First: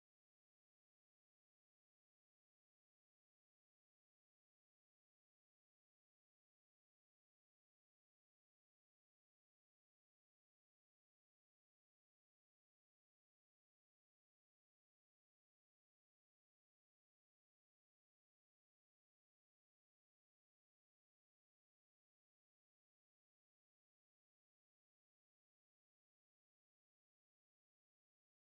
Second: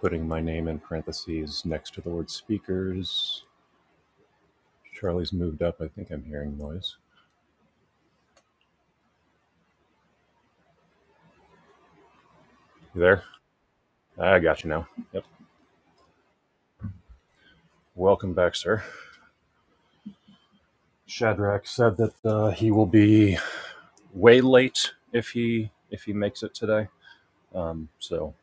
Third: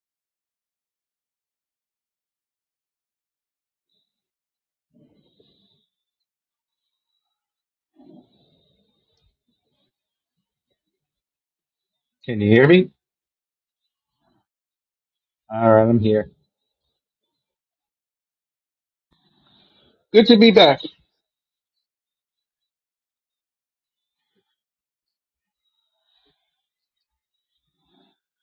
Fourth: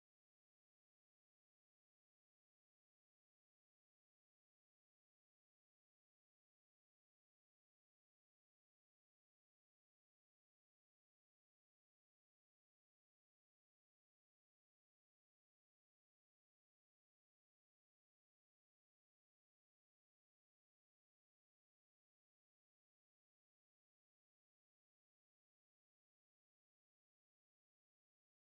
putting my name in parentheses next to the word speakers. Charlie's moved up. I think I'm hearing noise. Can you hear me? You there? I got you now. Yep. All right, I'm here. Welcome back, sir. Good to be back. Shadrach said that uh, he will be way late if he if he makes it today. Um, so,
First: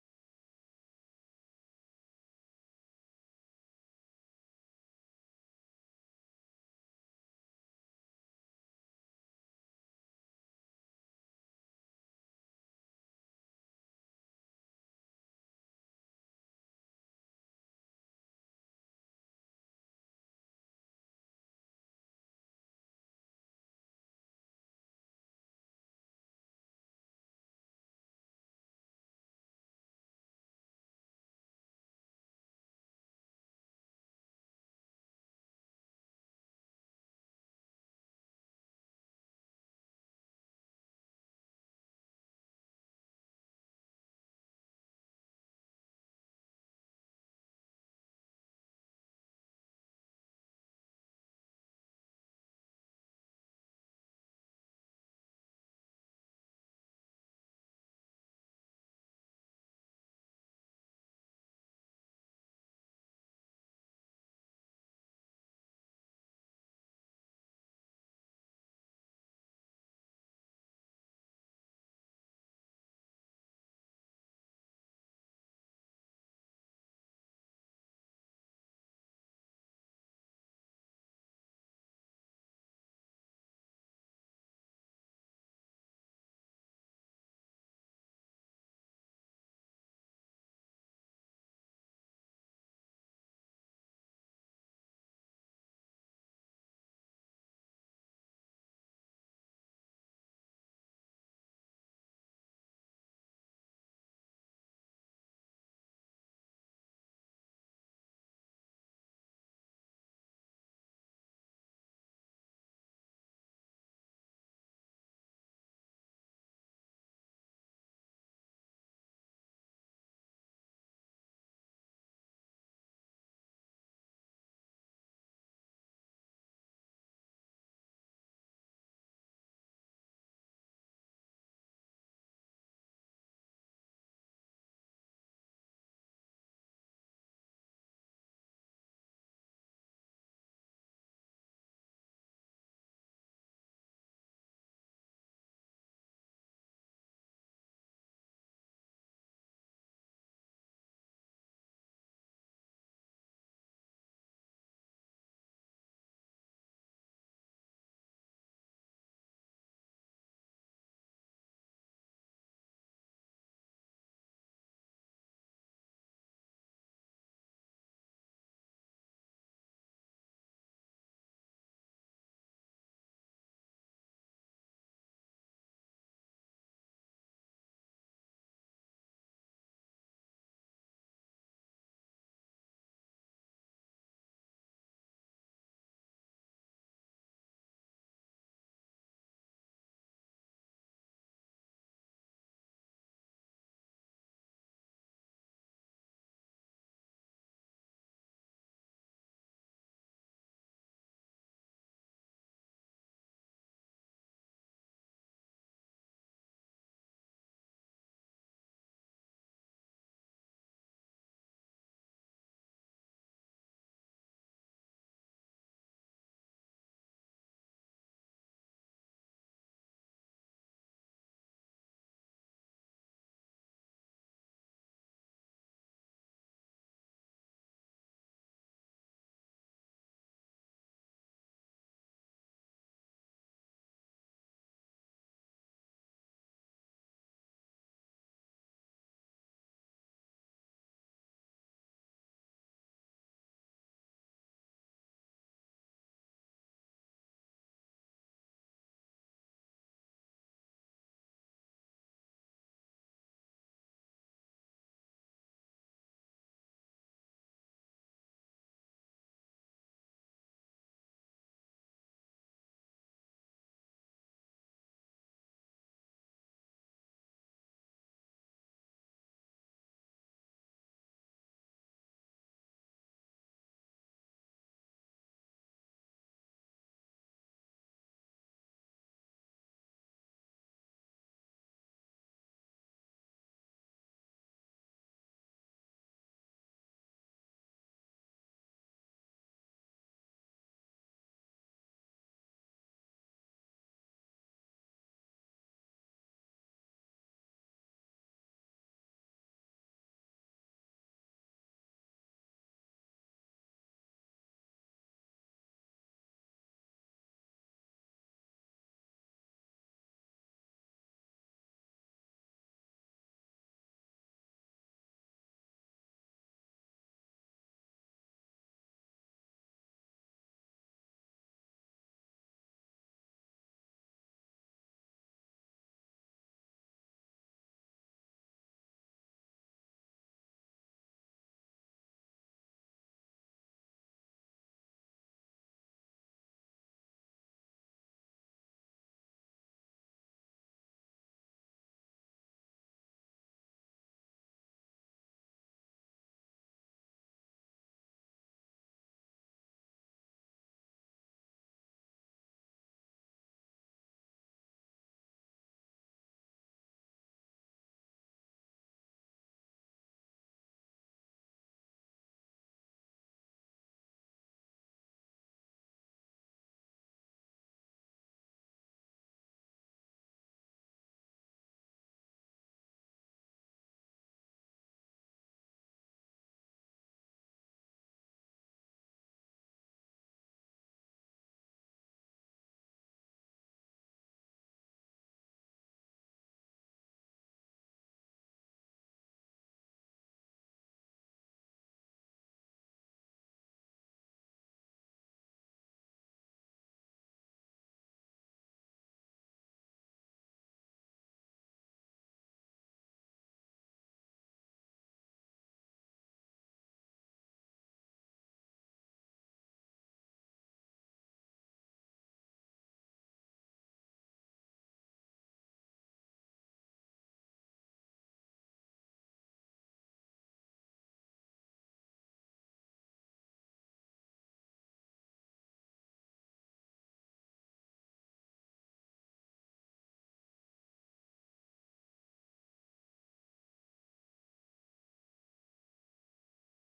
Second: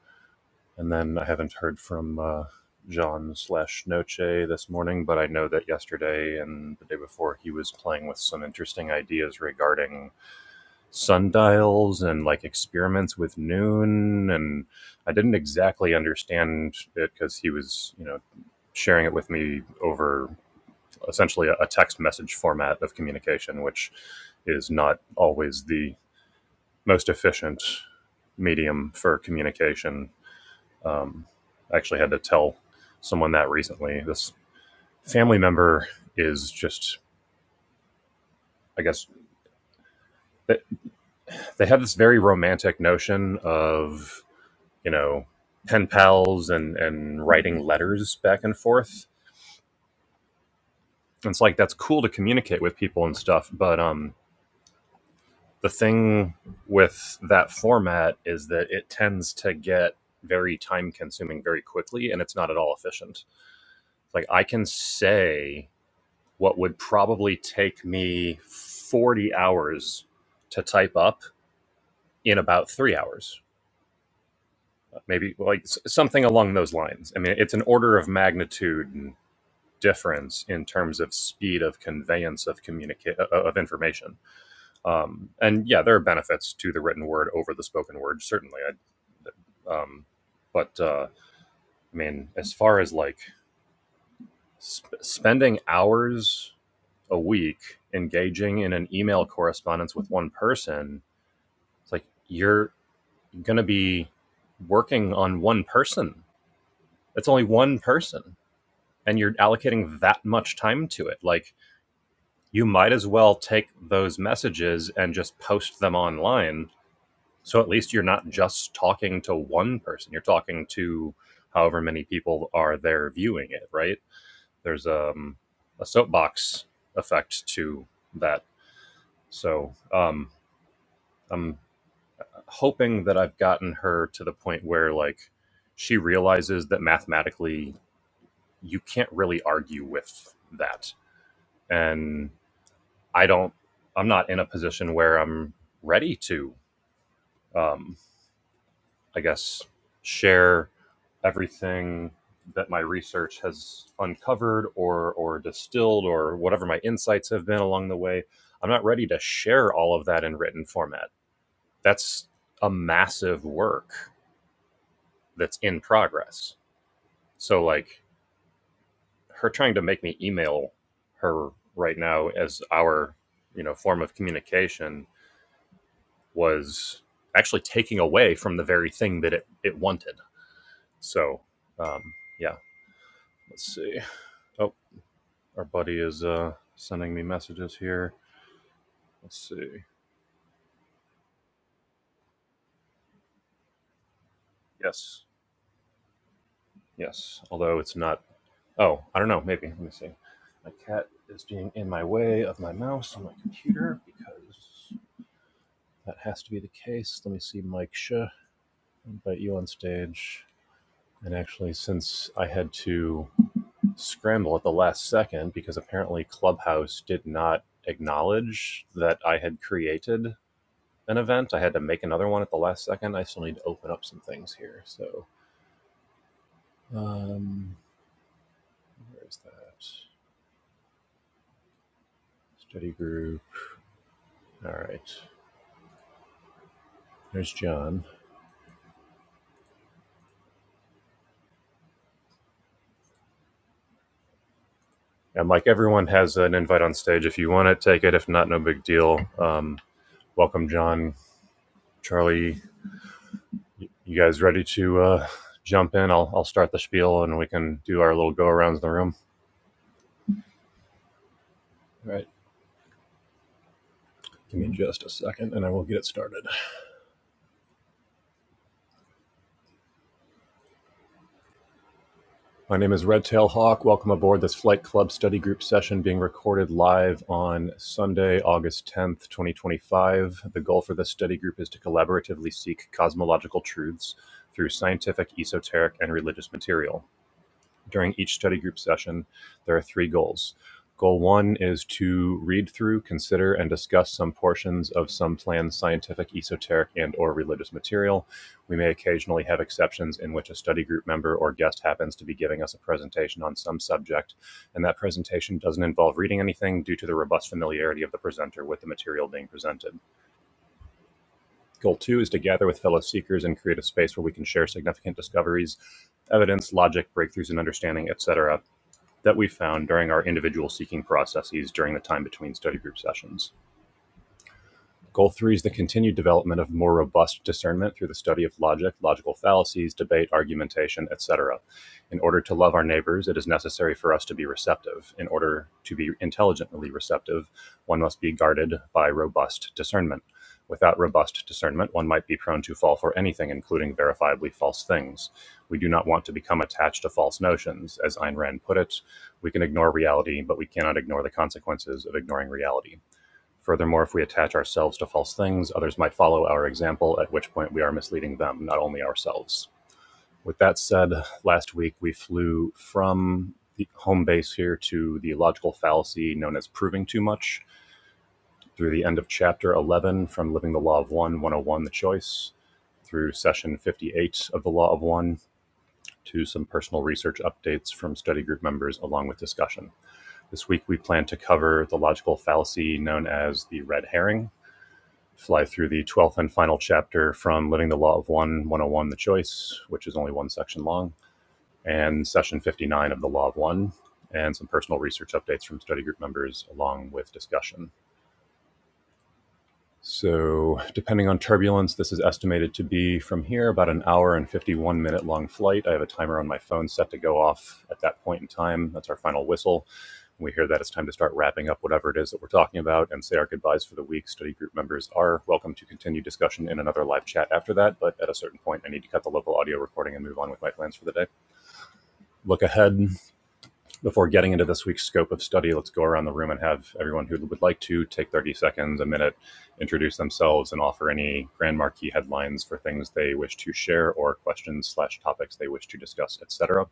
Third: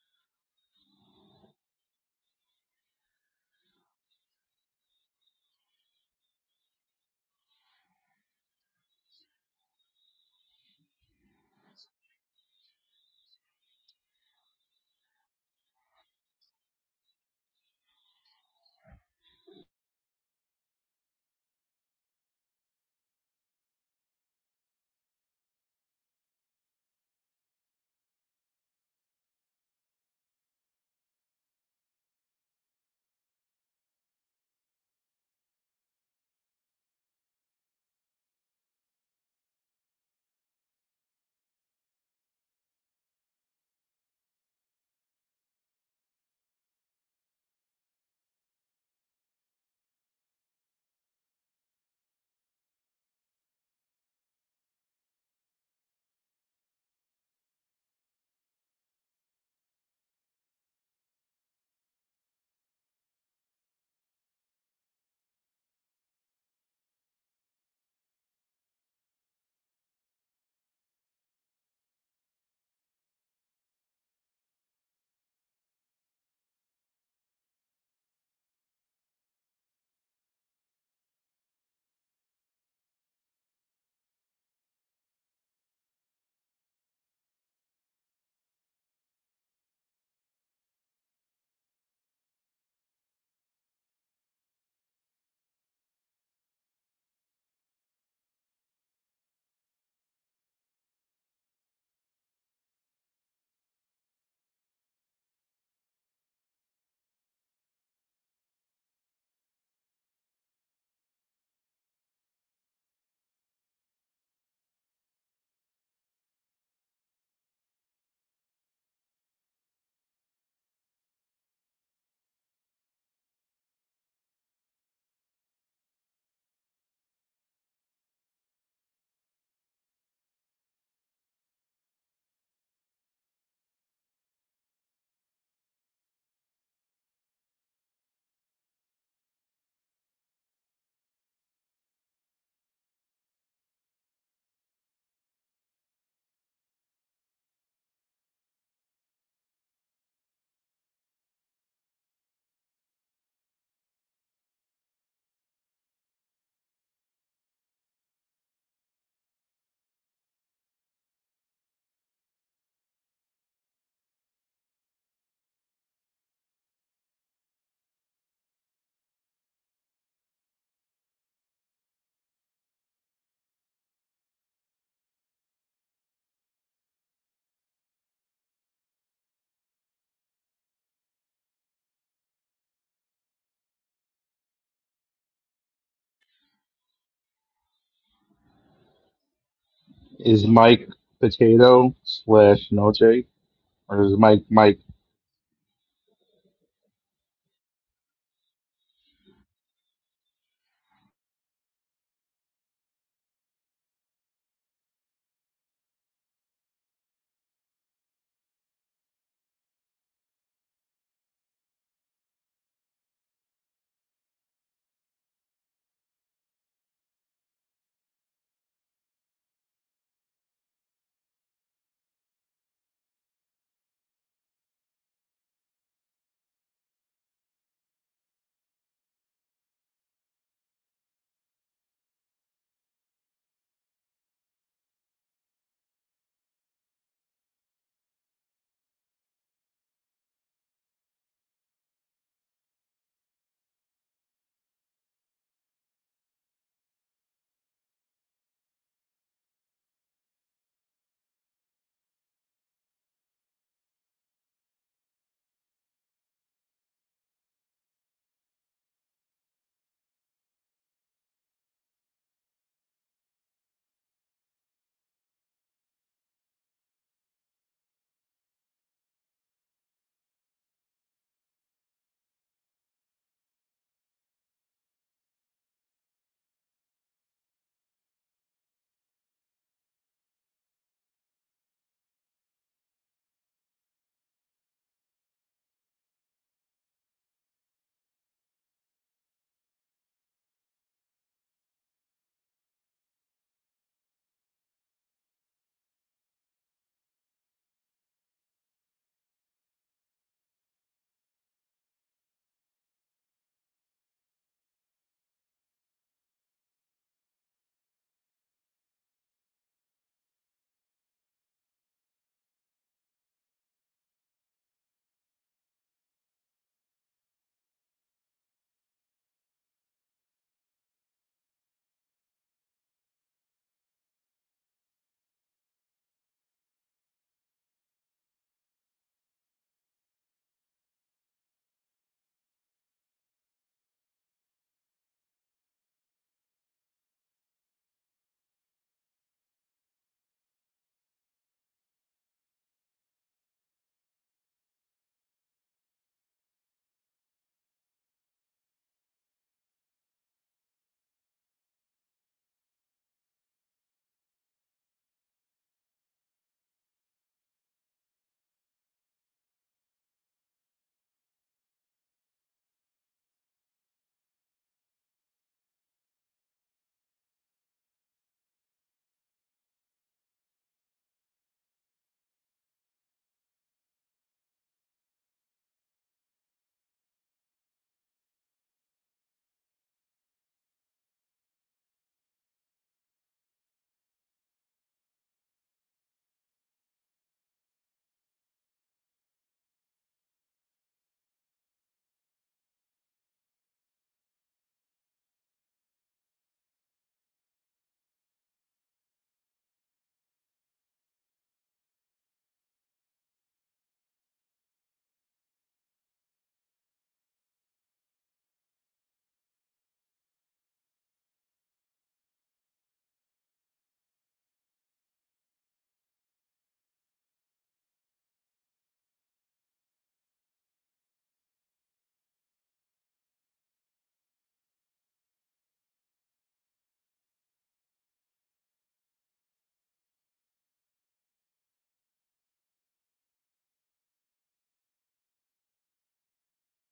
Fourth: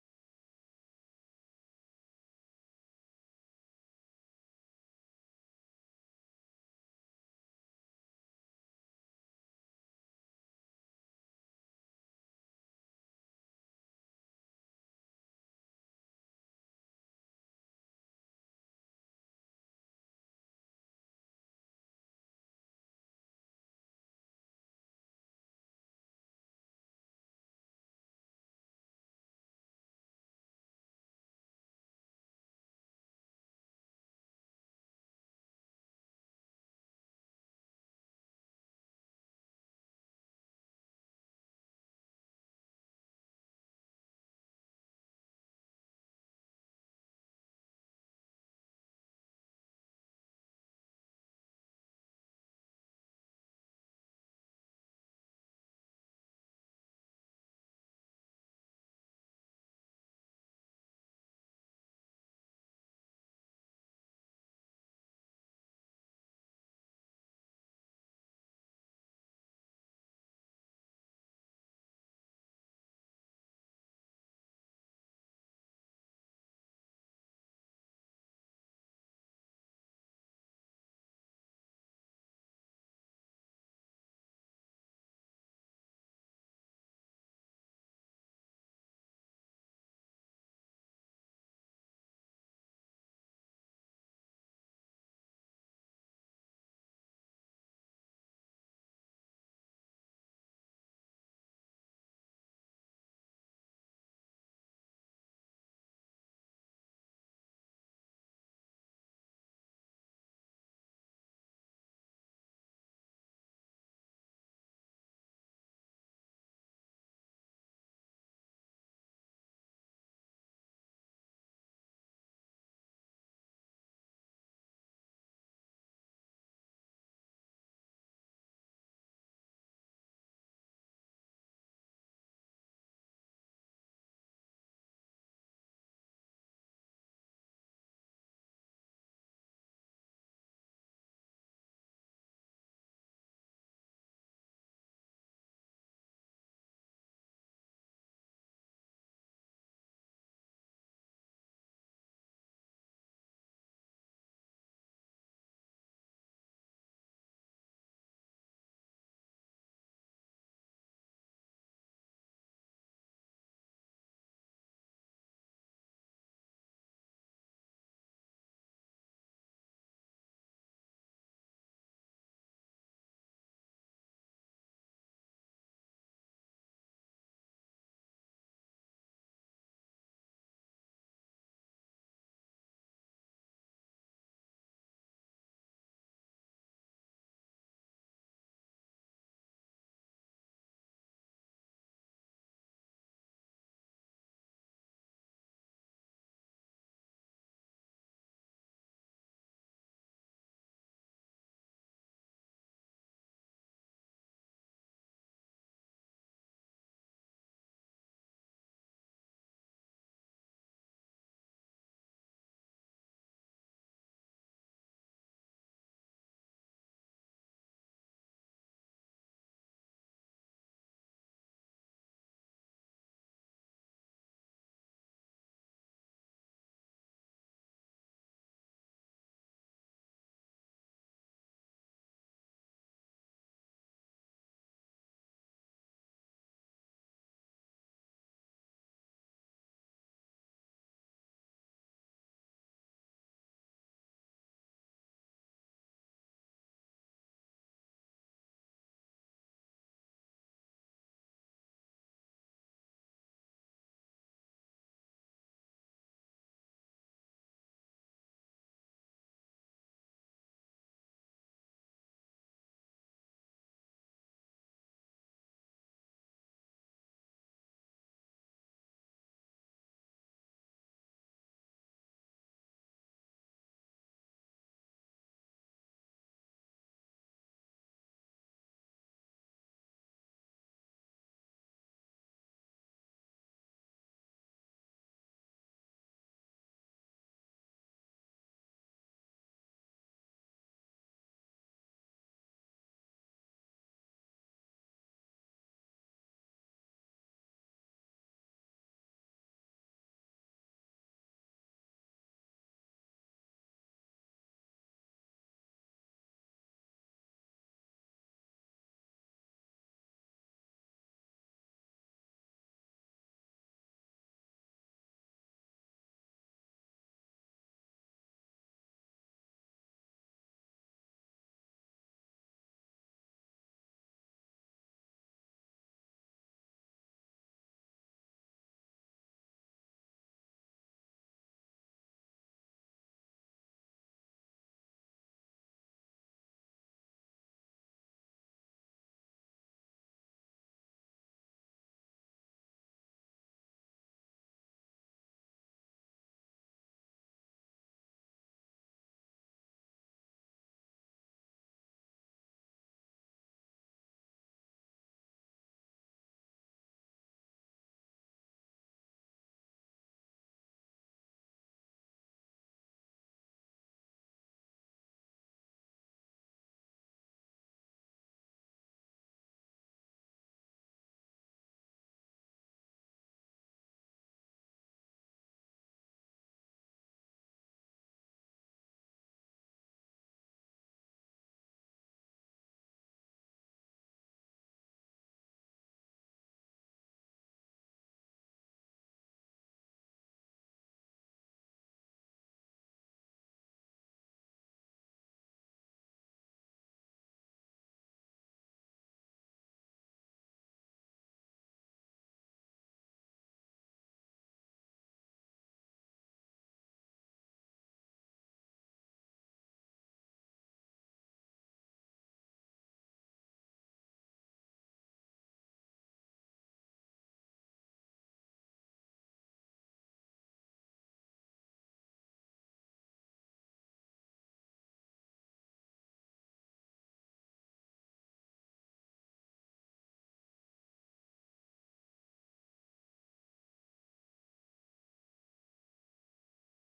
and then I haven't heard from uh, John slash Noche this morning, but I know that yesterday and the day before he was playing with some interesting ideas regarding sundials and like experiments with noon and i didn't exactly understand it because he was you know sharing it with me over essentially a, text message format of communication which is not always the most efficient medium for communication um, i actually had to tell someone that recently this family member is just i guess they, they have this very romantic notion of you know, pen pals and and writing letters back and forth. It's like that's cool to communicate with people and stuff, but um the thing with that format is that it tends to get very time consuming very quickly and it's not at all efficient. Like I can say what would probably take me 40 hours to type up in about 3 hours. Maybe like something along those lines. I mean, it's an order of magnitude difference in terms of speed of conveyance of communicate of information. Um, and yeah, there are benefits to the written word over the spoken word, certainly. I, um, but uh, I mean, as far as like sp- spending hours a week engaging in an email correspondence with one person, it's like you're going to be working on one person. It's only one person, and you're allocating that much time to it. Like you might as well take those messages and just post them online. So at least you're not just talking to one person. You're talking to however many people are there viewing it, right? There's um, a soapbox effect to that. So um, I'm hoping that I've gotten her to the point where like she realizes that mathematically you can't really argue with that. And I don't I'm not in a position where I'm ready to um, I guess, share everything that my research has uncovered or or distilled or whatever my insights have been along the way. I'm not ready to share all of that in written format. That's a massive work that's in progress. So like her trying to make me email her right now as our, you know, form of communication was actually taking away from the very thing that it, it wanted. So um yeah. Let's see. Oh, our buddy is uh, sending me messages here. Let's see. Is Mike Potato slash Noche or is Mike Mike? Yes. Yes. Although it's not. Oh, I don't know. Maybe. Let me see. My cat is being in my way of my mouse on my computer because that has to be the case. Let me see, Mike Shah. Invite you on stage. And actually, since I had to scramble at the last second because apparently Clubhouse did not acknowledge that I had created an event. I had to make another one at the last second. I still need to open up some things here. So, um, where is that? Study group. All right. There's John. And like everyone has an invite on stage. If you want it, take it. If not, no big deal. Um, welcome, John, Charlie. You guys ready to uh, jump in? I'll, I'll start the spiel and we can do our little go arounds in the room. All right. Give me just a second and I will get it started. My name is Redtail Hawk. Welcome aboard this Flight Club Study Group session being recorded live on Sunday, August 10th, 2025. The goal for this study group is to collaboratively seek cosmological truths through scientific, esoteric, and religious material during each study group session, there are three goals. Goal one is to read through, consider, and discuss some portions of some planned scientific, esoteric, and/or religious material. We may occasionally have exceptions in which a study group member or guest happens to be giving us a presentation on some subject, and that presentation doesn't involve reading anything due to the robust familiarity of the presenter with the material being presented. Goal two is to gather with fellow seekers and create a space where we can share significant discoveries, evidence, logic, breakthroughs in understanding, etc that we found during our individual seeking processes during the time between study group sessions. Goal three is the continued development of more robust discernment through the study of logic, logical fallacies, debate, argumentation, etc. In order to love our neighbors, it is necessary for us to be receptive. In order to be intelligently receptive, one must be guarded by robust discernment. Without robust discernment, one might be prone to fall for anything, including verifiably false things. We do not want to become attached to false notions. As Ayn Rand put it, we can ignore reality, but we cannot ignore the consequences of ignoring reality. Furthermore, if we attach ourselves to false things, others might follow our example, at which point we are misleading them, not only ourselves. With that said, last week we flew from the home base here to the logical fallacy known as proving too much, through the end of chapter 11 from Living the Law of One 101, The Choice, through session 58 of The Law of One, to some personal research updates from study group members along with discussion. This week we plan to cover the logical fallacy known as the red herring, fly through the 12th and final chapter from Living the Law of One, 101 The Choice, which is only one section long, and session 59 of The Law of One, and some personal research updates from study group members along with discussion. So, depending on turbulence, this is estimated to be from here about an hour and 51 minute long flight. I have a timer on my phone set to go off at that point in time. That's our final whistle. When we hear that, it's time to start wrapping up whatever it is that we're talking about and say our goodbyes for the week. Study group members are welcome to continue discussion in another live chat after that, but at a certain point, I need to cut the local audio recording and move on with my plans for the day. Look ahead, before getting into this week's scope of study, let's go around the room and have everyone who would like to take 30 seconds, a minute, introduce themselves, and offer any grand marquee headlines for things they wish to share or questions slash topics they wish to discuss, etc.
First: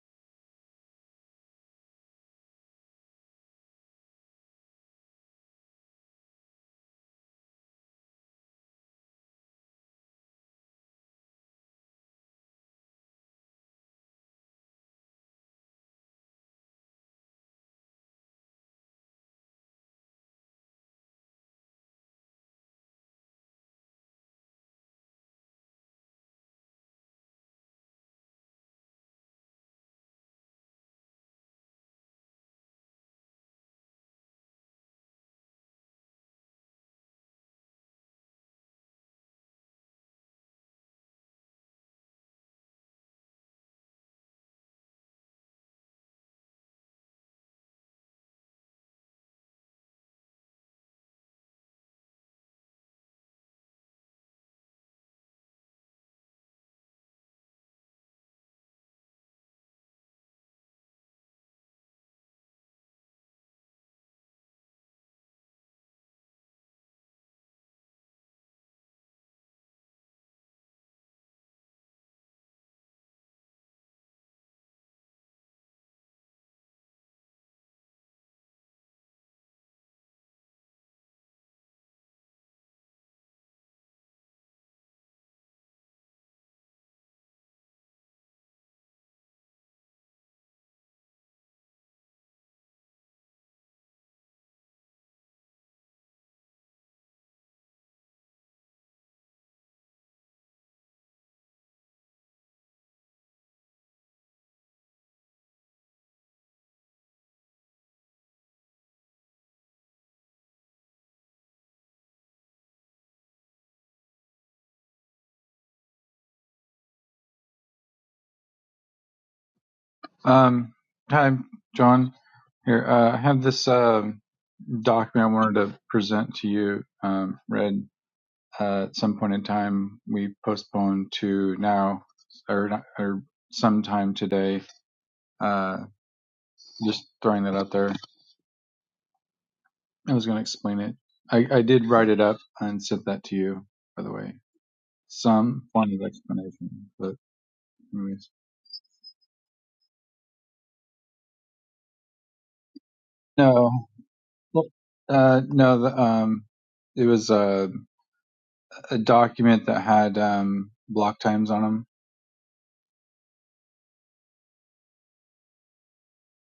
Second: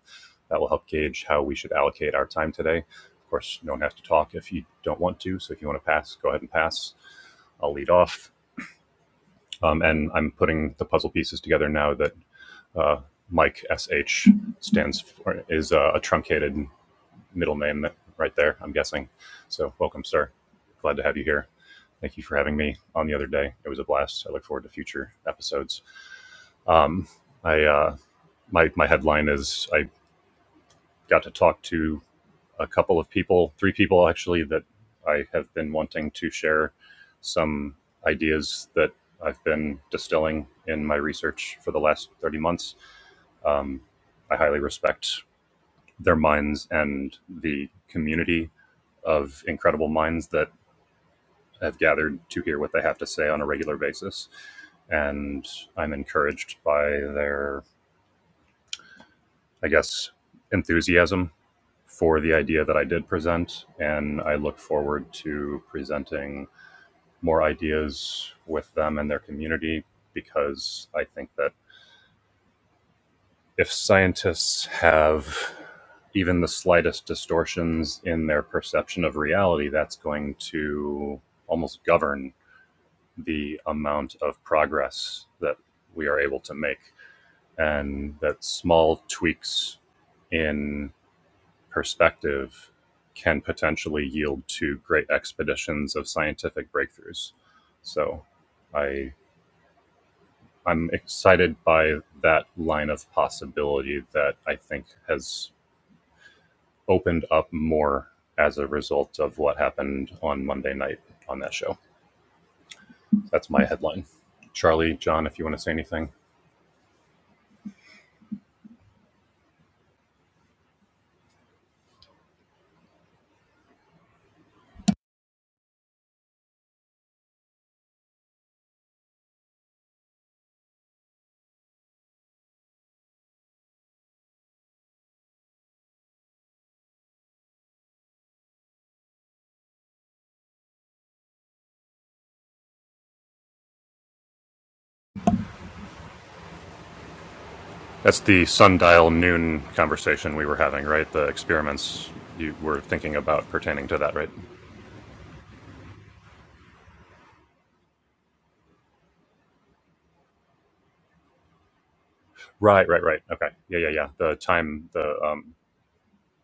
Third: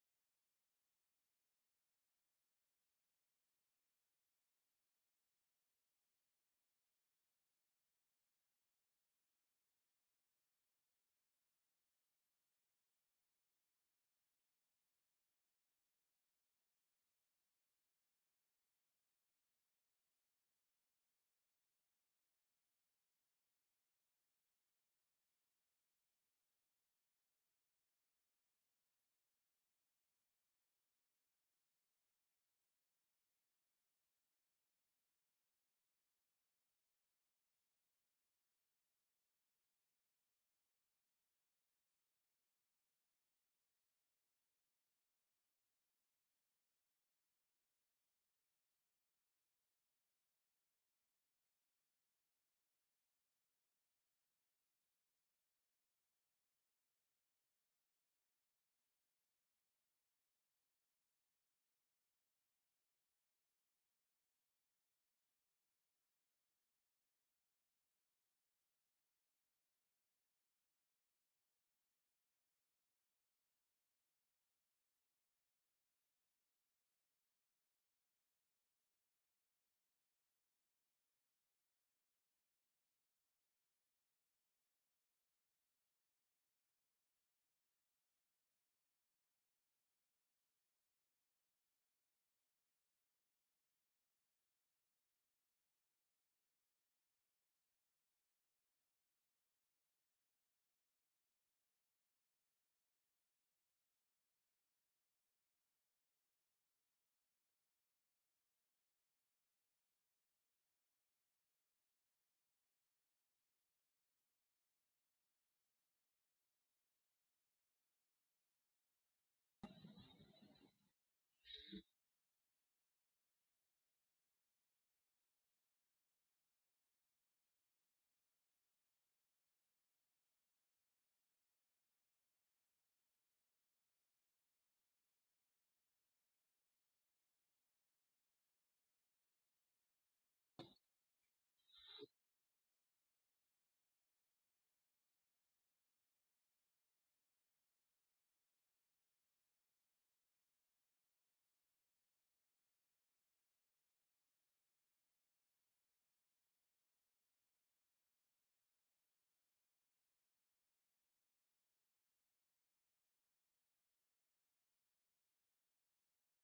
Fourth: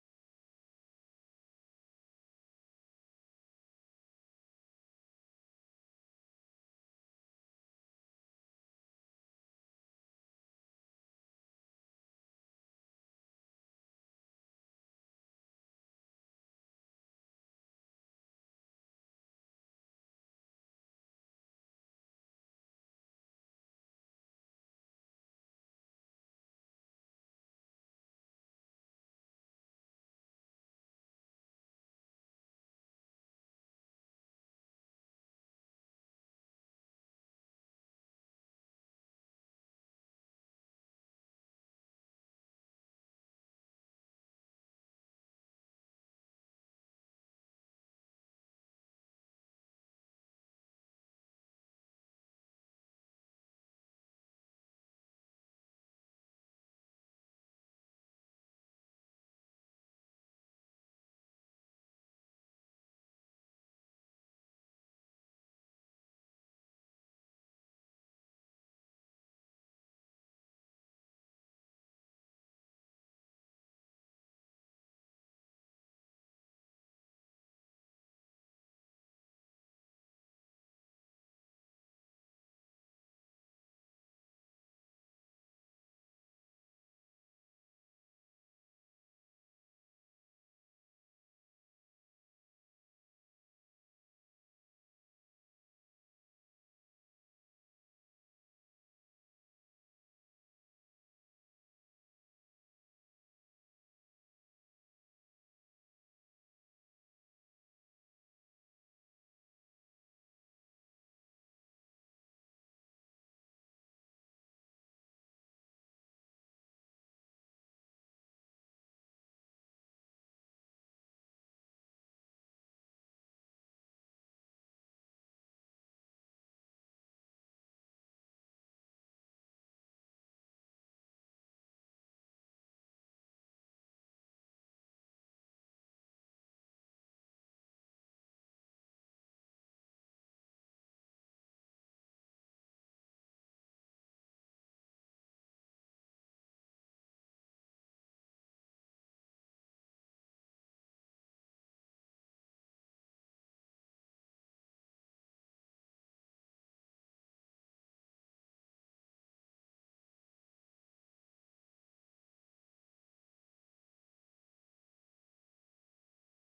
That will help gauge how we should allocate our time today. Of course, no one has to talk if you don't want to. So if you want to pass, go ahead and pass. I'll lead off. Um, and I'm putting the puzzle pieces together now that uh, Mike SH stands for is uh, a truncated middle name right there, I'm guessing. So, welcome, sir. Glad to have you here. Thank you for having me on the other day. It was a blast. I look forward to future episodes. Um, I uh, my my headline is I got to talk to a couple of people, three people actually, that I have been wanting to share some ideas that I've been distilling in my research for the last thirty months. Um, I highly respect their minds and the community of incredible minds that have gathered to hear what they have to say on a regular basis. And I'm encouraged by their, I guess, enthusiasm for the idea that I did present. And I look forward to presenting more ideas with them and their community because I think that if scientists have even the slightest distortions in their perception of reality, that's going to almost govern the amount of progress that we are able to make and that small tweaks in perspective can potentially yield to great expeditions of scientific breakthroughs. So I I'm excited by that line of possibility that I think has opened up more as a result of what happened on Monday night on that show. That's my headline. Charlie, John, if you want to say anything. Um, hi, John. Here, uh, I have this um, document I wanted to present to you. Um, read uh, at some point in time, we postponed to now or not- or sometime today. Uh, just throwing that out there. I was going to explain it. I, I did write it up and sent that to you, by the way. Some form of explanation, but That's anyways. the sundial noon conversation we were having, right? The experiments you were thinking about No, pertaining to that, right? well, uh, no. The, um, it was. uh, a document that had um, block times on them. Right, right, right. Okay. Yeah, yeah, yeah. The time, the um,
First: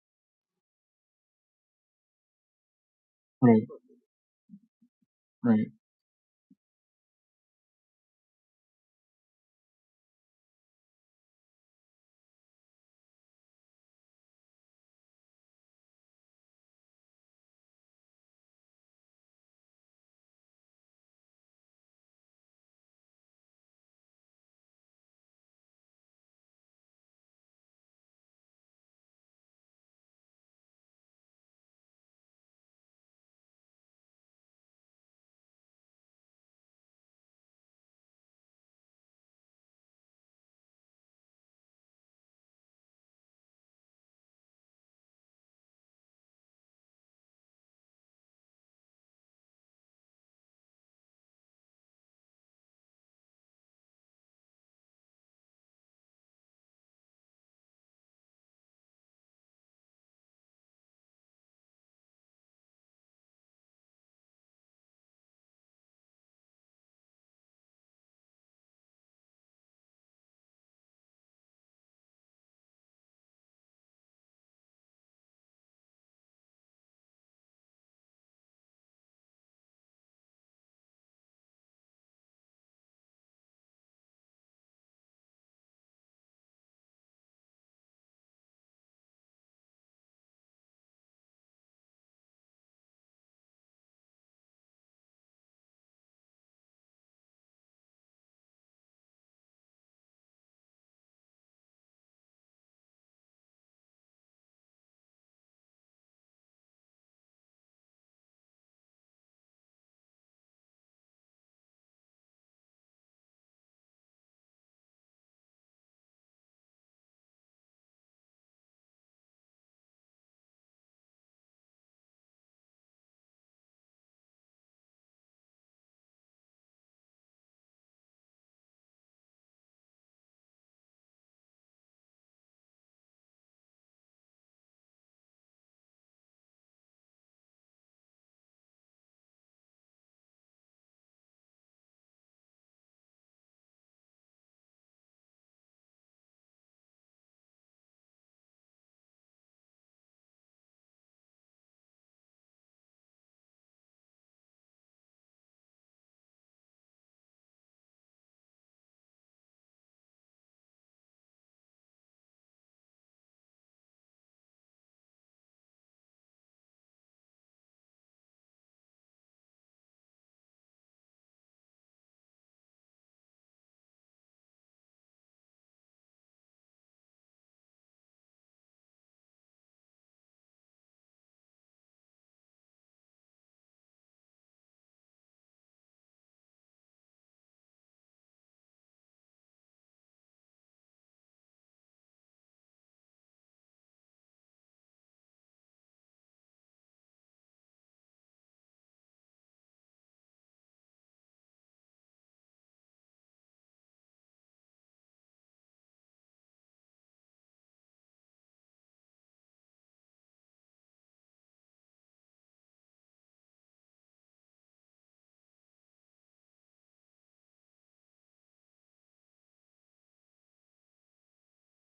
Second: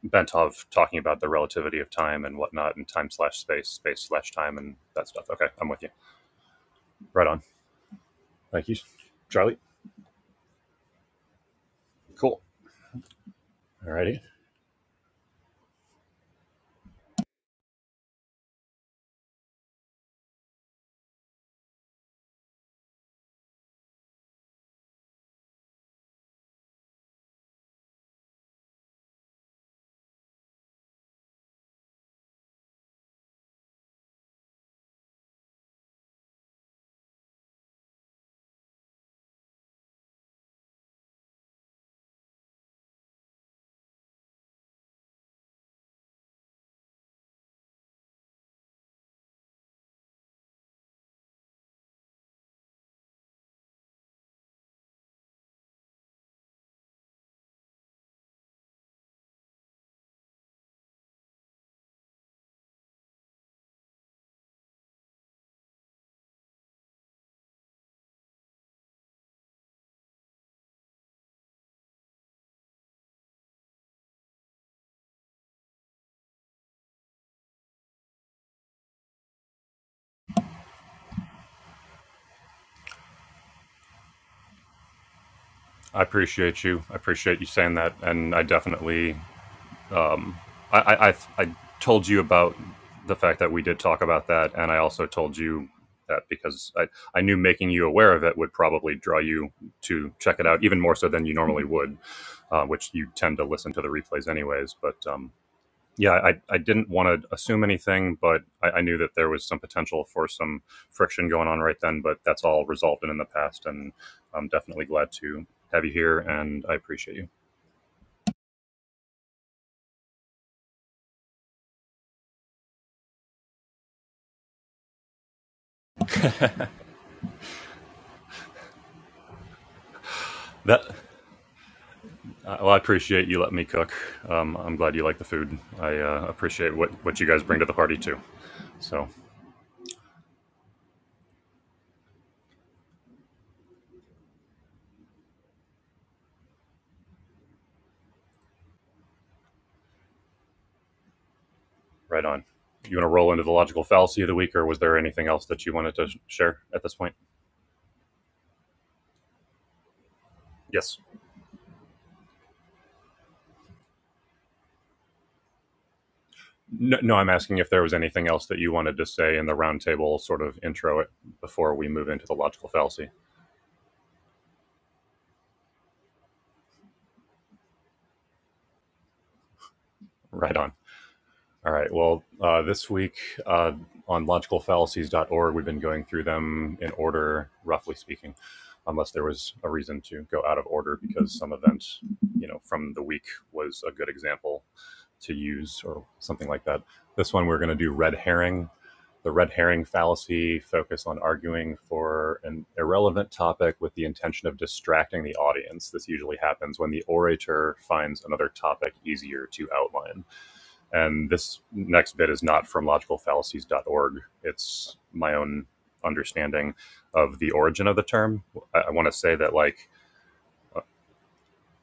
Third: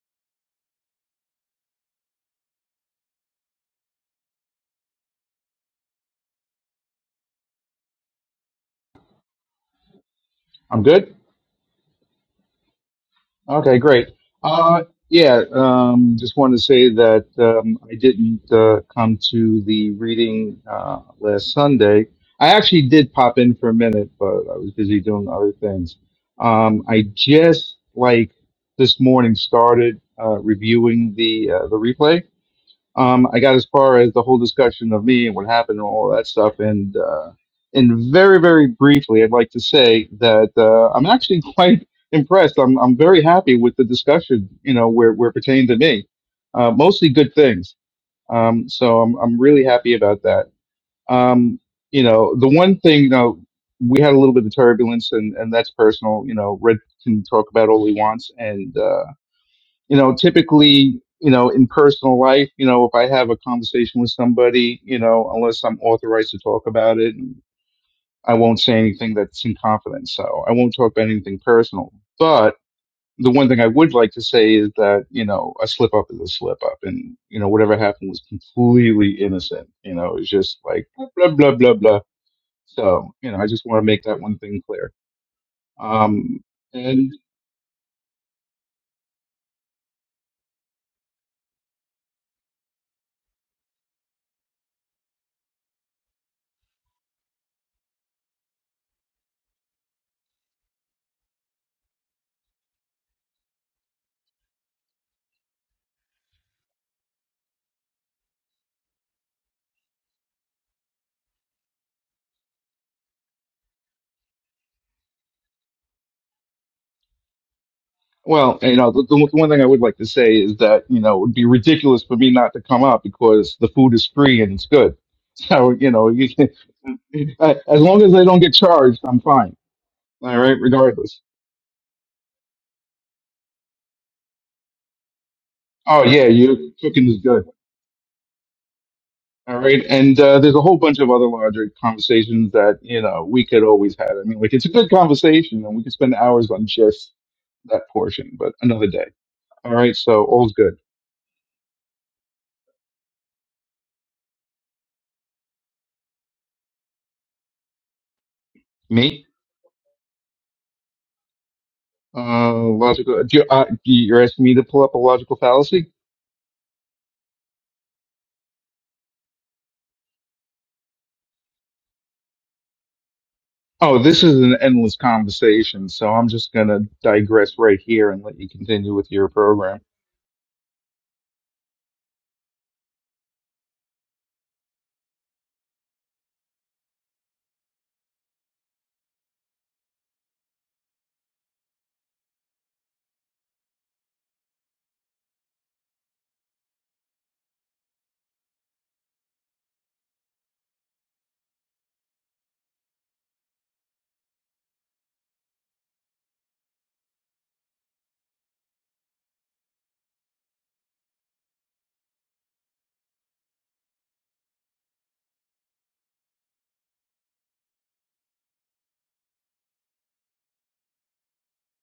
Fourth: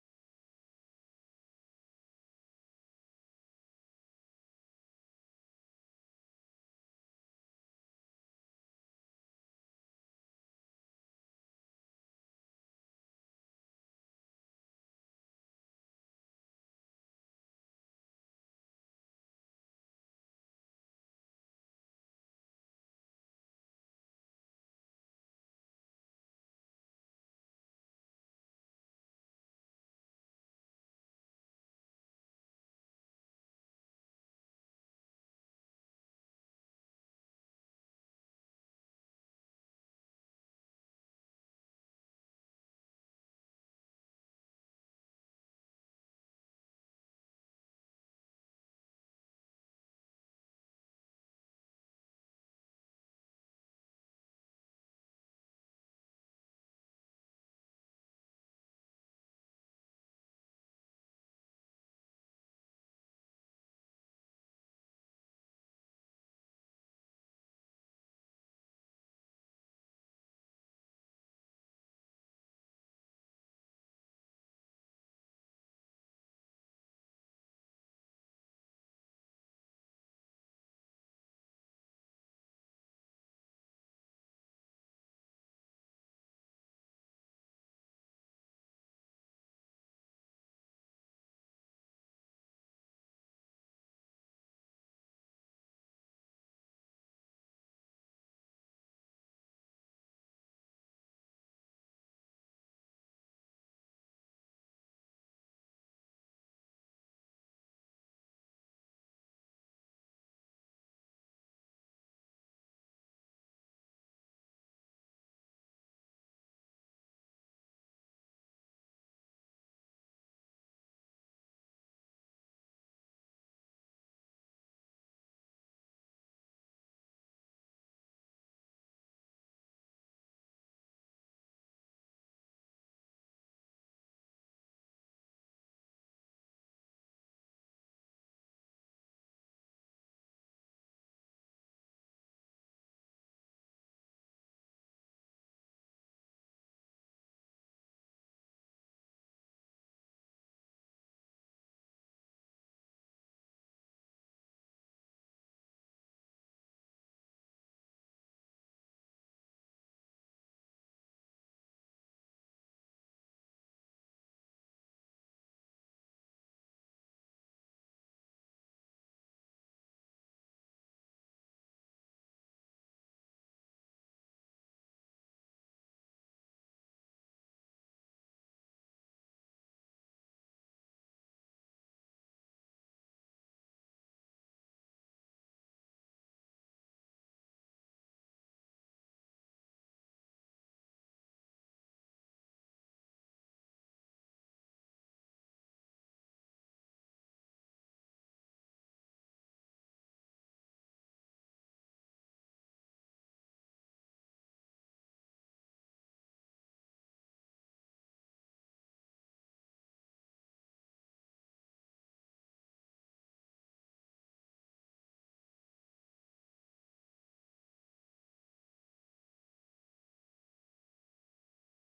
Bentov talking about the relativity of time and whatnot, and time slash Right, space, space slash time, and that stuff. Okay, right. I'm with you. Right on. Thank you, Charlie. I'm good. Cool. Okay, great. Alrighty. Uh, yeah. Um, just wanted to say that um, I didn't uh, come to the reading uh, last Sunday. I actually did pop in for a minute, but I was busy doing other things. Um, I just like this morning started uh, reviewing the uh, the replay Um, I got as far as the whole discussion of me and what happened and all that stuff, and uh, and very very briefly, I'd like to say that uh, I'm actually quite impressed. I'm I'm very happy with the discussion. You know, where where it pertained to me, uh, mostly good things. Um, so I'm I'm really happy about that. Um, you know, the one thing though, we had a little bit of turbulence, and and that's personal. You know, Red can talk about all he wants, and. Uh, you know, typically, you know, in personal life, you know, if I have a conversation with somebody, you know, unless I'm authorized to talk about it, I won't say anything that's in confidence. So I won't talk about anything personal. But the one thing I would like to say is that, you know, a slip up is a slip up and, you know, whatever happened was completely innocent. You know, it's just like blah, blah, blah, blah, blah. So, you know, I just want to make that one thing clear. I Um, appreciate you. I and appreciate you saying that, and I definitely I, I, I told you about the fact that we did talk about that, and I also told you that because I, I knew making you aware of it would probably draw you to check it out even more so than you normally would, uh, which you tend to listen to the replays anyways. But um, yeah, I, I didn't want to assume anything, but I, I knew that there was some potential for some friction going on right then, but that's all resolved and in the past, and I'm definitely glad to have you here, and I appreciate you. Well, you know, the, the one thing I would like to say is that, you know, it would be ridiculous for me not to come out because the food is free and it's good. So, you know, you can, uh, as long as they don't get charged, I'm fine. All right, That regardless. Uh, well, I appreciate you letting me cook. Um, I'm glad you like the food. I Oh, uh, yeah, your appreciate what, cooking is what you guys good. bring to the party, too. So, All right. And uh, there's a whole bunch of other larger conversations that, you know, we could always have. I mean, like, it's a good conversation and we could spend hours on just that portion, but another day. All right. So, all's good. right on. You want to roll into the logical fallacy of the week, or was there anything else that you wanted to sh- share at this point? Me? Yes. Uh, logical. Do you, uh, do you- you're asking me to pull up a logical fallacy? No, no, I'm asking if there was anything else that you wanted to say in the roundtable sort of intro it before we move into the logical fallacy. Oh, this is an endless conversation, so I'm just going to digress right here and let you continue with your program. Right on. All right. Well, uh, this week uh, on logical fallacies dot org, we've been going through them in order, roughly speaking, unless there was a reason to go out of order because some event, you know, from the week was a good example to use or something like that. This one, we're going to do red herring. The red herring fallacy focus on arguing for an irrelevant topic with the intention of distracting the audience. This usually happens when the orator finds another topic easier to outline and this next bit is not from logicalfallacies.org. It's my own understanding of the origin of the term. I, I want to say that, like,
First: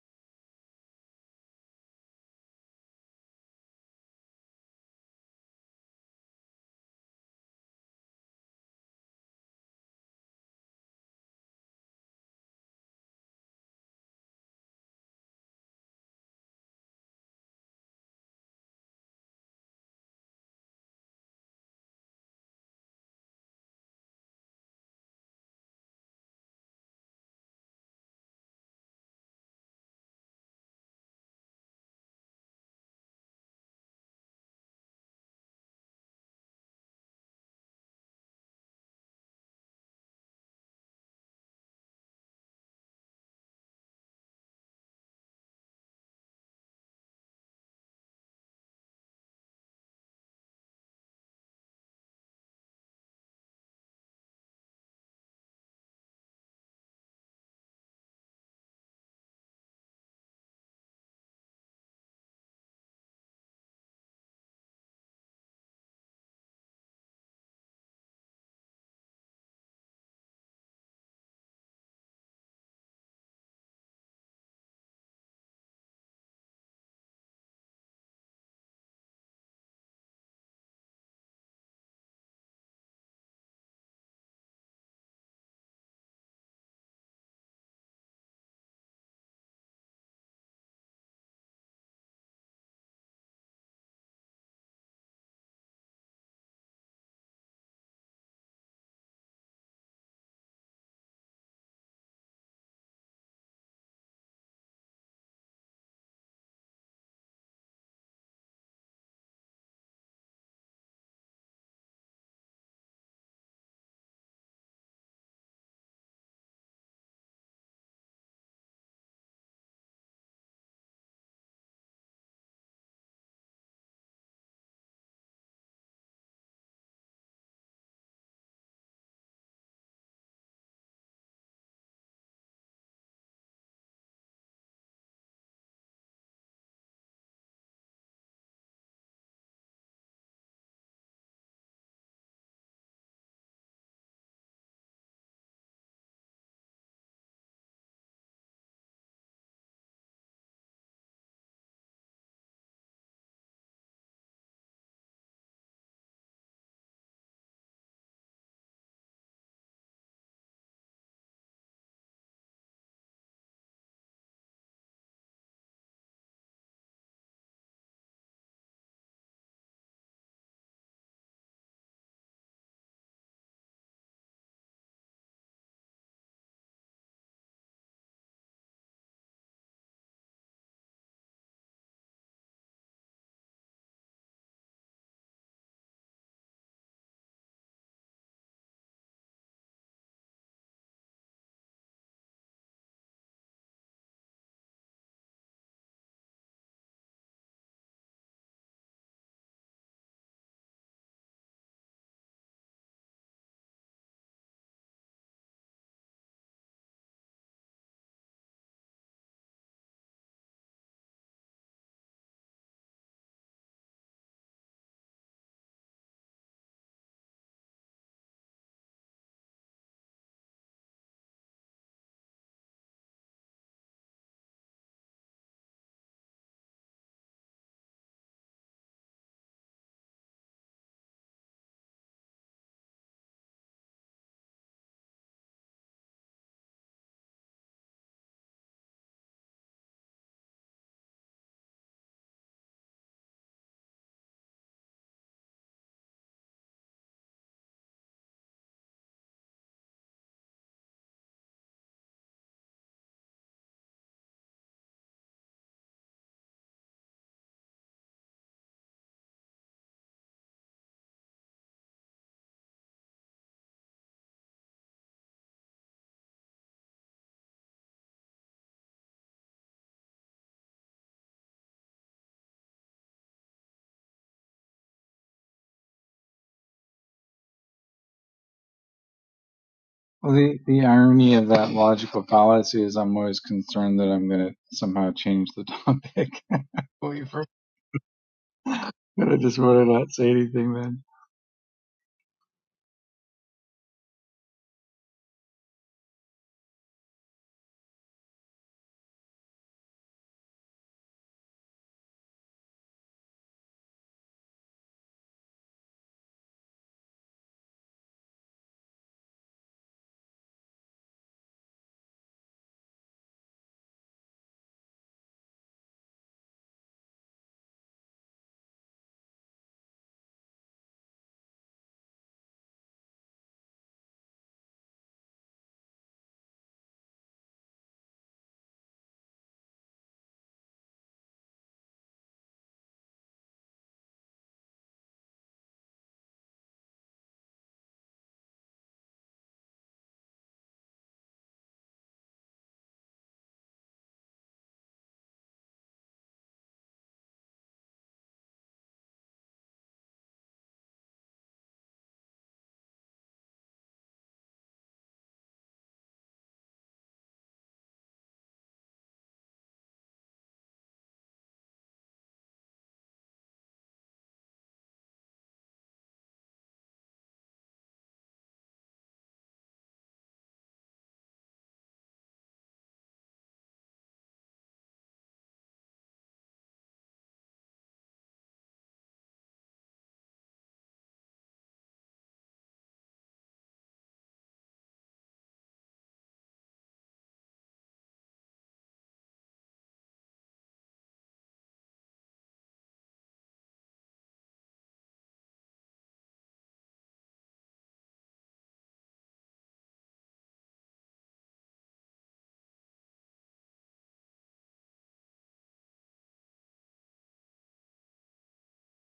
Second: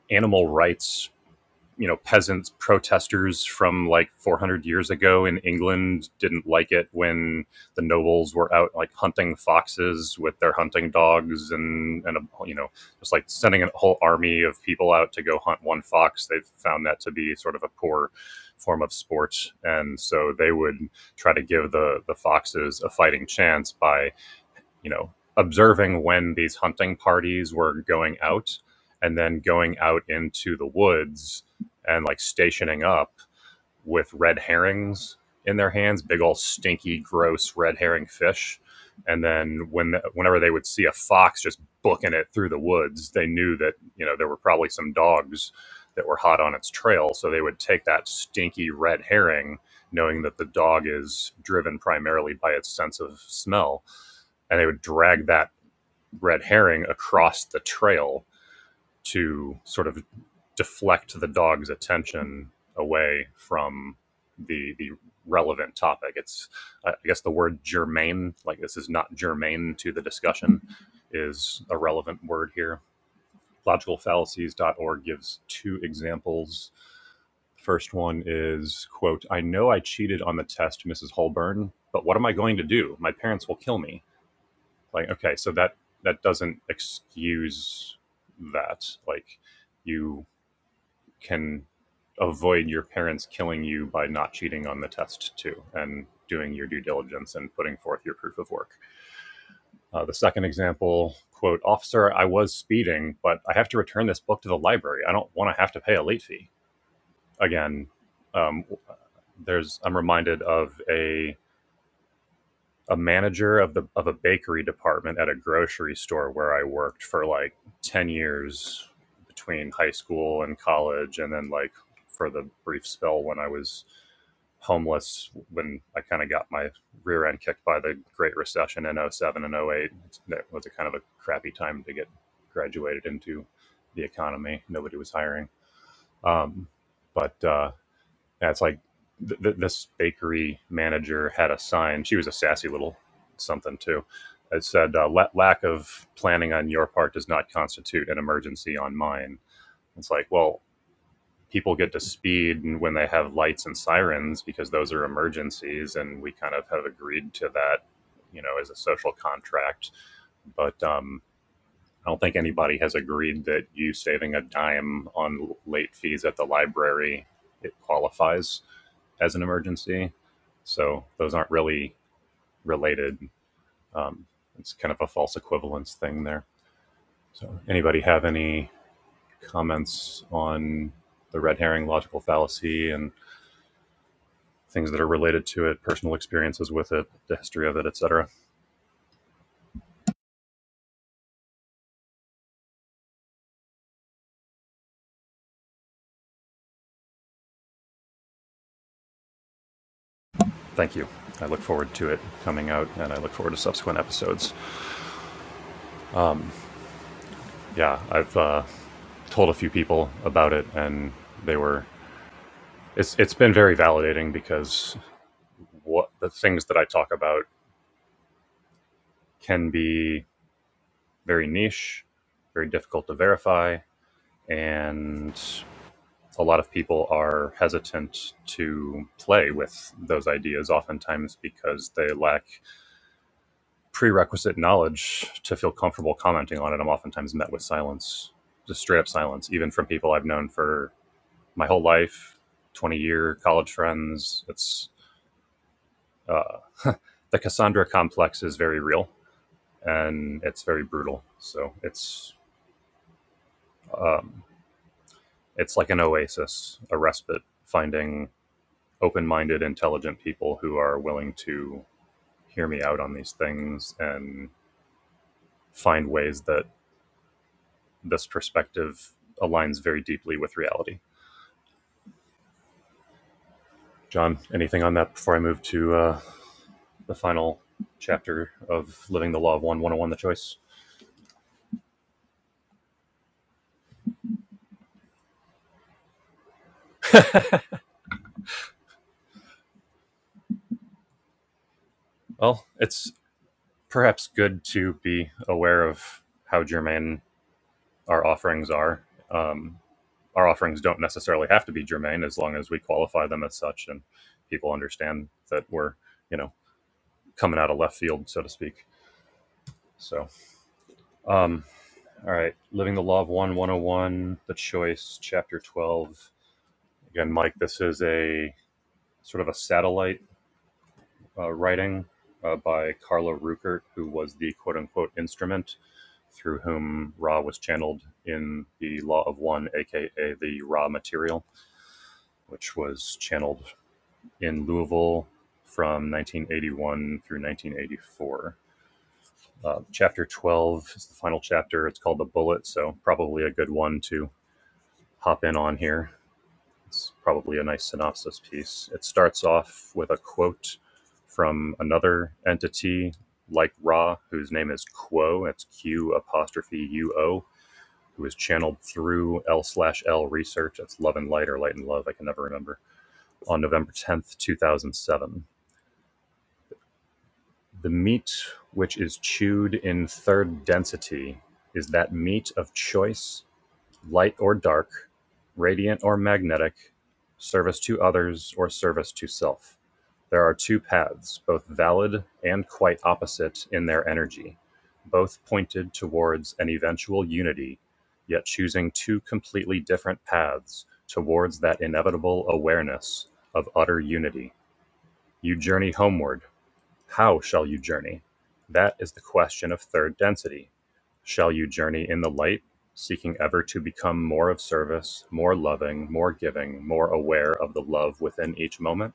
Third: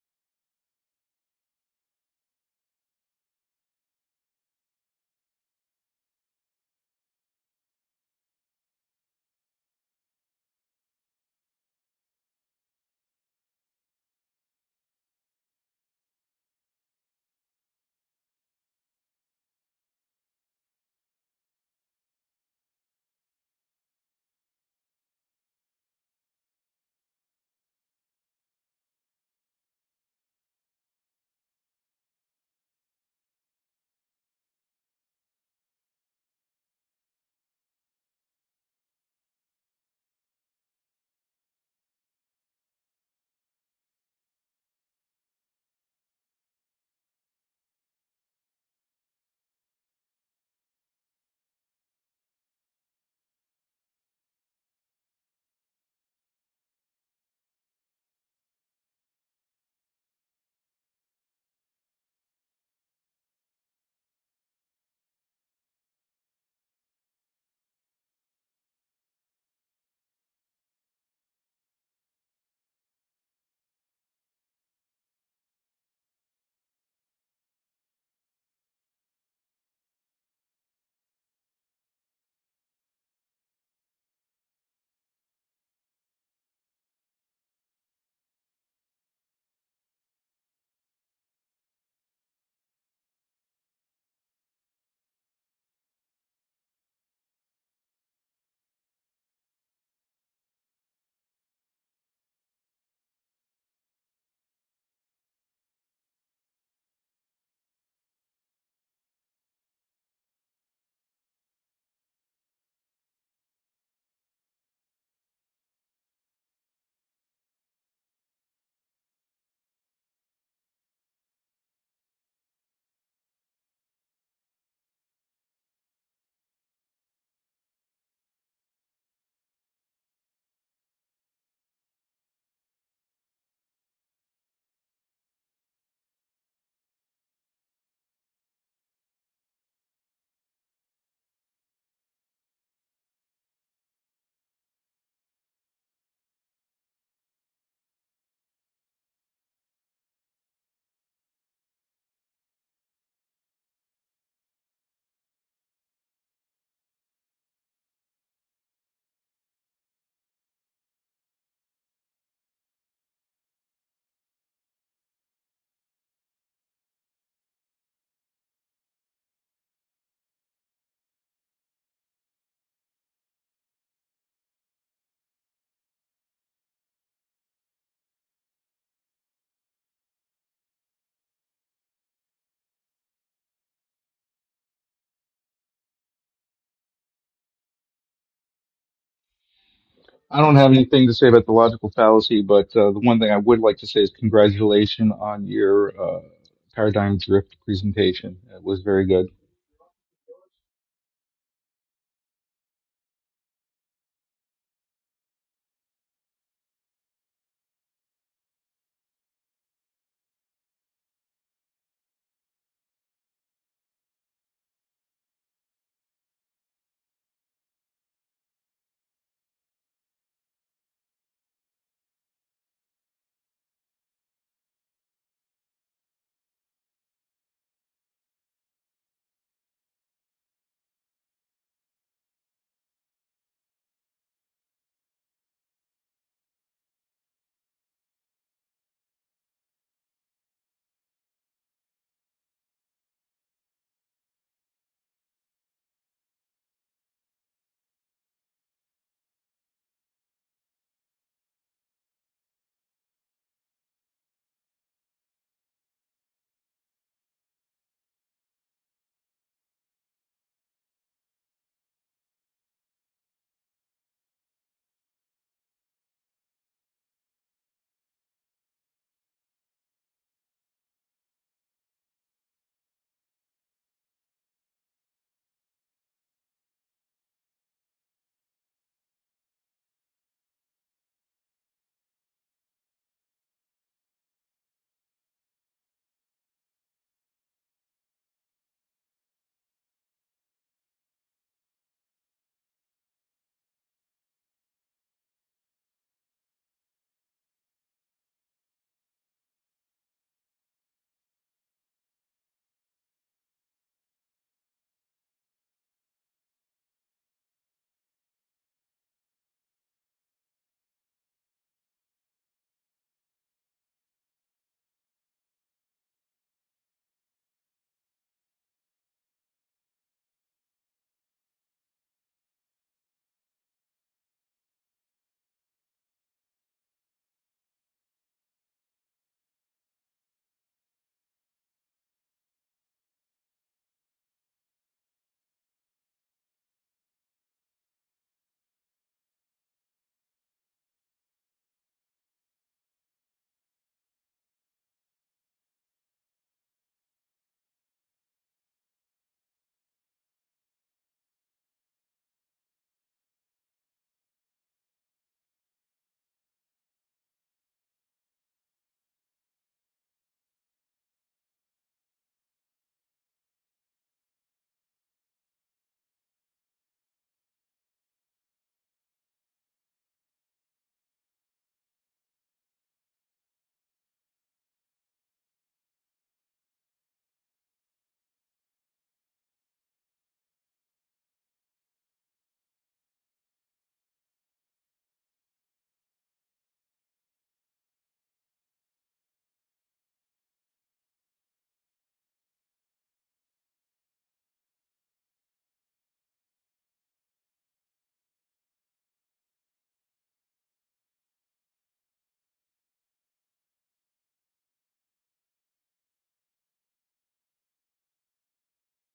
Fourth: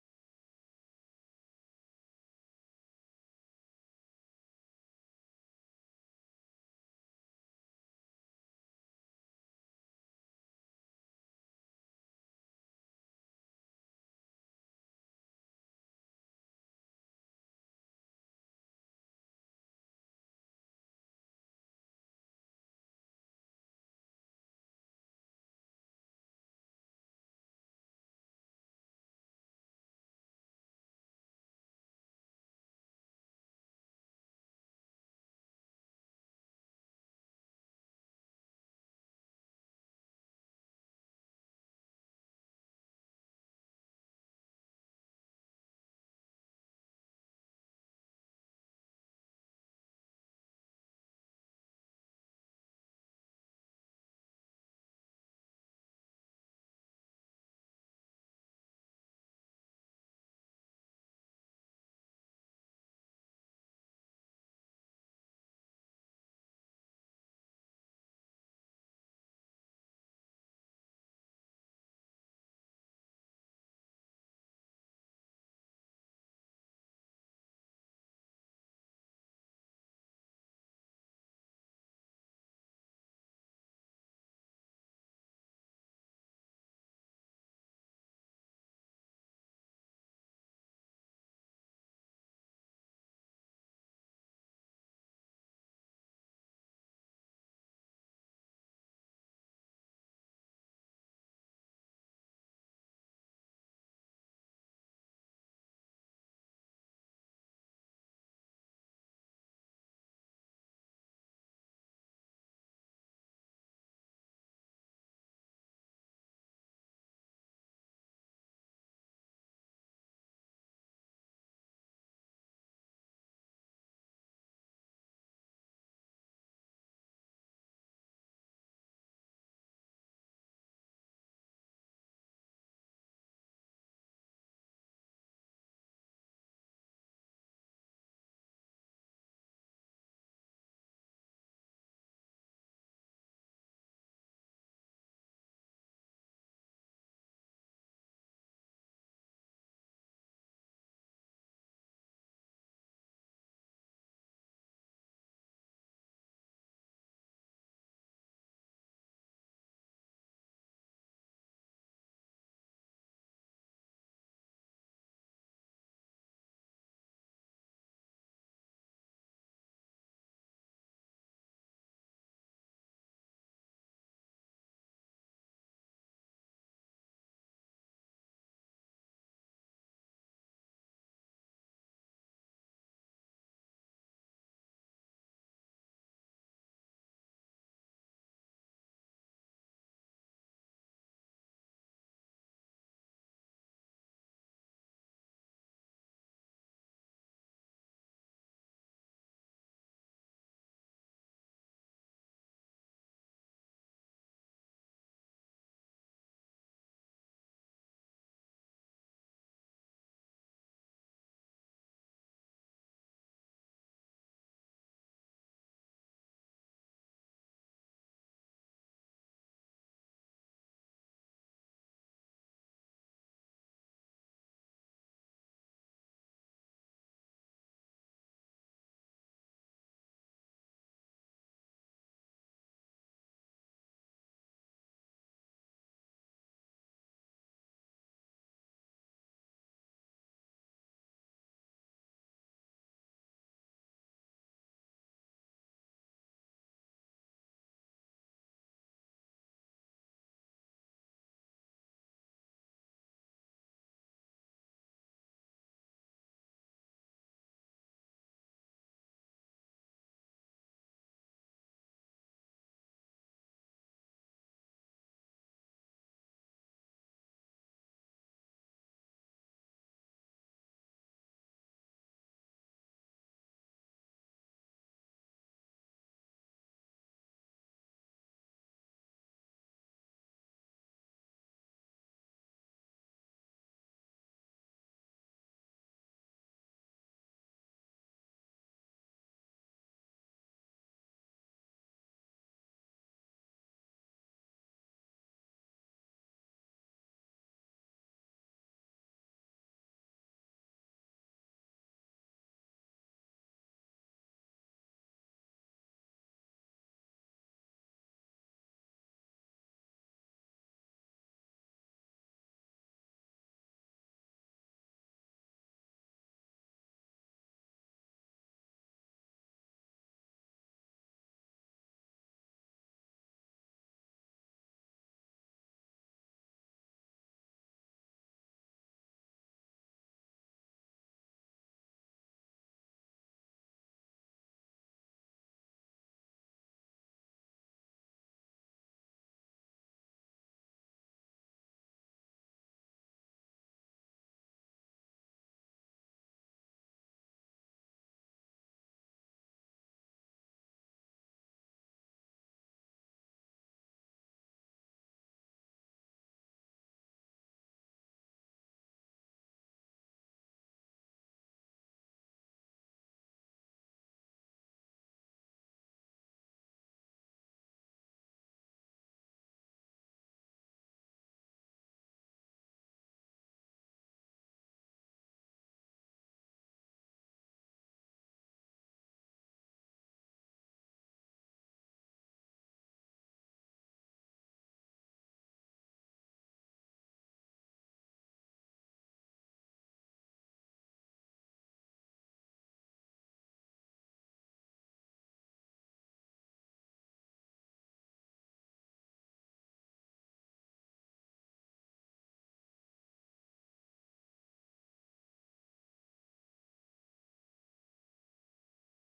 animal rights you know peasants protesters from like 400 years ago in England didn't like it when the nobles were out like hunting foxes with their hunting dogs and and um, you know just like sending a whole army of people out to go hunt one fox they found that to be sort of a poor form of sport and so they would try to give the the foxes a fighting chance by you know, observing when these hunting parties were going out and then going out into the woods and like stationing up with red herrings in their hands, big old stinky, gross red herring fish. And then when the, whenever they would see a fox just booking it through the woods, they knew that you know there were probably some dogs that were hot on its trail. So they would take that stinky red herring, knowing that the dog is driven primarily by its sense of smell, and they would drag that red herring across the trail to sort of deflect the dog's attention away from the the relevant topic. It's I guess the word germane, like this is not germane to the discussion, is a relevant word here. logical fallacies dot org gives two examples. The First one is quote, I know I cheated on the test, Mrs. Holburn, but what am I going to do? My parents will kill me. Like, okay, so that that doesn't excuse that. Like you can avoid your parents killing you by not cheating on the test too and doing your due diligence and putting forth your proof of work. Uh, the second example, quote, officer, I was speeding, but I have to return this book to the library. I don't want to have to pay a late fee. Again, um, there's I'm reminded of a a manager of the of a bakery department at a grocery store where I worked for like 10 years between high school and college and then like for the brief spell when I was homeless when I kind of got my rear end kicked by the great recession in oh seven and oh eight. that was a kind of a crappy time to get graduated into the economy nobody was hiring um, but uh, yeah, it's like th- th- this bakery manager had a sign. She was a sassy little something too. It said, uh, "La- "Lack of planning on your part does not constitute an emergency on mine." It's like, well, people get to speed when they have lights and sirens because those are emergencies, and we kind of have agreed to that, you know, as a social contract. But um, I don't think anybody has agreed that you saving a dime on late fees at the library it qualifies as an emergency. So those aren't really related. Um, it's kind of a false equivalence thing there. So anybody have any comments on the red herring logical fallacy and things that are related to it, personal experiences with it, the history of it, etc. I don't have anything to say about the logical fallacy, but uh, the one thing I would like to say is congratulations on your uh, paradigm drift presentation. It was very good. Thank you. I look forward to it coming out and I look forward to subsequent episodes. Yeah, I've uh, told a few people about it, and they were. It's it's been very validating because what the things that I talk about can be very niche, very difficult to verify, and a lot of people are hesitant to play with those ideas oftentimes because they lack prerequisite knowledge to feel comfortable commenting on it. I'm oftentimes met with silence, just straight up silence, even from people I've known for my whole life, 20 year college friends. It's uh, the Cassandra complex is very real and it's very brutal. So it's um, it's like an oasis, a respite, finding open-minded, intelligent people who are willing to hear me out on these things and find ways that this perspective aligns very deeply with reality. John, anything on that before I move to uh, the final chapter of Living the Law of One, 101 The Well, Choice? the the irony of that logical fallacy is I'm always concerned that I'm going to somehow change the topic. Wait for- but I just want to not say anything then. Well, it's perhaps good to be aware of how germane our offerings are. Um, our offerings don't necessarily have to be germane as long as we qualify them as such and people understand that we're, you know, coming out of left field, so to speak. So, um, all right, Living the Law of One, 101, The Choice, Chapter 12. Again, Mike, this is a sort of a satellite uh, writing uh, by Carla Ruckert, who was the quote unquote instrument through whom Ra was channeled in the Law of One, aka the Ra Material, which was channeled in Louisville from 1981 through 1984. Uh, chapter 12 is the final chapter. It's called The Bullet, so probably a good one to hop in on here. It's probably a nice synopsis piece. It starts off with a quote from another entity like Ra, whose name is Quo. It's Q apostrophe U O who was channeled through L slash L research. That's Love and Light or Light and Love. I can never remember. On November 10th, 2007. The meat which is chewed in third density is that meat of choice light or dark, radiant or magnetic, service to others or service to self. There are two paths, both valid and quite opposite in their energy, both pointed towards an eventual unity, yet choosing two completely different paths towards that inevitable awareness of utter unity. You journey homeward, how shall you journey? That is the question of third density. Shall you journey in the light, seeking ever to become more of service, more loving, more giving, more aware of the love within each moment?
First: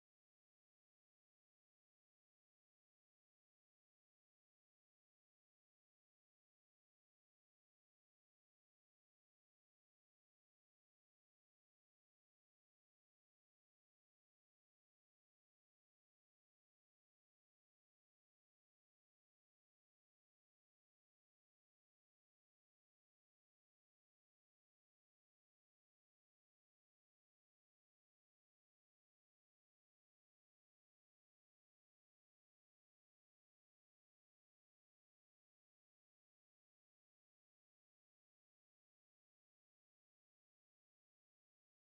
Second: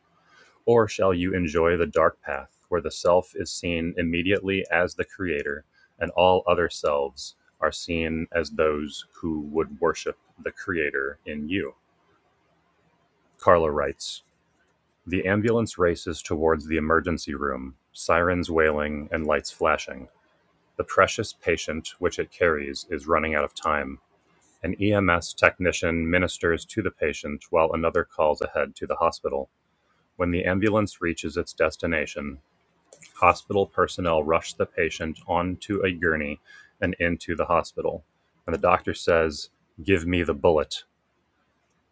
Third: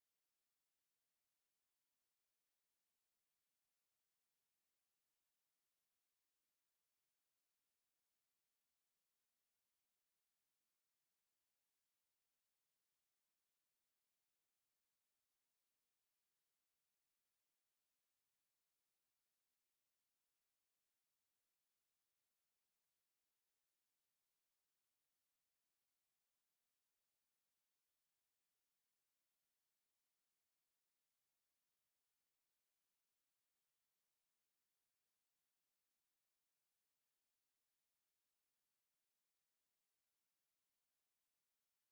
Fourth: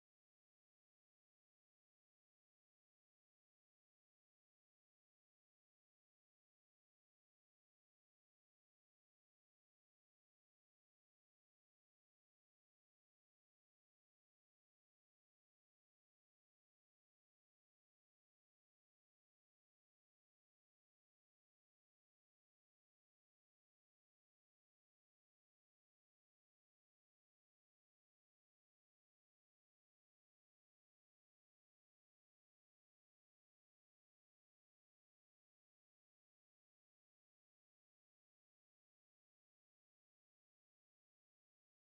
Or shall you enjoy the dark path where the self is seen immediately as the creator and all other selves are seen as those who would worship the creator in you? Carla writes The ambulance races towards the emergency room, sirens wailing and lights flashing. The precious patient which it carries is running out of time. An EMS technician ministers to the patient while another calls ahead to the hospital. When the ambulance reaches its destination, hospital personnel rush the patient onto a gurney and into the hospital. And the doctor says, Give me the bullet.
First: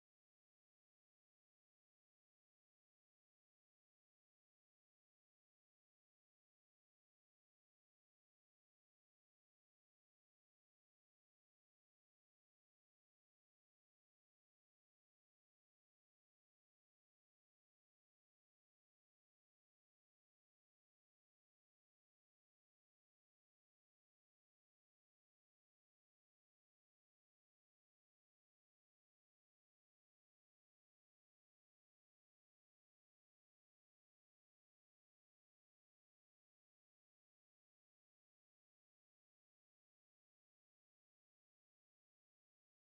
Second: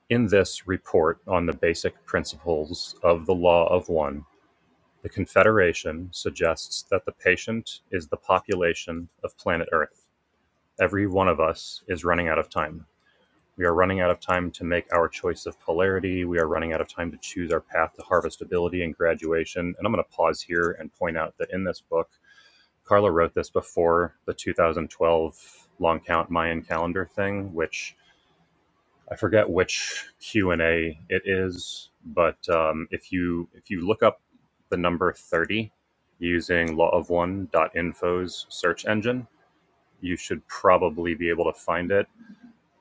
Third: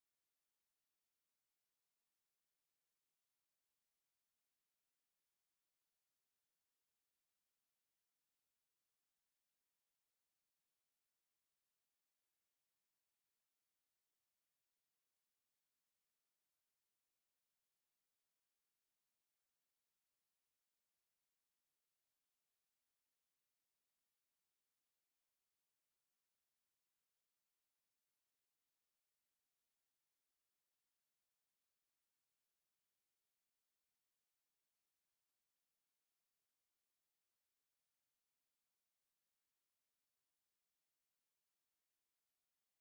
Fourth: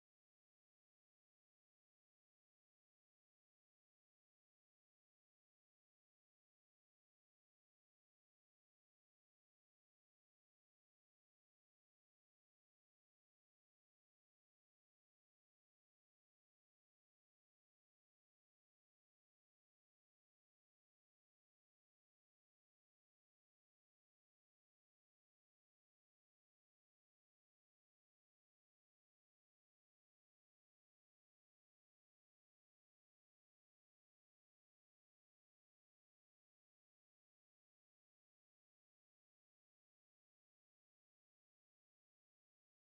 In this report on the basic principles of the law of one, the Confederation suggests that the patient is the population of planet Earth Every one of us is running out of time. We are running out of time to make our choice of polarity. We are running out of time to choose our path to harvestability and graduation. And I'm going to pause here and point out that in this book, Carla wrote this before the 2012 long count Mayan calendar thing, which I forget which Q and A it is, but um, if you if you look up the number 30 using lawofone dot Info's search engine, you should probably be able to find it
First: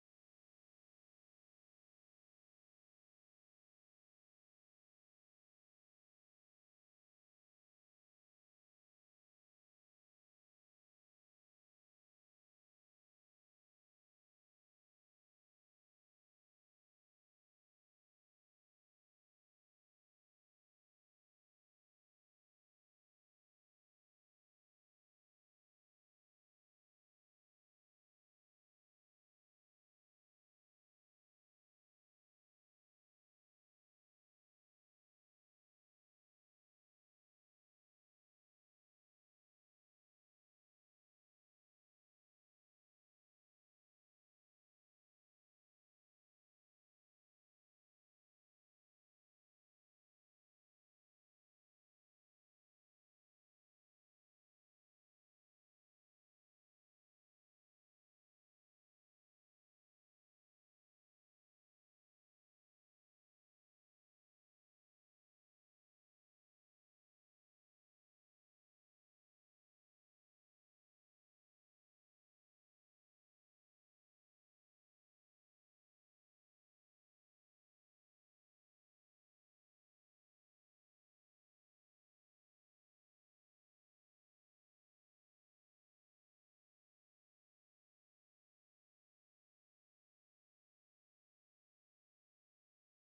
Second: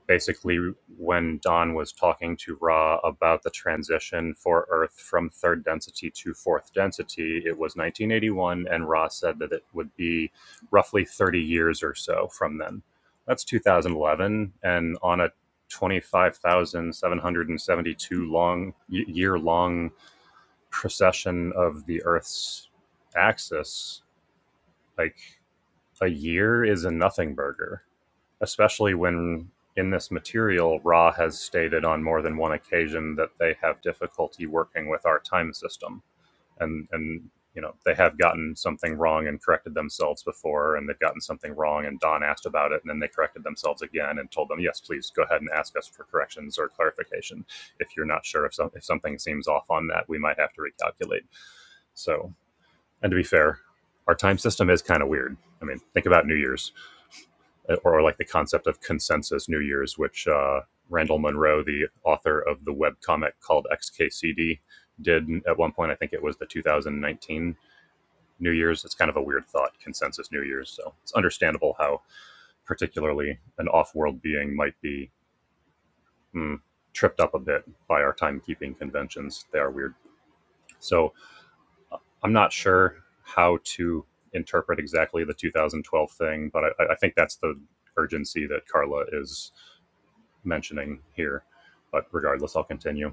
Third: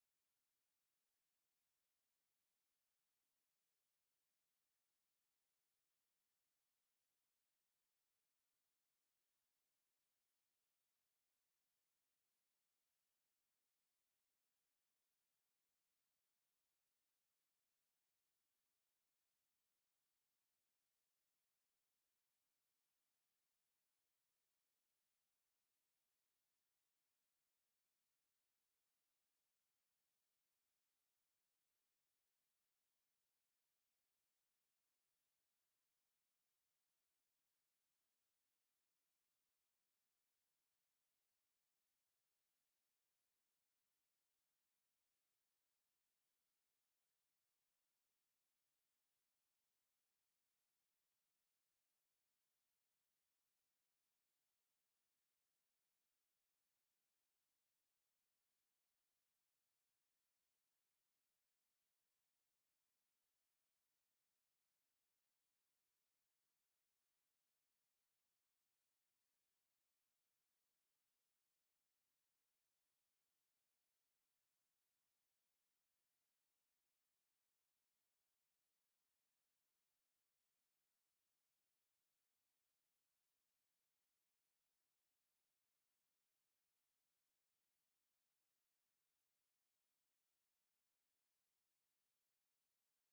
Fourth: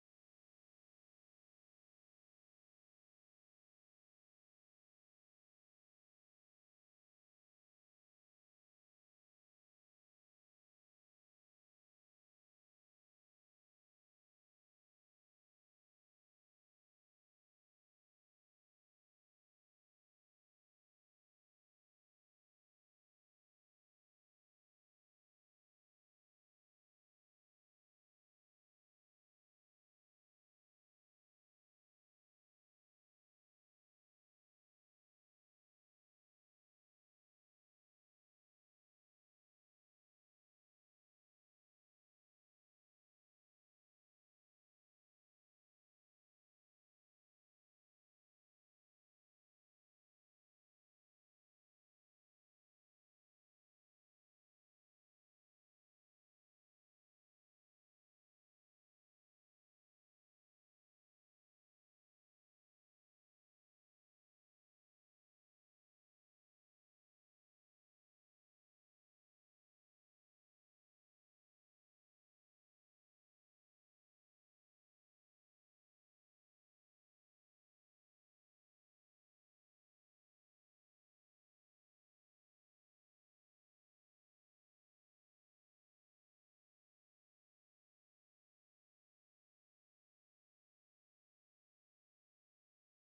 basically when Don was talking to Ra about the transition for Earth from third density to fourth density, it was 1981, and Ra said that it would be roughly 30 years or so from then. That's 2011, and on a 25,772 long year long year-long procession of the Earth's axis, like a year is a nothing burger especially when in this material, Ra has stated on more than one occasion that they have difficulty working with our time system, and and you know they have gotten something wrong and corrected themselves before, and they've gotten something wrong, and Don asked about it, and then they corrected themselves again and told them, yes, please go ahead and ask us for corrections or clarification if you're not sure if some, if something seems off on that, we might have to recalculate. So, and to be fair, our time system is kind of weird. I mean, think about New Year's or, like the concept of consensus New Year's, which uh, Randall Munroe, the author of the webcomic called XKCD, did at one point. I think it was the 2019 New Year's. It's kind of a weird thought, consensus New Year's. So it's understandable how, particularly, an off world being might be mm, tripped up a bit by our timekeeping conventions. They are weird. So I'm not sure how to interpret exactly the 2012 thing, but I, I think that's the urgency that Carla is mentioning here, but regardless, I'll continue.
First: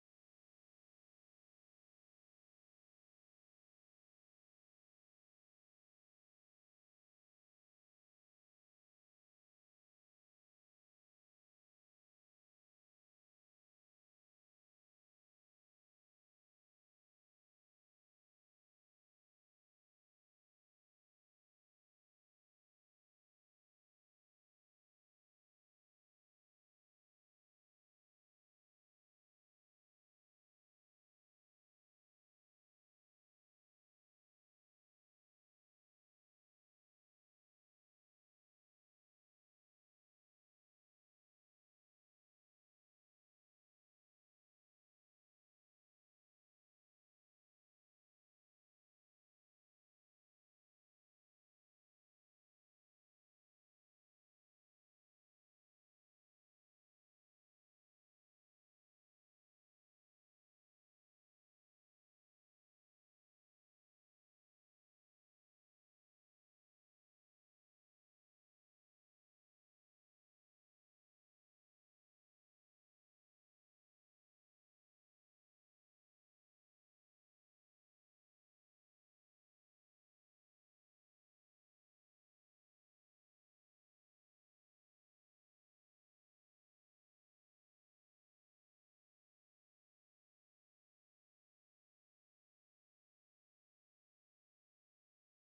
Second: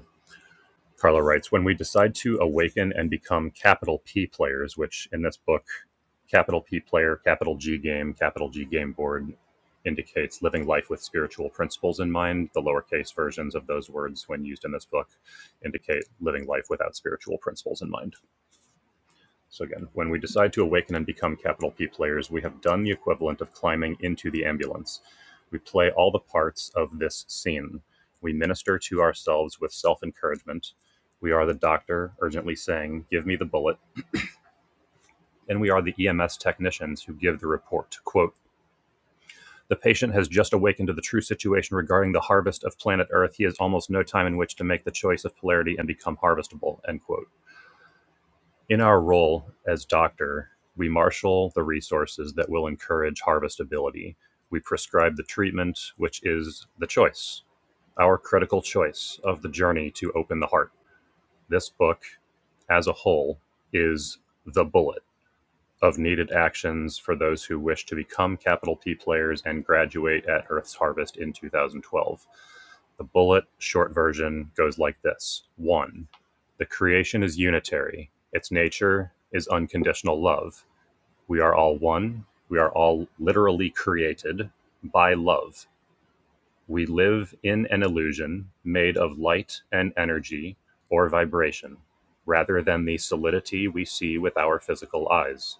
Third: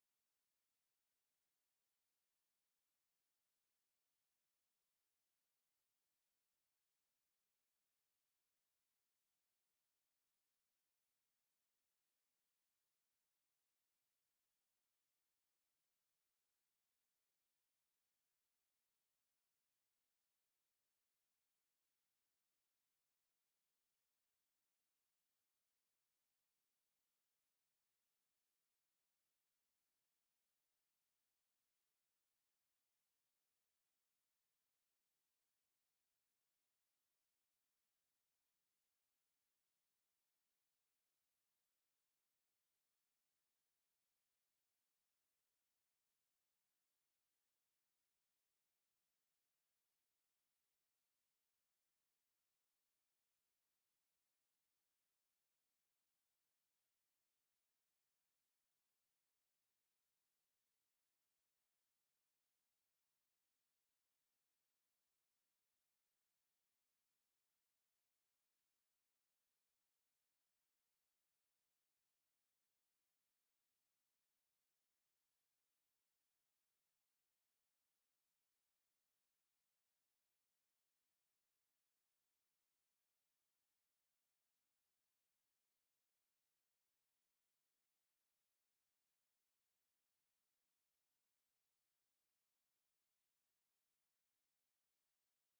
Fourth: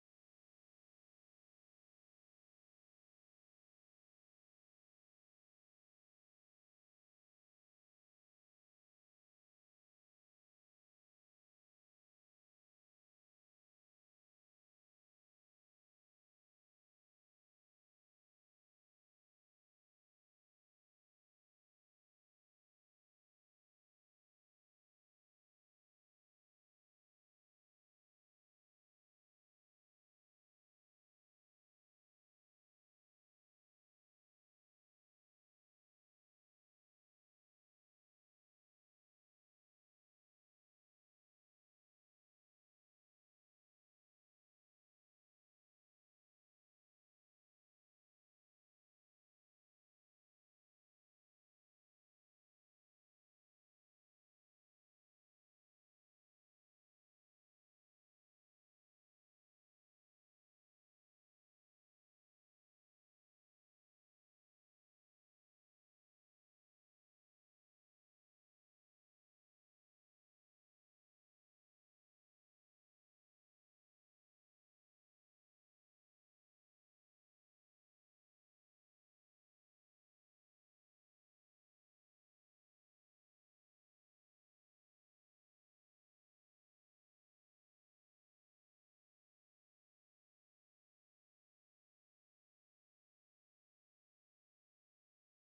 Carlo writes When we decide to awaken and become capital P players, which in this book, capital P player, capital G game, capital G game board indicates living life with spiritual principles in mind. The lowercase versions of those words, when used in this book, indicate living life without spiritual principles in mind. So again, when we decide to awaken and become capital P players, we have done the equivalent of climbing into the ambulance. We play all the parts of this scene. We minister to ourselves with self encouragement. We are the doctor urgently saying, Give me the bullet. And we are the EMS technicians who give the report. Quote, the patient has just awakened to the true situation regarding the harvest of planet Earth. He has almost no time in which to make the choice of polarity and become harvestable. End quote. In our role as doctor, we marshal the resources that will encourage harvestability. We prescribe the treatment, which is the choice, our critical choice of the journey to open the heart. This book, as a whole, is the bullet of needed actions for those who wish to become capital P players and graduate at Earth's Harvest in 2012. The bullet short version goes like this 1. The creation is unitary, its nature is unconditional love. We are all one, we are all literally created by love. We live in an illusion made of light and energy or vibration, rather than the solidity we see with our physical eyes.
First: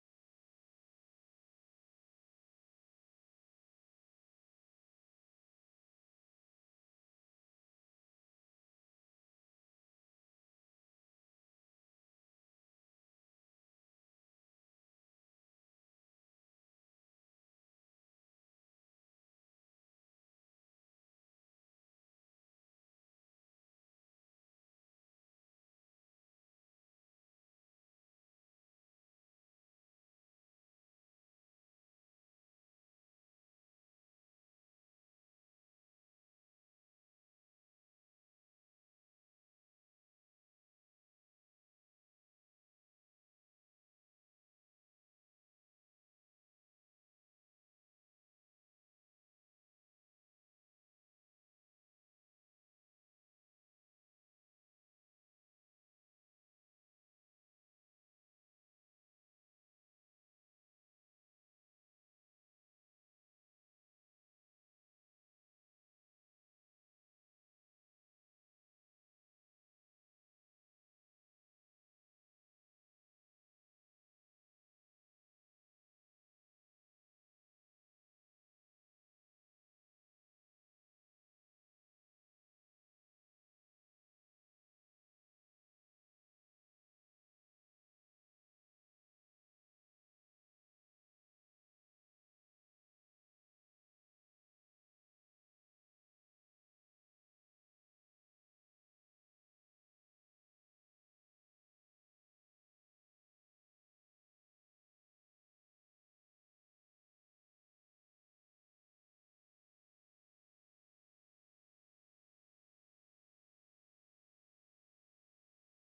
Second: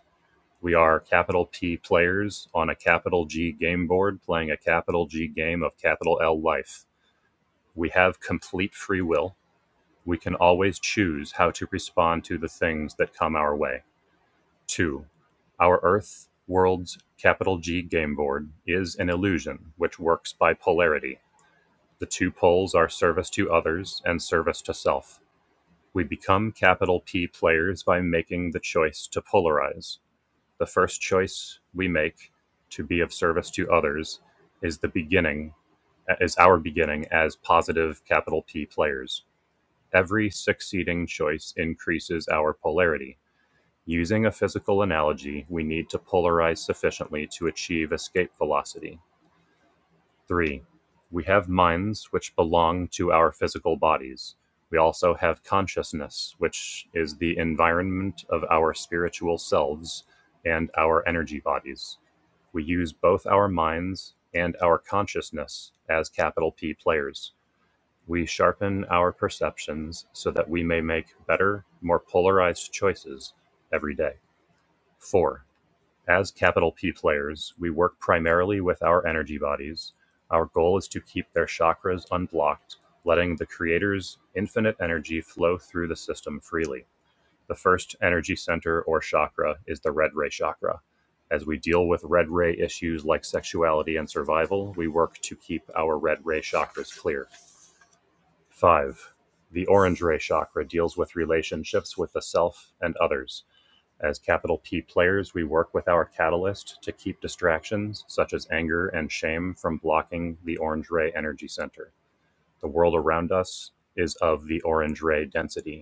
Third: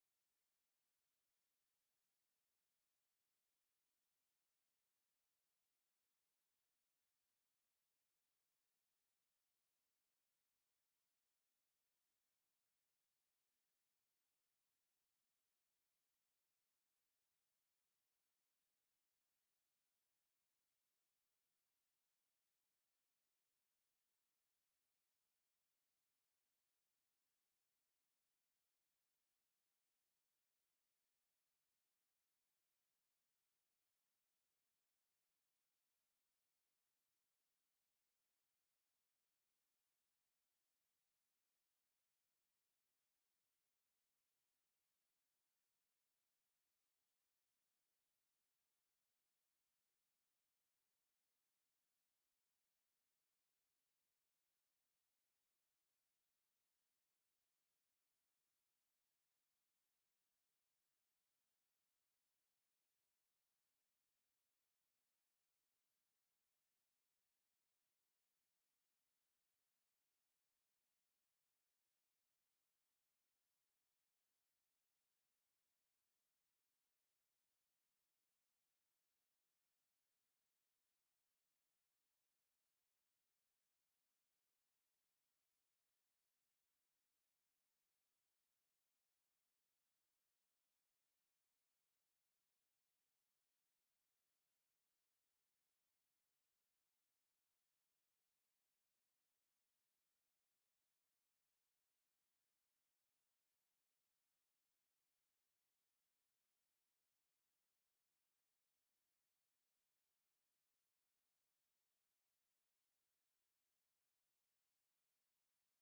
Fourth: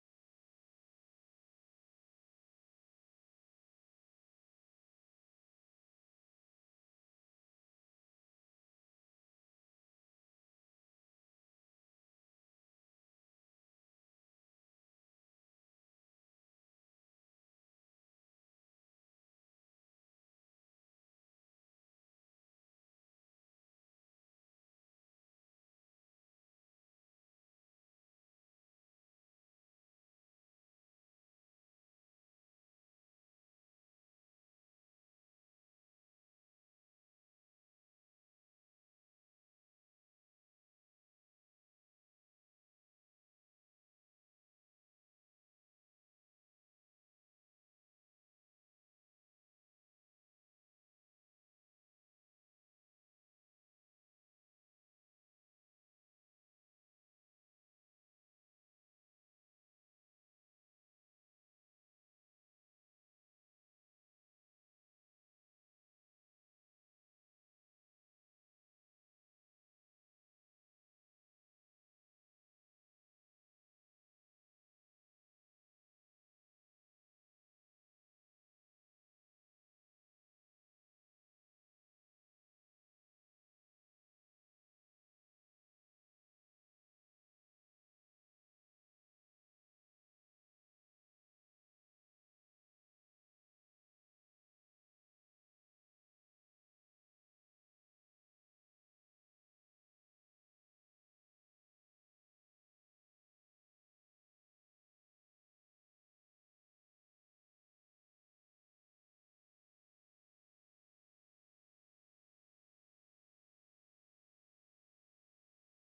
We are capital P players on a capital G game board playing a capital G game of capital L life. We have complete free will. We can always choose how to respond to the things that come our way. Two, our Earth world's capital G game board is an illusion which works by polarity. The two poles are service to others and service to self. We become capital P players by making the choice to polarize the first choice we make to be of service to others is the beginning is our beginning as positive capital P players. Every succeeding choice increases our polarity. Using a physical analogy, we need to polarize sufficiently to achieve escape velocity. 3. We have minds which belong to our physical bodies. We also have consciousness, which is the environment of our spiritual selves and our energy bodies. We use both our minds and our consciousness as capital P players. We sharpen our perceptions so that we may make better, more polarized choices every day. Four, as capital P players, we work primarily with our energy bodies. Our goal is to keep their chakras unblocked, letting the Creator's infinite energy flow through the system freely. The first energy center or chakra is the red ray chakra. As we deal with red ray issues like sexuality and survival, we work to keep our red ray chakras clear. Five, the orange ray chakra deals with relationships with the self and others. As capital P players, we work with our catalyst to keep distractions such as anger and shame from blocking the orange ray energy center. The world around us is of the orange ray density.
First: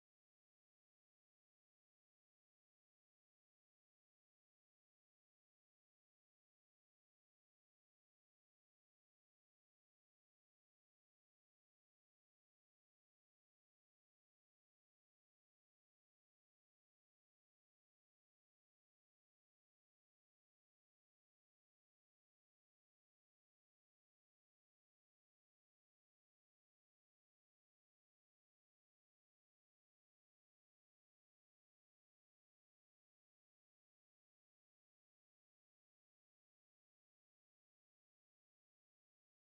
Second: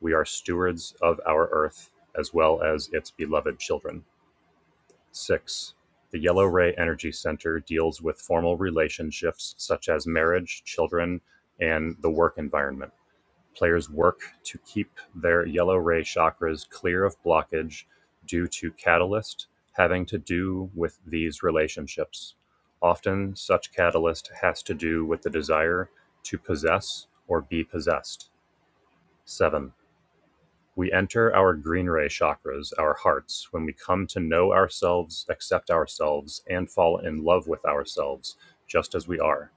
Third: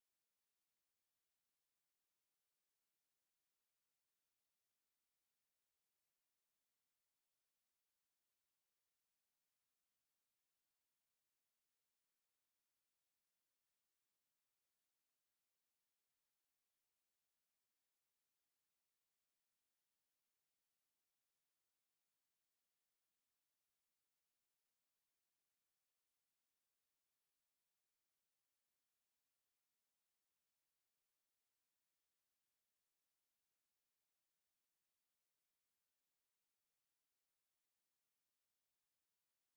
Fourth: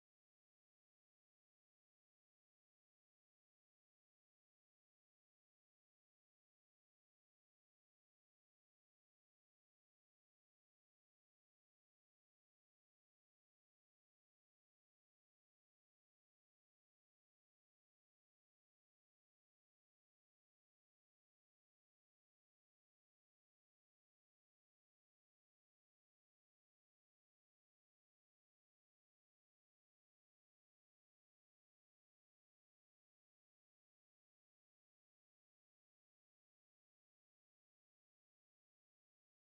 We are stewards of our Earth as well as its beloved children. 6. The Yellow Ray Energy Center deals with formal relationships such as marriage, children, and the work environment. Players work to keep their yellow ray chakras clear of blockage due to catalyst having to do with these relationships. Often, such catalyst has to do with the desire to possess or be possessed. 7 we enter our green ray chakras, our hearts, when we come to know ourselves, accept ourselves, and fall in love with ourselves just as we are.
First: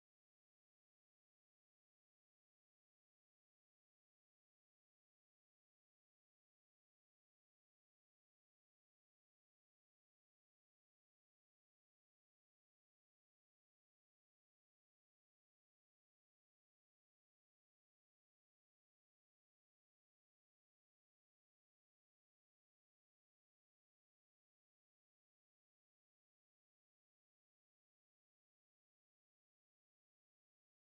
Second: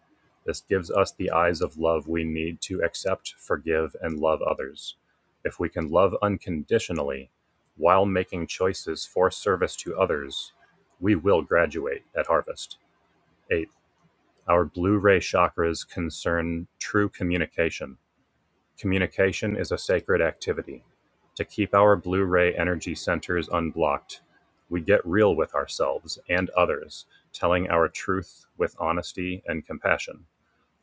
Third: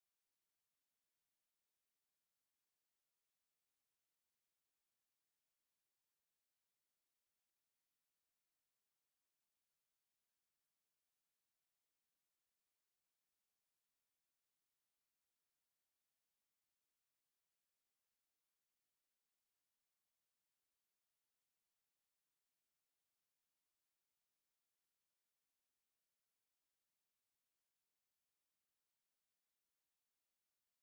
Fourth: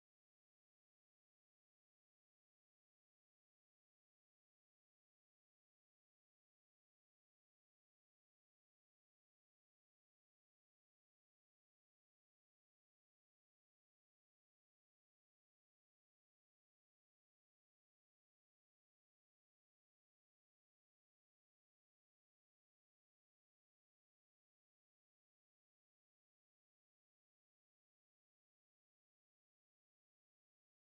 This gives us the eyes of love we need to accept, forgive, and love others. If we can love unconditionally while making choices for service to others, we will graduate at harvest. Eighth, our blue ray chakras concern true communication Communication is a sacred activity. To keep our Blu-ray energy centers unblocked, we get real with ourselves and others, telling our truth with honesty and compassion.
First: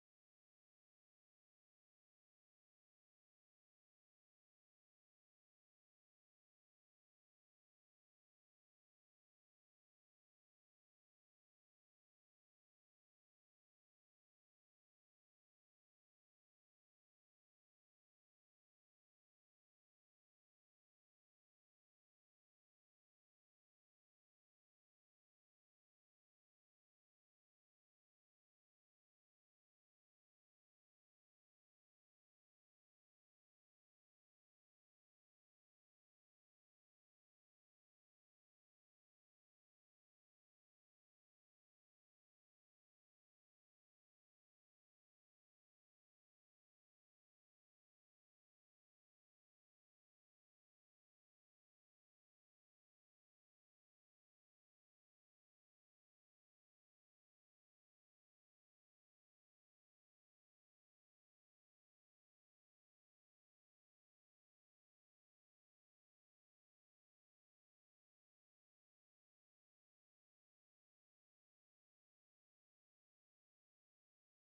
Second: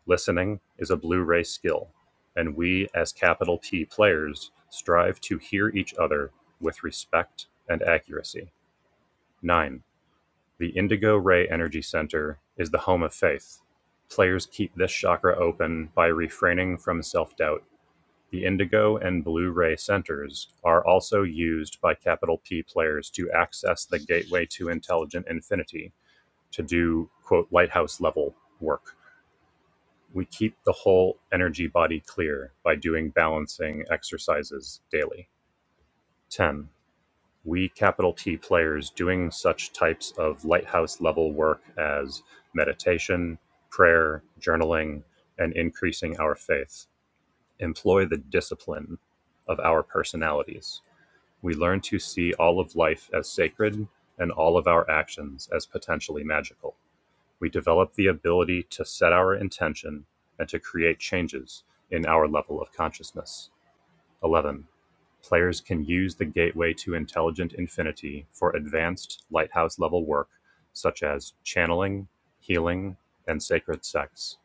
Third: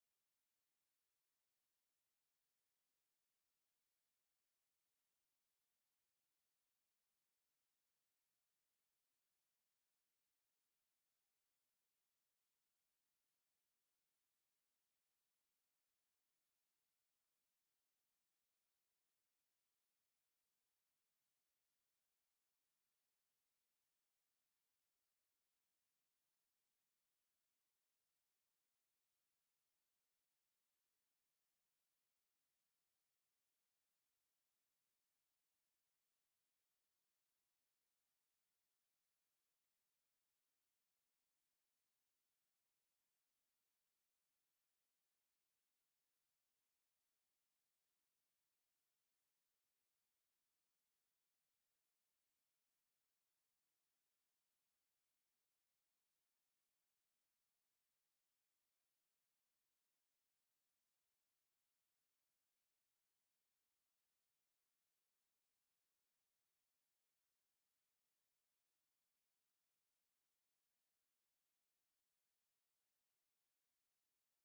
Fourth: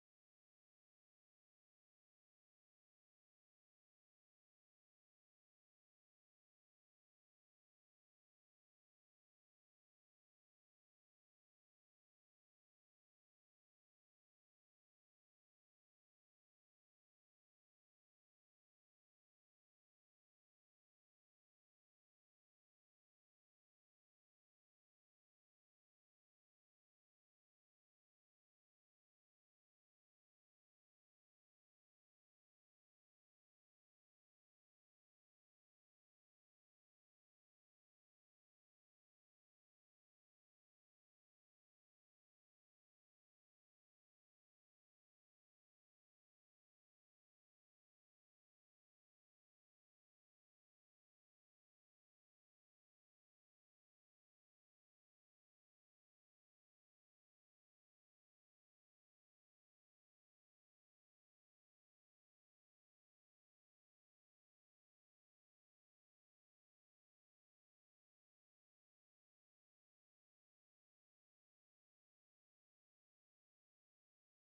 Listening is a Blu-ray skill, and we as capital P players strive to hear each other with respect and accuracy. 9. The Indigo Ray Energy Center is the home of faith. Players keep this chakra open by refraining from self doubt the Indigo and Blu-ray centers are also used by Capital P players to access the gateway to Intelligent Infinity to do quote lighthouse level work. We keep the whole energy body clear by doing balancing exercises daily. 10. We capital T players doing such types of lighthouse level work as meditation, prayer, journaling, and increasing our faith employ the discipline of our personalities We learn to see all of life as sacred and all of our actions as potentially magical. We develop the ability to set our intention and to create changes in our level of consciousness. 11. Players can use the Gateway to Intelligent Infinity for advanced lighthouse-level work such as channeling, healing, and sacred sex.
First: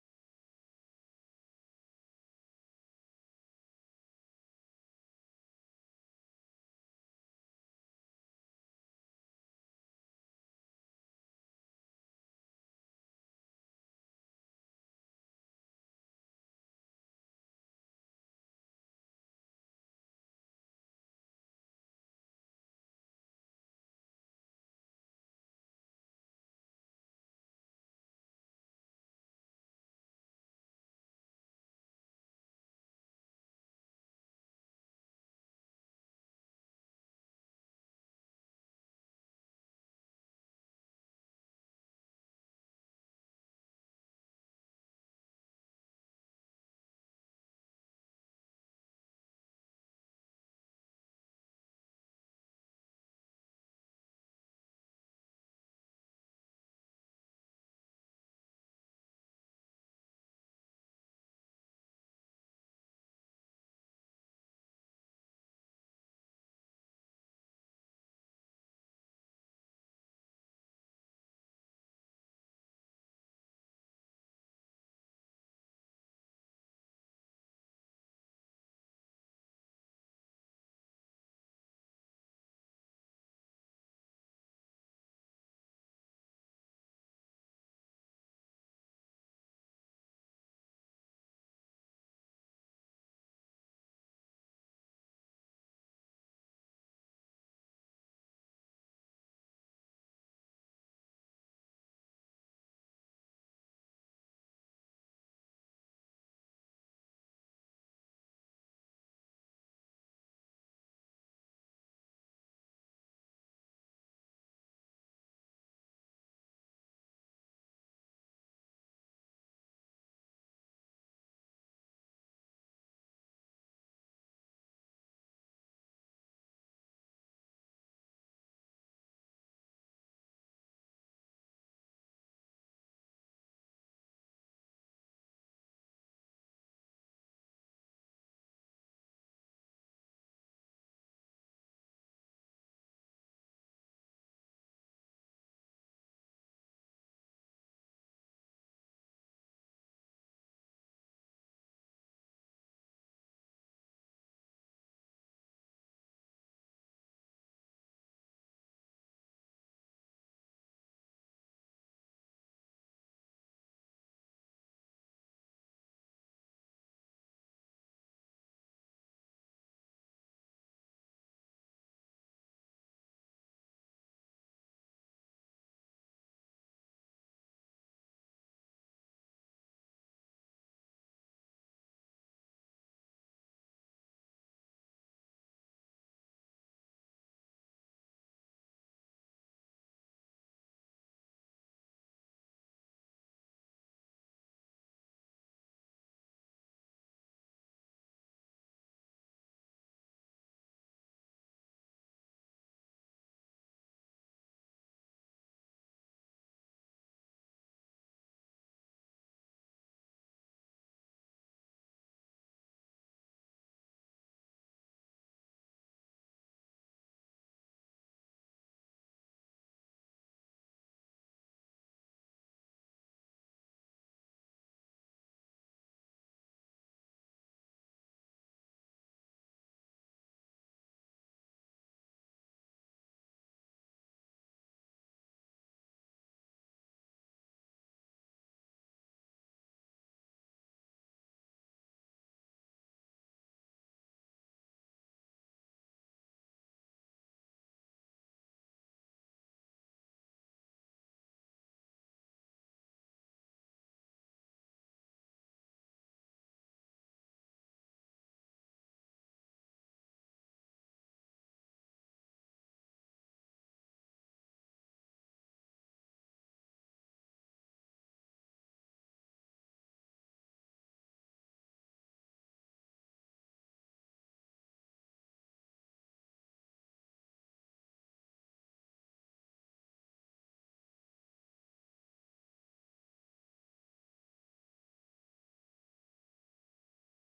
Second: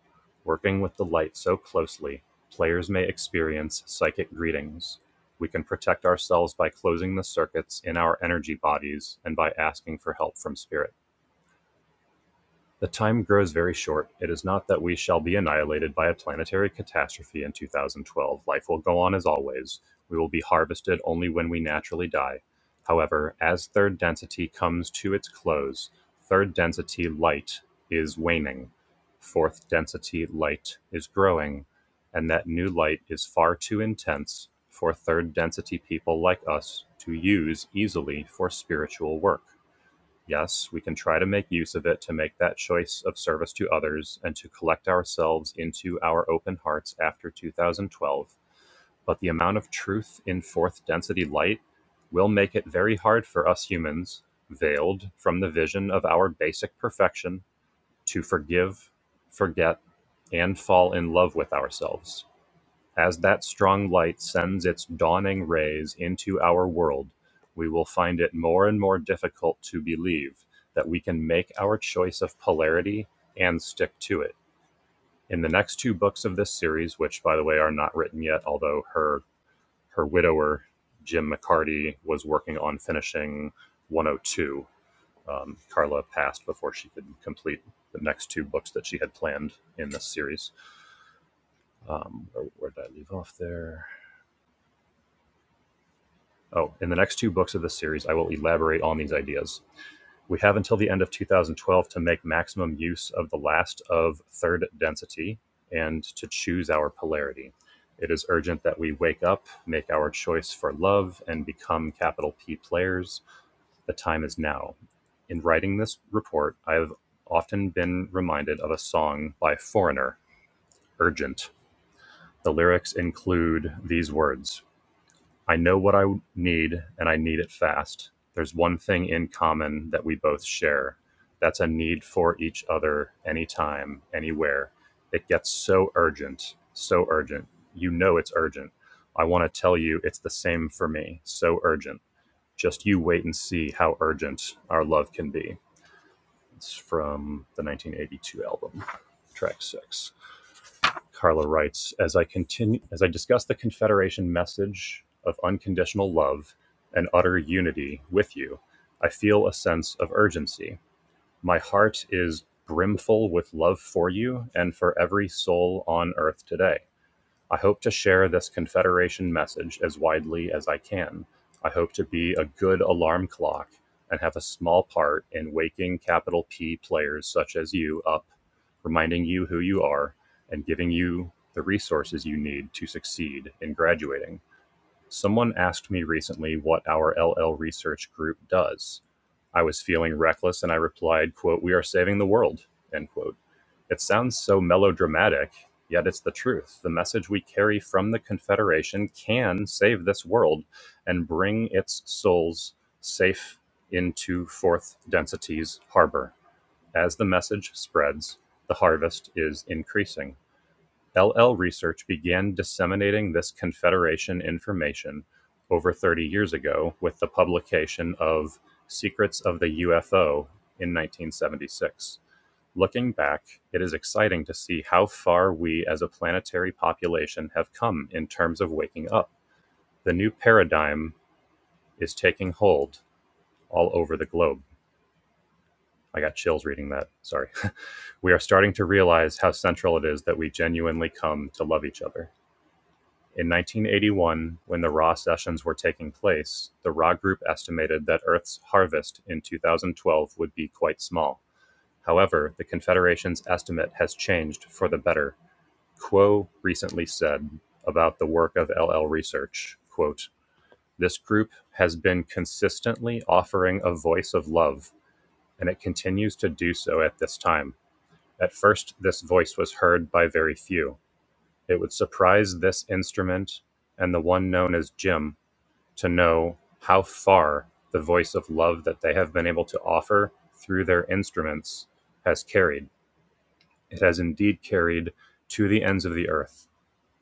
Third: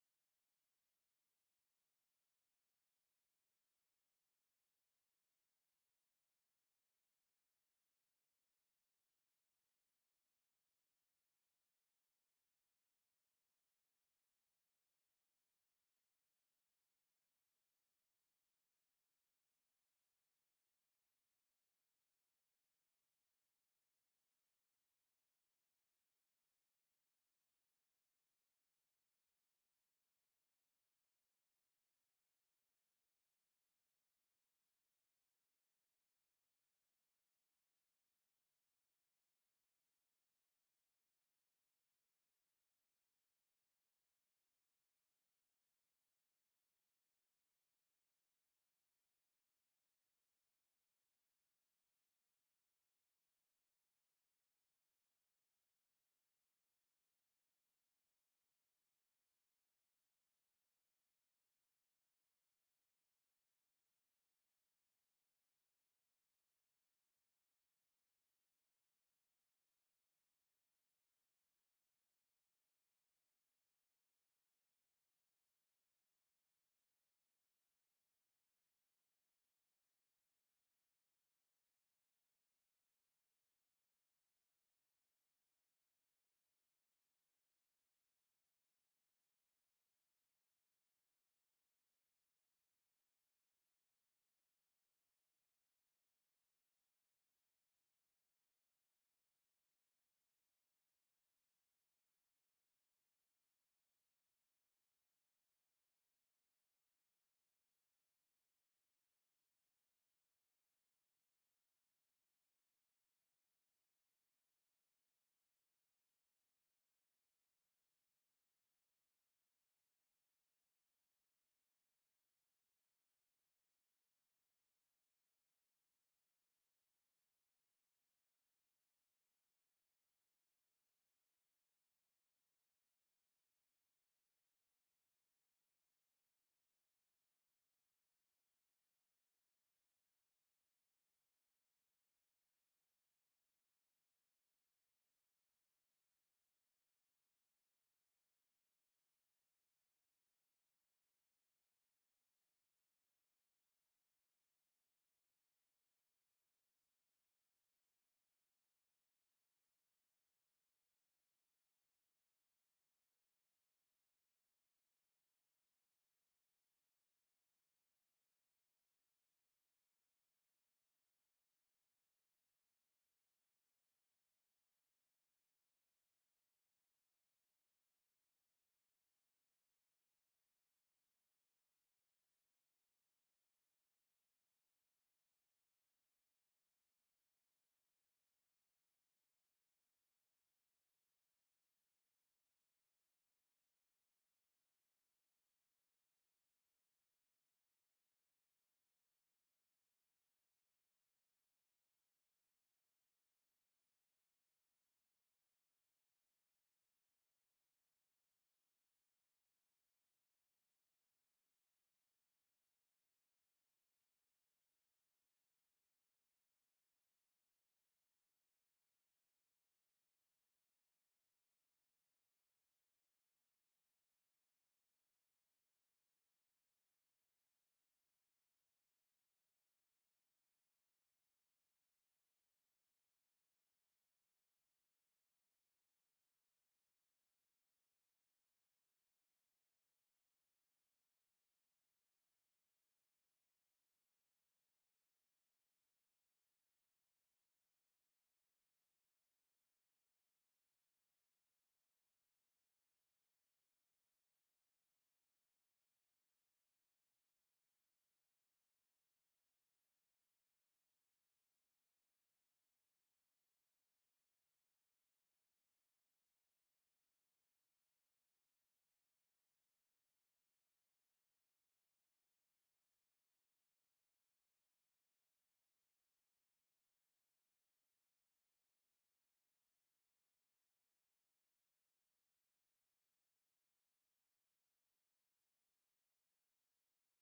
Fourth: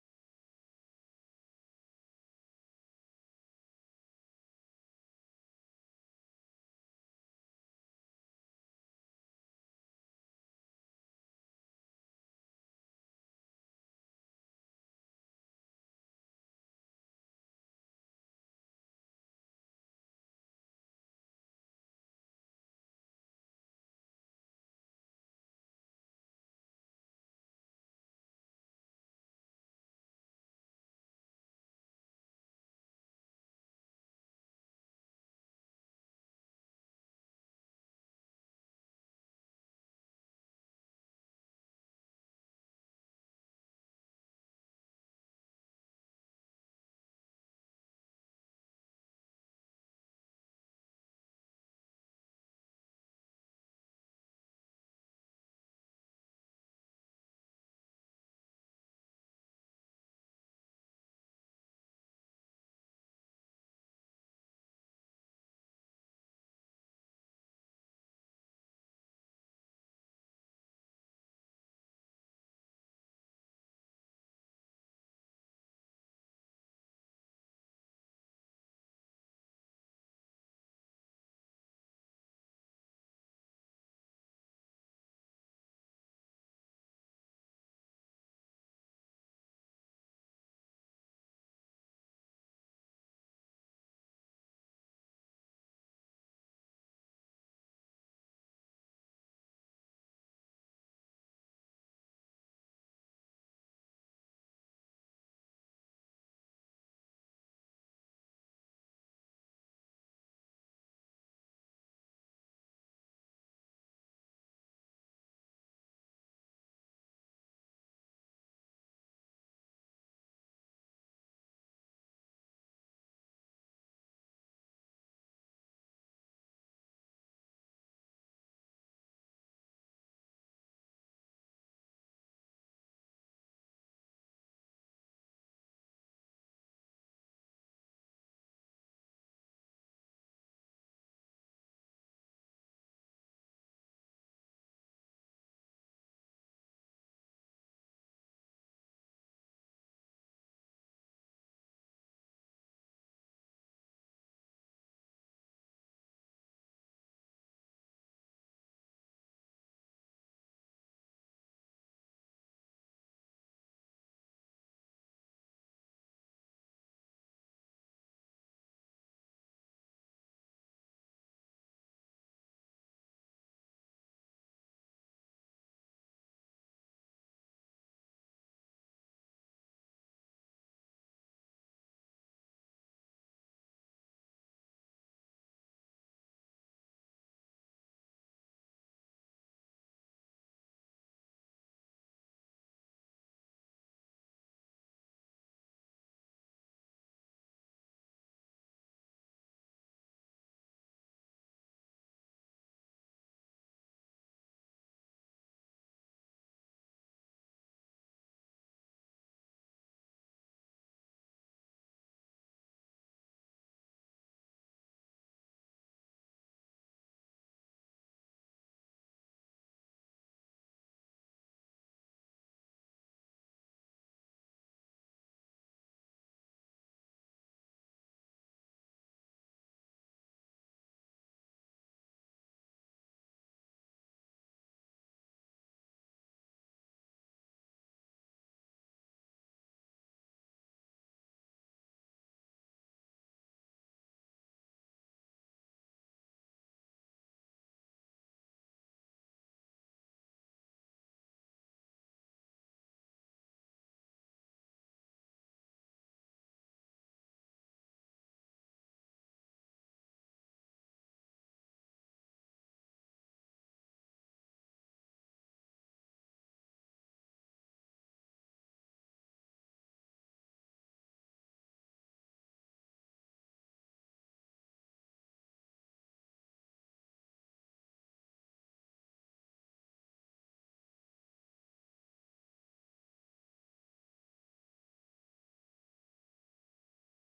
Working with the light so closely, players may experience psychic greetings. We can protect ourselves by closing the circuits in our energy bodies and by asking for help from spirit. The time grows very short. It is not that we shall be annihilated by a planetary catastrophe in 2012. Life will go on as always. We will be harvested only when we naturally die. However, as third density comes to its close, third density light is waning. Fourth density light is growing, and that new light is far too intense for third density people like us to use easily for spiritual work. Yes, we can try to make use of it to make that choice of service to others and to collect ourselves into our open hearts after 2012, but the amount of truth in fourth density light will make it very hard for us humans, veiled from the vision of our basic perfection, to forgive, forget, and fall in love with ourselves. As that strong light sends its dawning rays into our world, we will find it more and more difficult to believe that we can make our choice of polarity and stick to it. In the next two books of this series, which by the way are not written yet, although her her widower Jim McCarty was working on finishing 102. Um, Carla passed before she could complete the next two books that she had planned in this series. Um, where, where did I leave off there? Oh, in the next two books of this series, I will elaborate on these ideas. We have until the end of 2012 to make maximum use of the last of third density and to choose our polarity. It is urgent that we wake up, make our choice for love, and become capital P players. The time is now. In writing this report, I have often been reminded of a song by Foreigner, Urgent. The lyrics include these words I know what I need and I need it fast. There's one thing in common that we both share. That's a need for each other anytime, anywhere. It gets so urgent, so urgent. You know it's urgent. I want to tell you it's the same for me. So urgent. Just you wait and see how urgent our love can be. It's from the 1982 album, track six. Carla writes, as I continue as I discuss the Confederation message of unconditional love and utter unity with you, I feel a sense of urgency. My heart is brimful with love for you and for every soul on earth today. I hope to share this Confederation message as widely as I can. I hope to be a good alarm clock and have a small part in waking capital P players such as you up, reminding you who you are, and giving you the resources you need to succeed in graduating. Someone asked me recently what our LL research group does. I was feeling reckless and I replied, quote, We are saving the world, end quote. It sounds so melodramatic, yet it's the truth. The message we carry from the Confederation can save this world and bring its souls safe into Fourth Density's harbor. As the message spreads, the harvest is increasing. LL Research began disseminating this Confederation information over 30 years ago with the publication of Secrets of the UFO in 1976. Looking back, it is exciting to see how far we as a planetary population have come in terms of waking up. The new paradigm is taking hold all over the globe. I got chills reading that. Sorry. we are starting to realize how central it is that we genuinely come to love each other. In 1981, when the raw sessions were taking place, the raw group estimated that Earth's harvest in 2012 would be quite small. However, the Confederation's estimate has changed for the better Kuo recently said about the work of LL Research, quote, This group has been consistently offering a voice of love, and it continues to do so at this time. At first, this voice was heard by very few. It would surprise this instrument and the one known as Jim to know how far the voice of love that they have been able to offer through their instruments has carried. It has indeed carried to the ends of the earth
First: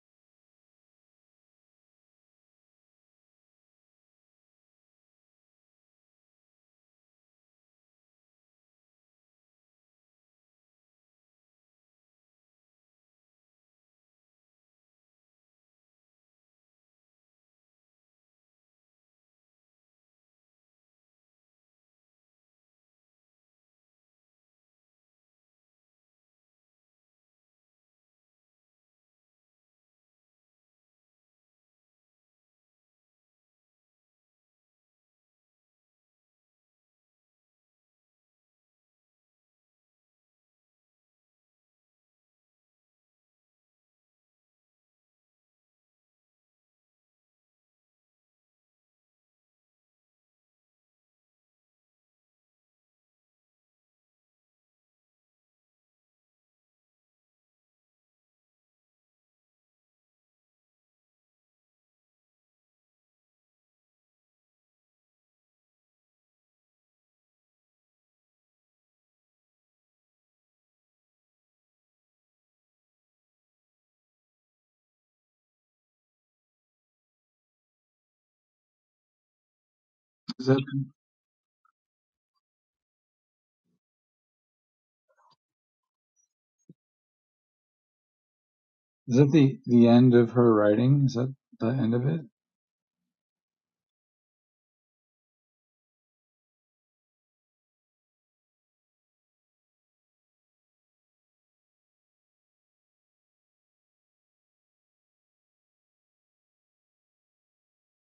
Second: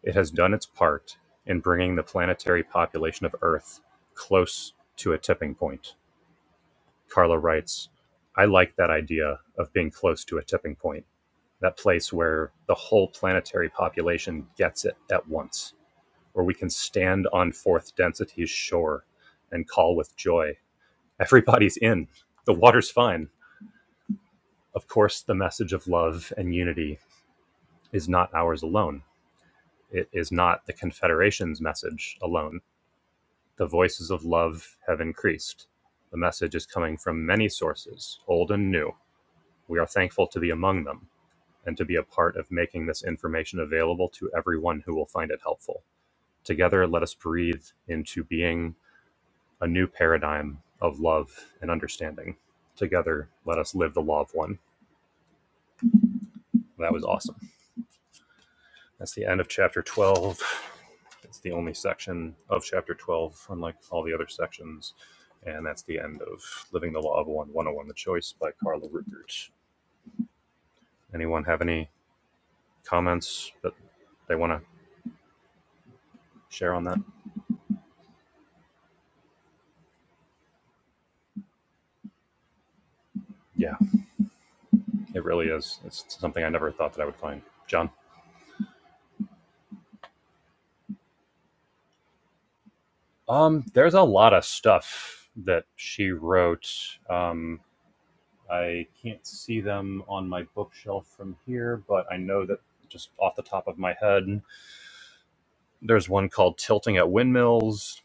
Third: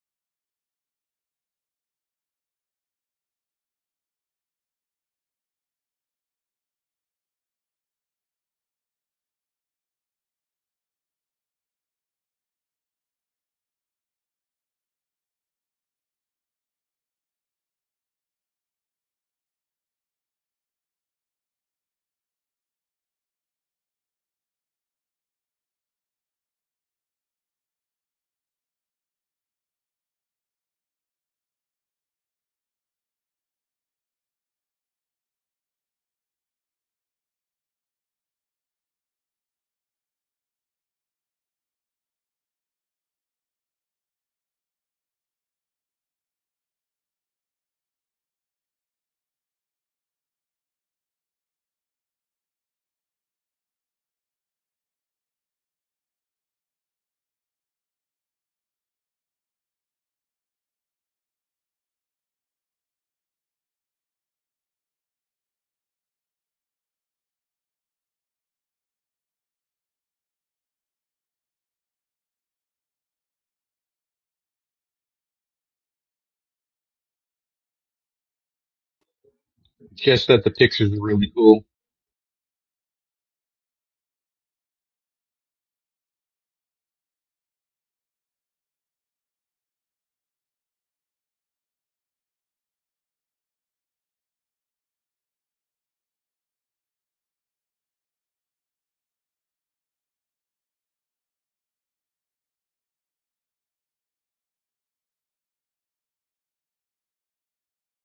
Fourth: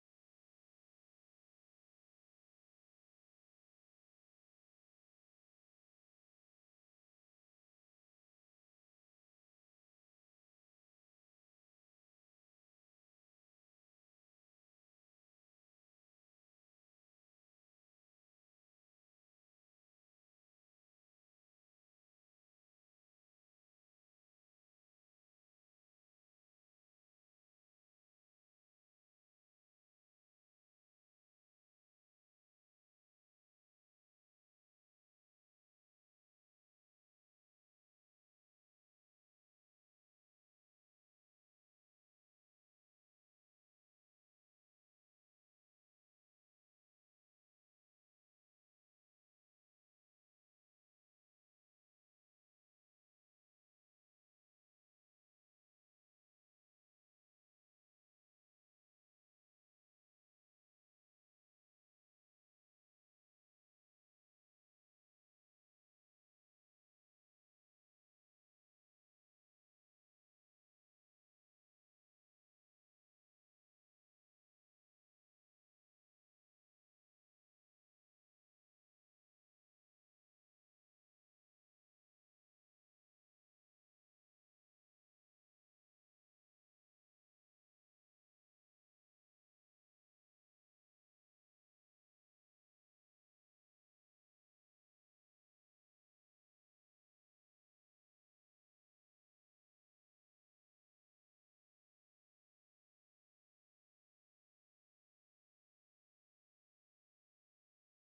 It has done its part in bringing the planetary population of Earth close to a tipping point. Carla writes, I like that idea of being close to a tipping point, that place where the whole planetary population gets it at once, where we can stand on fourth density's shore and call with joy. Everybody's in. The water's fine. Of course, the message of love and unity is not ours alone. It is not the Confederation's message alone The voices of love have increased. The message is coming from many sources, old and new. We are thankful to be among them and to be a part of making this information available to everyone who will find it helpful. Together, let us breathe into being a new paradigm of love and understanding. Together, let us live the law of one. That was awesome. That's the end of chapter 12. It's the only section of chapter 12, unlike all the other sections. And that's the end of Living the Law of One 101 The Choice by Carla Rukert. Anyone have any comments that they want to share on that? Just that Is the that pictures are really cool. Yeah, it really is. It's something I never thought that I would find. John? is that the the end of her writing? Is that the end of it? Um, there's a lot of stuff that she wrote. Um, I can't see them on my bookshelf from here, but I know that just off the top of my head, there's one called Tilting at Windmills,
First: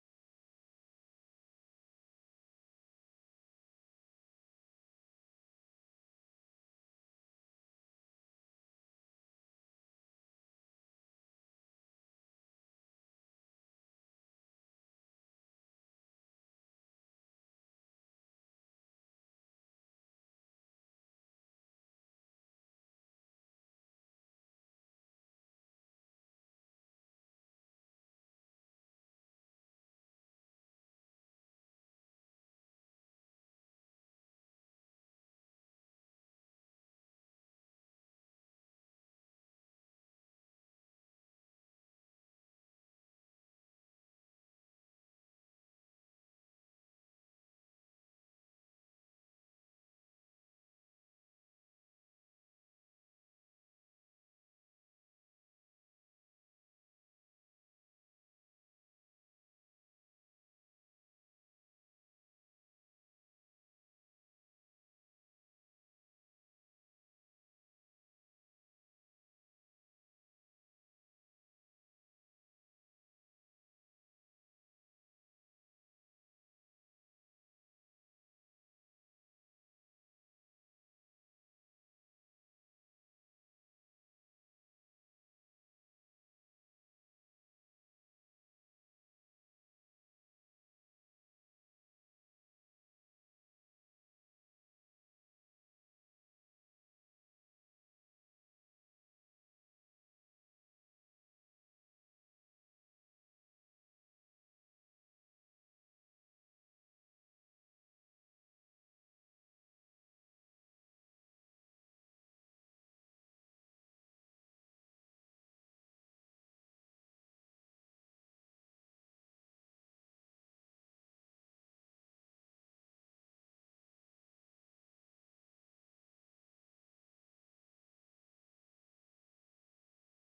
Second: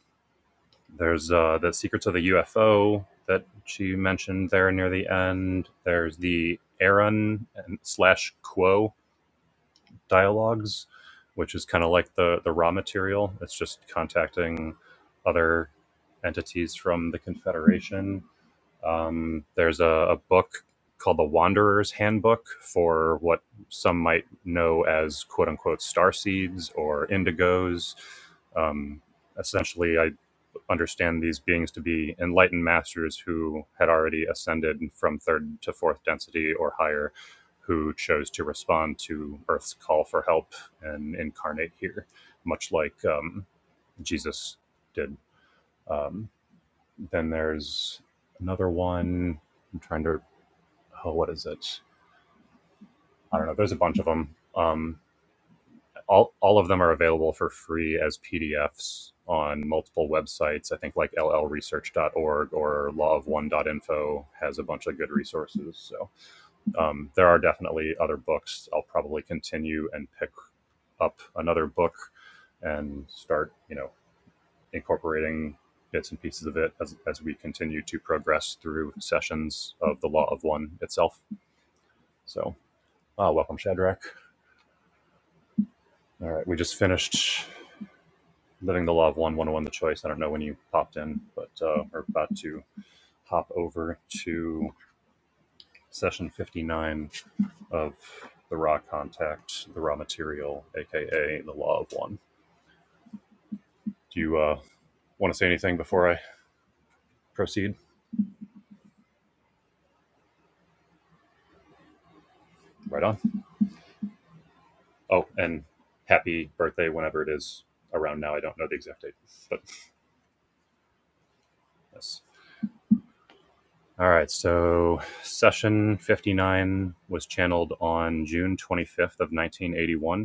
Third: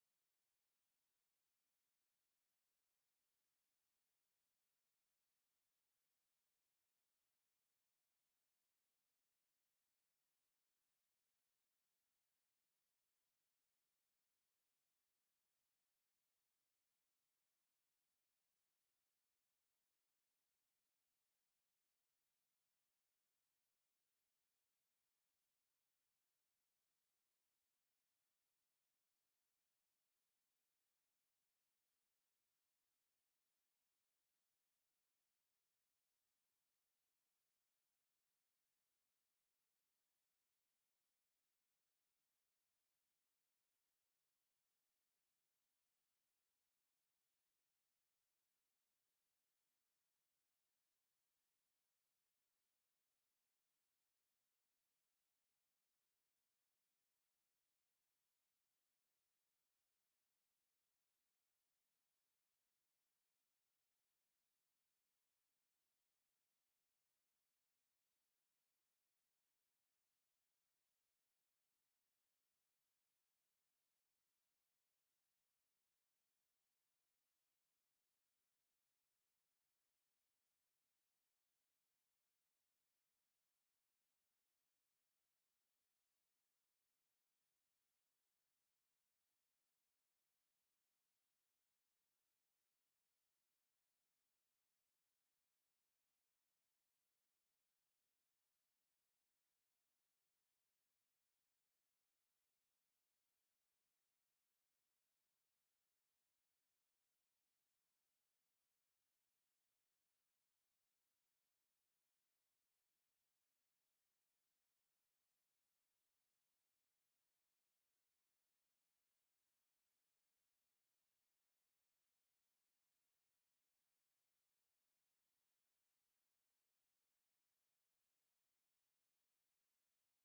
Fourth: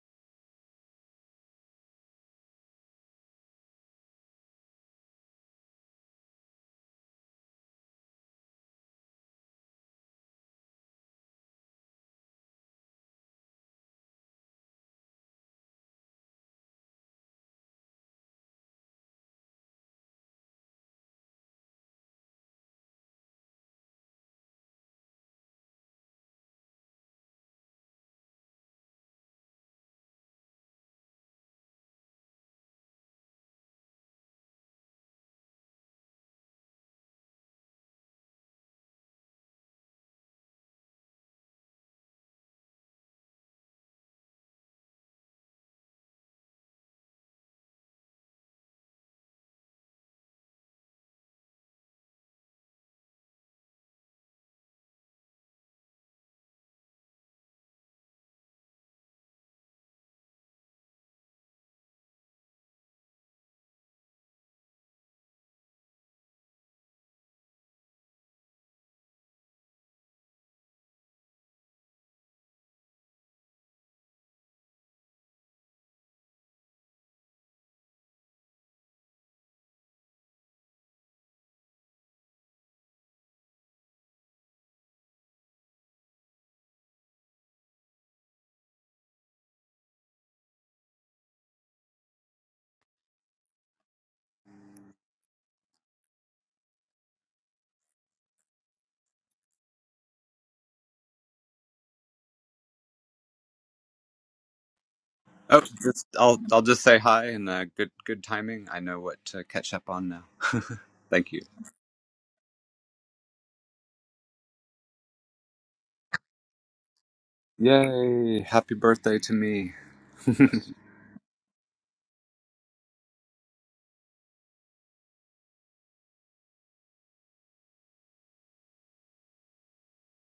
There's uh, the Secrets of the UFO that she mentioned there near the end. There's the Aaron slash Quo dialogues, which is kind of like the the raw material. It's just contacting other entities from the Confederation. Um, there's a, a book called the Wanderer's Handbook for what some might know as quote unquote star seeds or indigos. Um, essentially, I understand these beings to be enlightened masters who had already ascended from third to fourth density or higher, who chose to respond to Earth's call for help and incarnate here, much like um, Jesus did. Um, then there's another one. I'm trying to. Oh, what is it? I don't know. There's a bunch of them. Um, all all of them are available for free as PDFs on multiple websites. I think like L L research dot org or law of one dot info has a bunch of good resources. So um, there are definitely other books. I'll probably continue and pick up another book and start, you know, incorporating bits and pieces of it as, as we continue to progress through sessions of the Law of One itself. So uh, welcome, Shadrach. All right, we just finished Living the Law of One, 101 The Choice. I don't know when you popped in, but uh, we're about to hop over to session 59 of The Raw Contact, The Raw Material, aka The Law of One. Do you uh, want to say Oh, anything just before I I'll I'll just say hi and uh, proceed? good good timing. I know what to catch up on now. Thank you. Right on. Oh, and happy birthday whenever it is around now. I Yay! don't know Happy the exact date, birthday to but me. yes. All right, so session 59 was channeled on June 25th of 1981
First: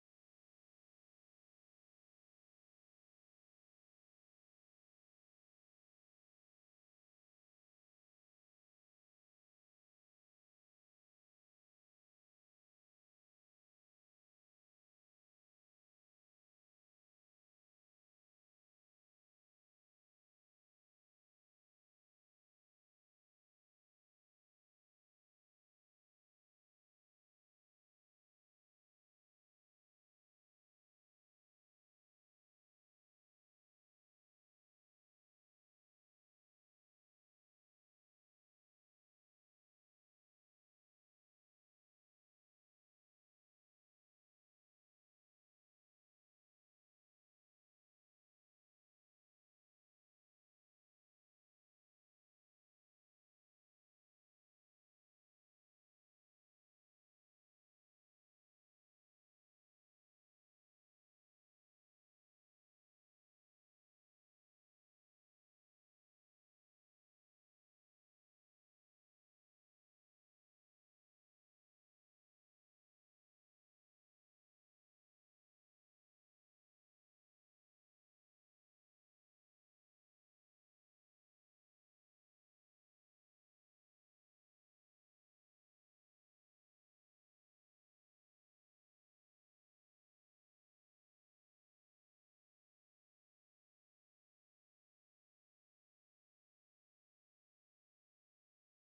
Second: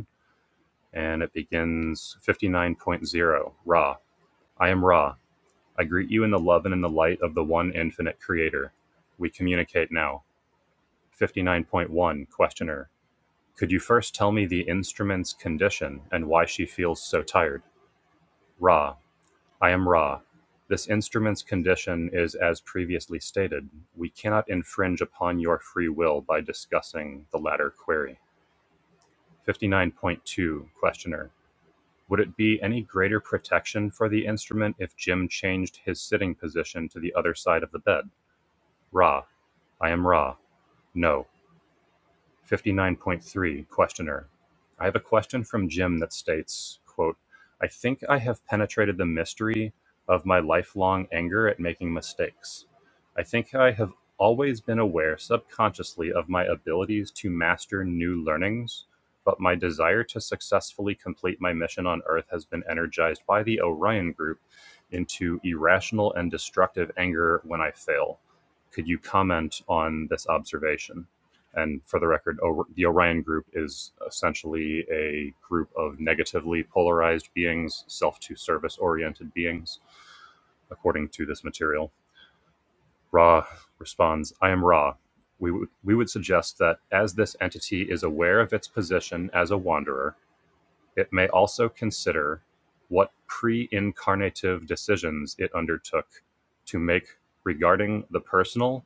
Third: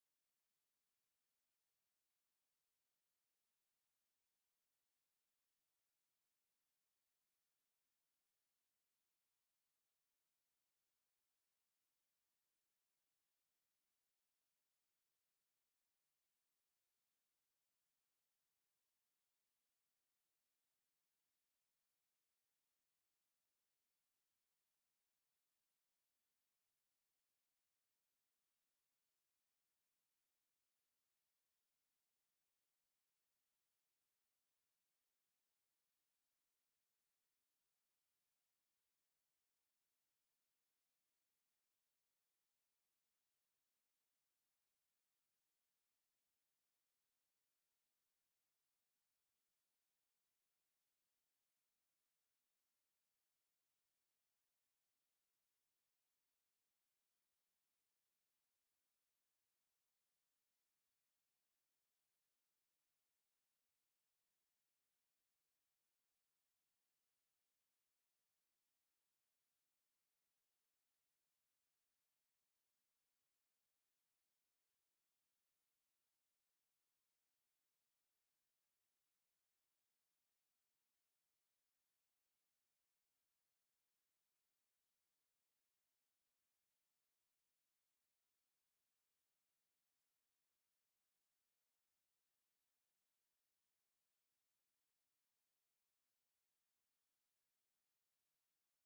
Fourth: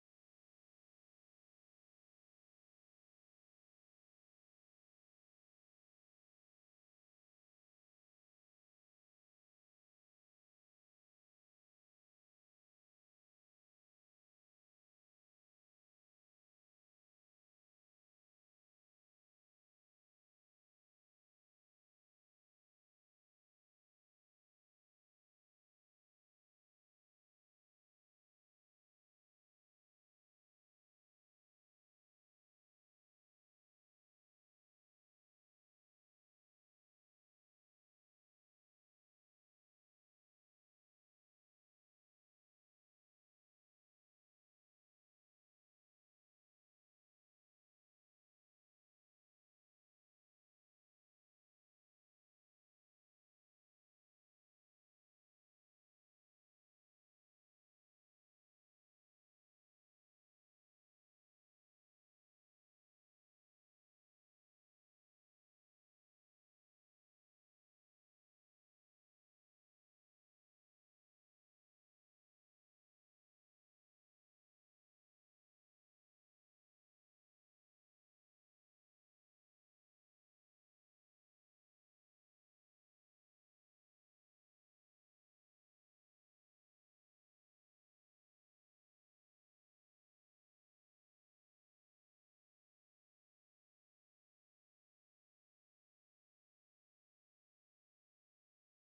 and it begins fifty nine point zero. Ra. I am Ra. I greet you in the love and in the light of the one infinite creator. We communicate now. 59.1 Questioner. Could you first tell me the instrument's condition and why she feels so tired? Ra. I am Ra. This instrument's condition is as previously stated. We cannot infringe upon your free will by discussing the latter query. 59.2 Questioner. Would it be any greater protection for the instrument if Jim changed his sitting position to the other side of the bed? Ra. I am Ra. No. 59.3 questioner i have a question from jim that states quote i think i have penetrated the mystery of my lifelong anger at making mistakes i think i have always been aware subconsciously of my abilities to master new learnings but my desire to successfully complete my mission on earth has been energized by the orion group into irrational and destructive anger when i fail could you comment on this observation and for the record, o- the Orion group is essentially a group of negatively polarized beings, self to service oriented beings, according to this material. Ra responds, I am Ra. We, would we would suggest that as this entity is aware of its position as a wanderer, it may also consider what pre incarnative decisions it undertook to make regarding the personal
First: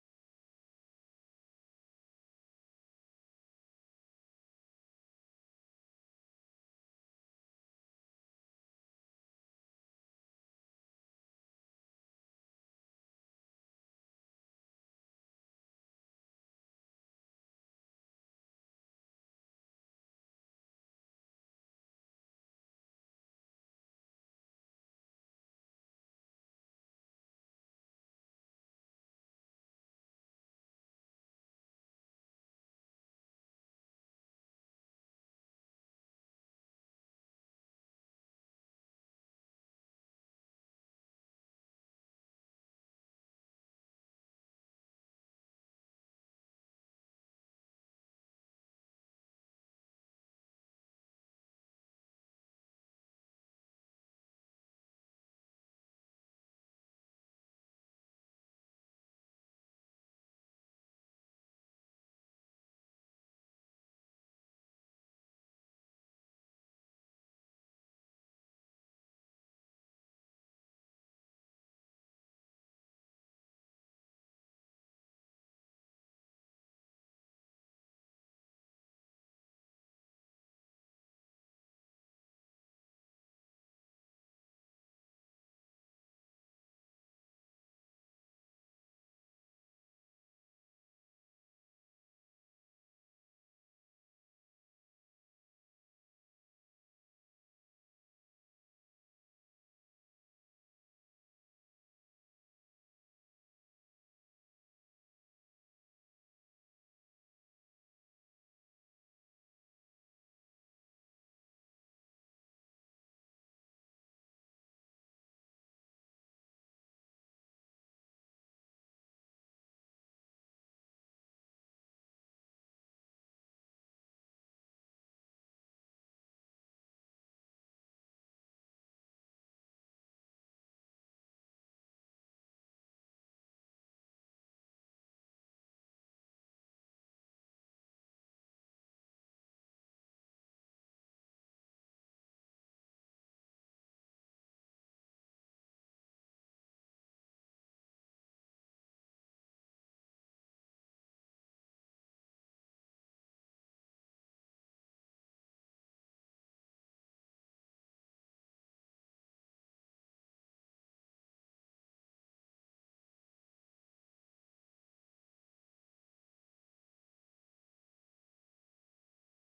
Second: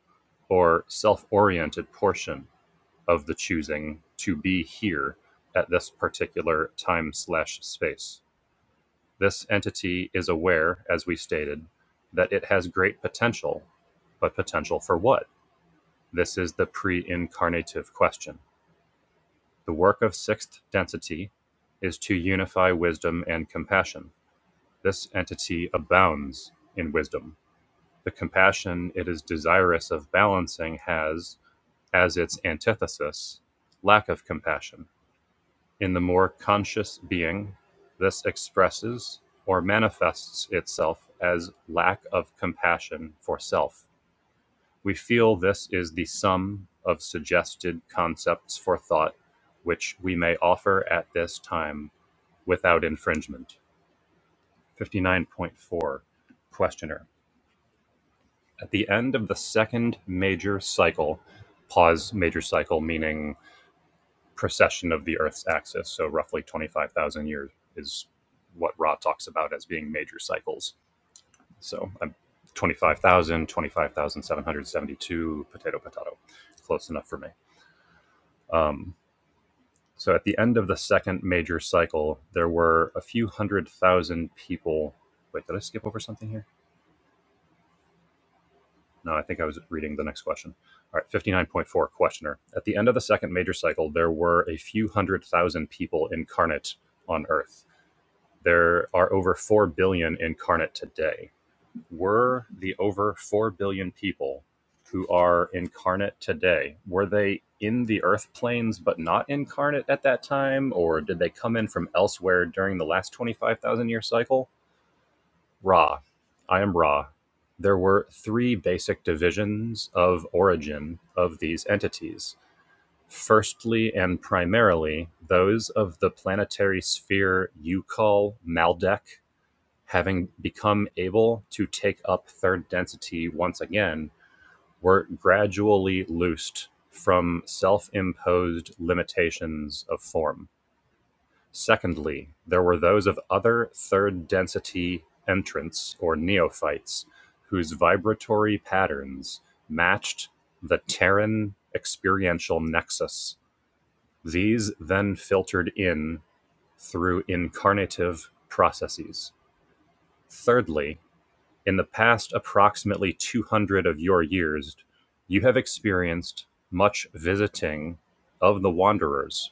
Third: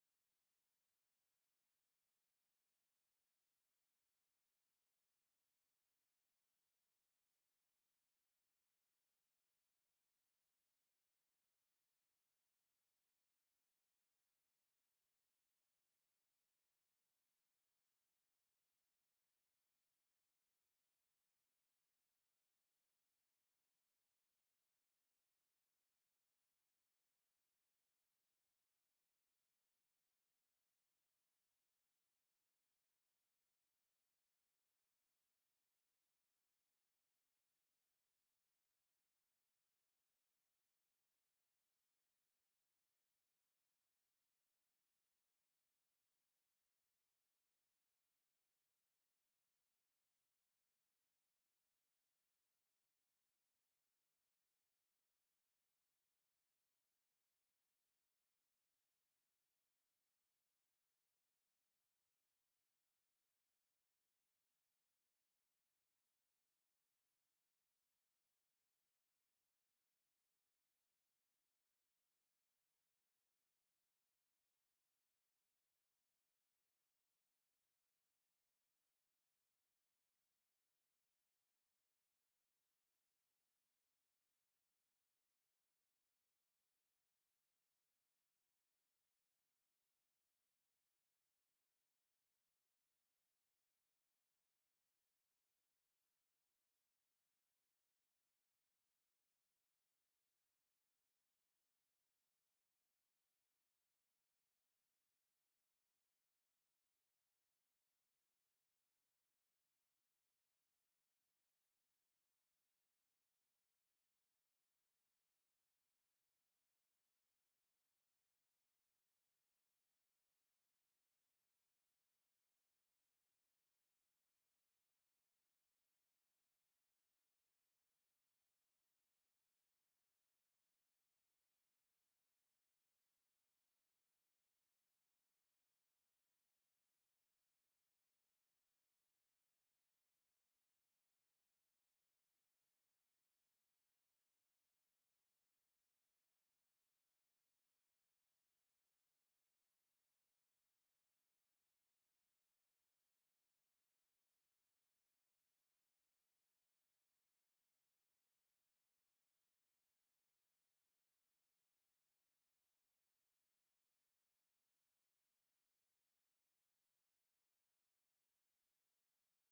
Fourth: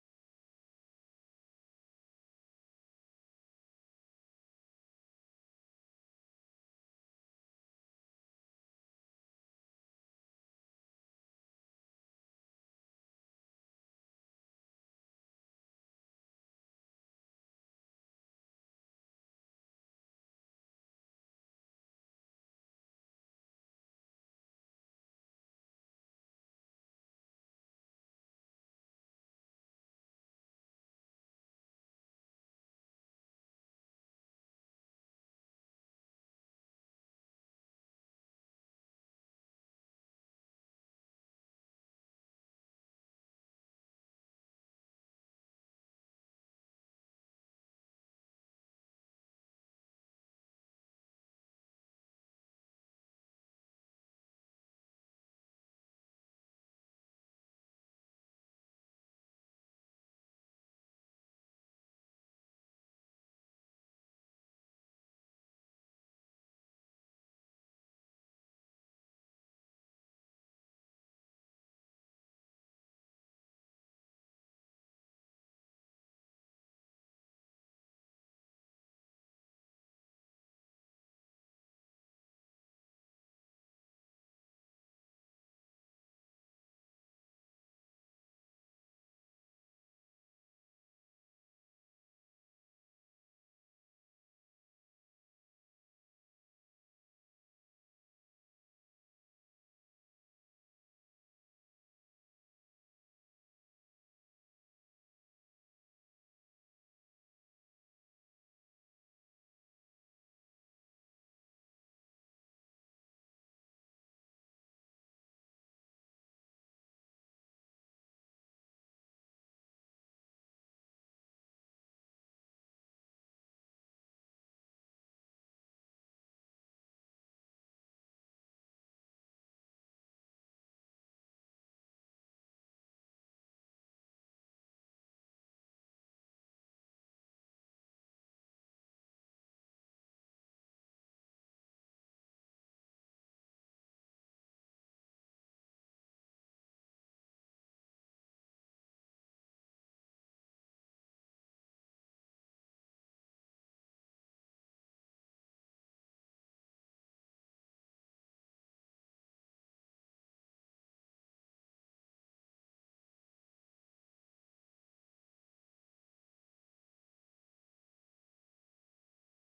or self oriented portion of the choosing to be here at this particular time slash space. This entity is aware, as we stated, that it has great potential, but potential for what? This is the pre incarnative question. The work of sixth density is to unify wisdom and compassion. This entity abounds in wisdom. The compassion it is desirous of balancing has, as its antithesis, lack of compassion In the more conscious being, this expresses or manifests itself as lack of compassion for self. We feel this is the sum of suggested concepts for thought which we may offer at this time without infringement. 59.4 Questioner. At the end of the second major cycle, pause major cycle meaning precession of the Earth's axis. So roughly 25,000 years is what Ra talks about as being major cycles. So I'm potato, potato. Close enough for me. Um, so at the end of the second major cycle, there were a few hundred thousand people. Wait, did I skip over something here? No, I think I was reading the next question. All right, 59.4 questioner. At the end of the second major cycle, there were a few hundred thousand people incarnate on Earth. There are over 4 billion incarnate today. Were the over 4 billion people who are incarnate today, were they in the earth planes but not incarnate at that time? Or did they come in from elsewhere during the last 25,000 year cycle? Ra. I am Ra. There were three basic divisions of origin of these entities. Firstly and primarily, those of the planetary sphere you call Maldek having become able to take up third density once again, were gradually loosed from self imposed limitations of form. Secondly, there were those of other third density entrants or neophytes whose vibratory patterns matched the Terran experiential nexus. These then filtered in through incarnative processes. Thirdly, In the past approximately 200 of your years, you have experienced much visiting of the wanderers.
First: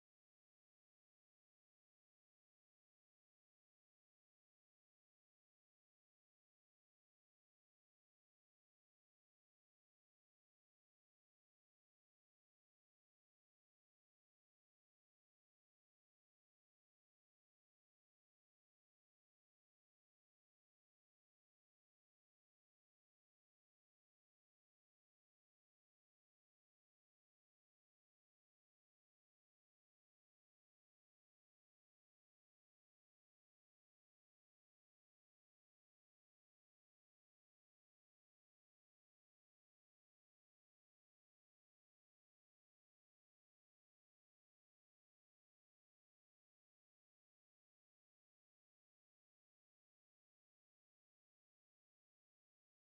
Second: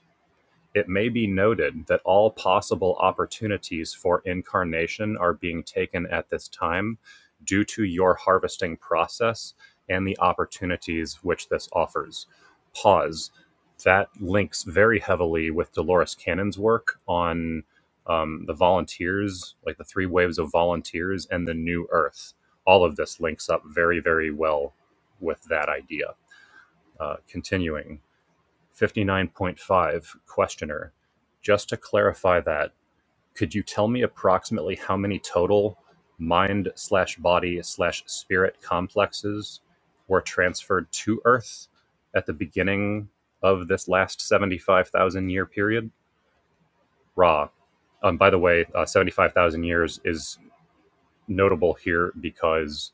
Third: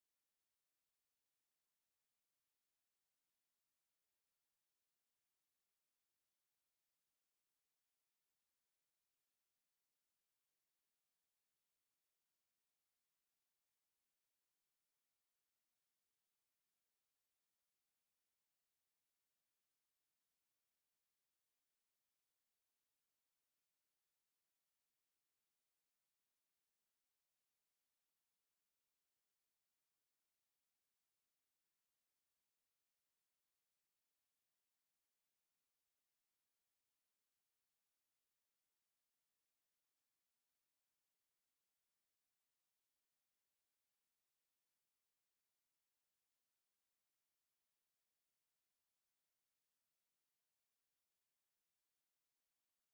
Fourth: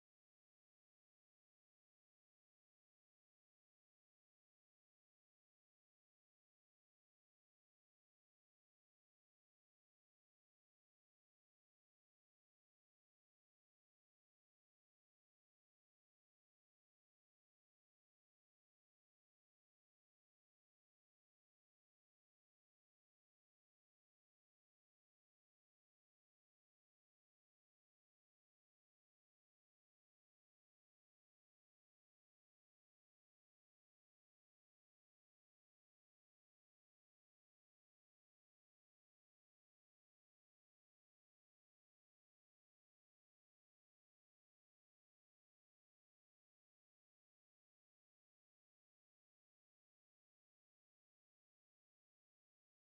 It may be noted that all possible opportunities for incarnation are being taken at this time due to your harvesting process and the opportunities which this offers. Pause. That links very heavily with Dolores Cannon's work on um, the volunteers, like the three waves of volunteers and the new earth. All of this links up very, very well with that idea. Uh, continuing. 59.5 Questioner, just to clarify that, could you tell me approximately how many total mind slash body slash spirit complexes were transferred to Earth at the beginning of this last 75,000 year period? Ra. Um, by the way, uh, 75,000 years is notable here because,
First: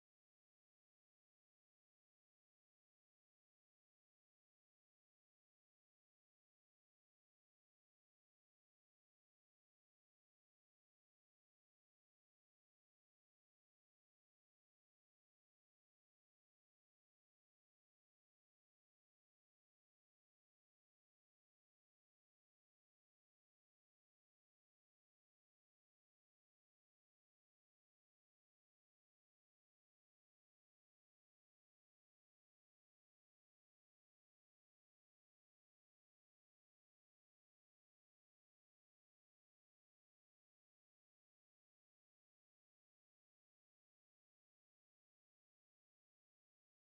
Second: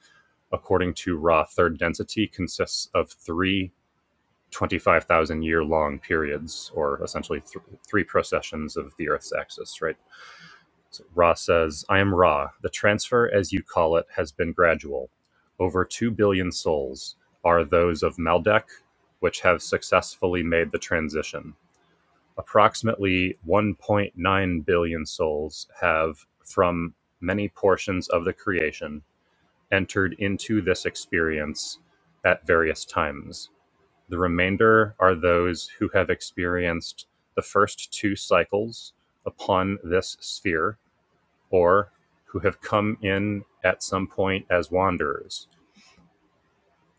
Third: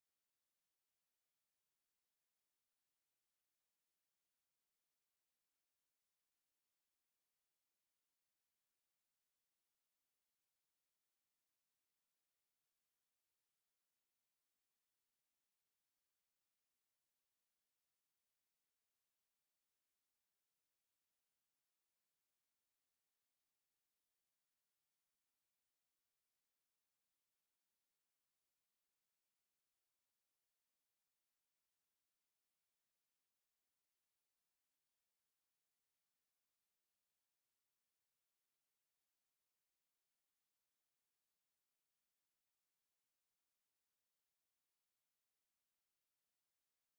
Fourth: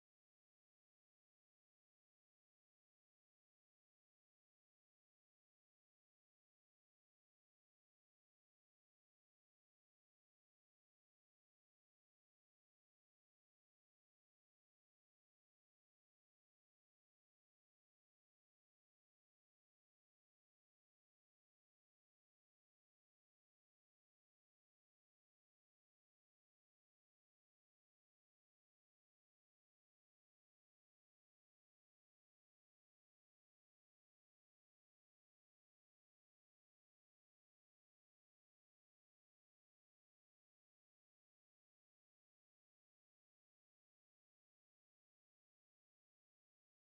according to Ra, third density consists of three 25,000 year long periods, or essentially th- three processions of the Earth's axis, right? So Ra says, I am Ra. The transfer, as you call it, has been gradual. Over 2 billion souls are those of Maldek, which have successfully made the transition. Approximately 1.9 billion souls have, from many portions of the creation, entered into this experience at various times the remainder are those who have experienced the first two cycles upon this sphere, or who have come in at some point as wanderers.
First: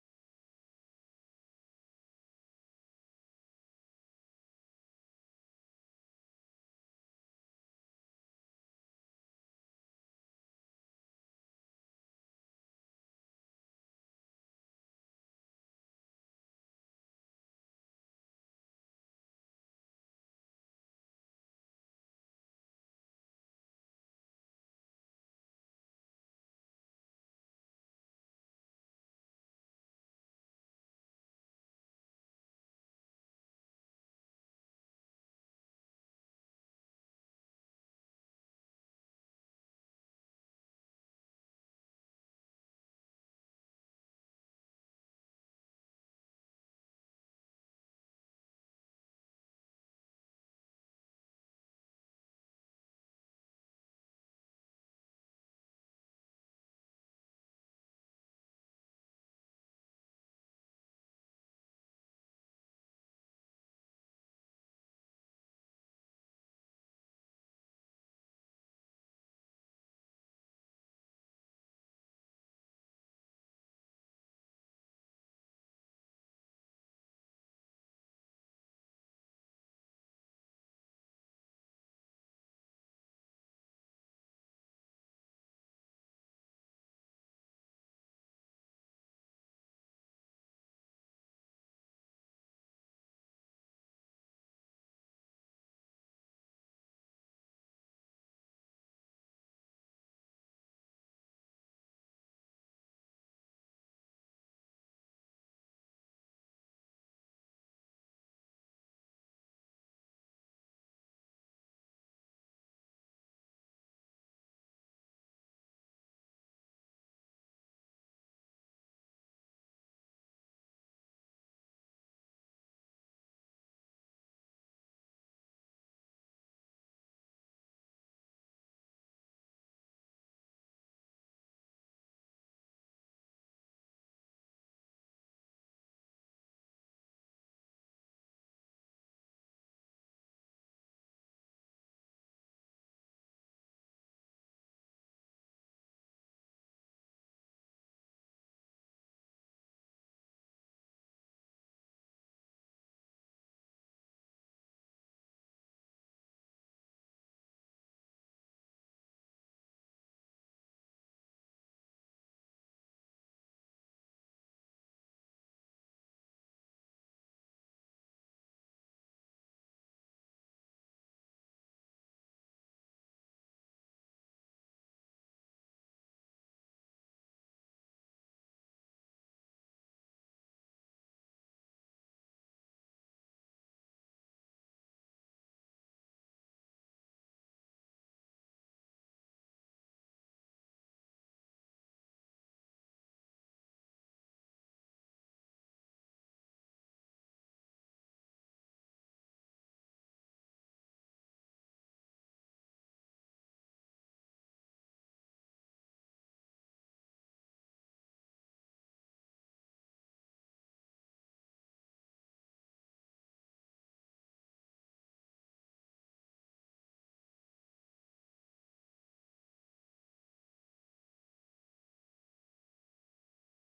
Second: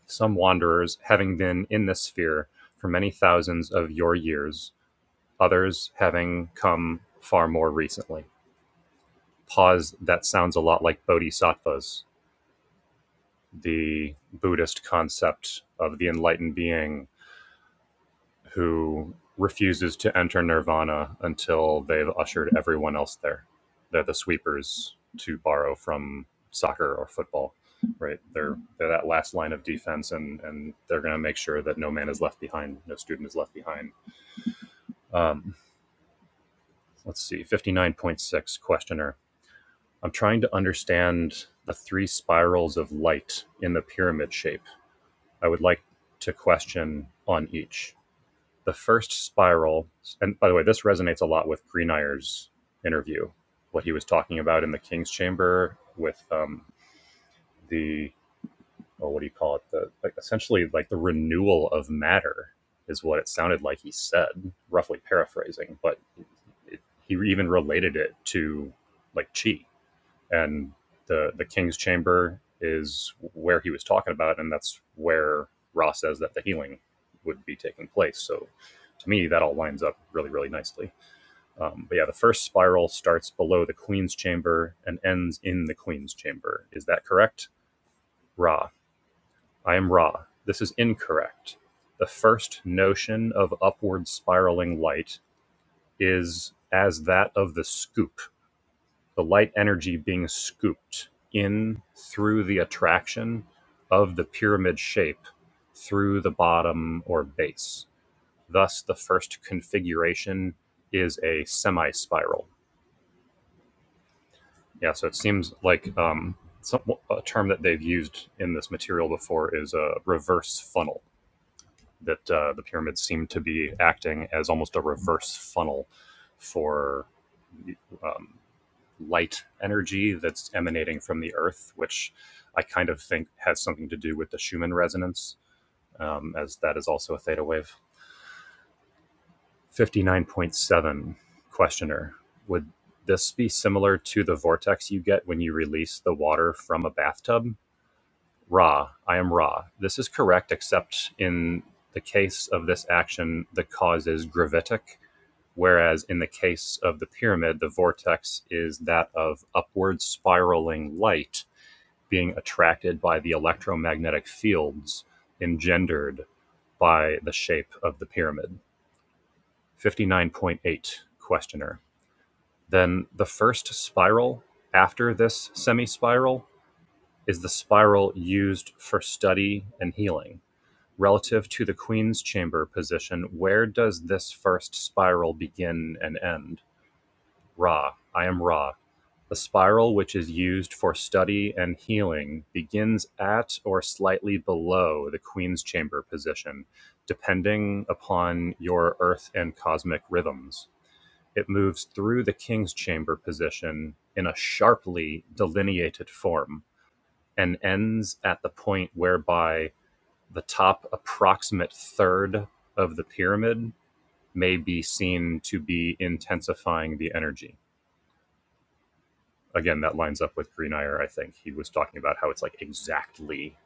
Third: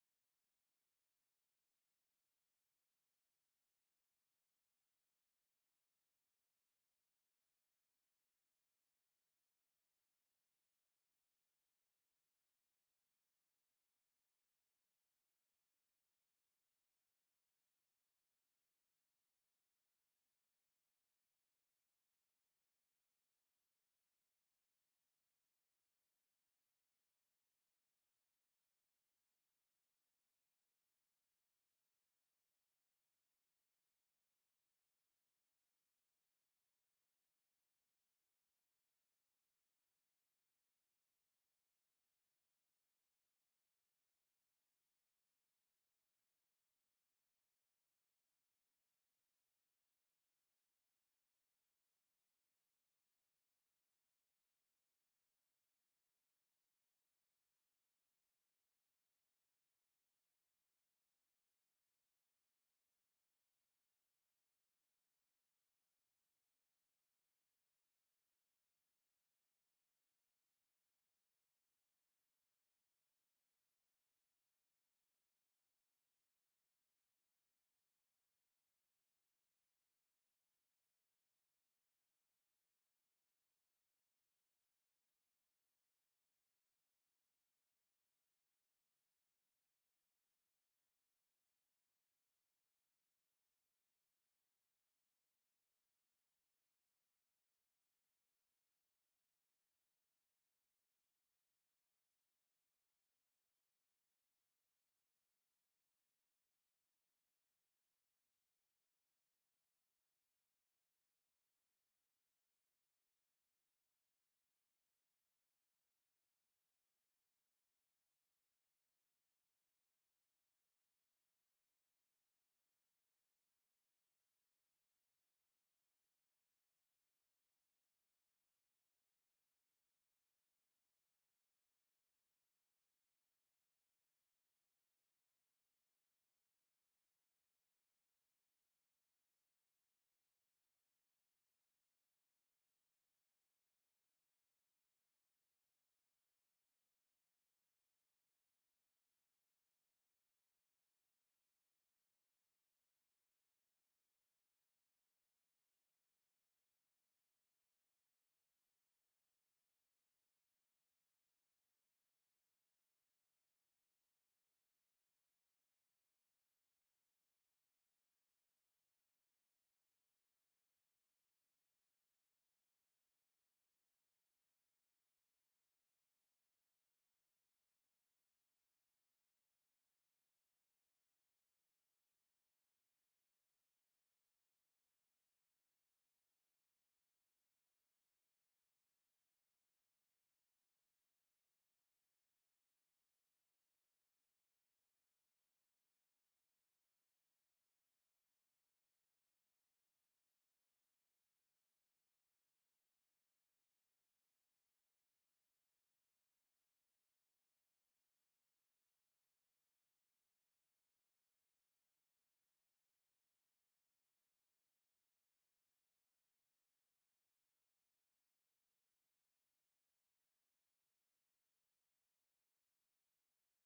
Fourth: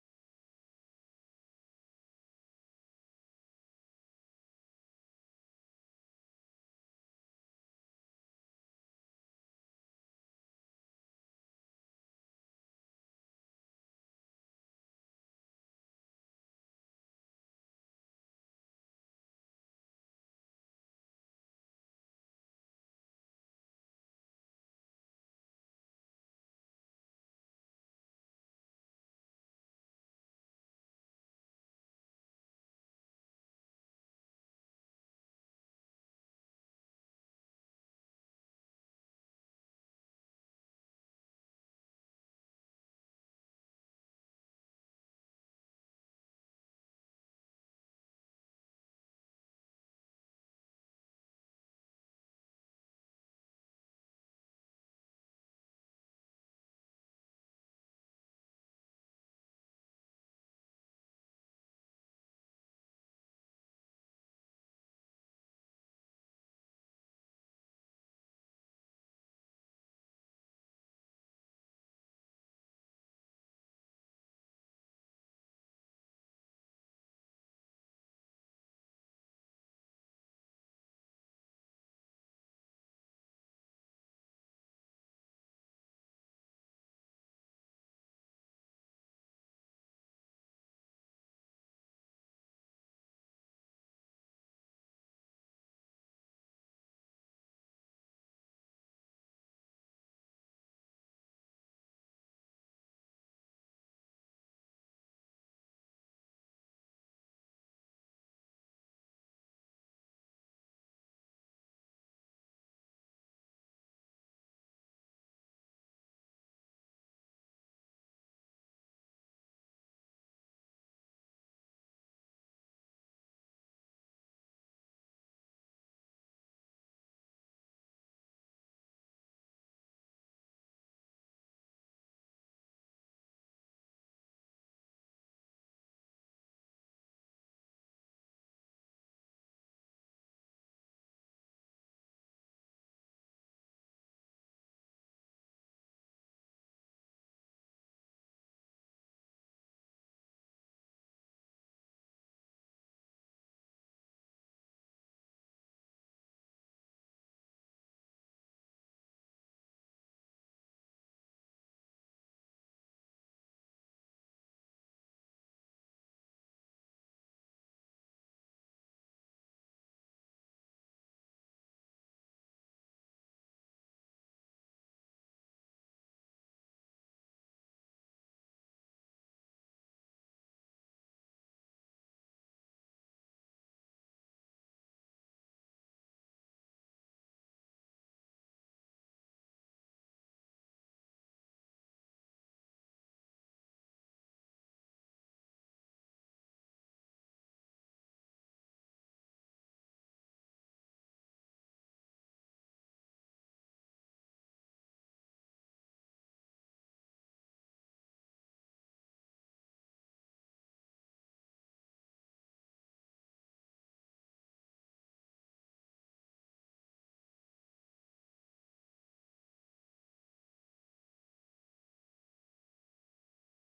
Some wanderers having been in this sphere for many thousands of your years, others having come far more recently. Pause, that sounds a lot like bodhisattvas, the Buddhist concept of the enlightened being who refuses to enter Nirvana until they've ushered everyone else there. They're the sweepers to borrow from soccer or football, right? They're they're that last line of defense, and and they're going to make sure that no man is left behind, no student is left behind. Um, let's see, fifty nine point six questioner. I'm trying to understand the three spirals of light in the pyramid shape. I would like to question on each. the first spiral and by the way this resonates a lot with greeneyer's interview what he was talking about in the king's chamber with um, the well, what do you call it the like essentially like the renewal of matter is what it sounded like he said roughly paraphrasing but it, he even related it to like chi and the the king's chamber is where he was talking about and that's where Ra says that the healing would be taking place so to me that all lines up really really nicely um, but yeah the first spiral starts below the queen's chamber and ends in the queen's chamber is that correct Ra I am Ra this is incorrect the first notion of upward spiraling light is as that of the scoop the light energy being scooped in through the attraction of the pyramid shape through the bottom or base. Thus, the first configuration is a semi spiral. Yeah, so it seems like um, some, a term that they've used in this material before is a reverse funnel, that uh, the pyramids seem to be acting as almost a reverse funnel for. Um, light energy that's emanating from the earth, which I kind of think has something to do with the Schumann resonance, um, as that is also a theta wave. 59.7 questioner Would this be similar to the vortex you get when you release the water from a bathtub? Ra, I am Ra. This is correct, except in the case of this action, the cause is gravitic, whereas in the case of the pyramid, the vortex is that of upward spiraling light being attracted by the electromagnetic fields engendered by the shape of the pyramid. 59.8 Questioner. Then the first spiral after this semi spiral is the spiral used for study and healing. Relative to the Queen's Chamber position, where does this first spiral begin and end? Ra, I am Ra. The spiral which is used for study and healing begins at or slightly below the Queen's Chamber position, depending upon your Earth and cosmic rhythms. It moves through the King's Chamber position in a sharply delineated form and ends at the point whereby the top approximate third of the pyramid may be seen to be intensifying the energy. again, that lines up with Greenire. I think he was talking about how it's like exactly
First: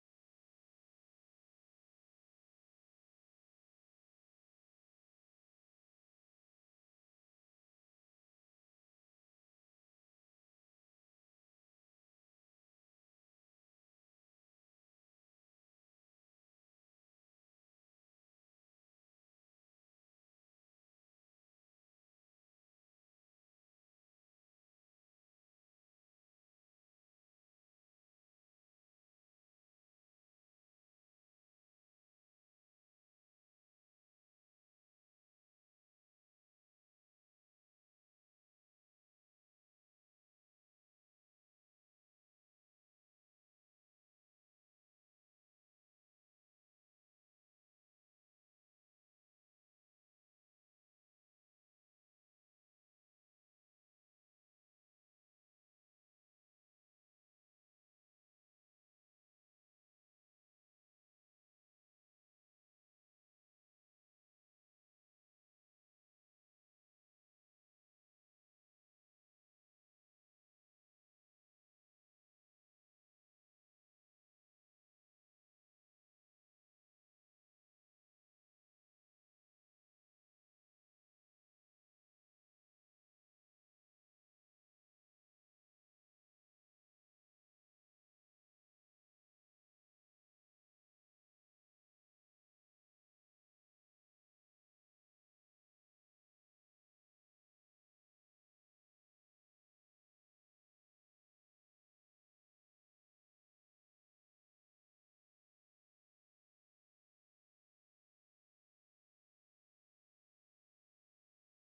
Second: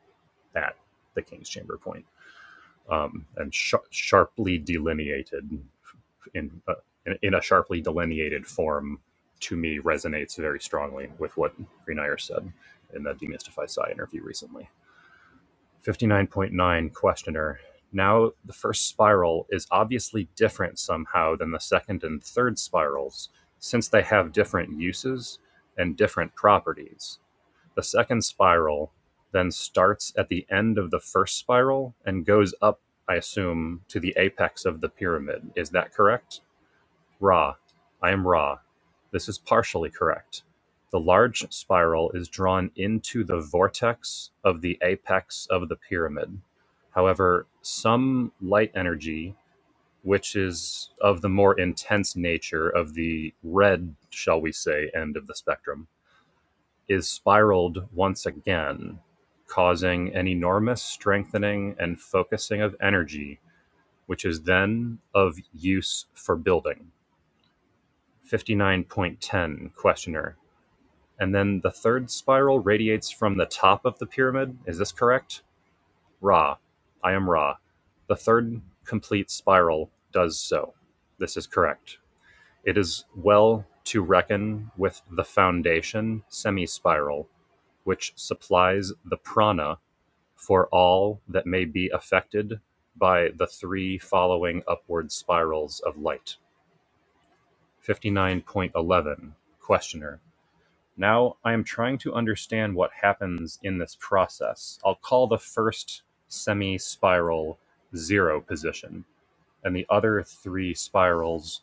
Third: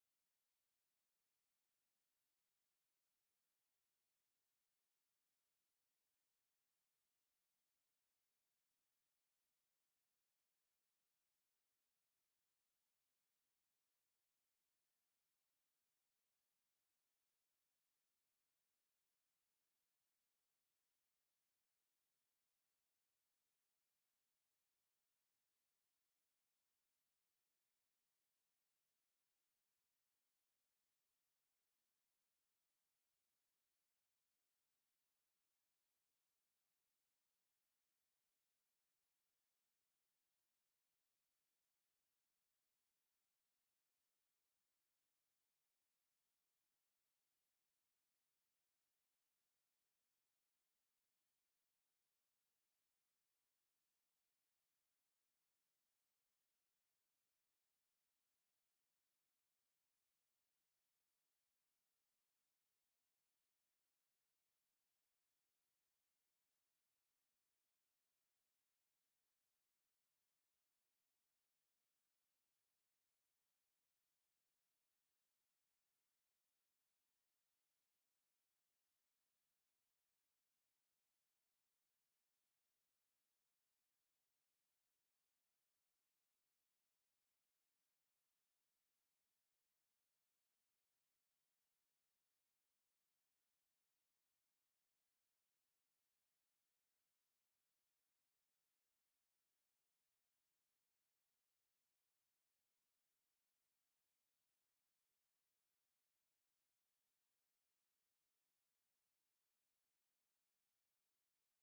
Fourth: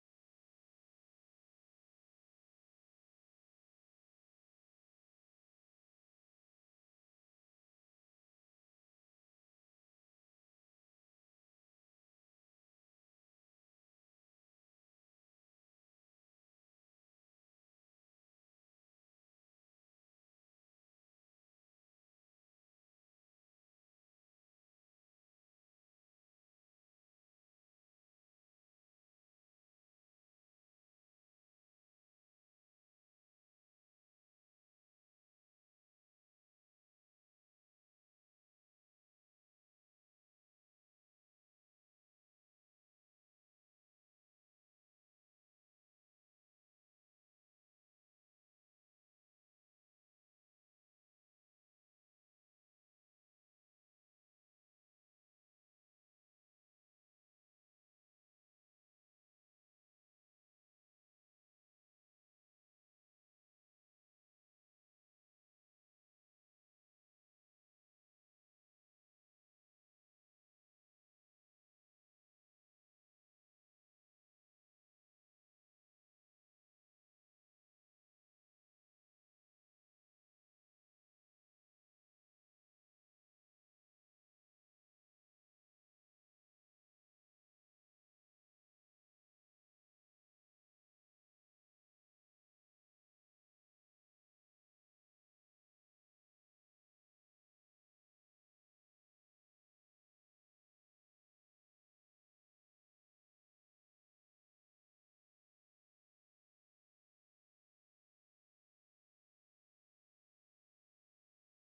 at the King's Chamber point, um, and sh- sharply delineated in, uh, in in a sharply delineated form. To me, resonates very strongly with what Greenire said in the Demystify Psy interview recently. Fifty-nine point nine questioner. Now, the first spiral is obviously different somehow than the second and third spirals, since they have different uses and different properties the second spiral then starts at the end of the first spiral and goes up, I assume, to the apex of the pyramid. Is that correct? Ra. I am Ra. This is partially correct. The large spiral is drawn into the vortex of the apex of the pyramid. However, some light energy, which is of the more intense nature of the red, shall we say, end of the spectrum, is spiraled once again, causing an enormous strengthening and focusing of energy, which is then of use for building. 59.10 Questioner. And then the third spiral radiates from the top of the pyramid. Is this correct? Ra. I am Ra. The third complete spiral does so. This is correct. It is well to reckon with the foundation semi spiral which supplies the prana for all that may be affected by the three following upward spirals of light. 59.11 Questioner. Now I am trying to understand what happens in this process. I'll call the first semi spiral zero position and the other three spirals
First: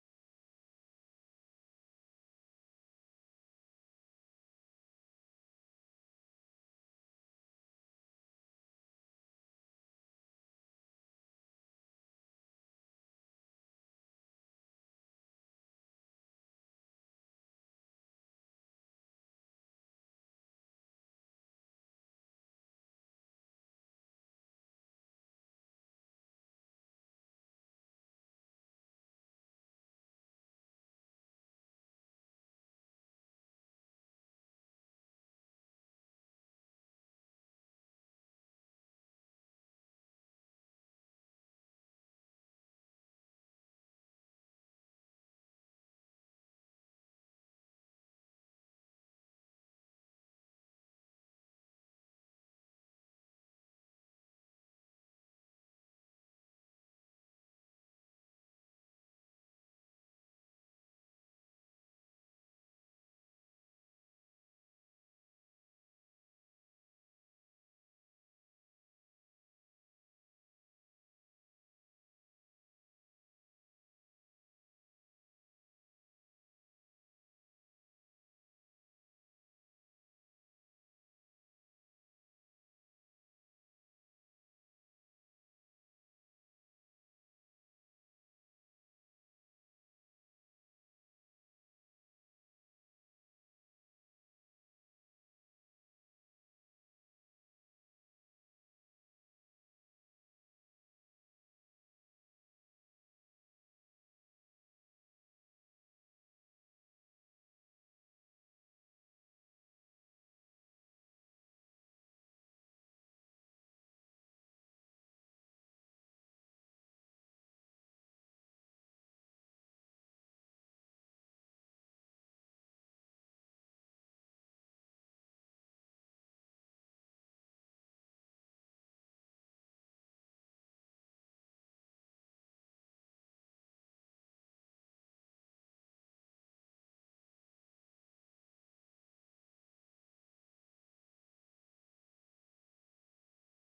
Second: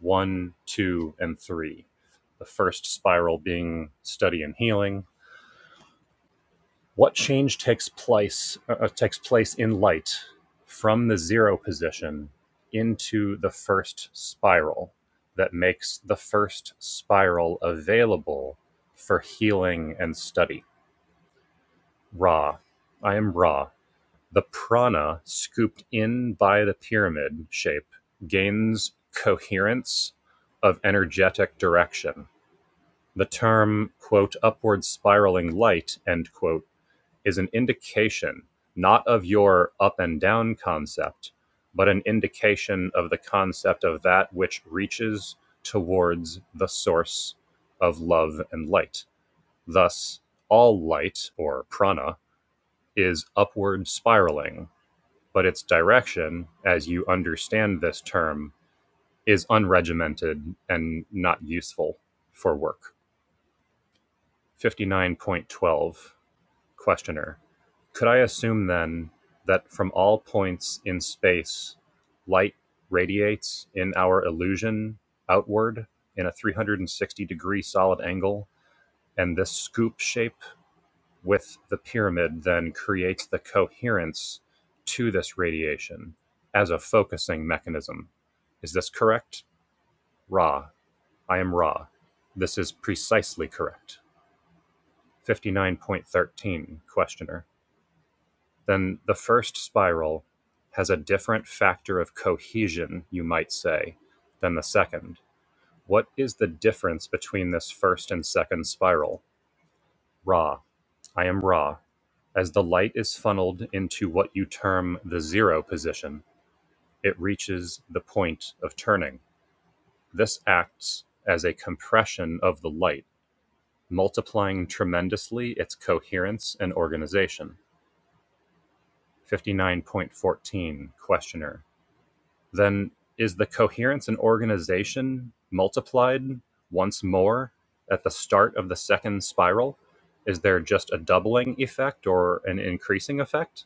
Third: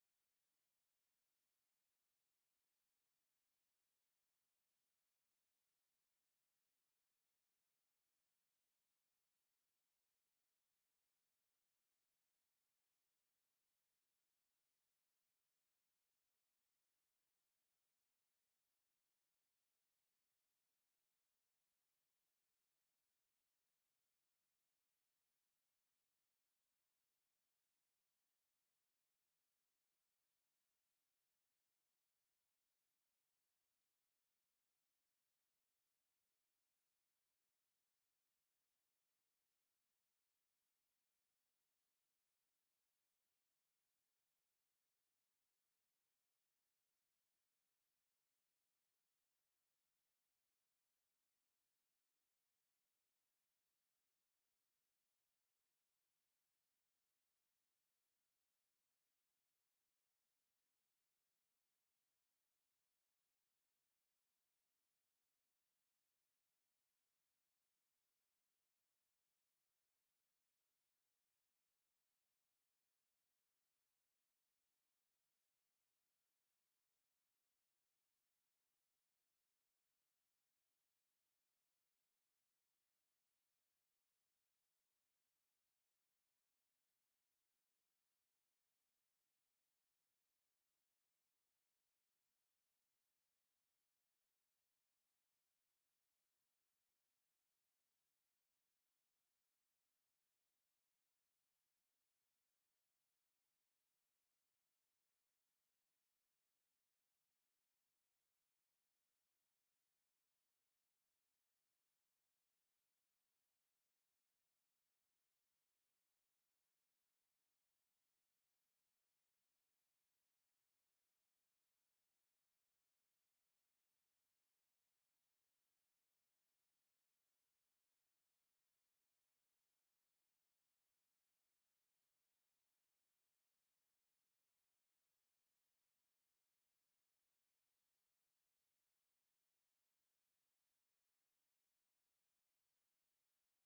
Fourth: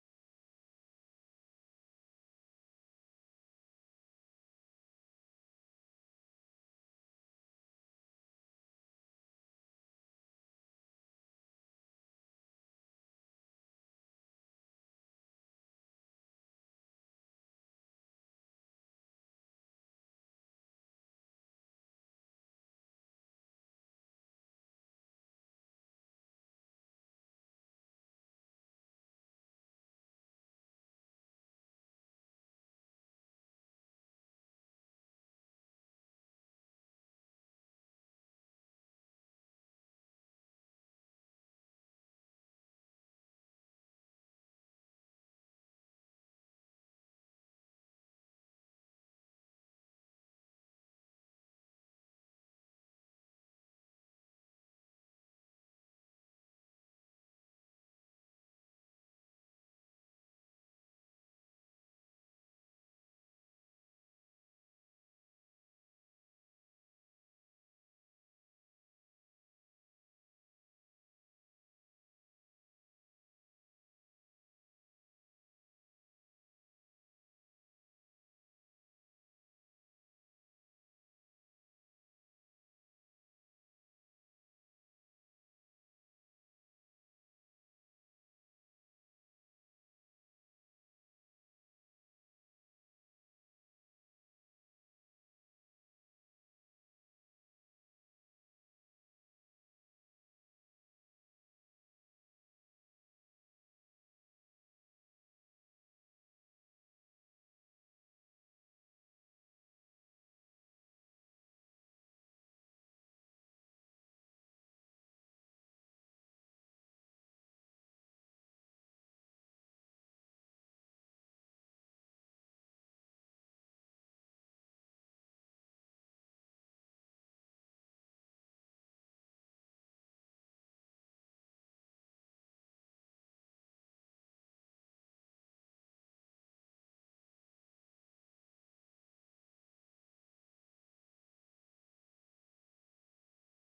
one, two, and three. The first spiral being study and healing, What change takes place uh, uh, takes place in light from the zero position into the first spiral that makes the first spiral available for healing and study? Ra, I am Ra. The prana scooped in by the pyramid shape gains coherence of energetic direction. The term, quote, upward spiraling light, end quote is an indication not of your up and down concept, but an indication of the concept of that which reaches towards the source of love and light. Thus, all light or prana is upward spiraling, but its direction, as you understand this term, is unregimented and not useful for work. 59.12 Questioner: Could I assume, then, that from all points in space light radiates, in our illusion, outward in a 360-degree solid angle, and this scoop shape with the pyramid then creates the coherence to this radiation as a focusing mechanism? Is this correct? Ra. I am Ra. This is precisely correct. 59.13. Questioner: then the first spiral has a different factor of cohesion, you might say, than the second. What is the difference between this first and second spiral? Ra. I am Ra. As the light is funneled into what you term the zero position, it reaches the point of turning. This acts as a compression of the light, multiplying tremendously its coherence and organization. 59.14 Questioner then is the coherence and organization multiplied once more at the start of the second spiral? Is there just a doubling effect or an increasing effect?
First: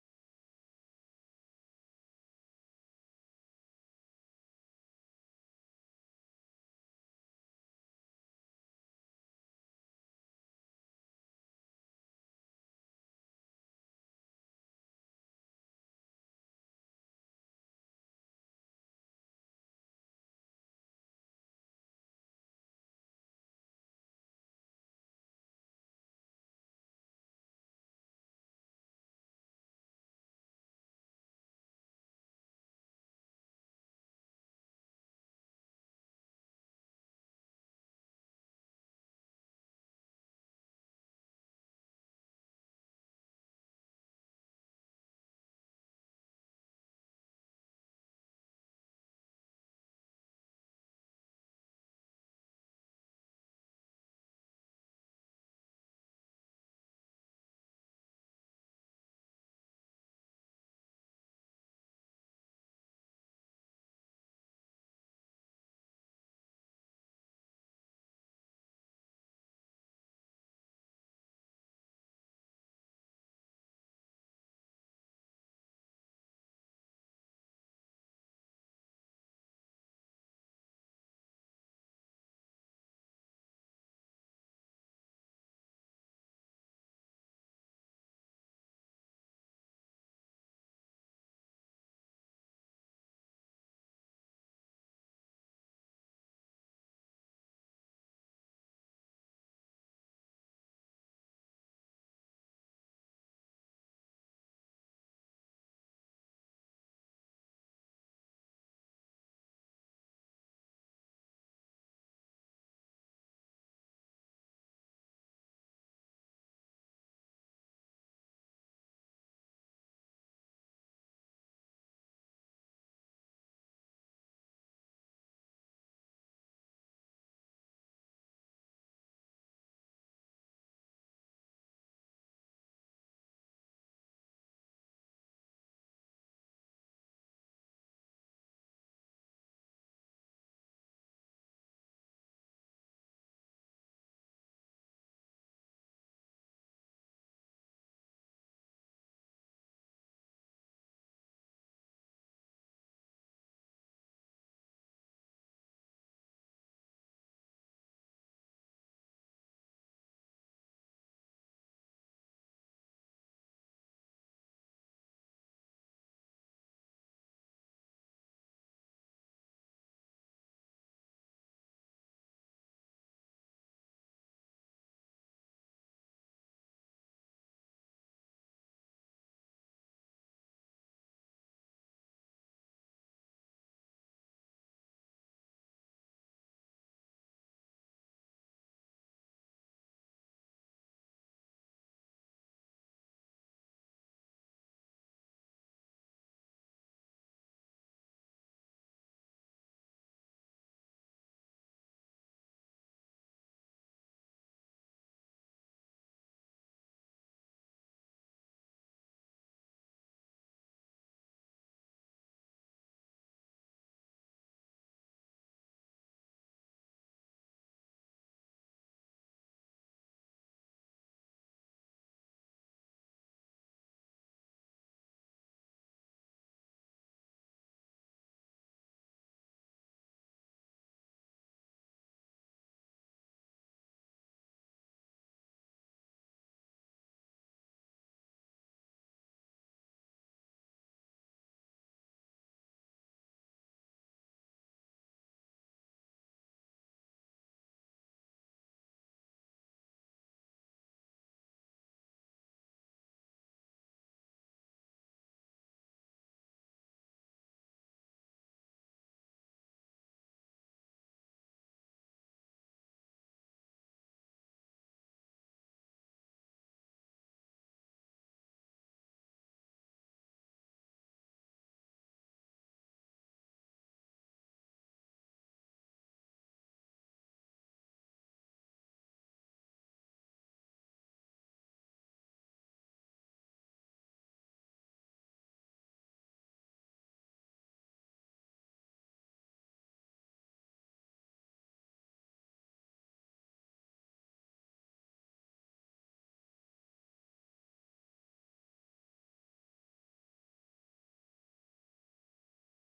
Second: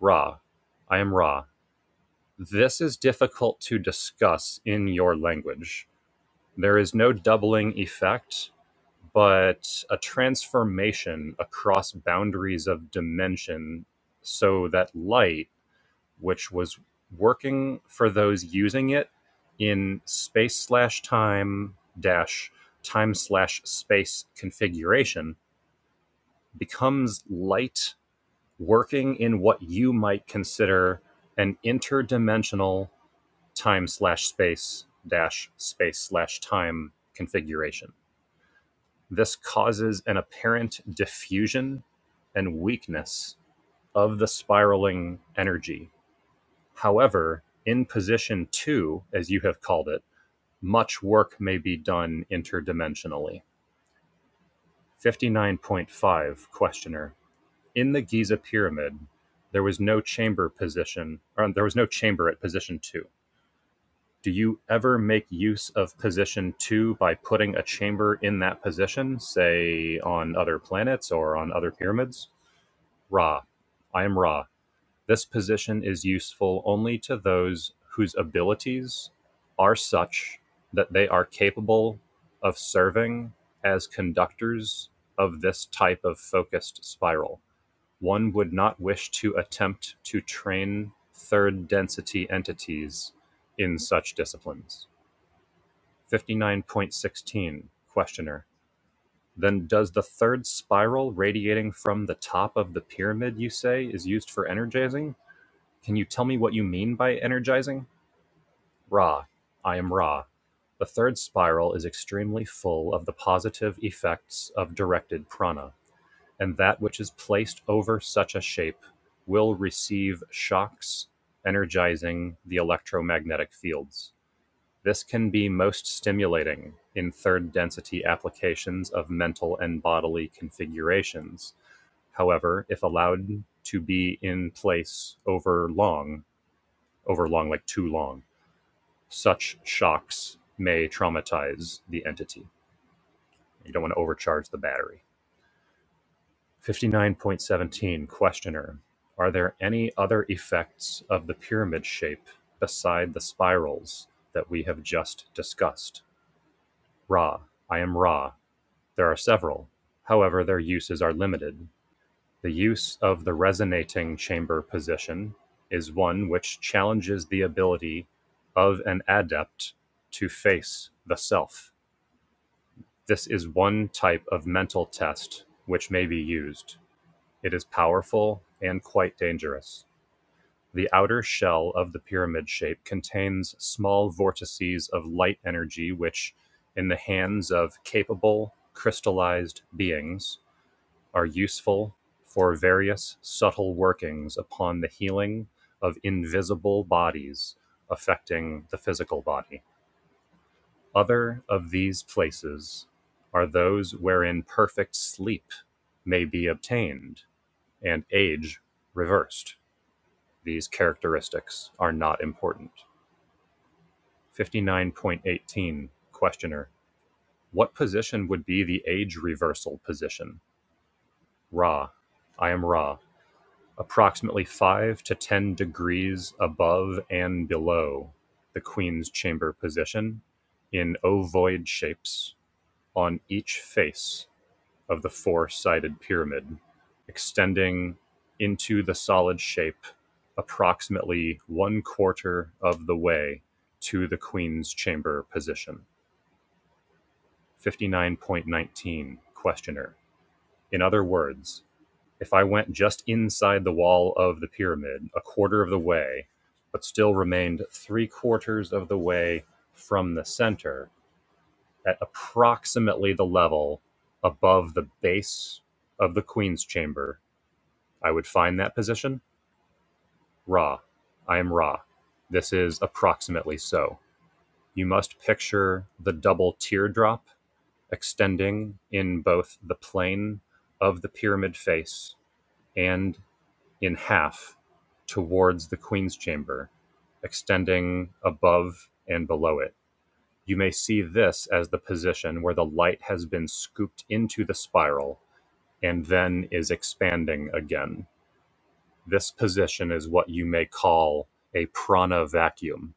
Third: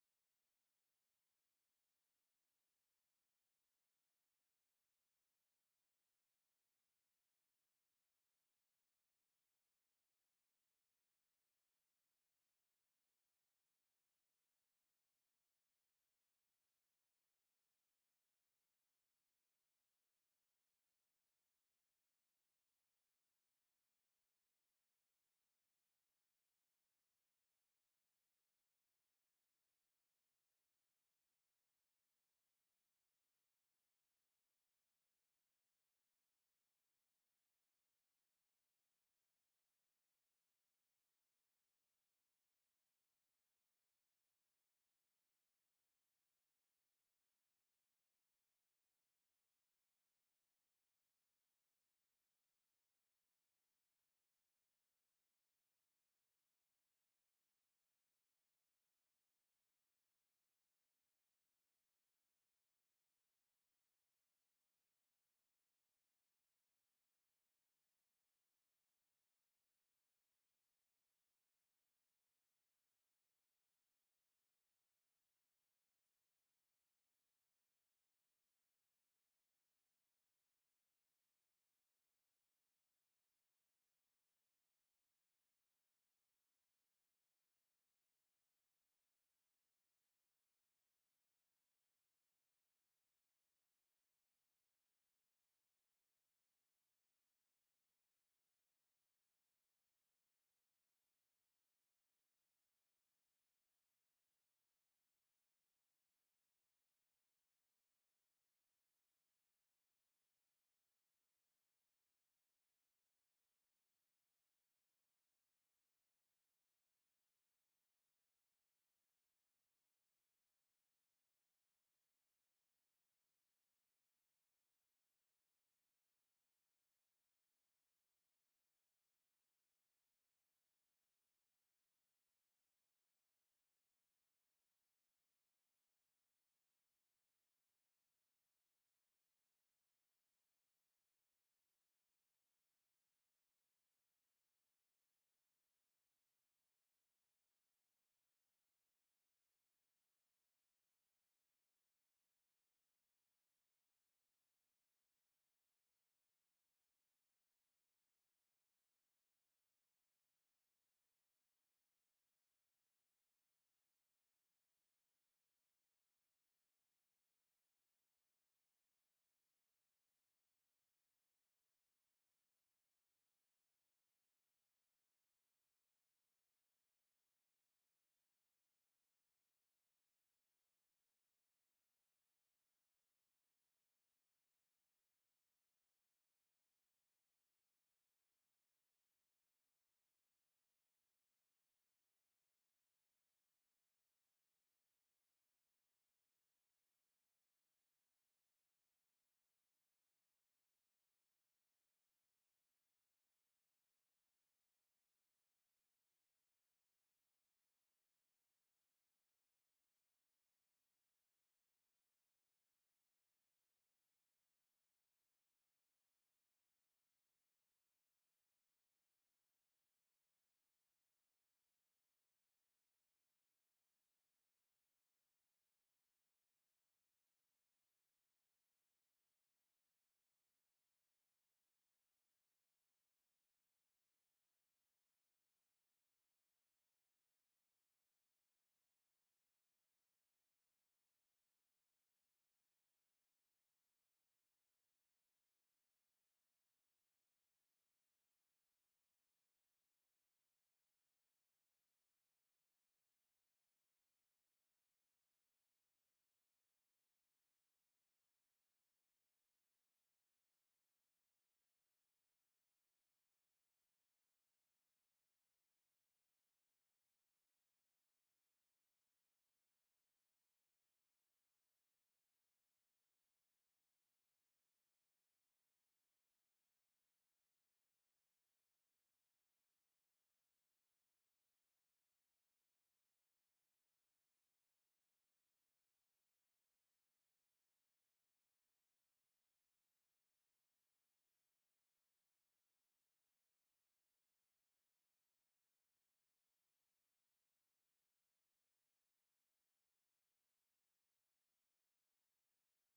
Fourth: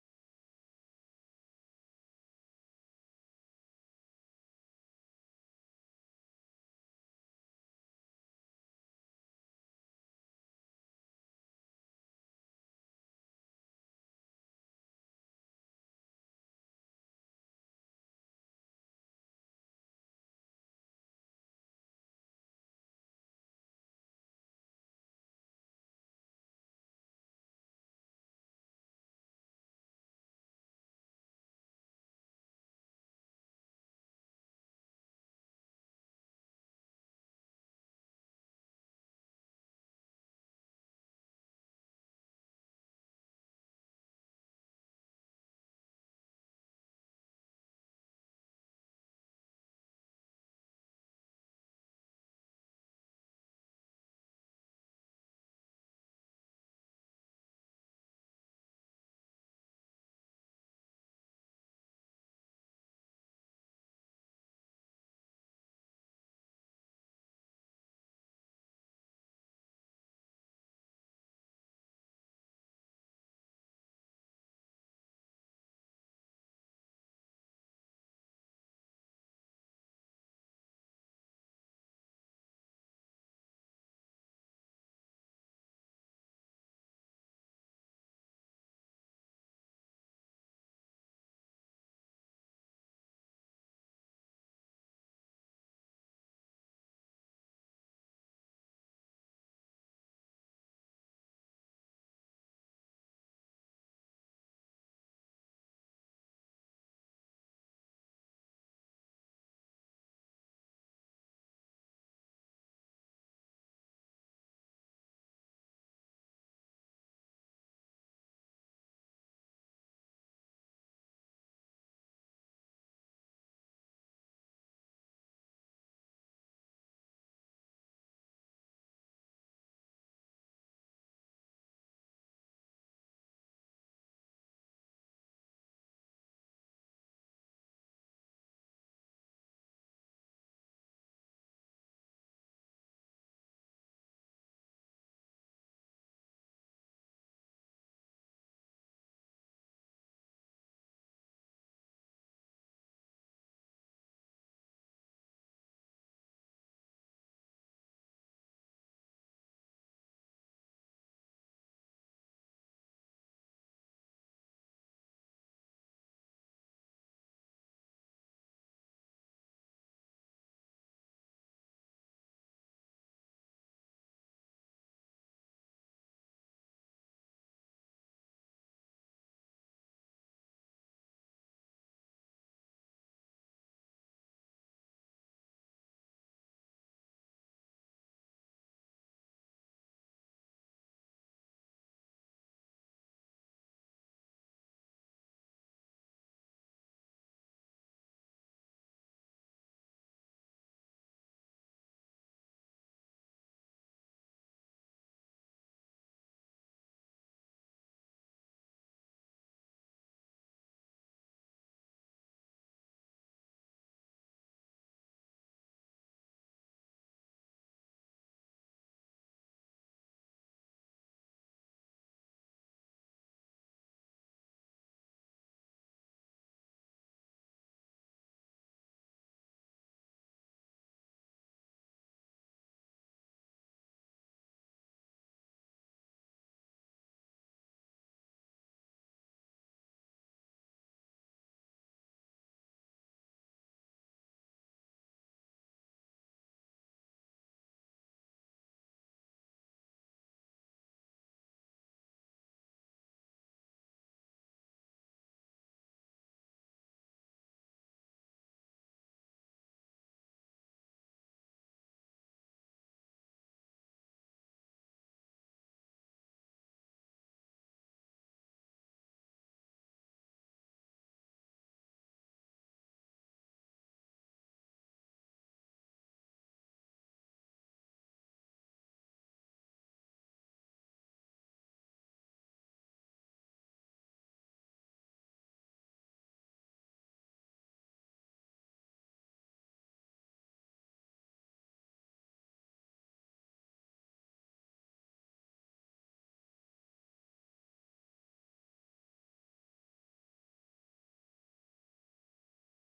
Ra. I am Ra. This is difficult to discuss in your language. There is no doubling effect, but a transformation across boundaries of dimension so that light which was working for those using it in space slash time dash time slash space configuration becomes light working in what you might consider an interdimensional time slash space dash space slash time configuration. This causes an apparent diffusion and weakness of the spiraling energy However, in position two, as you have called it, much work may be done interdimensionally. 59.5 Questioner. In the Giza pyramid, there was no chamber position, or there was no chamber at position two. Do you ever make use of position two by putting a chamber in that position, say on other planets or on other pyramids? Ra. I am Ra. This position is useful only to those whose abilities are such that they are capable of serving as conductors of this type of focused spiral. One would not wish to attempt to train third density entities in such disciplines. 59.16 Questioner. Then does the third spiral radiating from the top of the pyramid, you say, is used for energizing? Can you tell me what you mean by energizing? Ra. I am Ra. The third spiral is extremely full of the positive effects of directed prana, and that which is placed over such a shape will receive shocks energizing the electromagnetic fields. This can be most stimulating in third density applications of mental and bodily configurations. However, if allowed to be in place over long, over long, like too long. Such shocks may traumatize the entity. You don't want to overcharge the battery. 59.17 Questioner Are there any other effects of the pyramid shape beside the spirals that we have just discussed? Ra. I am Ra. There are several. However, their uses are limited. The use of the resonating chamber position is one which challenges the ability of an adept to face the self. This is one type of mental test which may be used. It is powerful and quite dangerous. The outer shell of the pyramid shape contains small vortices of light energy, which, in the hands of capable, crystallized beings, are useful for various subtle workings upon the healing of invisible bodies affecting the physical body. Other of these places are those wherein perfect sleep may be obtained and age reversed. These characteristics are not important. 59.18 Questioner What position would be the age reversal position? Ra. I am Ra. Approximately five to ten degrees above and below the queen's chamber position, in ovoid shapes on each face of the four sided pyramid, extending into the solid shape approximately one quarter of the way to the queen's chamber position. 59.19 Questioner. In other words, if I went just inside the wall of the pyramid, a quarter of the way, but still remained three quarters of the way from the center at approximately the level above the base of the queen's chamber, I would find that position Ra. I am Ra. This is approximately so. You must picture the double teardrop extending in both the plane of the pyramid face and in half towards the Queen's Chamber, extending above and below it. You may see this as the position where the light has been scooped into the spiral and then is expanding again. This position is what you may call a prana vacuum.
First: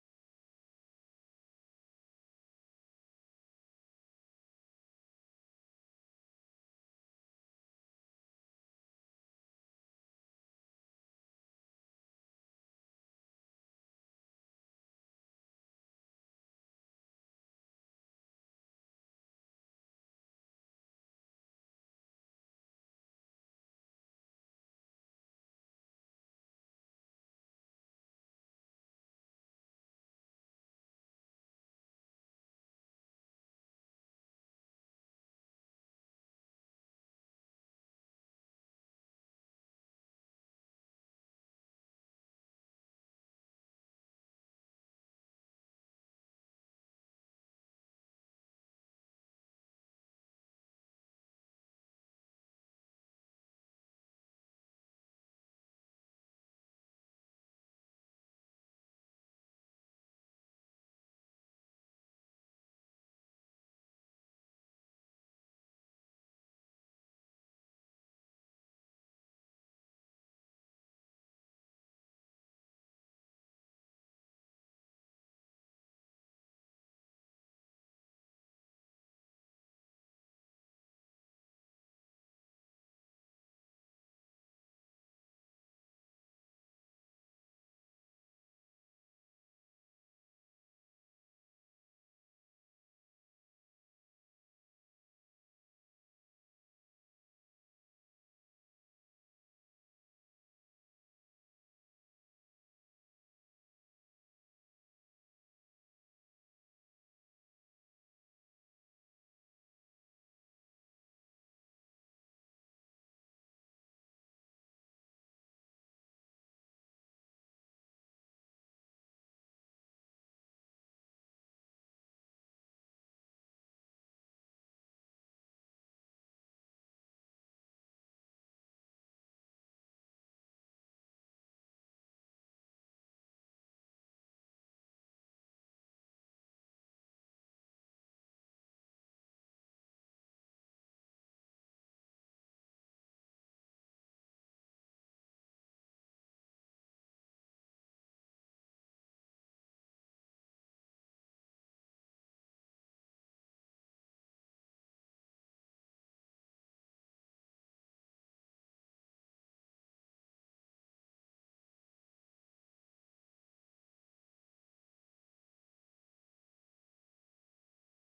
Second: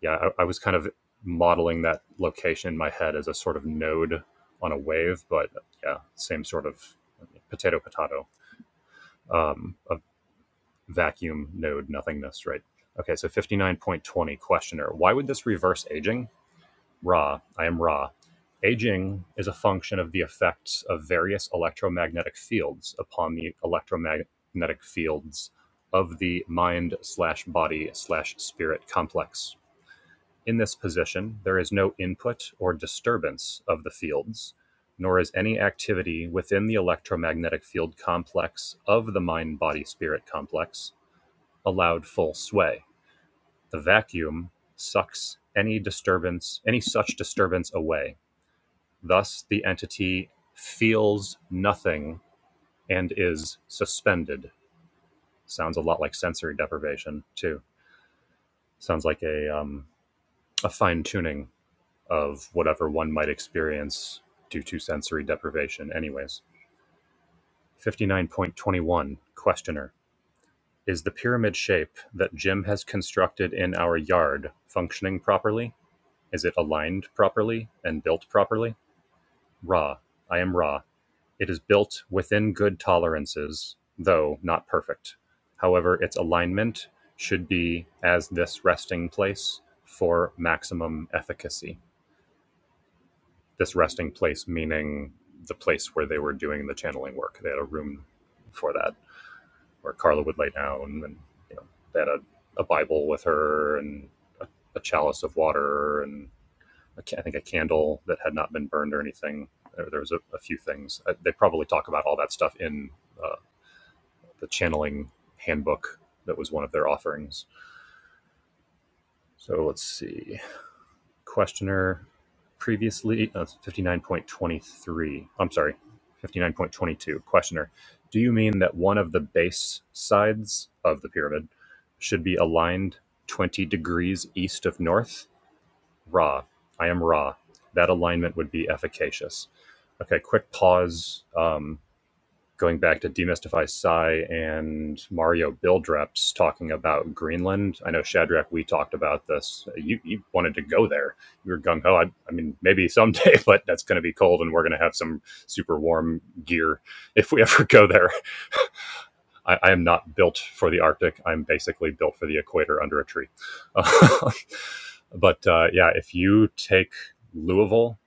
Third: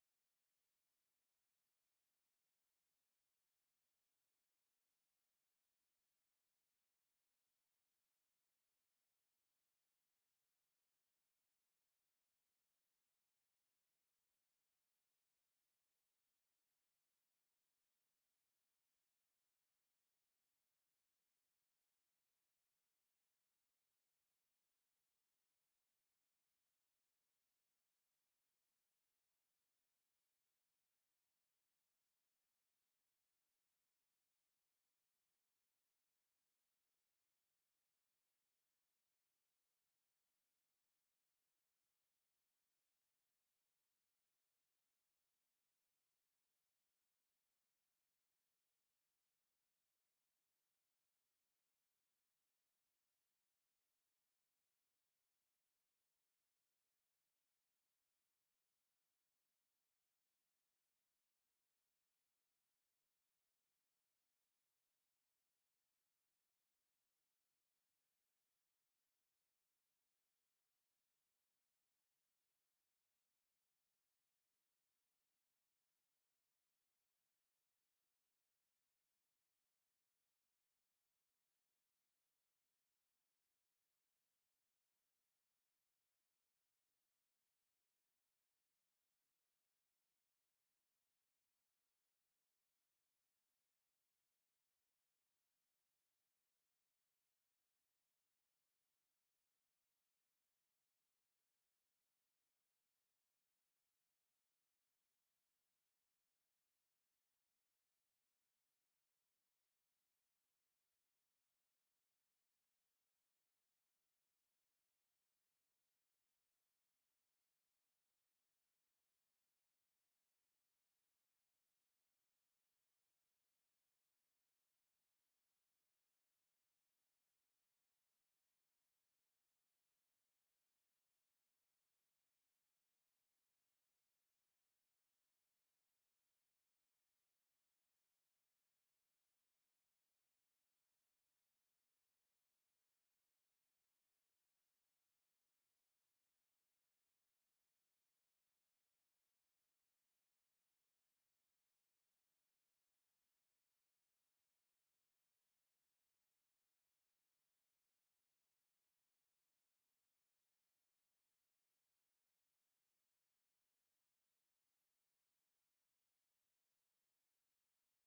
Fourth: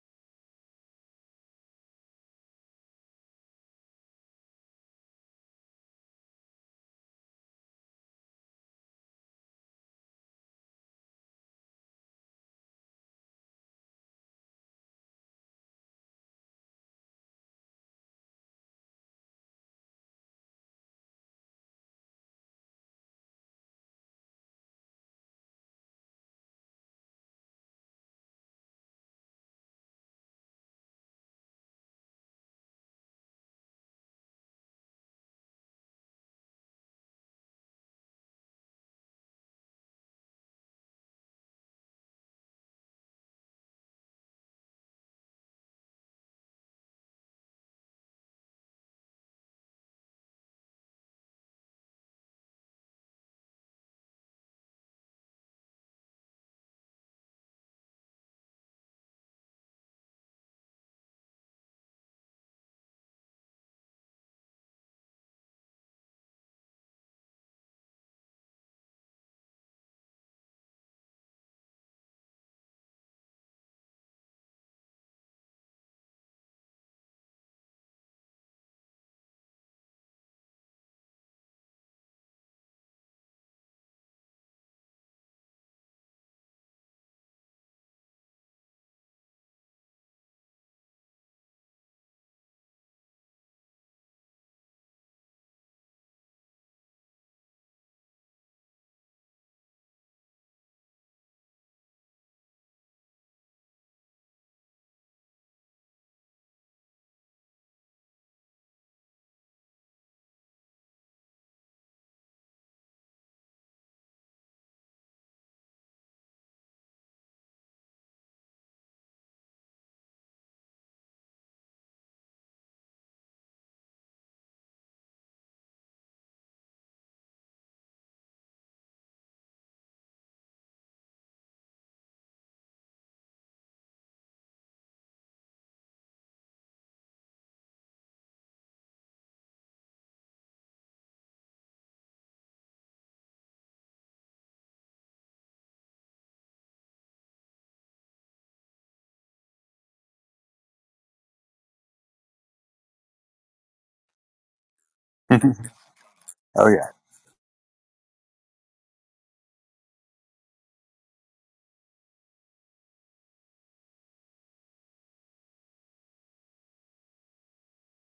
Yeah, I, I was kind of modeling that location in my head as a sort of node on a wave, but yeah, same sort of potato potato um, a vacuum node nothingness, right? Okay, so 59.20 questioner. Why would this reverse aging? Ra, I am Ra. Aging is a function of the effects of various electromagnetic fields upon the electromagnetic fields of the mind slash body slash spirit complex. In this position, there is no input or disturbance of the fields, nor is any activity within the electromagnetic field complex of the mind body spirit complex allowed full sway. The vacuum sucks any disturbance, any such disturbance away. Thus, the entity feels nothing and is suspended. Sounds a lot like sensory deprivation too. Sounds like a um, a fine tuning of whatever one might experience due to sensory deprivation. Anyways, fifty nine point twenty one questioner. Is the pyramid shape that Jim has constructed in our yard functioning properly? Is it aligned properly and built properly? Raw. I am raw. It is built within good tolerances, though not perfect. However, its alignment should be as this resting place for maximum efficacy. This resting place meaning the place where they were doing the channeling work. They had a room for that where Carla would lay down and you know, they had a, a Bible with her and a, a chalice of water and I think a candle that had not been burned or anything. There, was a, a few things. Uh, They probably talk about all that stuff in uh, the channeling handbook that was one of their offerings. So let's see. Questioner previously, uh, 59.23. I'm sorry, 59.22. Questioner, do you mean that one of the base sides of the pyramid should be aligned 20 degrees east of north? raw. I am raw. That alignment would be efficacious. Okay, quick pause. Um, going back to Demystify Psy and Mario build reps talking about Greenland. I know Shadrach, we talked about this. You, you wanted to go there. You were gung ho. I, I mean, maybe someday, but that's going to be cold, and we're going to have some oh super warm gear yeah. if we ever go there. I, I am not built for the Arctic. I'm basically built for the equator under a tree. but uh, yeah, if you take Louisville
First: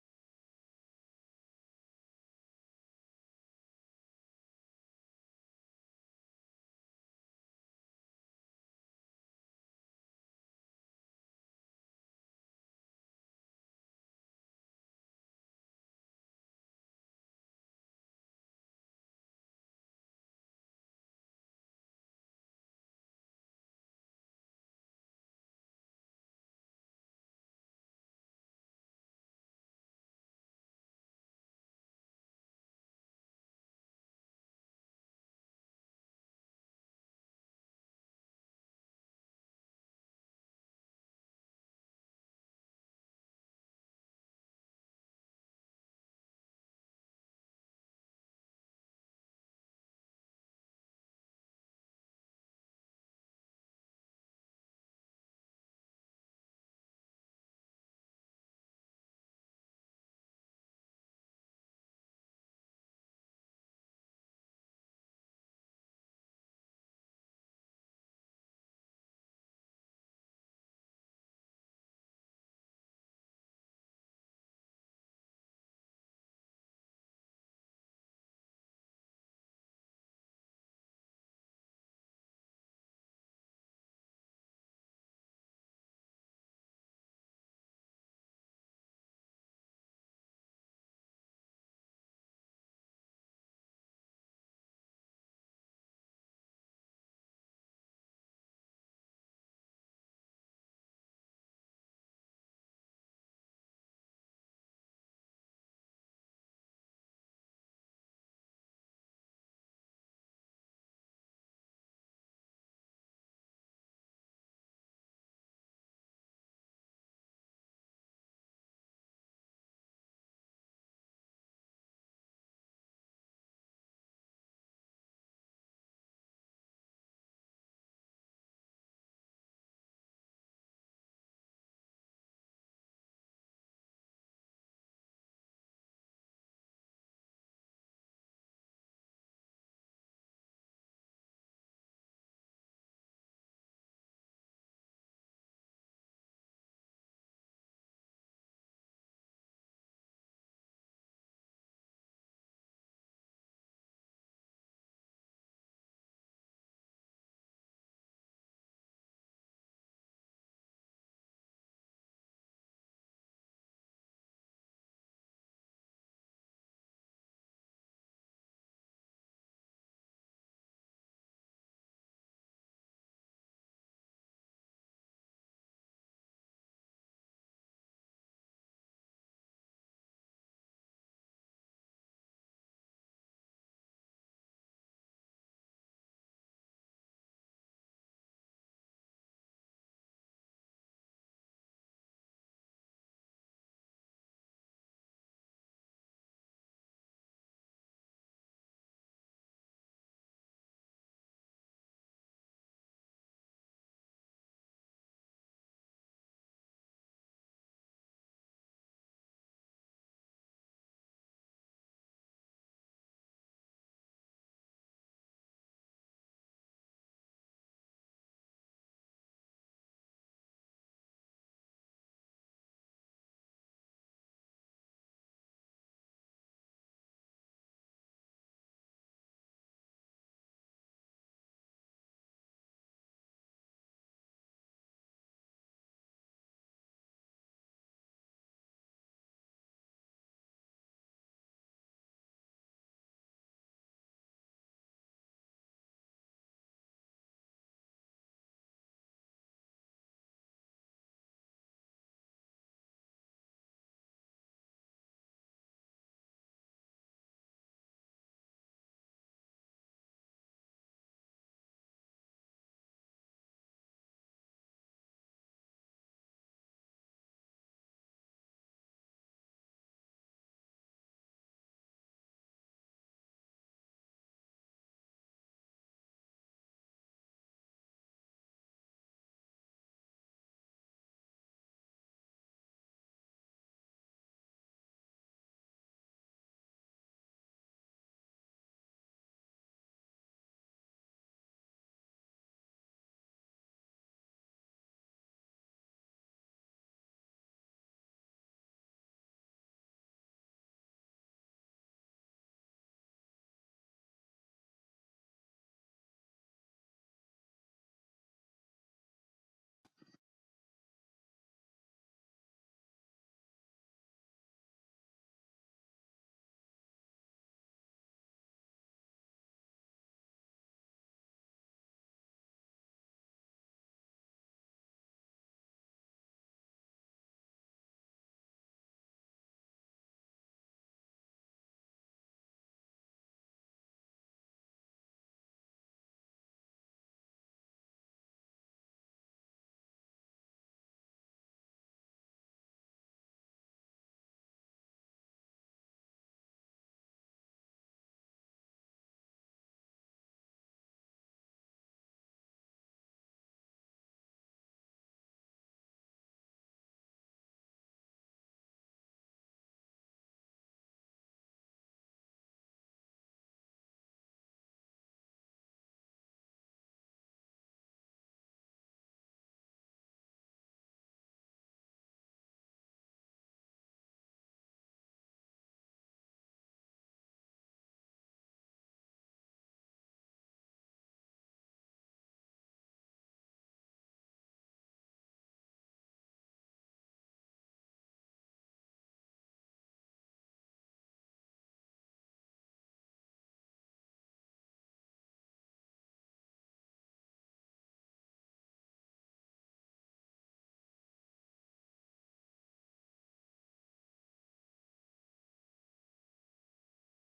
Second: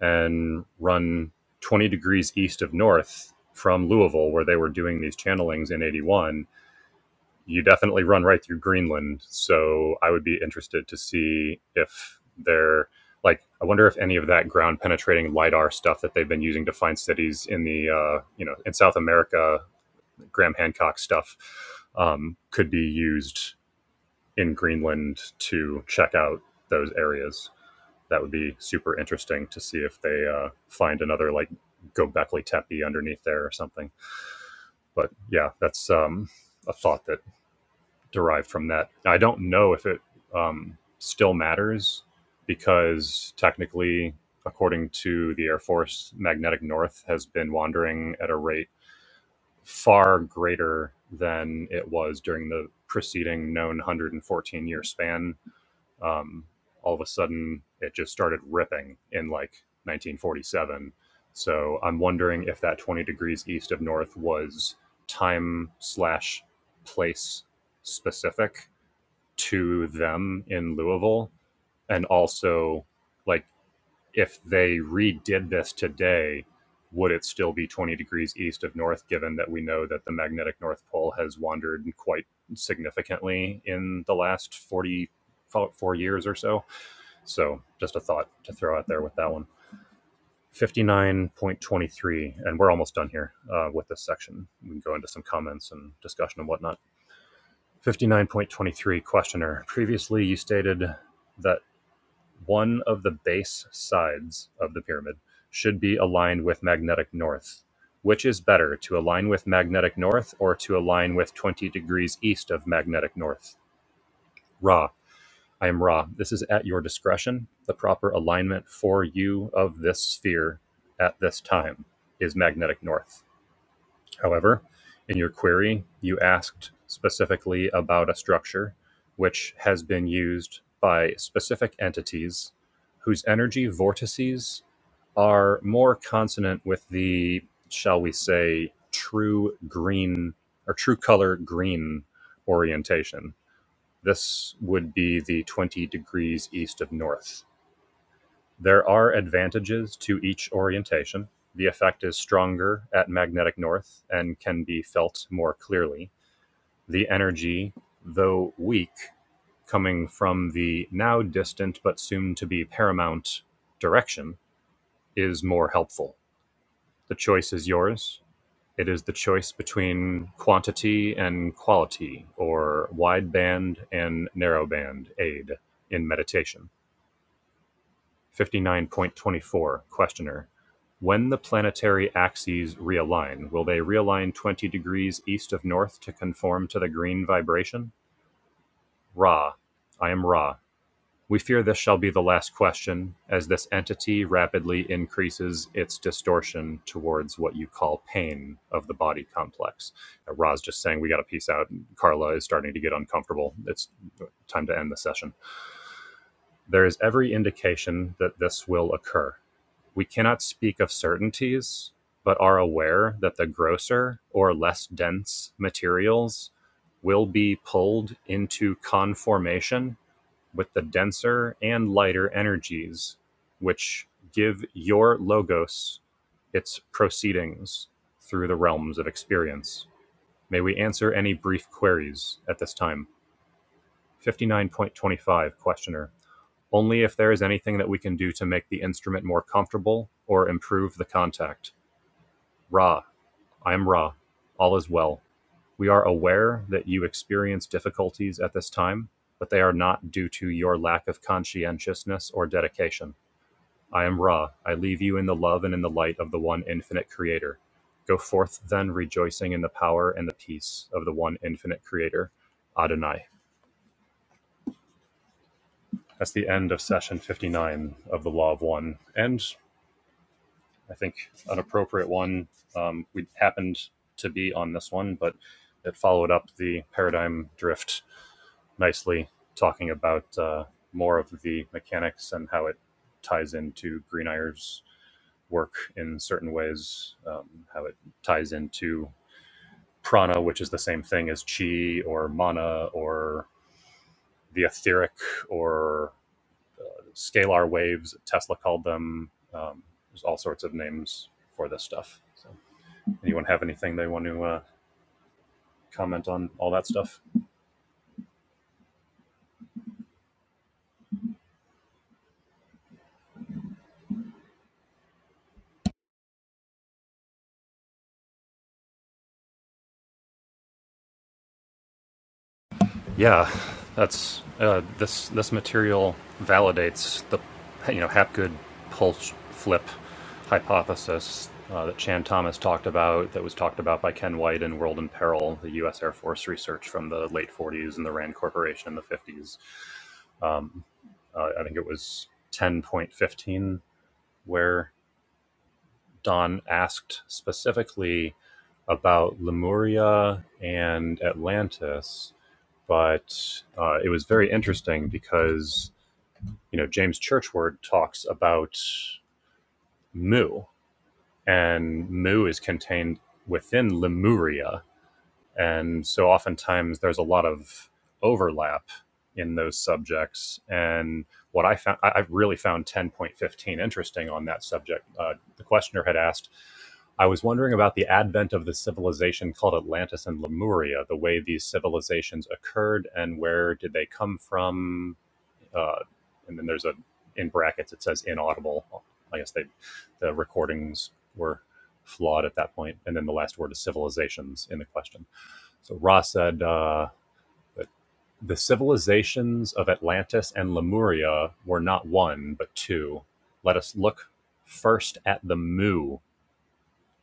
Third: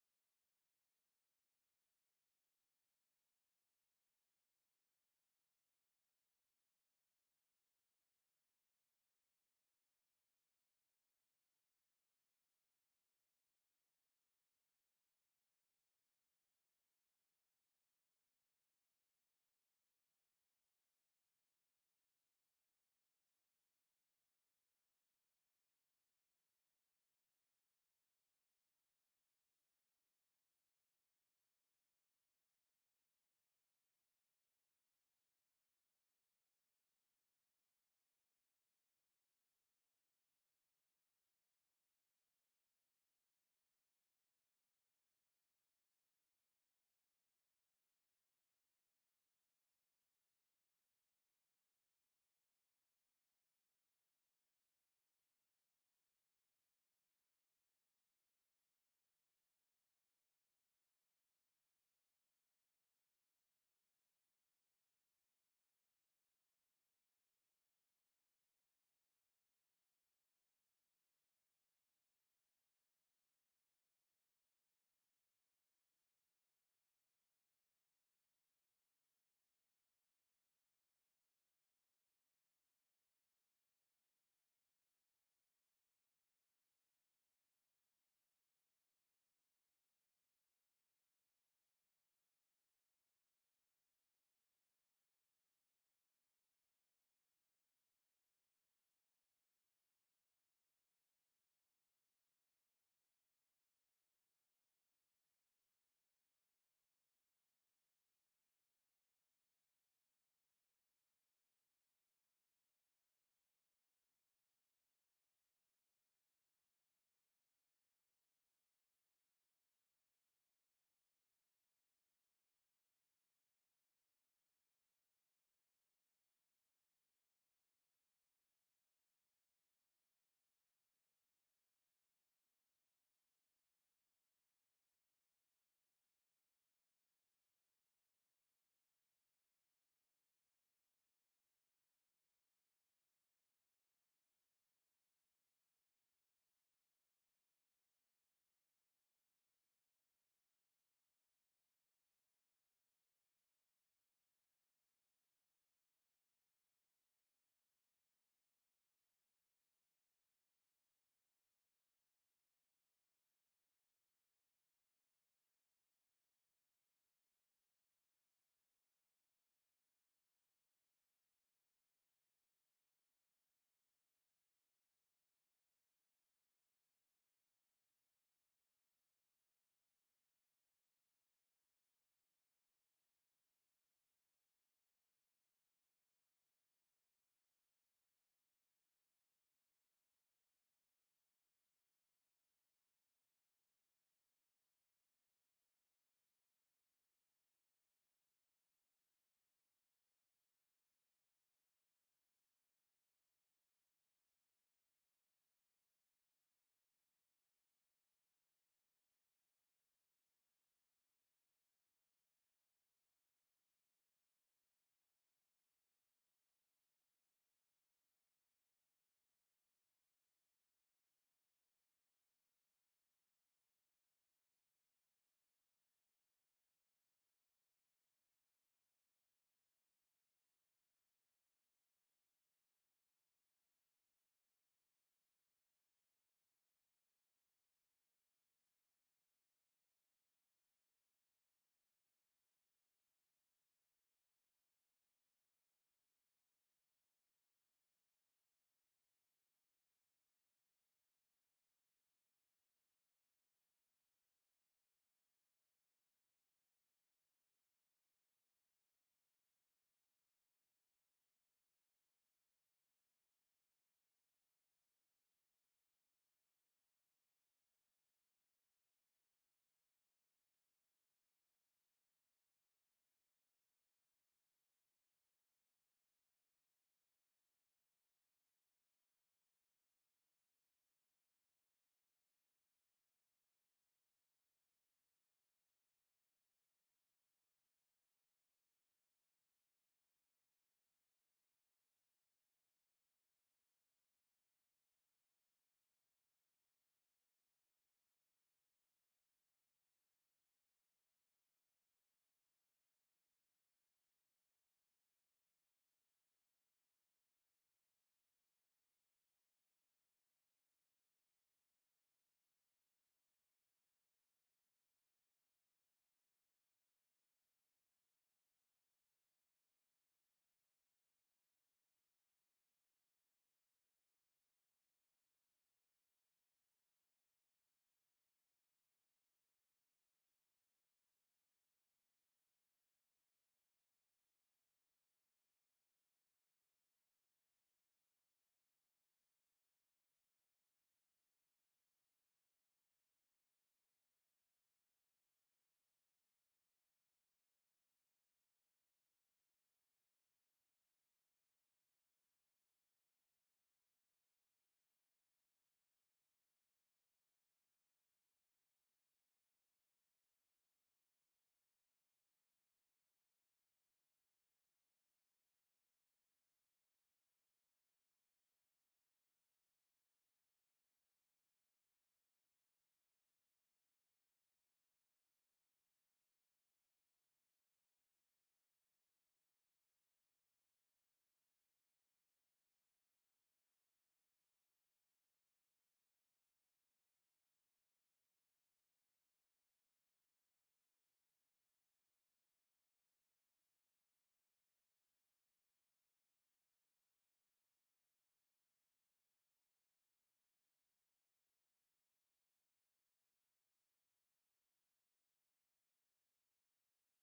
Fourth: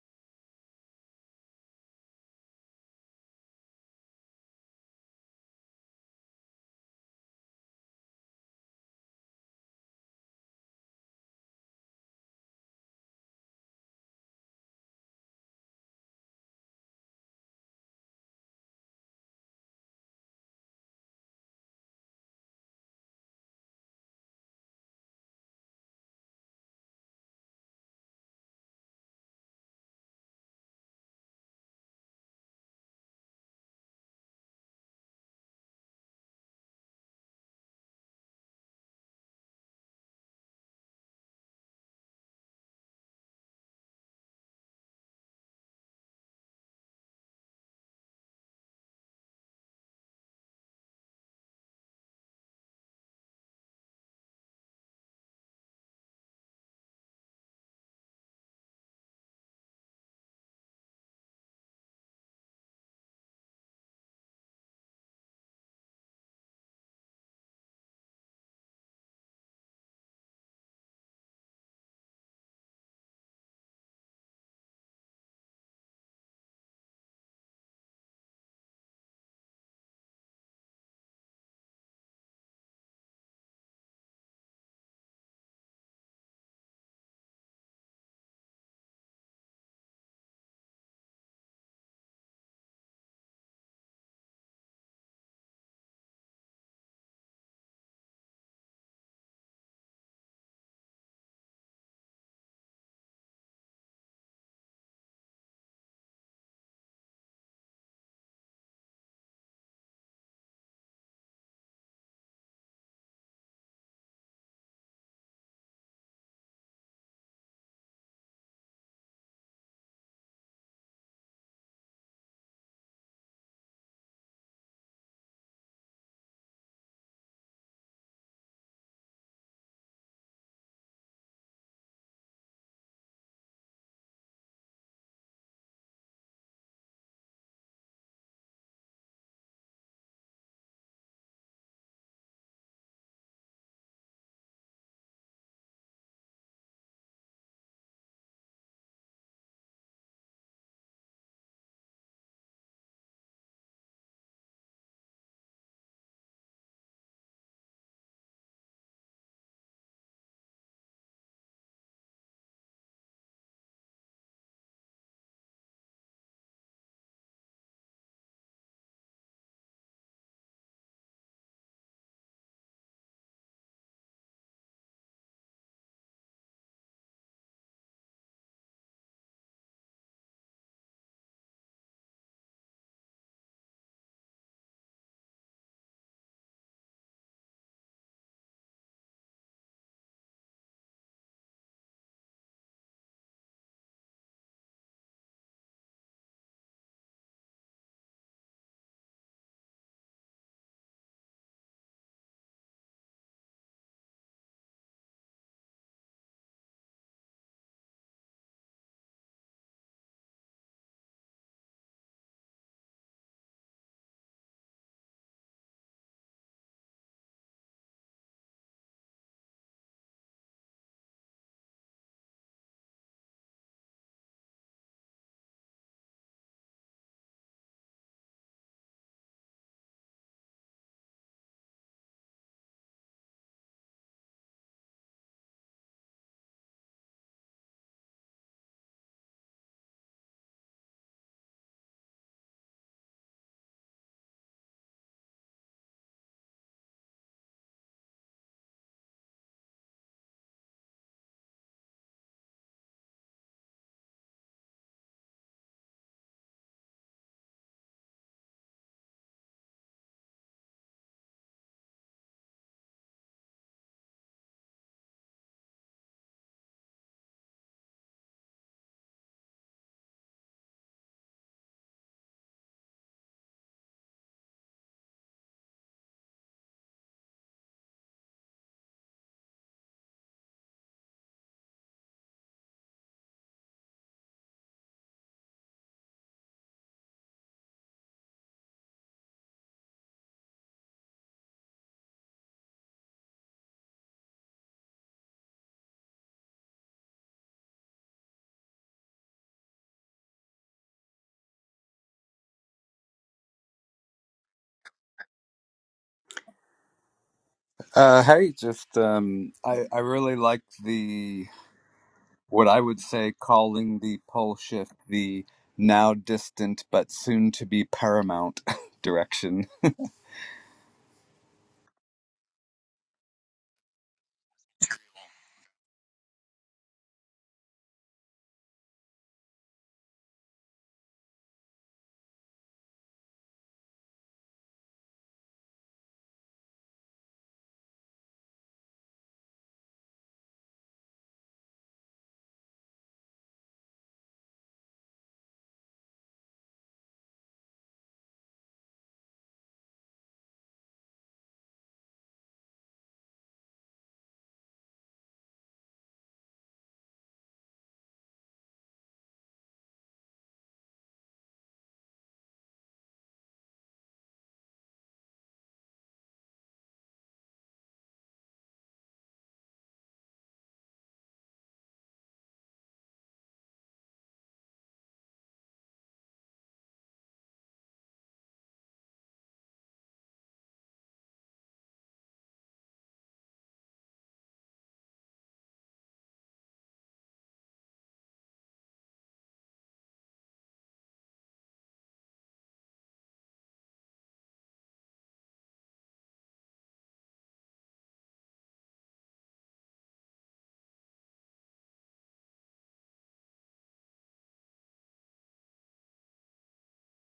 and run 20 degrees east of north from Louisville, where they were doing these channelings in 81, you definitely run right through Greenland. So I would be interested to see if they're like, I wonder if any of that ground penetrating LIDAR stuff that they've been using to find cities in the, uh, you know, in South America Graham Hancock stuff um, could be used in Greenland to check out those areas. That would be super interesting to see if they uh, find another like Gobekli Tepe underneath there or something. But yeah, that's um, a thought that derived from that. I don't know if it um, still matters because technically, according to the Air Force, magnetic north has been wandering at a rate far greater than it was during the preceding known 114 year span. Um, all of a sudden, it just started ripping in like 1947. So I'm wondering if that 20 degrees east of north was time slash place specific to them in Louisville, and also like if they redid this today, would it still be 20 degrees east of north, given that we know that the magnetic North Pole has wandered quite significantly in the last 44 years or so? So, just a thought to throw out there with that one. 59.23, and we're almost done here uh, with this section. We can go into some comments and discussion and whatnot. 59.23 Questioner. Previously, you stated that one of the base sides of the pyramid should be aligned with magnetic north. Which is better, to align with magnetic north or to align with 20 degrees east of magnetic north? Ra, I am Ra. This is at your discretion. The proper alignment for you of this sphere at this time is magnetic north. However, in your query, you asked specifically about a structure which has been used by specific entities whose energy vortices are more consonant with the, shall we say, true green or true color green orientation. This would be the 20 degrees east of north. There are advantages to each orientation; the effect is stronger at magnetic north and can be felt more clearly, the energy, though weak, coming from the now distant but soon to be paramount direction is more helpful. The choice is yours. It is the choice between quantity and quality, or wideband and narrowband aid in meditation. 59.24 Questioner. When the planetary axes realign, will they realign 20 degrees east of north to conform to the green vibration? Ra. I am Ra. We fear this shall be the last question, as this entity rapidly increases its distortion towards what you call pain of the body complex. Uh, Ra's just saying, We got to peace out. Carla is starting to get uncomfortable. It's time to end the session. There is every indication that this will occur we cannot speak of certainties, but are aware that the grosser or less dense materials will be pulled into conformation with the denser and lighter energies, which give your logos its proceedings through the realms of experience. May we answer any brief queries at this time? 59.25, questioner. Only if there is anything that we can do to make the instrument more comfortable or improve the contact. Ra, I am Ra. All is well. We are aware that you experience difficulties at this time, but they are not due to your lack of conscientiousness or dedication. I am Ra. I leave you in the love and in the light of the one infinite creator. Go forth then, rejoicing in the power and the peace of the one infinite creator, Adonai. That's the end of session 59 of the Law of One. And I think, an appropriate one. Um, we happened to be on this one, but it followed up the paradigm drift nicely, talking about uh, more of the mechanics and how it ties into Greeneyer's work in certain ways, um, how it ties into prana, which is the same thing as chi or mana or the etheric or scalar waves, Tesla called them. Um, there's all sorts of names for this stuff. So. anyone have anything they want to uh, comment on all that stuff? Uh, hey, just um, I I really like the what I would say calling the pole shift the now distant but soon to be paramount direction. Yeah, that's uh, this this material validates the you know Hapgood pulse flip hypothesis uh, that Chan Thomas talked about, that was talked about by Ken White in World in Peril, the U.S. Air Force research from the late 40s and the Rand Corporation in the 50s. Um, uh, I think it was 10.15 where Don asked specifically about Lemuria and Atlantis, but uh, it was very interesting because you know James Churchward talks about Mu, and Mu is contained within Lemuria, and so oftentimes there's a lot of overlap in those subjects. And what I found, I I really found 10.15 interesting on that subject. Uh, the questioner had asked, I was wondering about the advent of the civilization called Atlantis and Lemuria, the way these civilizations occurred and where did they come from. Uh, and then there's a, in brackets, it says inaudible. I guess they, the recordings were flawed at that point. And then the last word is civilizations in the question. So Ra said uh, that the civilizations of Atlantis and Lemuria were not one, but two. Let us look first at the Mu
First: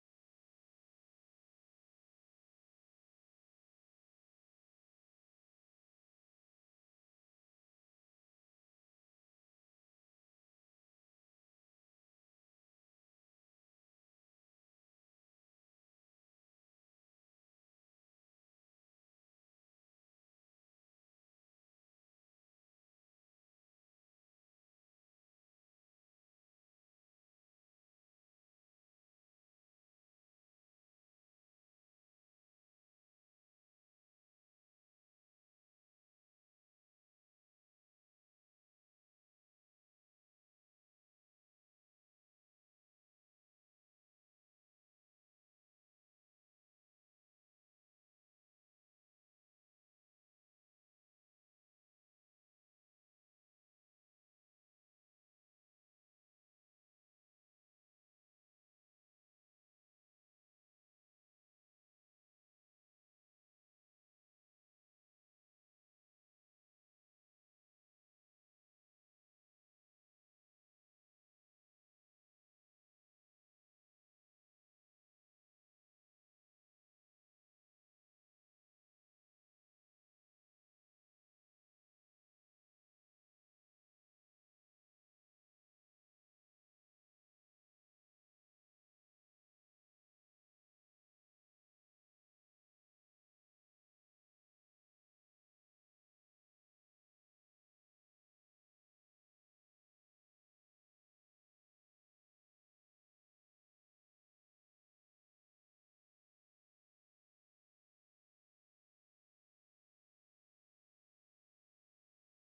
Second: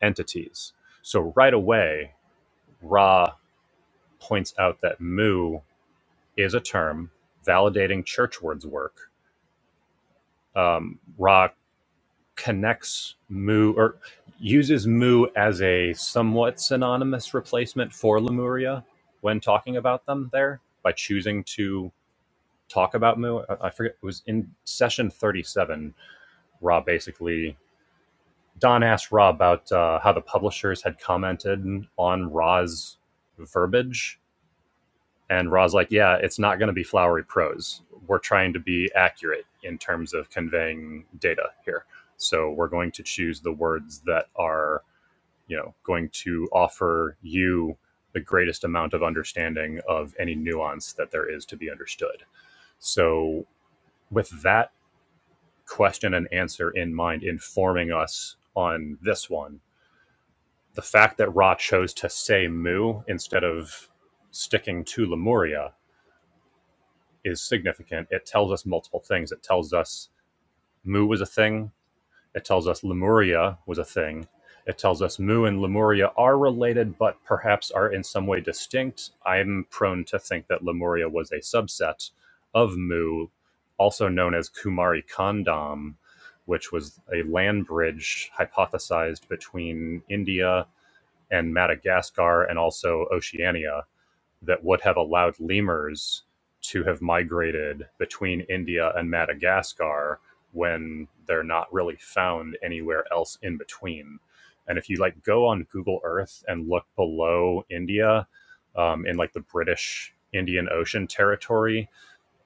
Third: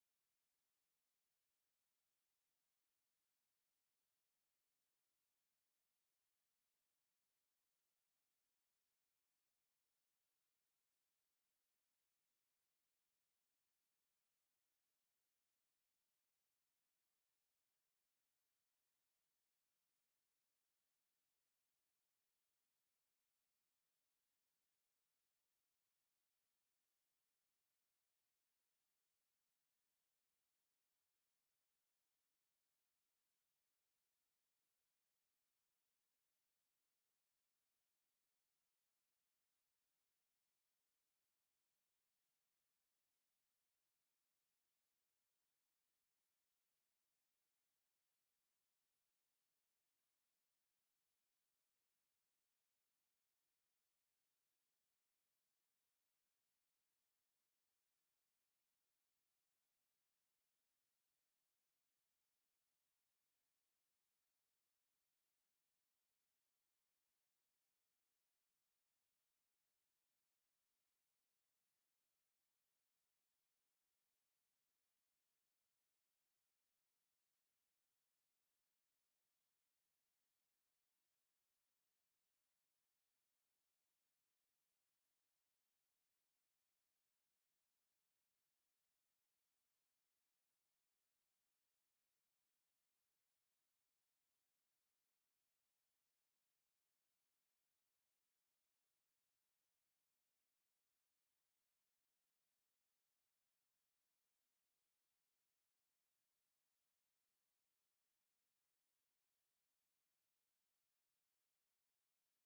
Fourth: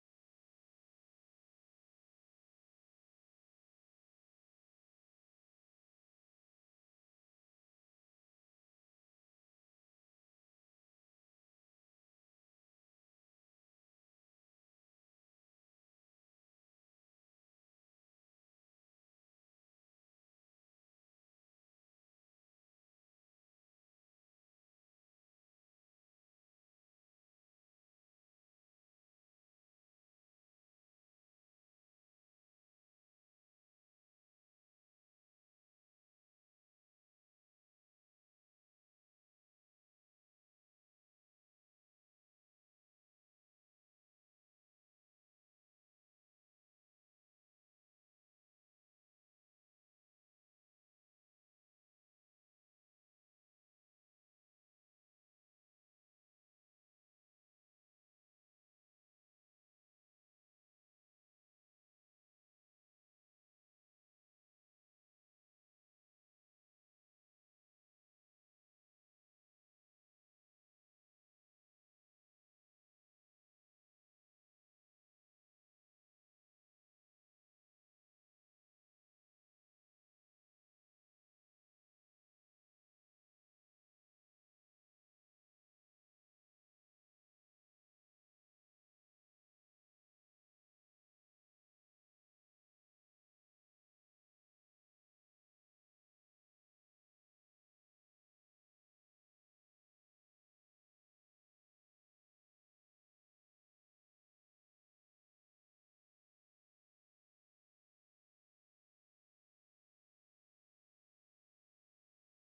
entities. So right away, Ra points out that Mu is a term validating Churchward's work. Um, Ra connects Mu or uses Mu as a somewhat synonymous replacement for Lemuria when talking about them there by choosing to talk about Moo. I forget it was in session 37. Rob basically Don asked Rob about uh, how the publishers had commented on Ra's verbiage, and Ra's like, "Yeah, it's not going to be flowery prose. We're trying to be accurate in terms of conveying data here, so we're going to choose the words that are." You know, going to offer you the greatest amount of understanding of any nuance that there is to be understood. So, with that question and answer in mind informing us on this one. The fact that Ra chose to say Mu instead of sticking to Lemuria is significant. It tells us multiple things. It tells us Mu was a thing It tells us Lemuria was a thing. It tells us Mu and Lemuria are related, but perhaps are in some way distinct. I'm prone to think that Lemuria was a subset of Mu, also known as Kumari Kandam, which was a land bridge hypothesized between India and Madagascar and also Oceania that would have allowed lemurs to have migrated between India and Madagascar when they're not really found anywhere else in between. And if you like go on Google Earth and look below India um, in like the British Indian Ocean territory,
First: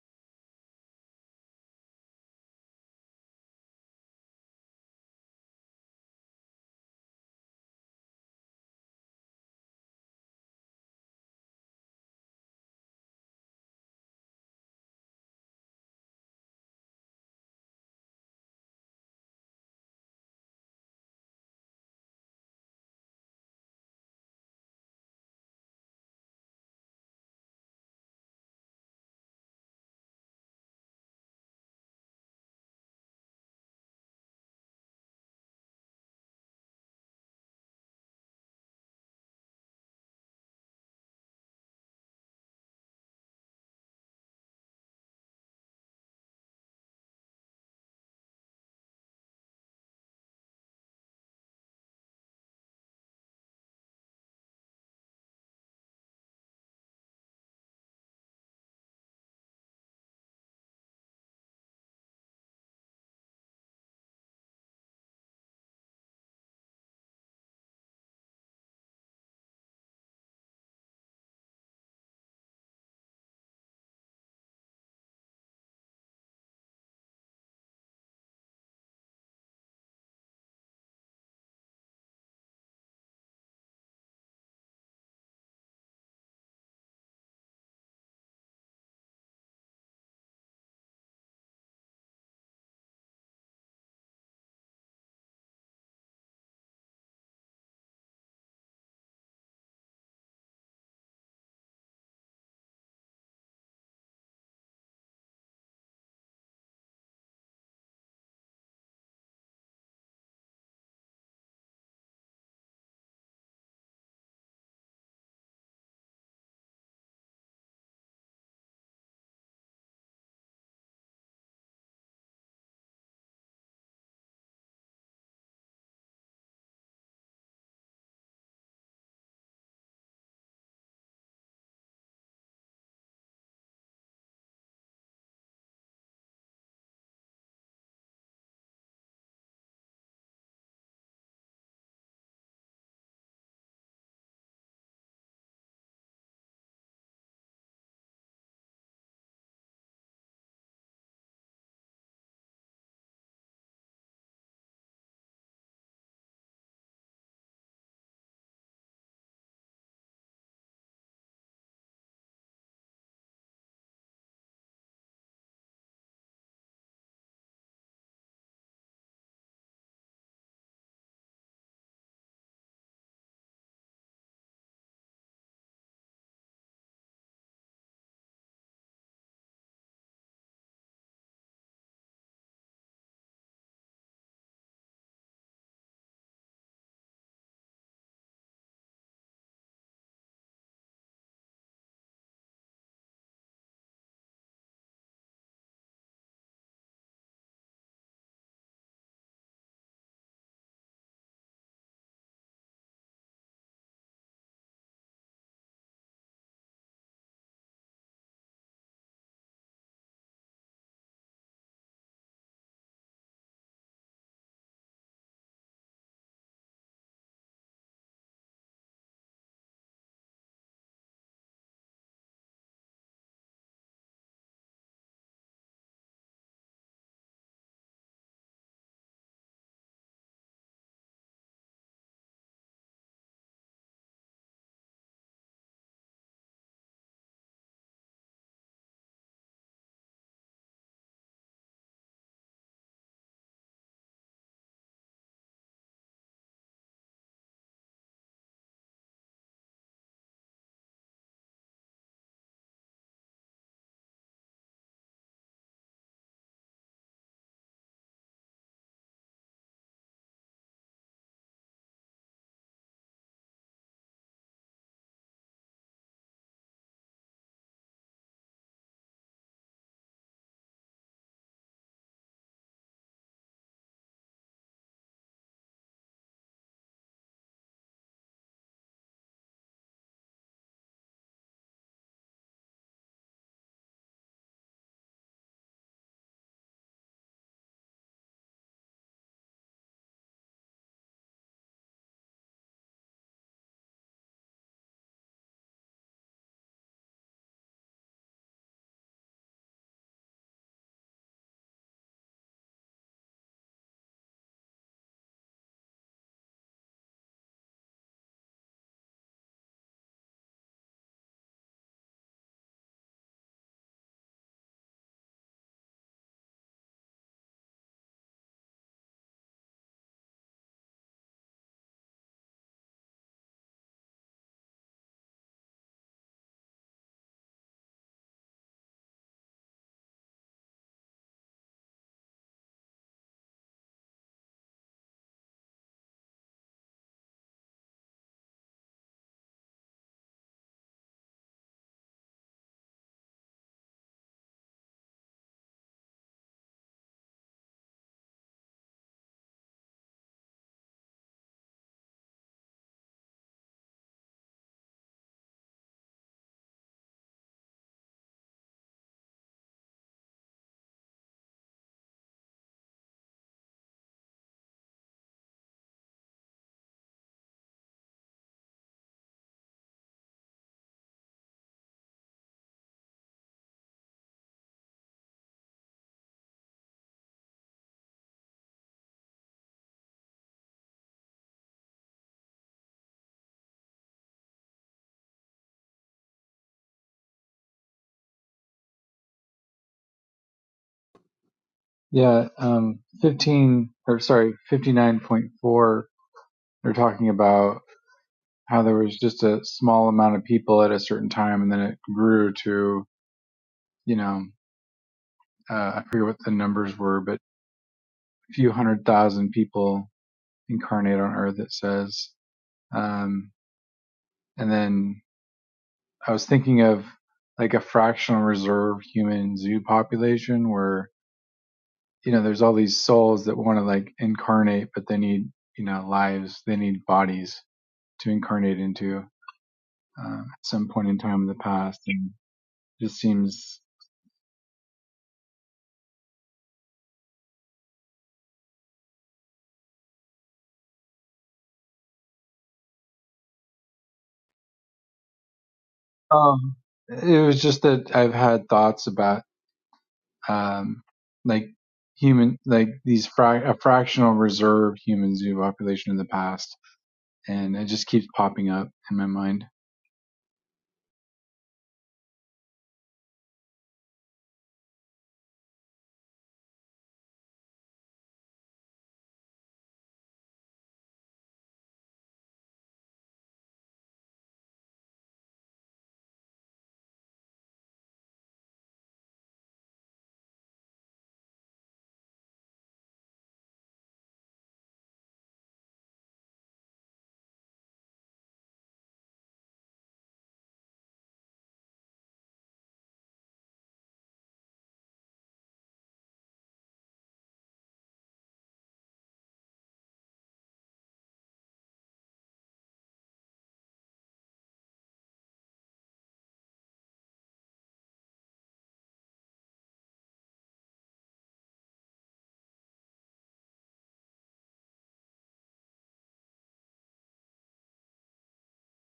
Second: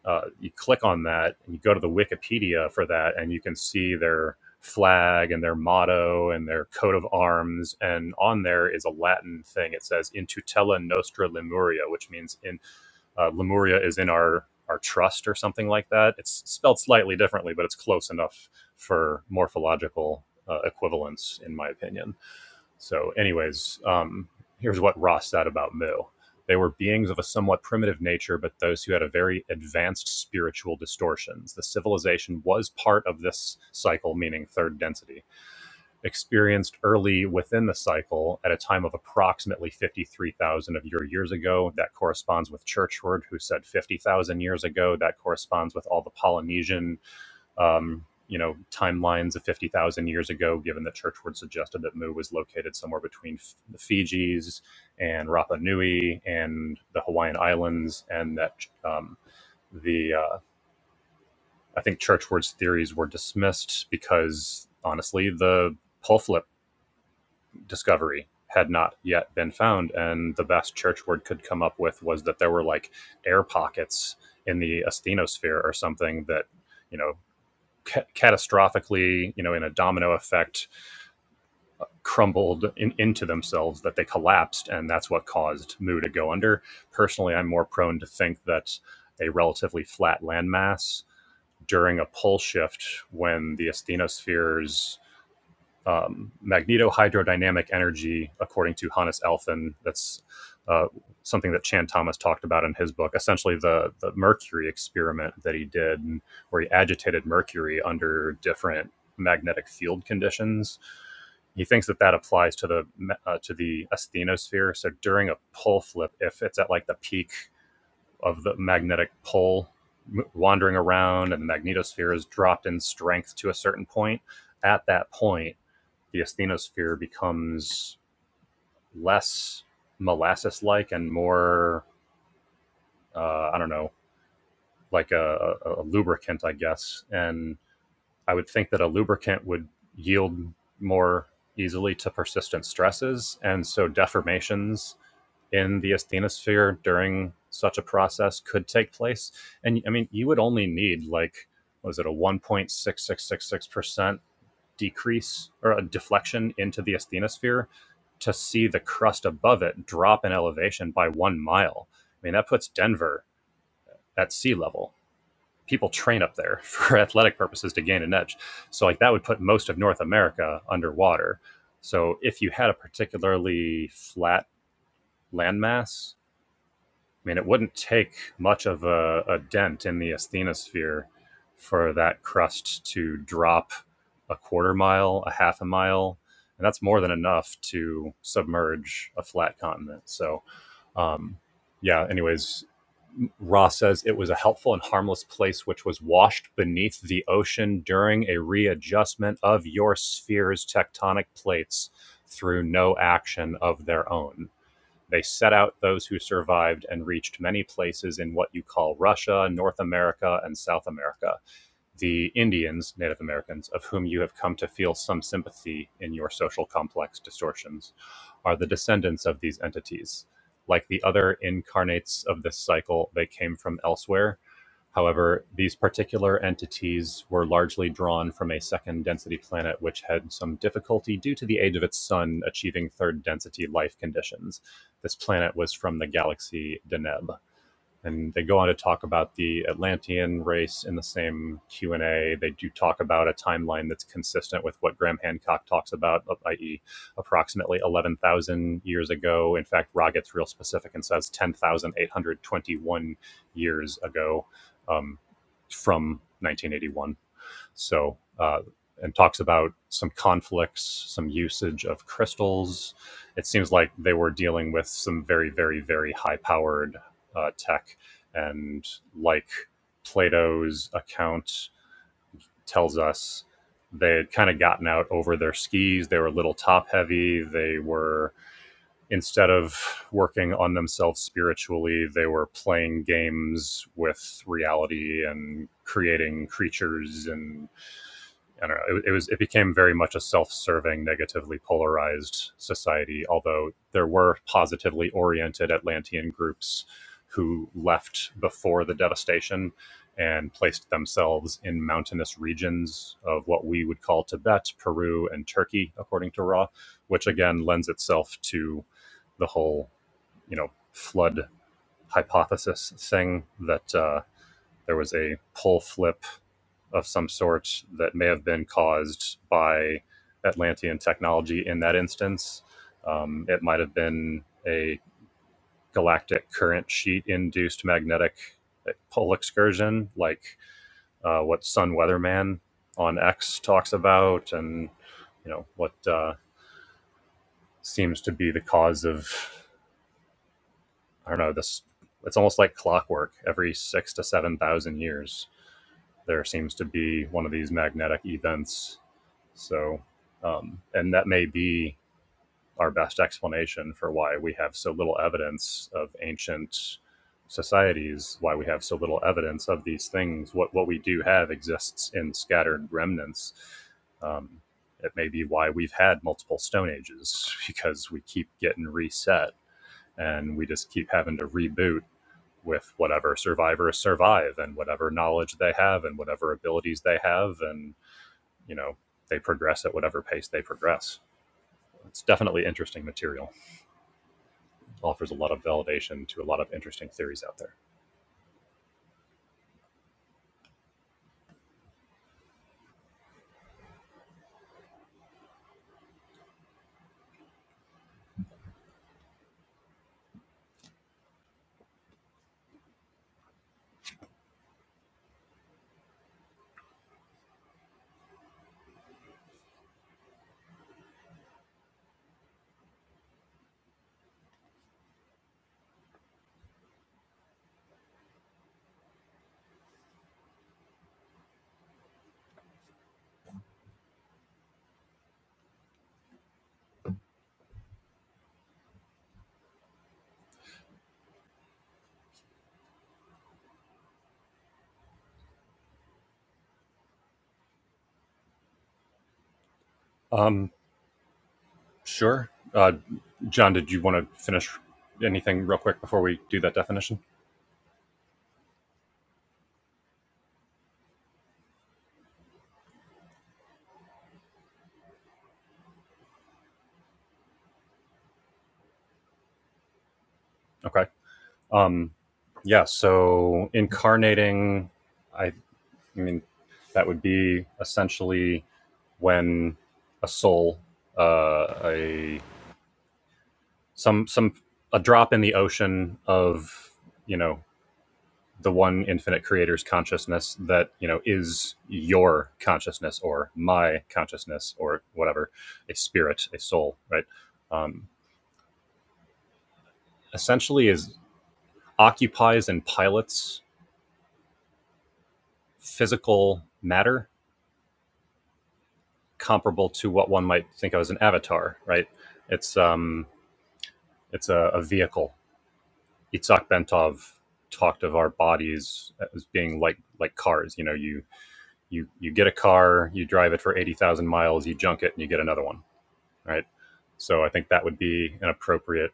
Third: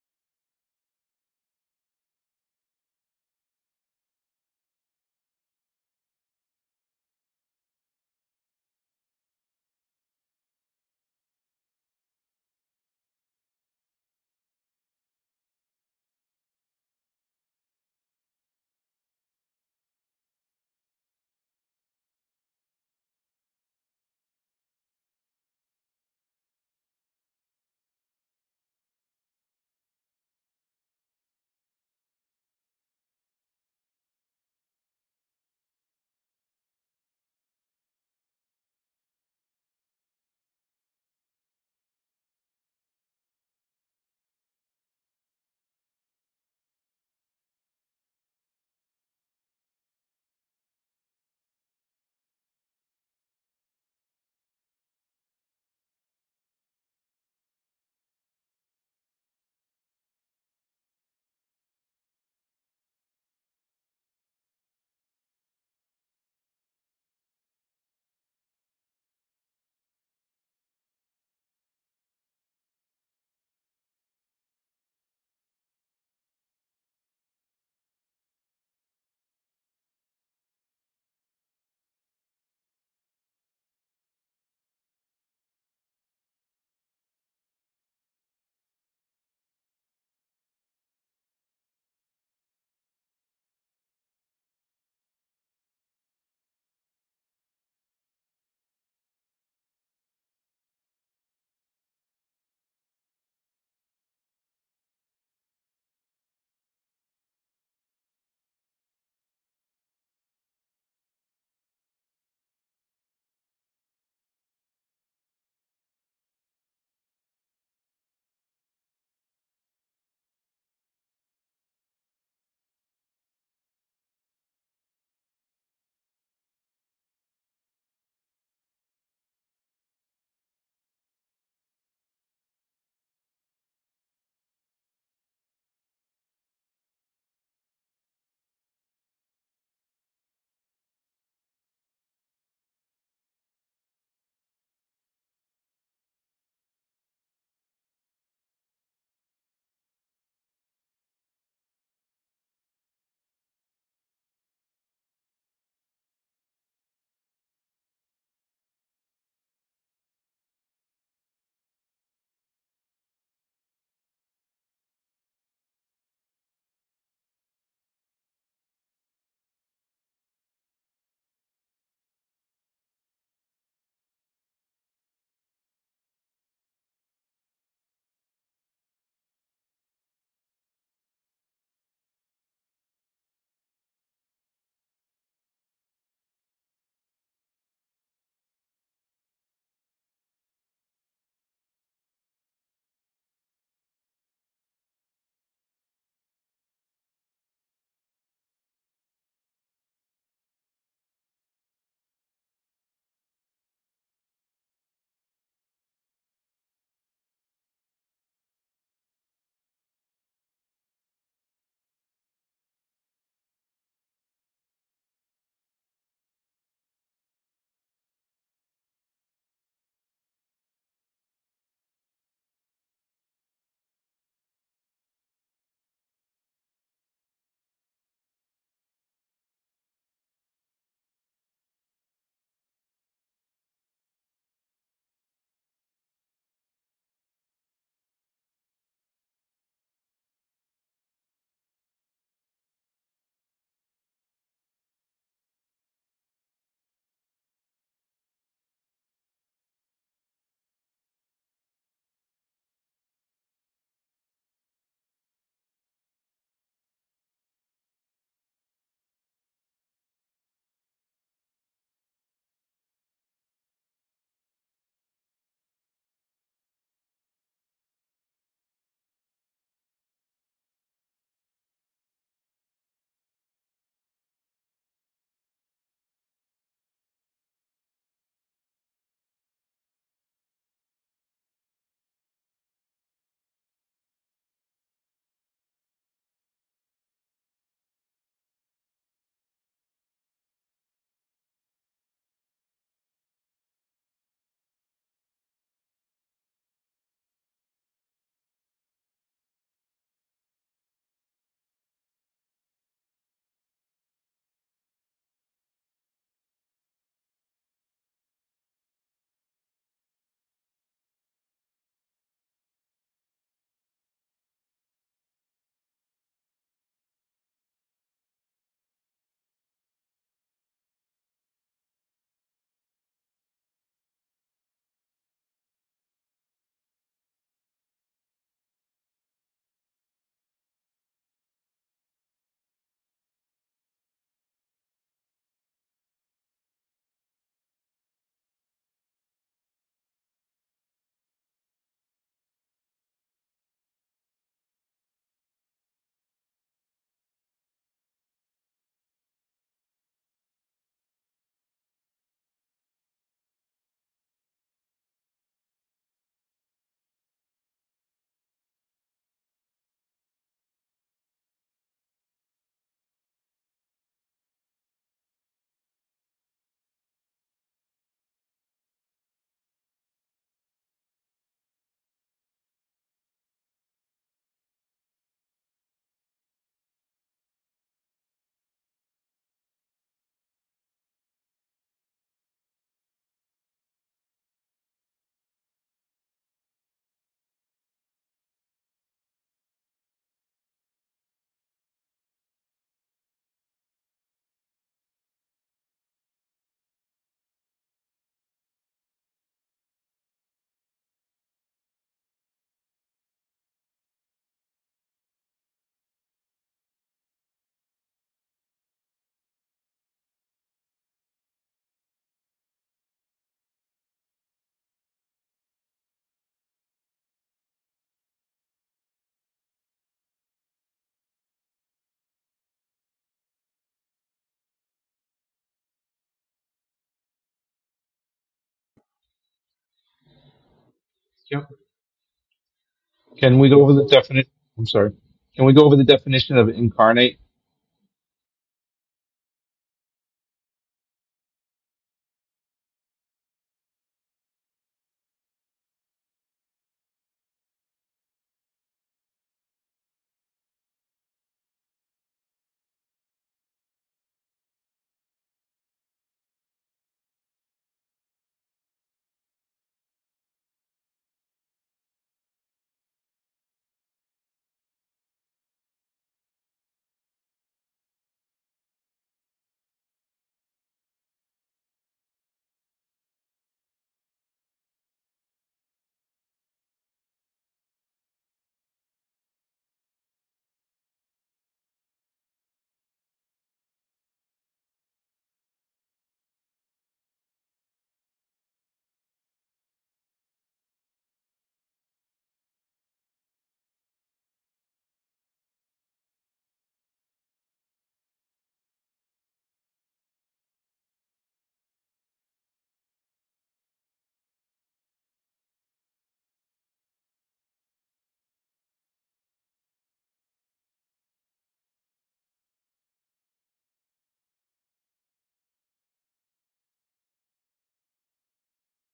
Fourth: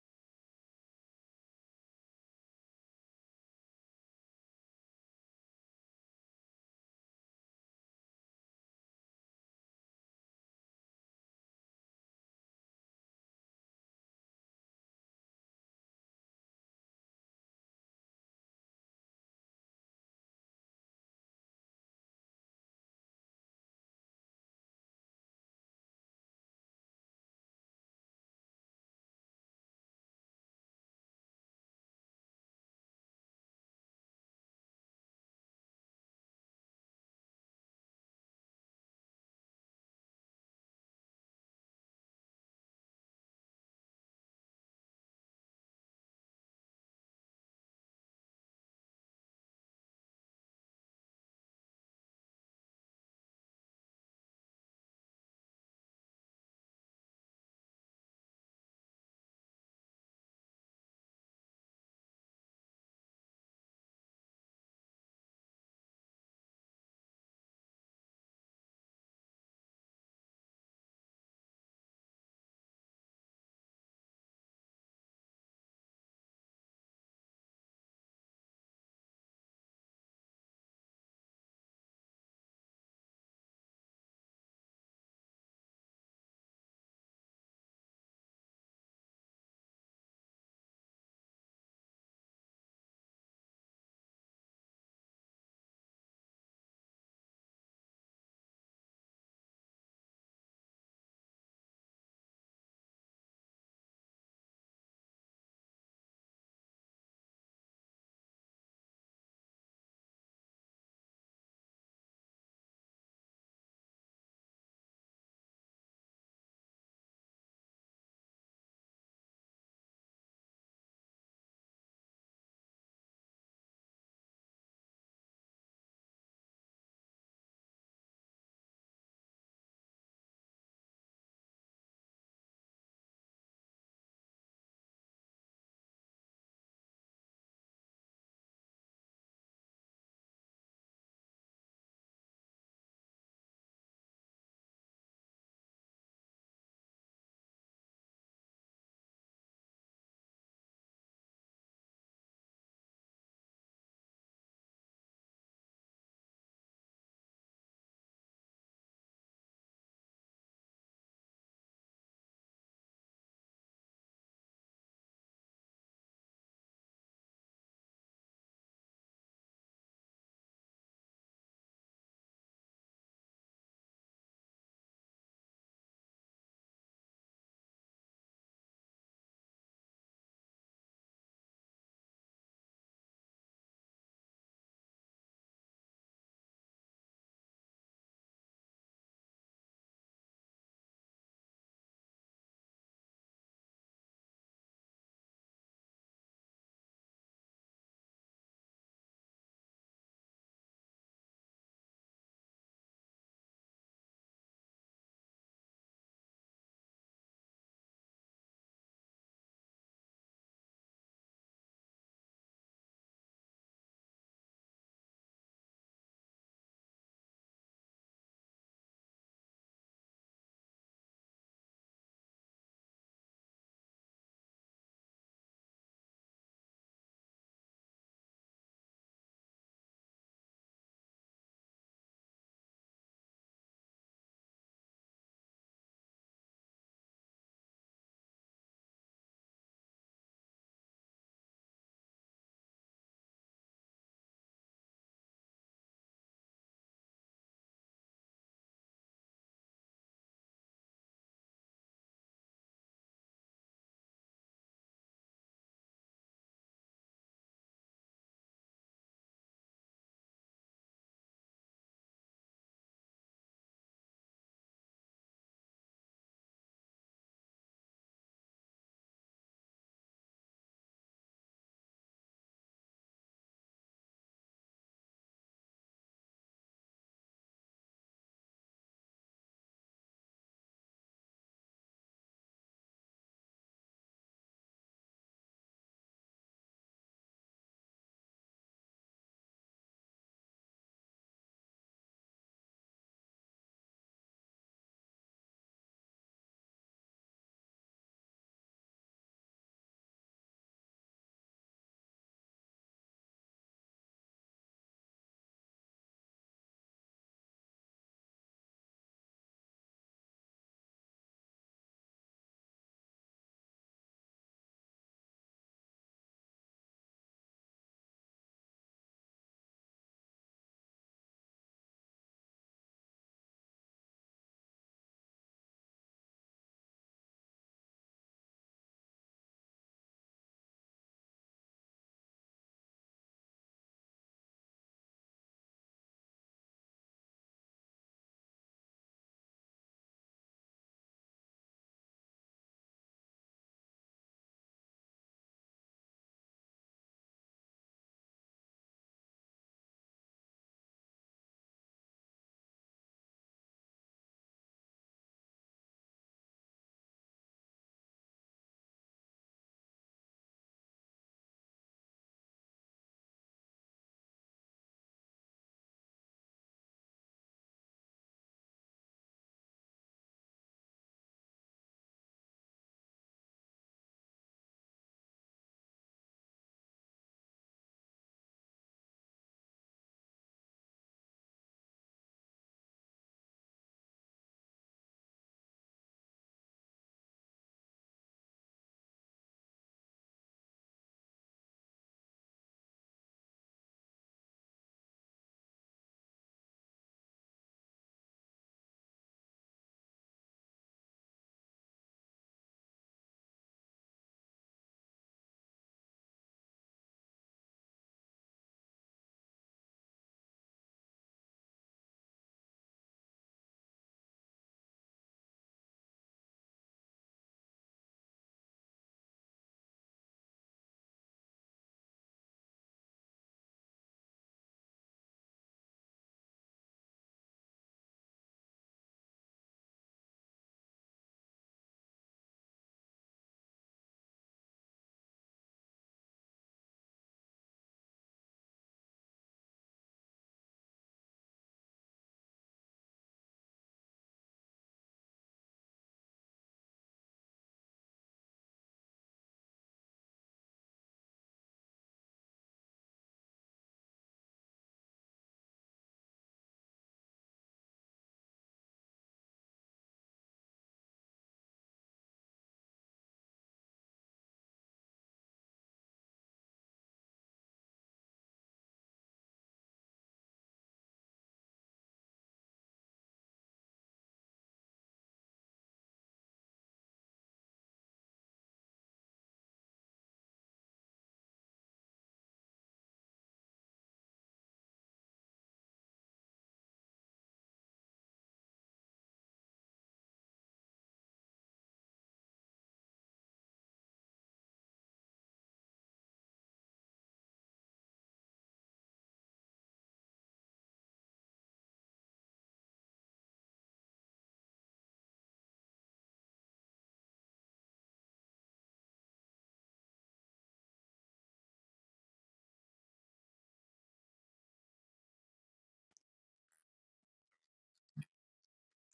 uh, you click on that and you go to the Wikipedia for that, and you can see their flag and their motto and their coat of arms. And on there is a Latin thing. It says "In tutela nostra Lemuria," which means in uh, Lemuria is in our our trust or something like that. It's spelled slightly differently, but it's close enough for morphological uh, equivalence, in my opinion. So, anyways, um, here's what Ross said about Mu. They were beings of a somewhat primitive nature, but those who had a very advanced spiritual distortions. The civilization was part of this cycle, meaning third density, experienced early within the cycle at a time of approximately 53,000 of your years ago. That corresponds with Churchward, who said 50,000 years ago. That corresponds with all the Polynesian um, you know, timelines of 50,000 years ago, given that Churchward suggested that Mu was located somewhere between F- the Fijis and Rapa Nui and the Hawaiian Islands, and that um, the uh, I think Churchward's theories were dismissed because honestly, the pole flip discovery had not yet been found, and the best Churchward could come up with was that there were like air pockets in the asthenosphere or something that you know ca- catastrophically, you know, in a domino effect, crumbled in, into themselves that they collapsed, and that's what caused Mu to go under. Personally, I'm more prone to think that a relatively flat landmass during a pole shift when the asthenospheres um, magnetohydrodynamic energy, according to Hannes Elfin. That's uh, something that Chan Thomas talked about in his book. Essentially, the the mercury experiment that he did, where he agitated mercury under different magnetic field conditions. He thinks that that applies to the uh, to the asthenosphere. So during a pole flip, if it's at like the peak of the magnetic pole, wandering around and the magnetosphere is dropped in strength to a certain point at that point the asthenosphere becomes less molasses like and more uh, i don't know like a, a, a lubricant i guess and i would think that a lubricant would yield more easily to persistent stresses and so deformations in the asthenosphere during such a process could take place and i mean you would only need like what was it a 1.6666% decrease or a deflection into the asthenosphere to see the crust above it drop in elevation by one mile. I mean, that puts Denver at sea level. People train up there for athletic purposes to gain an edge. So, like, that would put most of North America underwater. So, if you had a particularly flat landmass, I mean, it wouldn't take much of a, a dent in the asthenosphere for that crust to drop a quarter mile, a half a mile, and that's more than enough to submerge a flat continent. So, um, yeah, anyways, Ross says it was a helpful and harmless place which was washed beneath the ocean during a readjustment of your sphere's tectonic plates through no action of their own they set out those who survived and reached many places in what you call Russia, North America, and South America the Indians, Native Americans, of whom you have come to feel some sympathy in your social complex distortions, are the descendants of these entities. Like the other incarnates of this cycle, they came from elsewhere. However, these particular entities were largely drawn from a second density planet which had some difficulty due to the age of its sun achieving third density life conditions. This planet was from the galaxy Deneb and they go on to talk about the Atlantean race in the same Q and A. They do talk about a timeline that's consistent with what Graham Hancock talks about, uh, i.e., approximately eleven thousand years ago. In fact, Ra gets real specific and says ten thousand eight hundred twenty-one years ago um, from 1981. So, uh, and talks about some conflicts, some usage of crystals. It seems like they were dealing with some very, very, very high powered uh, tech. And like Plato's account tells us, they had kind of gotten out over their skis. They were a little top heavy. They were, instead of working on themselves spiritually, they were playing games with reality and creating creatures and I don't know. It, it was it became very much a self-serving, negatively polarized society. Although there were positively oriented Atlantean groups who left before the devastation and placed themselves in mountainous regions of what we would call Tibet, Peru, and Turkey, according to Raw, which again lends itself to the whole you know flood hypothesis thing that uh, there was a pull flip of some sort that may have been caused by Atlantean technology in that instance. Um, it might have been a galactic current sheet induced magnetic pole excursion, like uh, what Sun Weatherman on X talks about, and you know what uh, seems to be the cause of I don't know this. It's almost like clockwork. Every six to seven thousand years, there seems to be one of these magnetic events So, um, and that may be our best explanation for why we have so little evidence of ancient societies, why we have so little evidence of these things. What what we do have exists in scattered remnants. Um, it may be why we've had multiple stone ages because we keep getting reset and we just keep having to reboot with whatever survivors survive and whatever knowledge they have and whatever abilities they have and you know they progress at whatever pace they progress. It's definitely interesting material. Offers a lot of validation to a lot of interesting theories out there. Yeah. Um. Fifteen or sorry, fifty nine point four. They're talking about how there was just a small amount of people at a certain time, and then it grew to you know uh, I forget what the numbers were, but a few hundred thousand people incarnate on Earth, it says. Um, and then I was thinking of like a fractional reserve human zoo population where, you know, there's all these souls that want to like incarnate, but they need, you know, lives, they need bodies to incarnate into uh, at some point in time in the Yep. past. And it just Can we go seems, over the definition? I'm sorry. Can we go over the definition of incarnate? Um, sure, uh, John. Did you want to finish anything real quick before we do that um, definition? it was just that I've had thoughts about um, like human like these fra- a fractional reserve human zoo population in the past and it just keeps popping up in my mind Okay. Um, yeah. So incarnating, I, I mean, that would be essentially when a soul, uh, a some some a drop in the ocean of you know the one infinite creator's consciousness that you know is your consciousness or my consciousness or whatever a spirit a soul right um, essentially is occupies and pilots physical matter comparable to what one might think of as an avatar right it's um it's a, a vehicle itzhak bentov talked of our bodies as being like like cars you know you you you get a car you drive it for 80000 miles you junk it and you get another one right? So I think that would be an appropriate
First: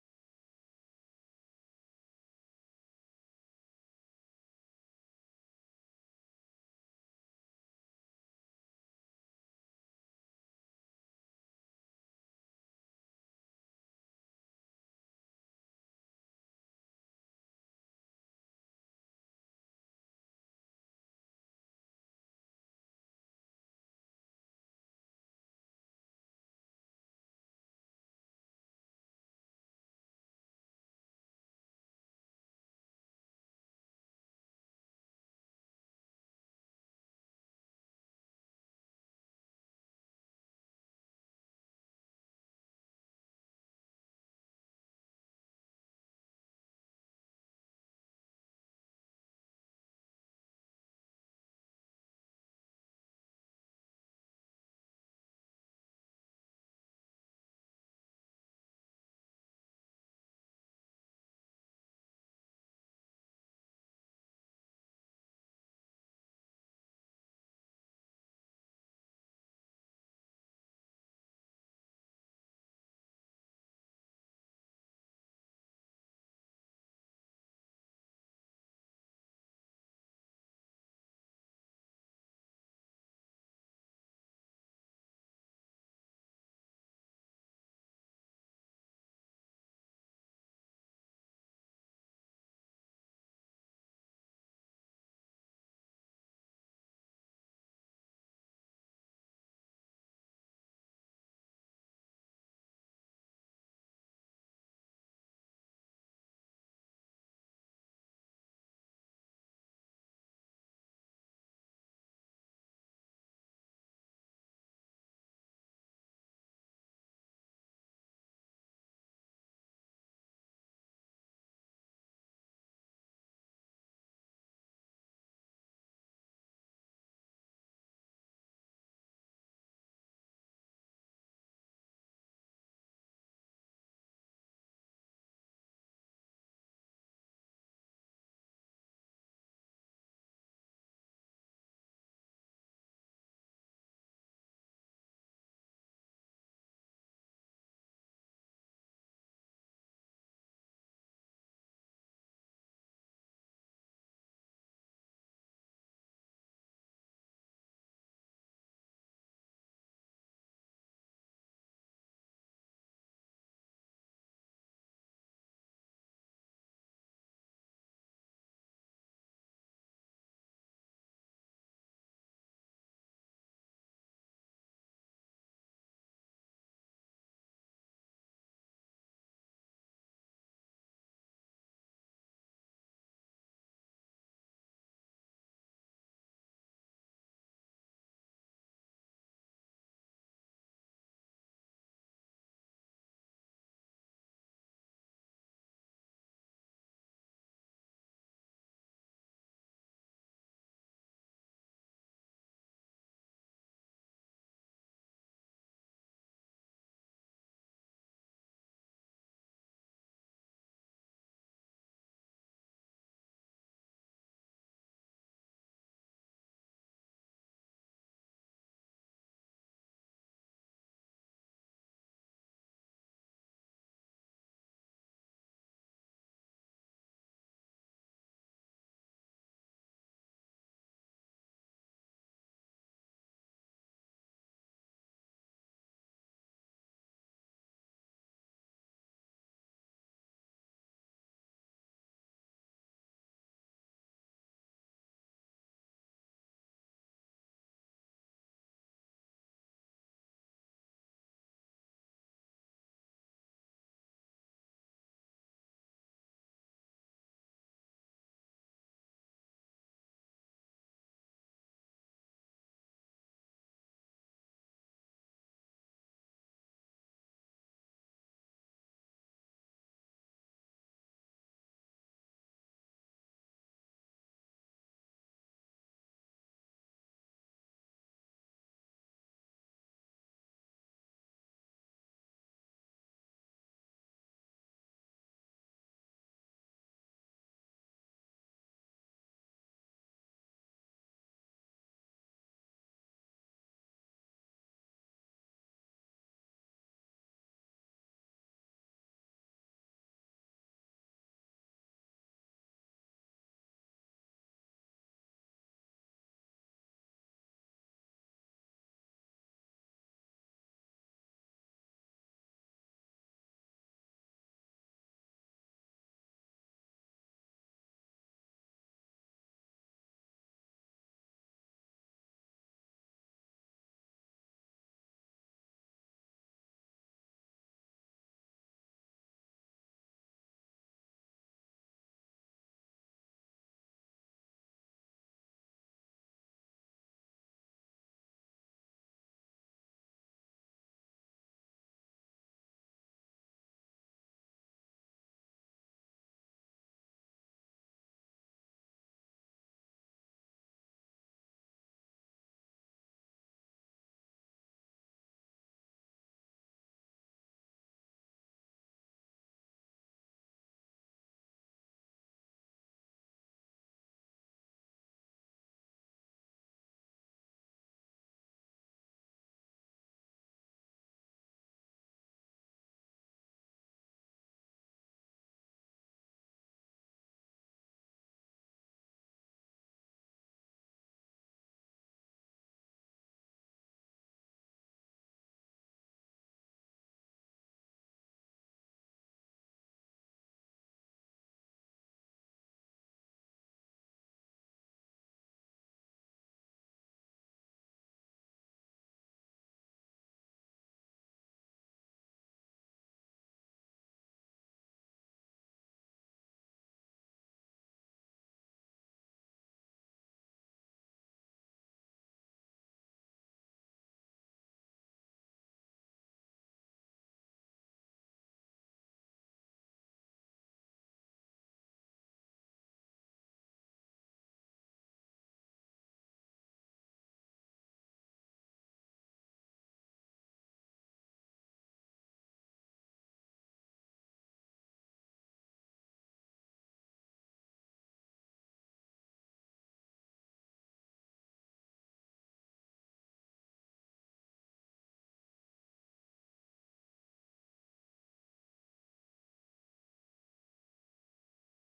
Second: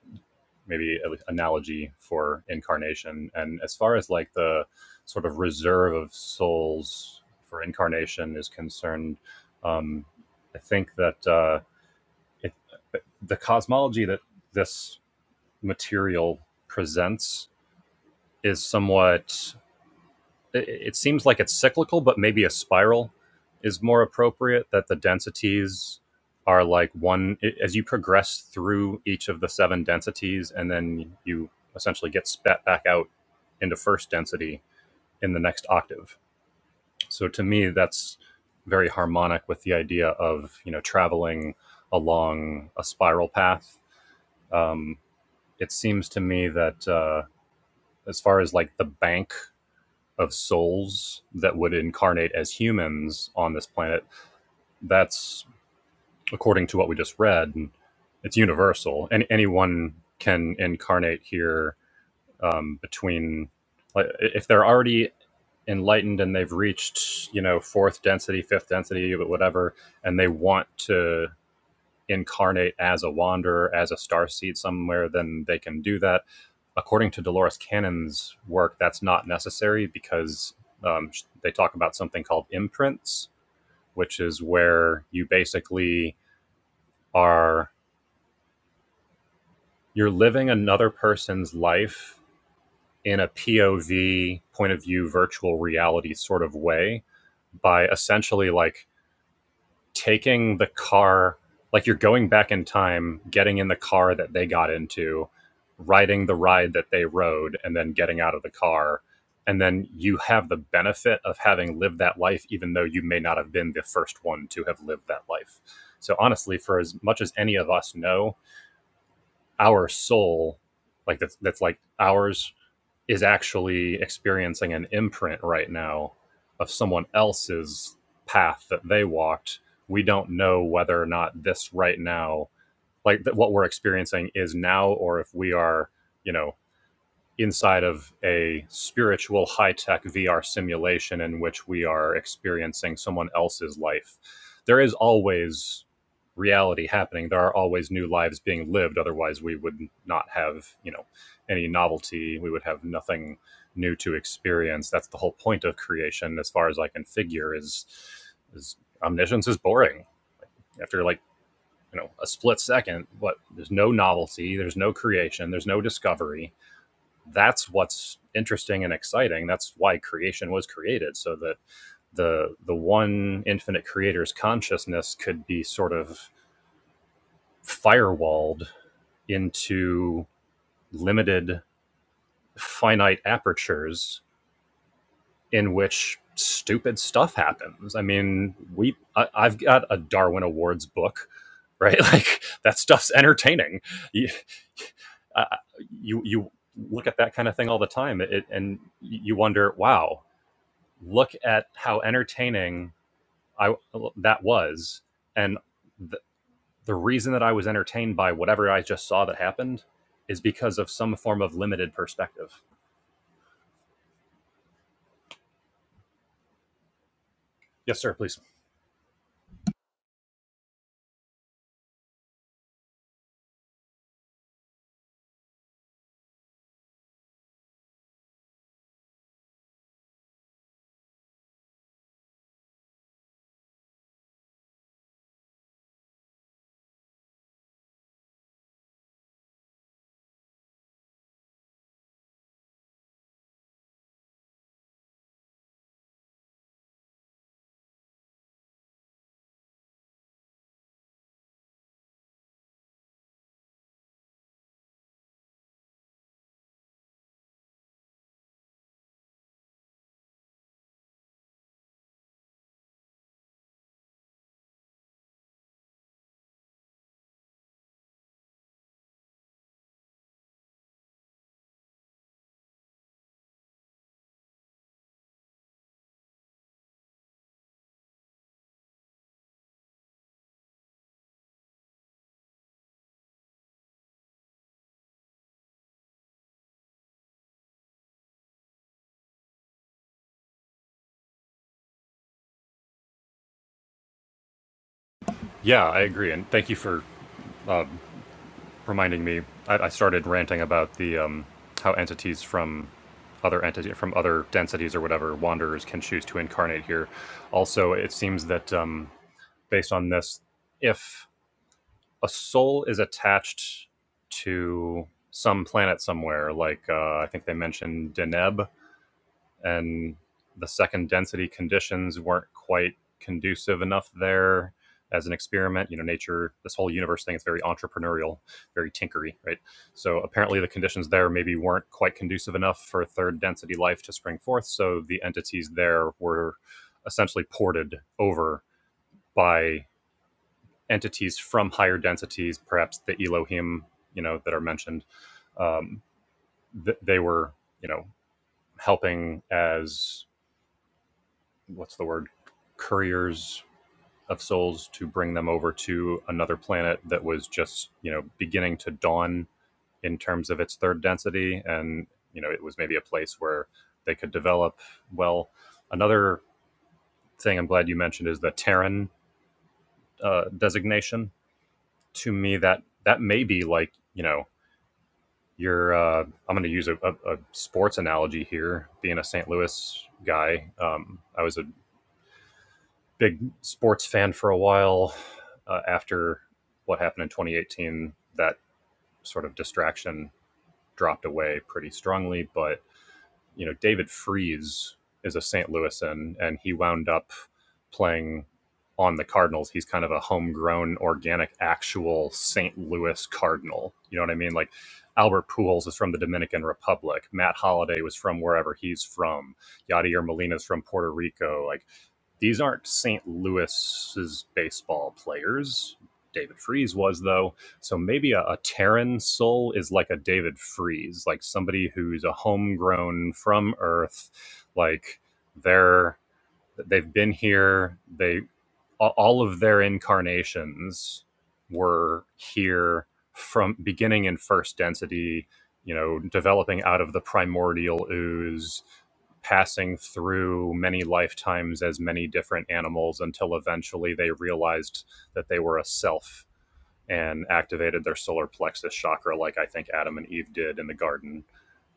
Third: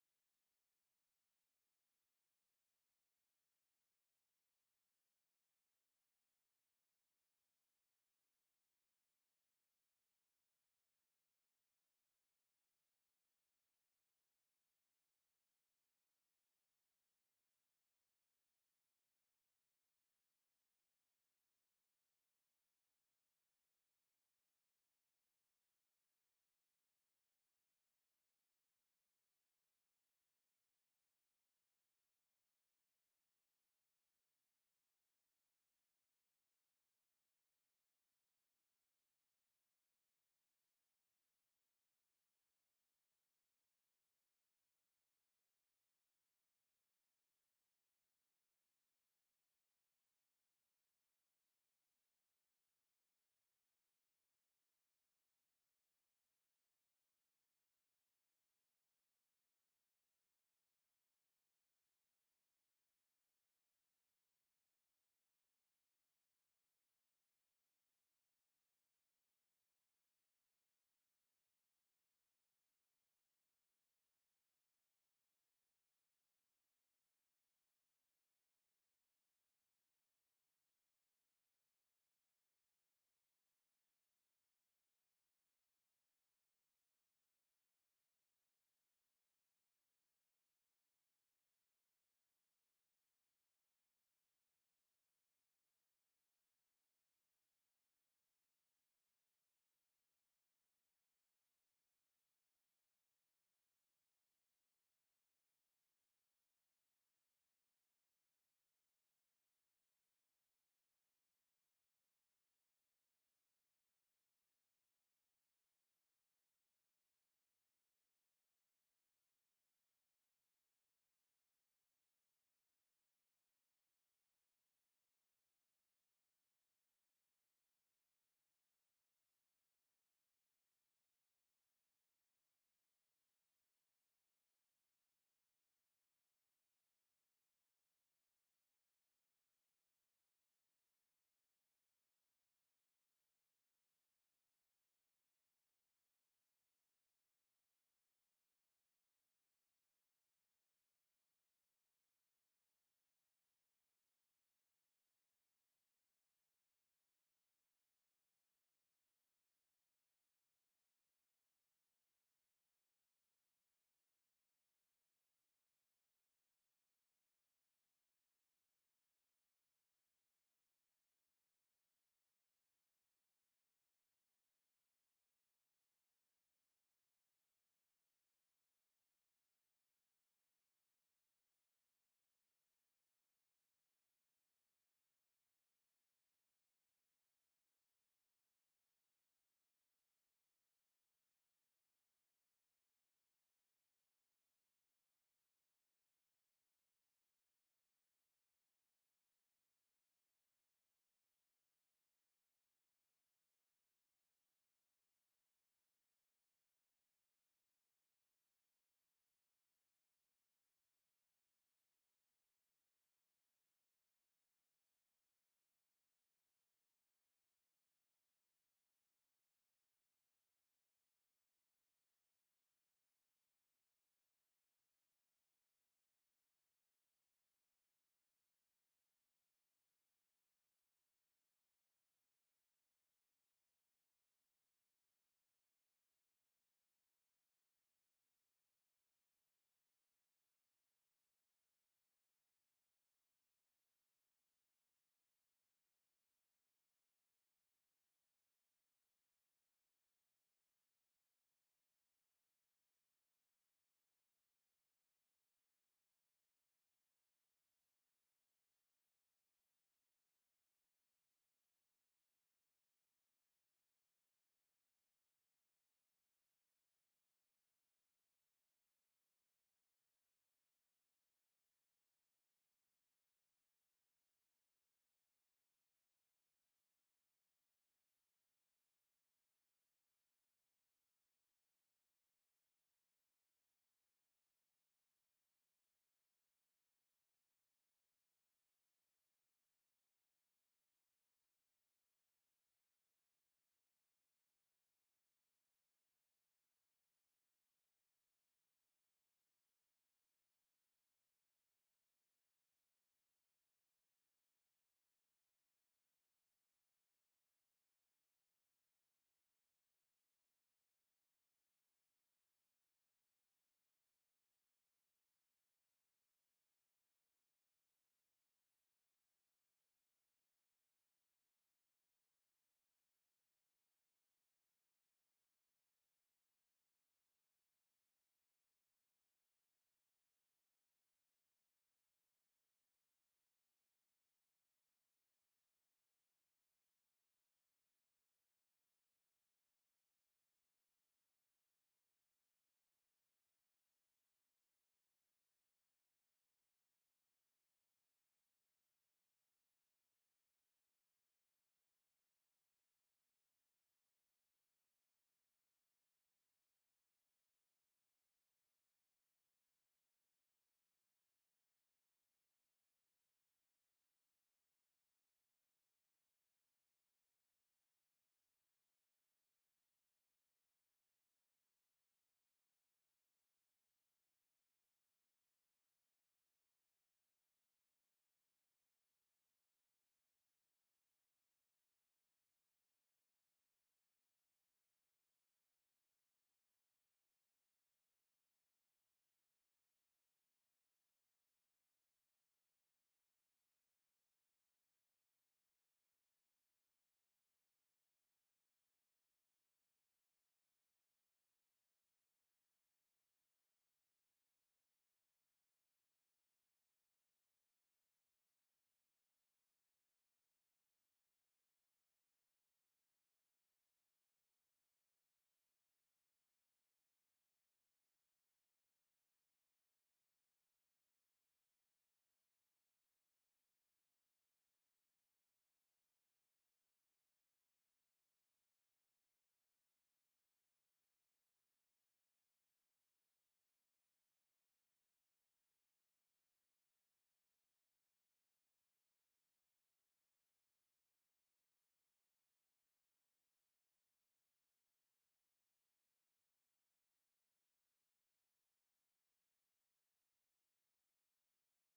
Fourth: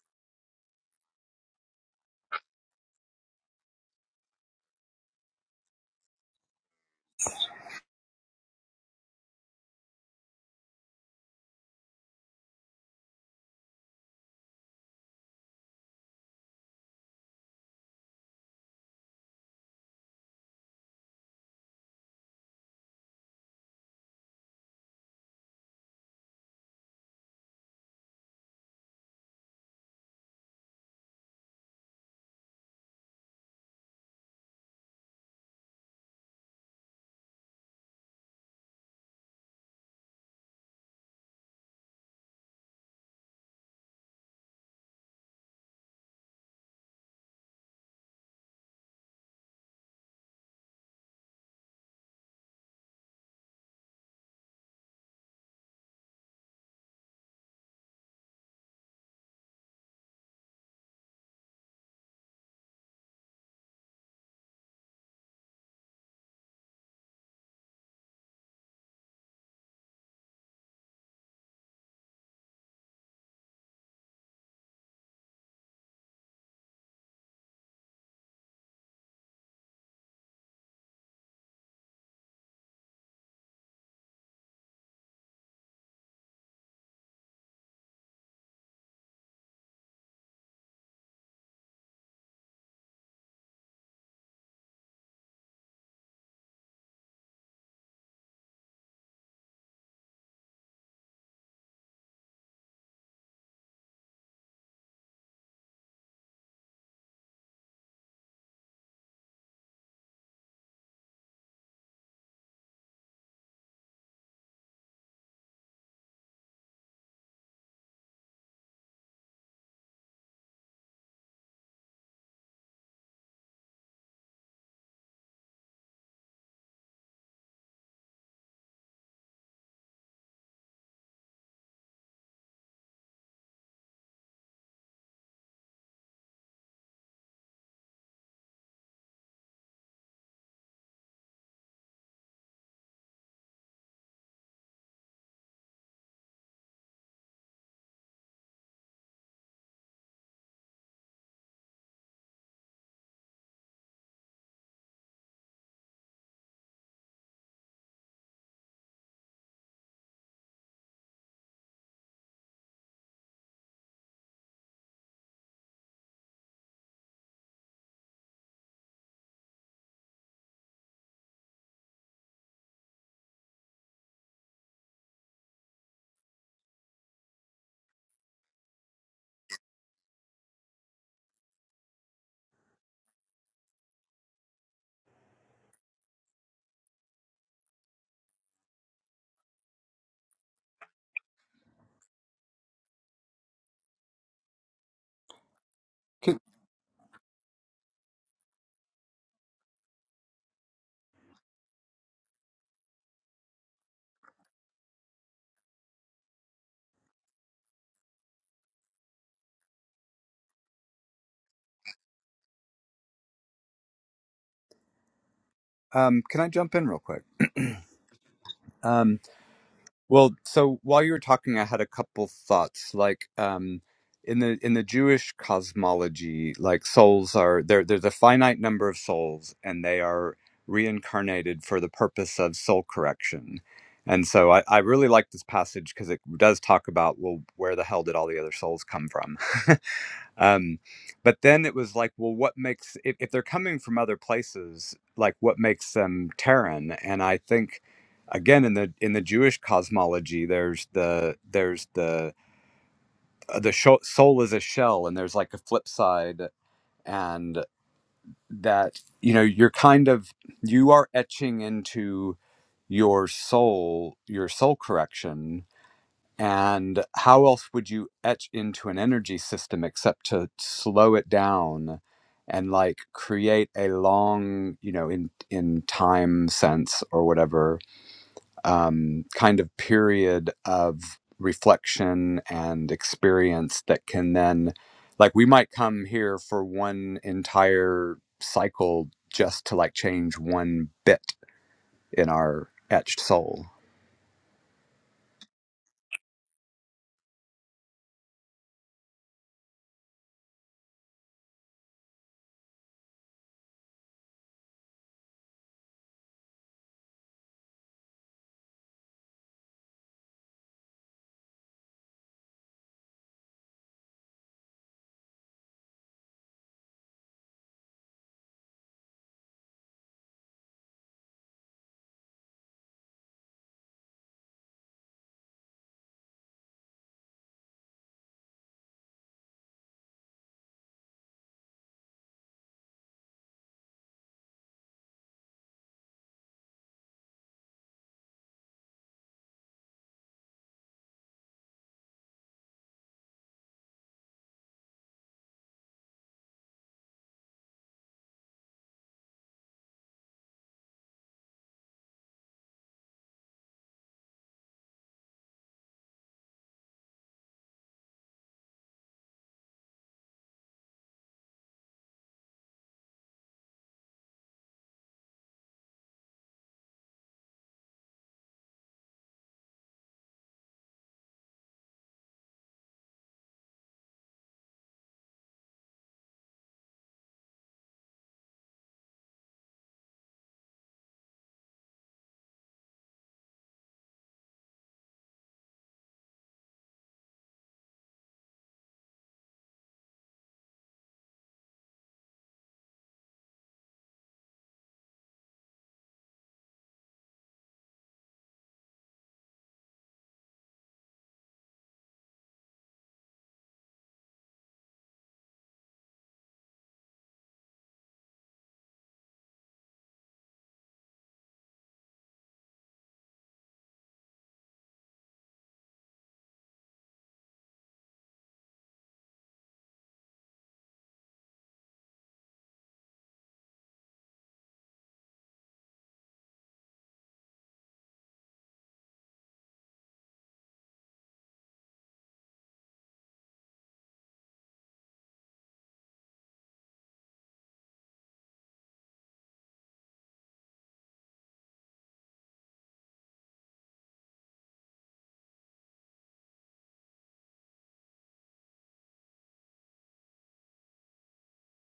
maybe analogy for incarnation. And as far as like the sort of reserve of souls for incarnation is concerned, um, I think that uh, it, the cosmology that this material presents is somewhat it, seems like it's cyclical, but maybe a spiral is more appropriate. That the densities are like one as you progress through each of the seven densities, and then you essentially get spat back out into first density in the next octave. So to me, that's very harmonic with the idea of you know traveling along a spiral path. Um, it seems to me that uh, as far as like the bank of souls that would incarnate as humans on this planet, that's according to what we just read, it's universal, and anyone can incarnate here um, between like if they're already enlightened and they've reached you know fourth density, fifth density, but whatever, and they want to incarnate as a wanderer, as a star seed somewhere, then they can do that. According to Dolores Cannon's work, that's not necessary because um, they talk about something called imprints, which is where you basically are you're living another person's life in a POV point of view virtual reality sort of way by essentially like taking the car like you're going back in time getting in the car that they got into riding the ride that they rode and then getting out of the car and then you have the benefit of having lived that life even though you may not have been the first one to have lived that life so honestly for as much as any of us know our soul like that's that's like ours is actually experiencing an imprint right now of someone else's path that they walked. We don't know whether or not this right now, like th- what we're experiencing, is now, or if we are, you know, inside of a spiritual high tech VR simulation in which we are experiencing someone else's life. There is always reality happening. There are always new lives being lived. Otherwise, we would not have, you know, any novelty. We would have nothing new to experience. That's the whole point of creation, as far as I can figure, is is omniscience is boring. After like, you know, a split second, what there's no novelty, there's no creation, there's no discovery that's what's interesting and exciting that's why creation was created so that the the one infinite creator's consciousness could be sort of firewalled into limited finite apertures in which stupid stuff happens i mean we I, i've got a darwin awards book right like that stuff's entertaining you, uh, you Can, you look at that kind of thing all the time it, and you wonder wow look at how entertaining I that was, and the, the reason that I was entertained by whatever I just saw that happened is because of some form of limited perspective. um, can I jump in real quick? Yes, sir. Please. Um. Well, so while you were talking, I had a couple thoughts. Like, um, in the in the Jewish cosmology, like souls are there. There's a finite number of souls, and they are reincarnated for the purpose of soul correction. And so, I, I really like this passage because it does talk about well, where the hell did all the other souls come from? um, but then it was like well what makes if, if they're coming from other places like what makes them terran and i think again in the in the jewish cosmology there's the there's the uh, the sho- soul is a shell and there's like a flip side and that you know you're kind of you are etching into your soul your soul correction and how else would you etch into an energy system except to slow it down and like create a long, you know, in in time sense or whatever um, kind of period of reflection and experience that can then, like, we might come here for one entire cycle just to like change one bit in our etched soul. Yeah, I agree, and thank you for um, reminding me. I, I started ranting about the um, how entities from other entity from other densities or whatever wanderers can choose to incarnate here. Also, it seems that um, based on this, if a soul is attached to some planet somewhere. Like uh, I think they mentioned Deneb, and the second density conditions weren't quite conducive enough there as an experiment. You know, nature, this whole universe thing is very entrepreneurial, very tinkery, right? So apparently the conditions there maybe weren't quite conducive enough for third density life to spring forth. So the entities there were essentially ported over by entities from higher densities, perhaps the Elohim, you know, that are mentioned. Um, th- they were, you know, helping as what's the word, couriers of souls to bring them over to another planet that was just, you know, beginning to dawn in terms of its third density, and you know, it was maybe a place where they could develop well. Another thing I'm glad you mentioned is the Terran uh, designation. To me, that that may be like you know you're uh, i'm going to use a, a, a sports analogy here being a st louis guy um, i was a big sports fan for a while uh, after what happened in 2018 that sort of distraction dropped away pretty strongly but you know, David Freeze is a St. Louisan, and he wound up playing on the Cardinals. He's kind of a homegrown, organic, actual St. Louis Cardinal. You know what I mean? Like Albert Pujols is from the Dominican Republic. Matt Holliday was from wherever he's from. Yadier Molina is from Puerto Rico. Like these aren't St. Louis's baseball players. David Freeze was though, so maybe a, a Terran soul is like a David Freeze, like somebody who's a homegrown from Earth, like they're they've been here. They all of their incarnations were here from beginning in first density, you know, developing out of the primordial ooze, passing through many lifetimes as many different animals until eventually they realized that they were a self and activated their solar plexus chakra, like I think Adam and Eve did in the garden.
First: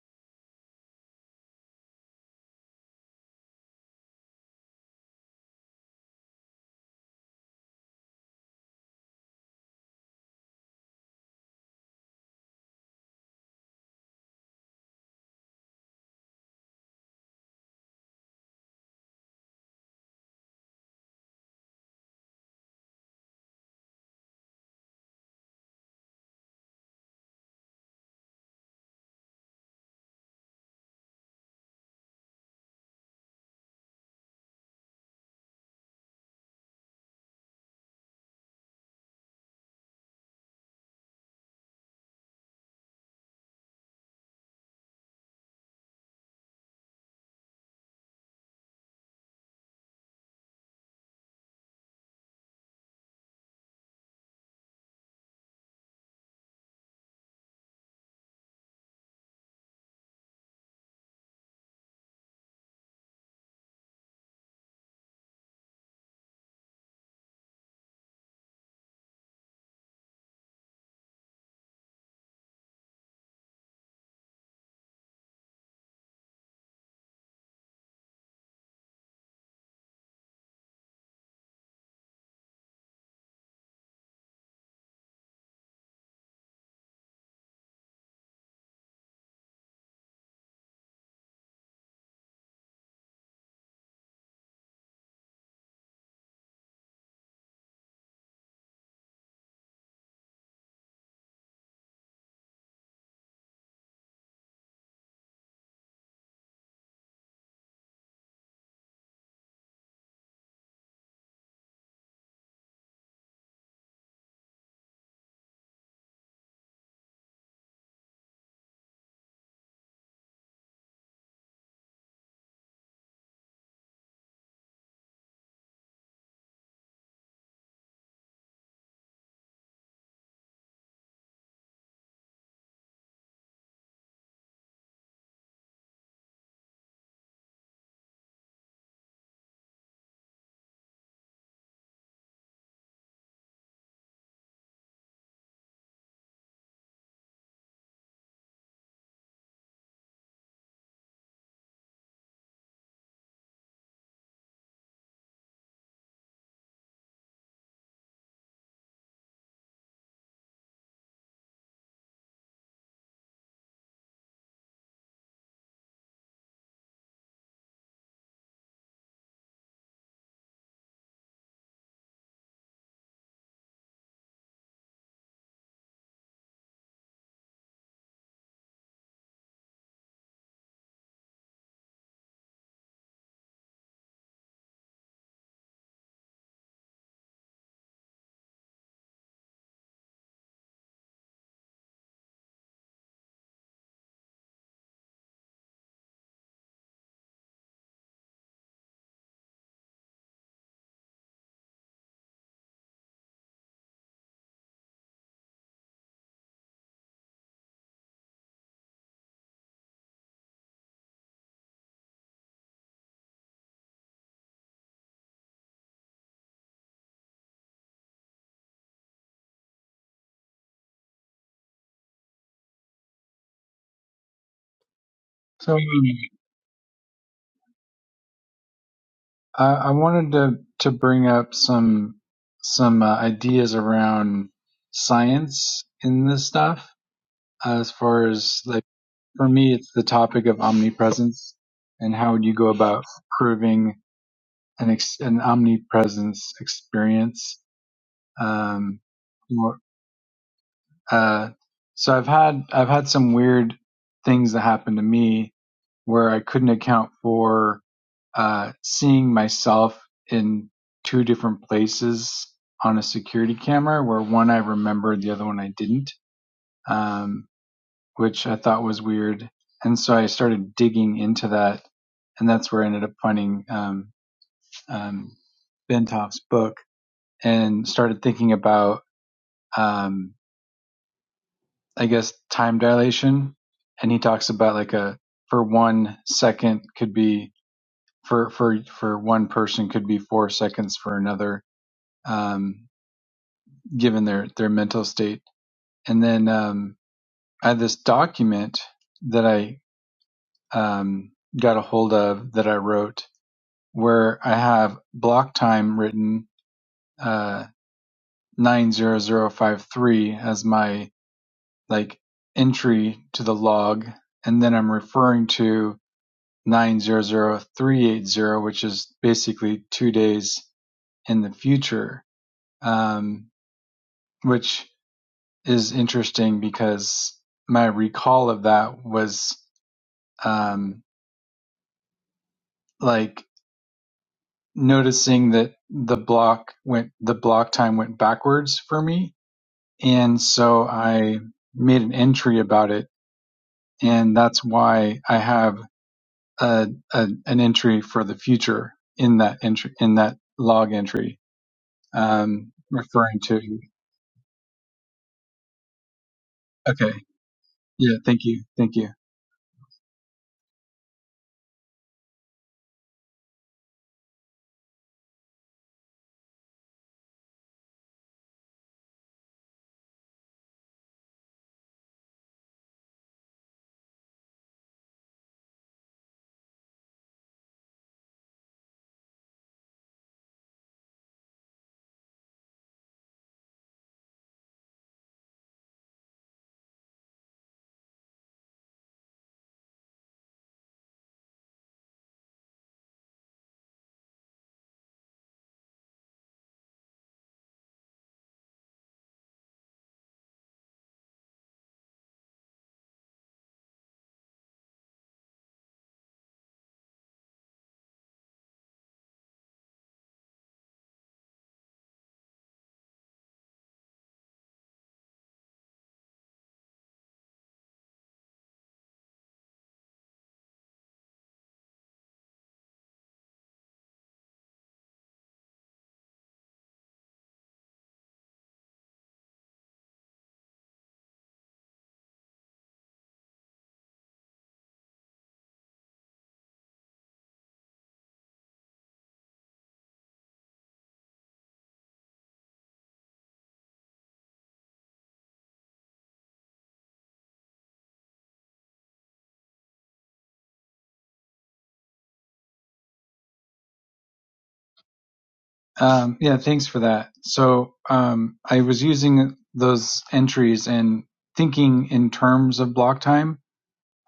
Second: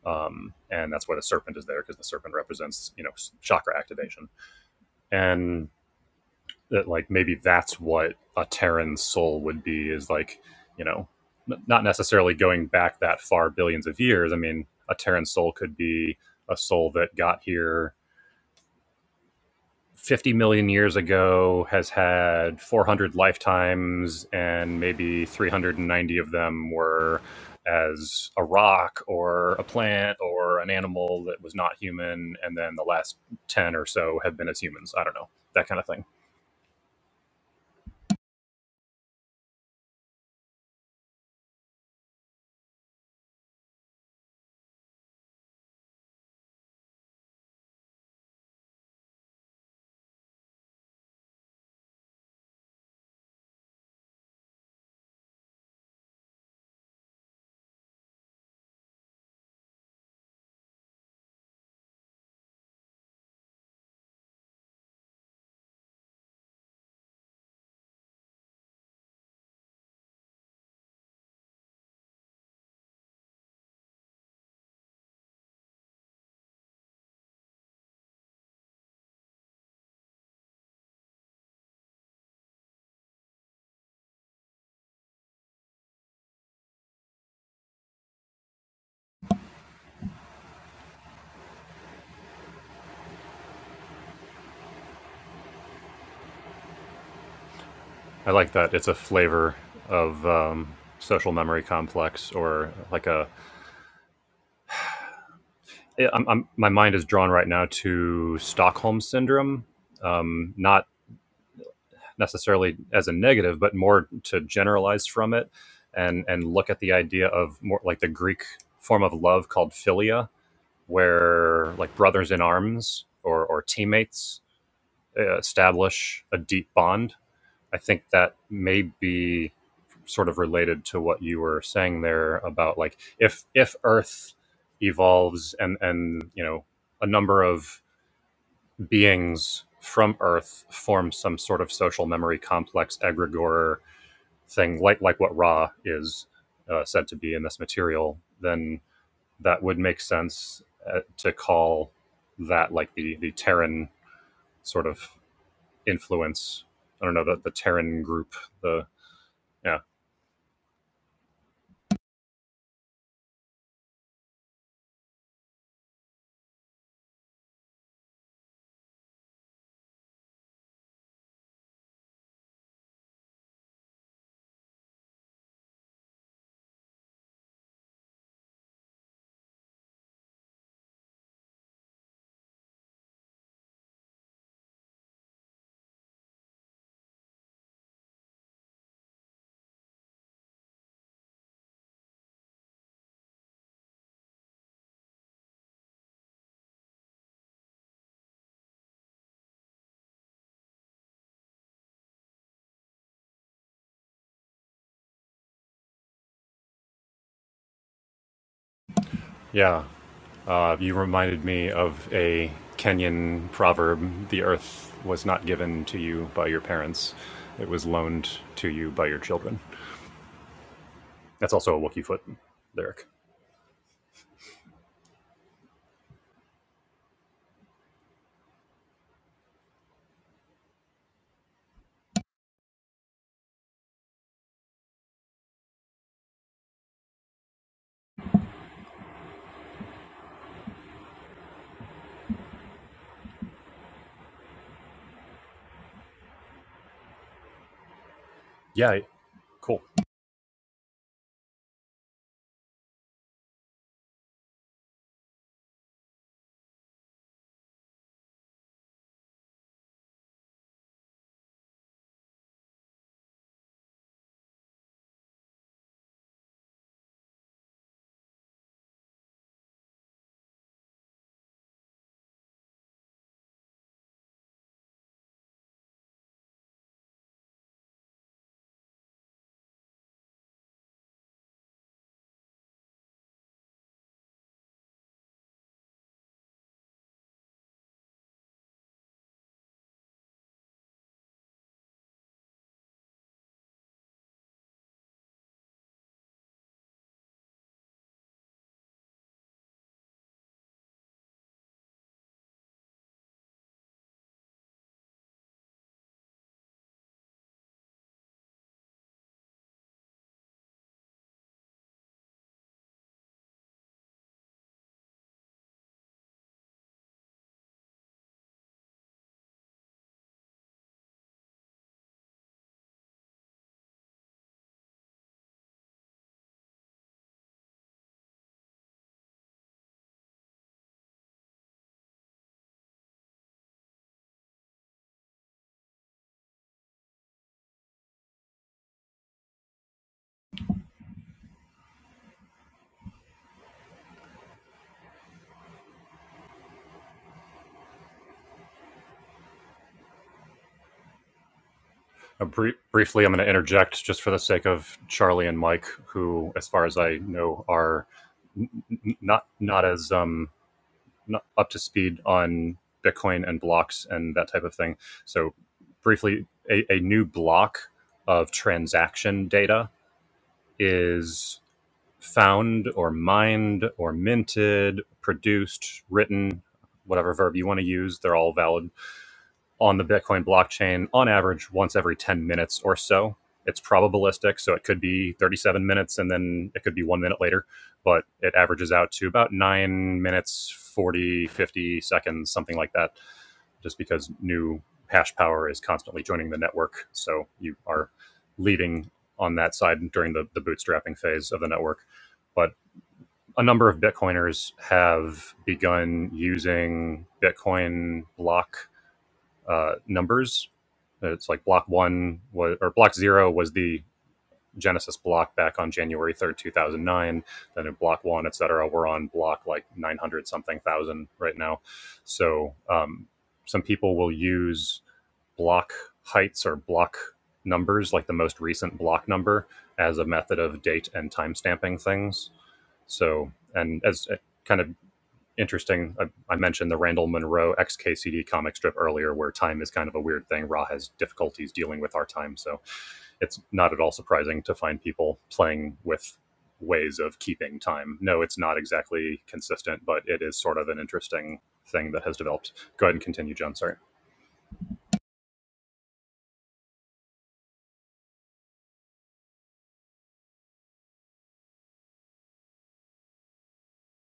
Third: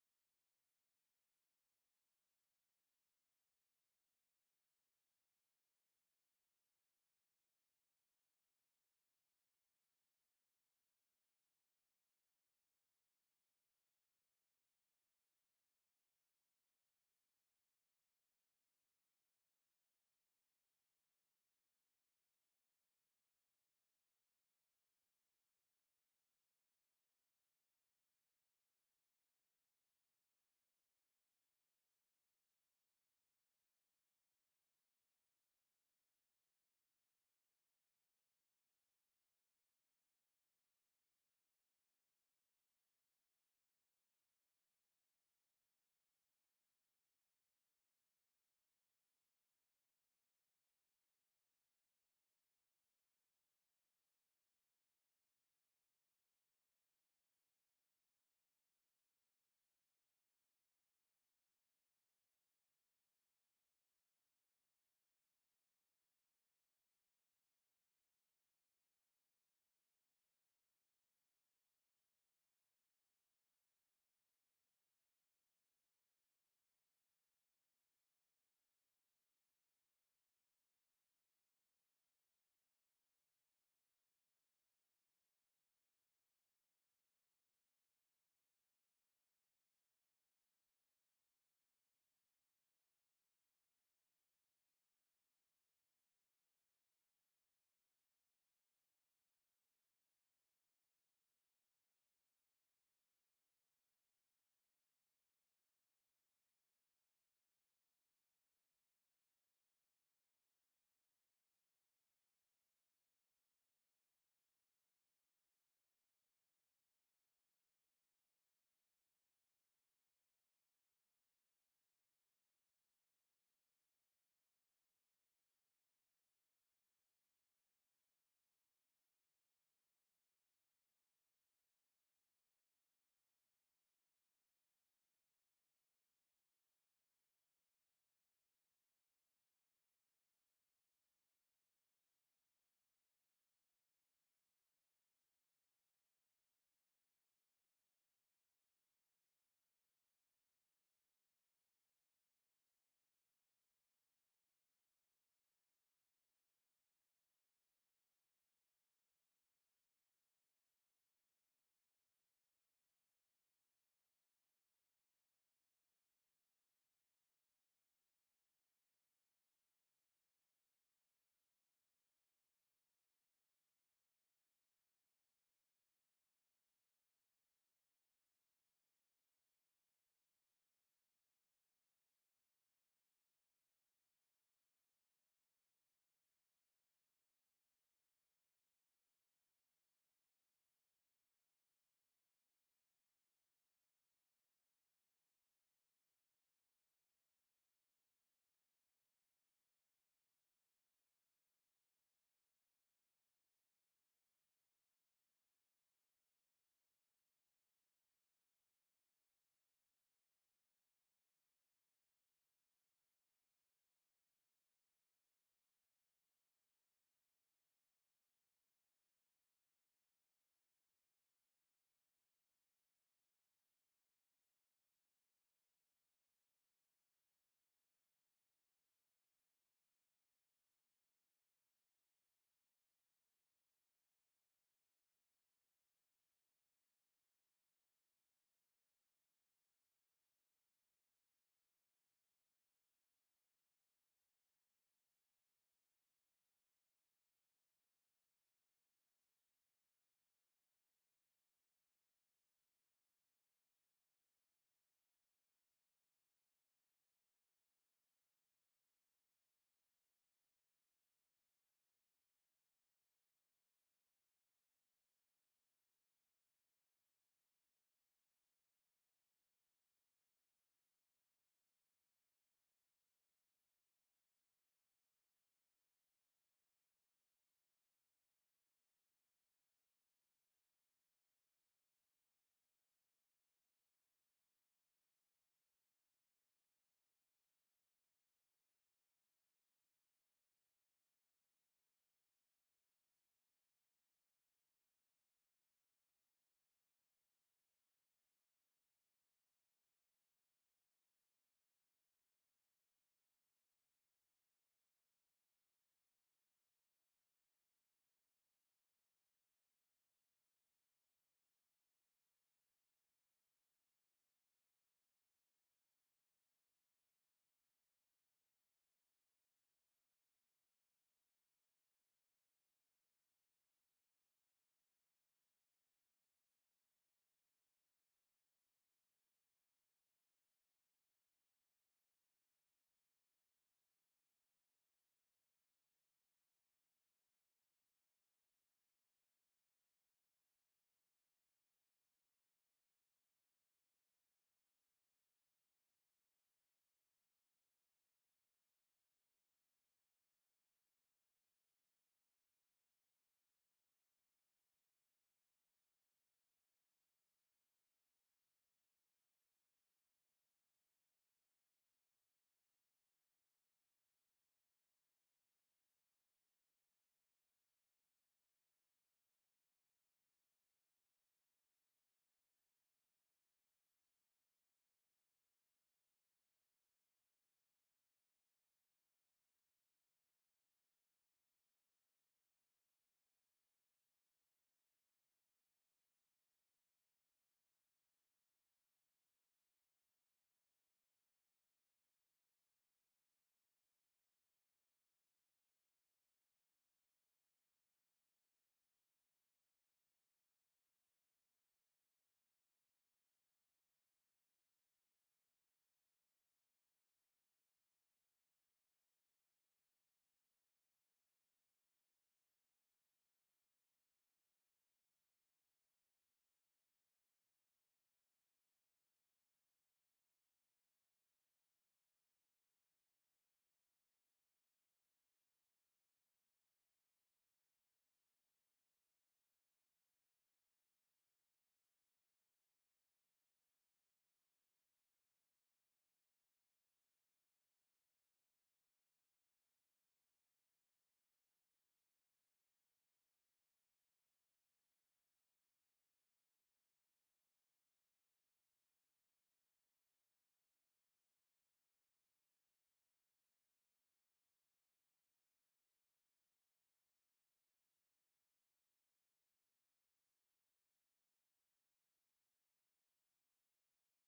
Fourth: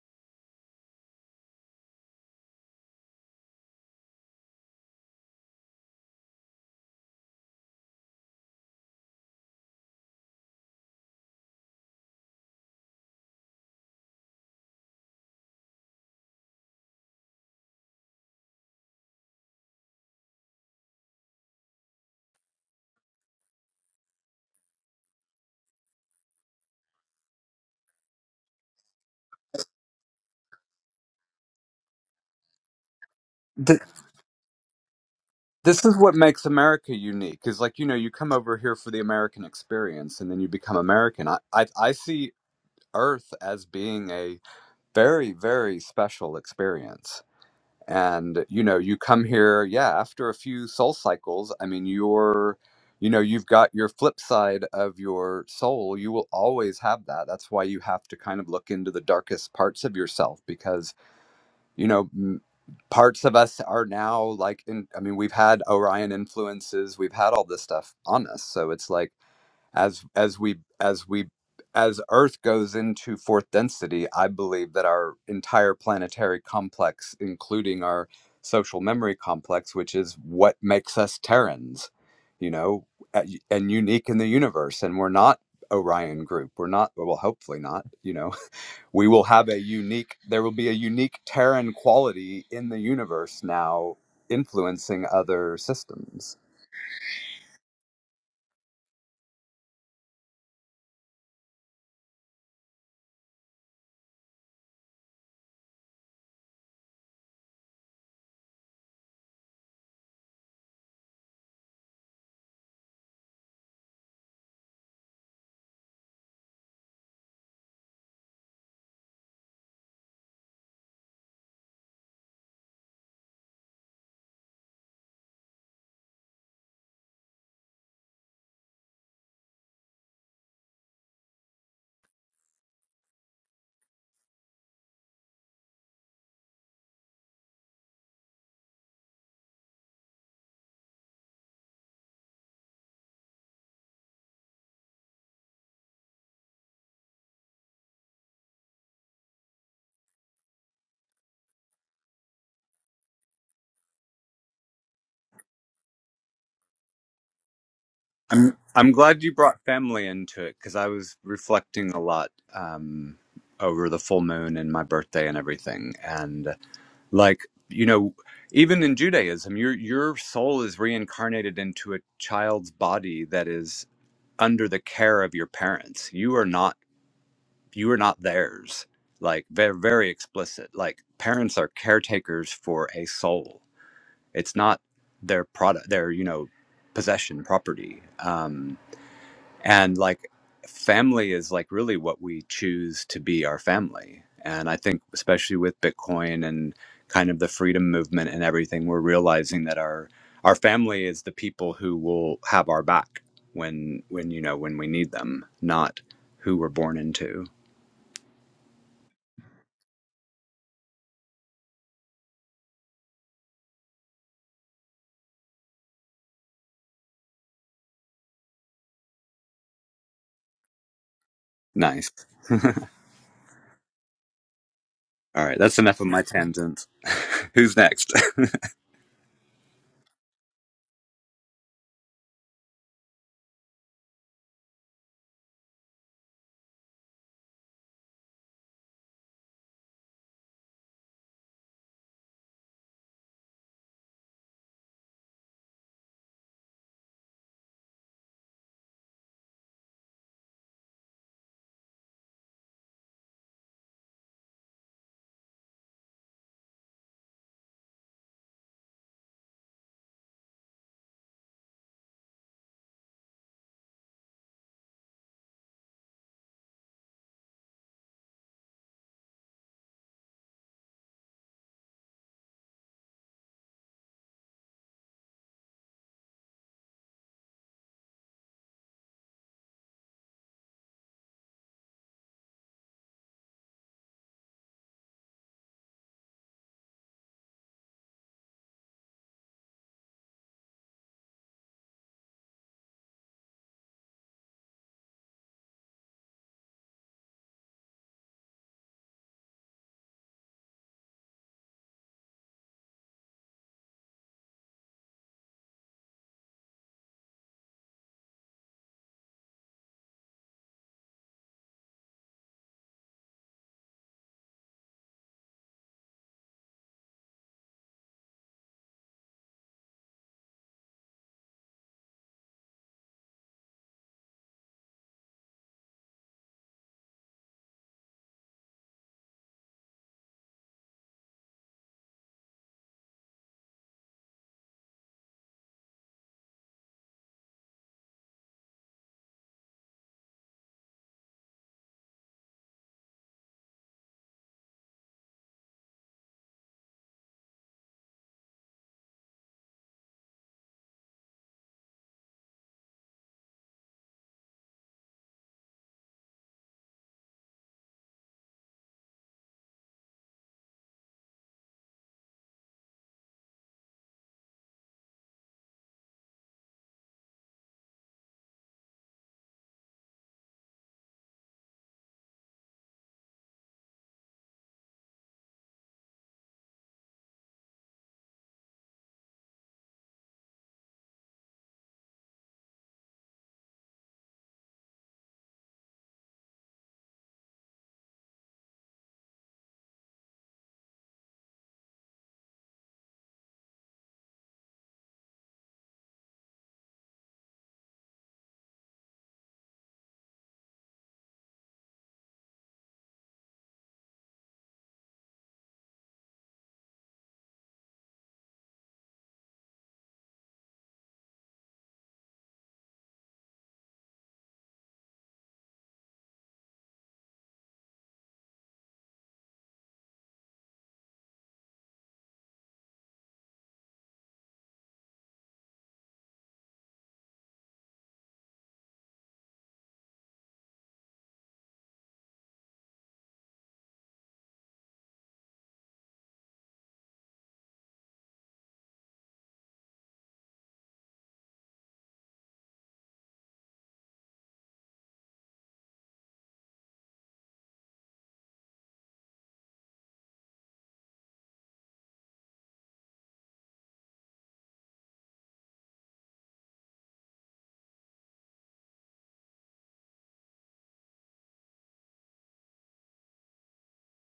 Um, and that's why the serpent is there because the serpent represents, you know, chakra activation. And that like maybe that's what a Terran soul would be is like, you know, not necessarily going back that far billions of years. I mean, a Terran soul could be a soul that got here 50 million years ago, has had 400 lifetimes, and maybe 390 of them were as a rock or a plant or an animal that was not human. And then the last 10 The or so have been as humans. I don't know, that kind this of is thing. what makes America unique is like, you know, you come over here for the American experience and then you become American. I, I, I see Earth as being a very, very special experience. And, you know, you come here, yeah, after a few soul cycles, I mean, you're, you know, you've got your flip side of your soul. You will always have that. That's why you have to kind of look into the darkest parts of yourself because, you know, parts of us are now like in i mean we've had orion influences we've had all this stuff on us so it's like as as we as we as earth goes into fourth density i believe that our entire planetary complex including our social memory complex which is what makes us terrans you know a- and unique in the universe and we're not orion group we're not well hopefully not you know we will have a unique there will be a unique terran quality in the universe now influencing other systems I like that. It's a flavor of um, social memory complex, or like a. am I'm, my mind is drawn right now to Stockholm syndrome, um, not necessarily as a negative, but more to generalize from it, and and look at the idea of more like the Greek form of love called philia, where like brothers in arms or or teammates uh, establish a deep bond I think that may be sort of related to what you were saying there about like if if Earth evolves and and you know a number of beings from Earth form some sort of social memory complex egregore thing like like what Ra is uh, said to be in this material, then that would make sense uh, to call that like the the Terran sort of influence. I don't know the the Terran group. i'm The i'm glad you brought yeah family into it because i was reflecting a lot um over the full moon and my birthday and everything and like you know even in judaism your your soul is reincarnated into a child's body that is under the care of your parents you are not you are not theirs like very very explicit like parents are caretakers for a soul it's not their product their you know possession property um and like family is like really what we choose to be our family and i think especially with bitcoin and kind of the freedom movement and everything we're realizing that our our family is the people who will have our back when when you know when we need them not who we're born into Yeah. Uh, you reminded me of a Kenyan proverb the earth was not given to you by your parents, it was loaned to you by your children. That's also a Wookiee Nice. foot lyric. All right, so that's enough of my tangent. Who's next? i, I wanted to to bring up some some uh, ideas around science in this stuff as far as like for me, it's the topic of omnipresence and how you go about proving an, ex- an omnipresence experience. Yeah, Um, cool. uh, so I've had I've had some weird things that happened to me where I couldn't account for uh, seeing myself in two different places on a security camera, where one I remembered, the other one I didn't. Um, which I thought was weird. And so I started digging into that, and that's where I ended up finding um, um, Bentoff's book and started thinking about, um, I guess, time dilation. And he talks about like a for one second could be for for for one person could be four seconds for another, um, given their their mental state. And then um, I had this document that I um, got a hold of that I wrote where I have block time written uh, 90053 as my like entry to the log, and then I'm referring to 900380, which is basically two days in the future, um, which is interesting because my recall of that was um, like noticing that the block went the block time went backwards for me And so I made an entry about it. And that's why I have a, a, an entry for the future in that entry, in that log entry, Uh, um, brie- briefly, I'm referring going to to, interject just for the sake of Charlie and Mike, who, as far as okay. I know, are Yeah. Thank you. Thank you. n- not not as um, n- up to speed on Bitcoin and blocks and that type of thing. So, briefly, a, a new block of transaction data is found or mined or minted, produced, written, whatever verb you want to use. They're all valid on the Bitcoin blockchain on average once every 10 minutes or so. It's probabilistic, so it could be 37 minutes and then it could be one minute later, but it averages out to about nine minutes, 40 50 seconds, something like that, just because new hash power is constantly joining the network. So you are leading on that side during the, the bootstrapping phase of the network. But a number of Bitcoiners have begun using Bitcoin block uh, numbers. It's like block one was, or block zero was the Genesis block back on January 3rd, 2009. Then in block one, et cetera, we're on block like 900 something thousand right now. So um, some people will use block heights or block numbers, like the most recent block number, as a method of date and time stamping things. So, and as kind of interesting. I, I mentioned the Randall Munroe XKCD comic strip earlier, where time is kind of a weird thing. Ra has difficulties dealing with our time, so it's not at all surprising to find people playing with ways of keeping time. No, it's not exactly consistent, but it is sort of an interesting thing that has developed. Go ahead and continue, John. Sorry. Um, yeah. Thanks for that. So, um, I was using those entries and thinking in terms of block time.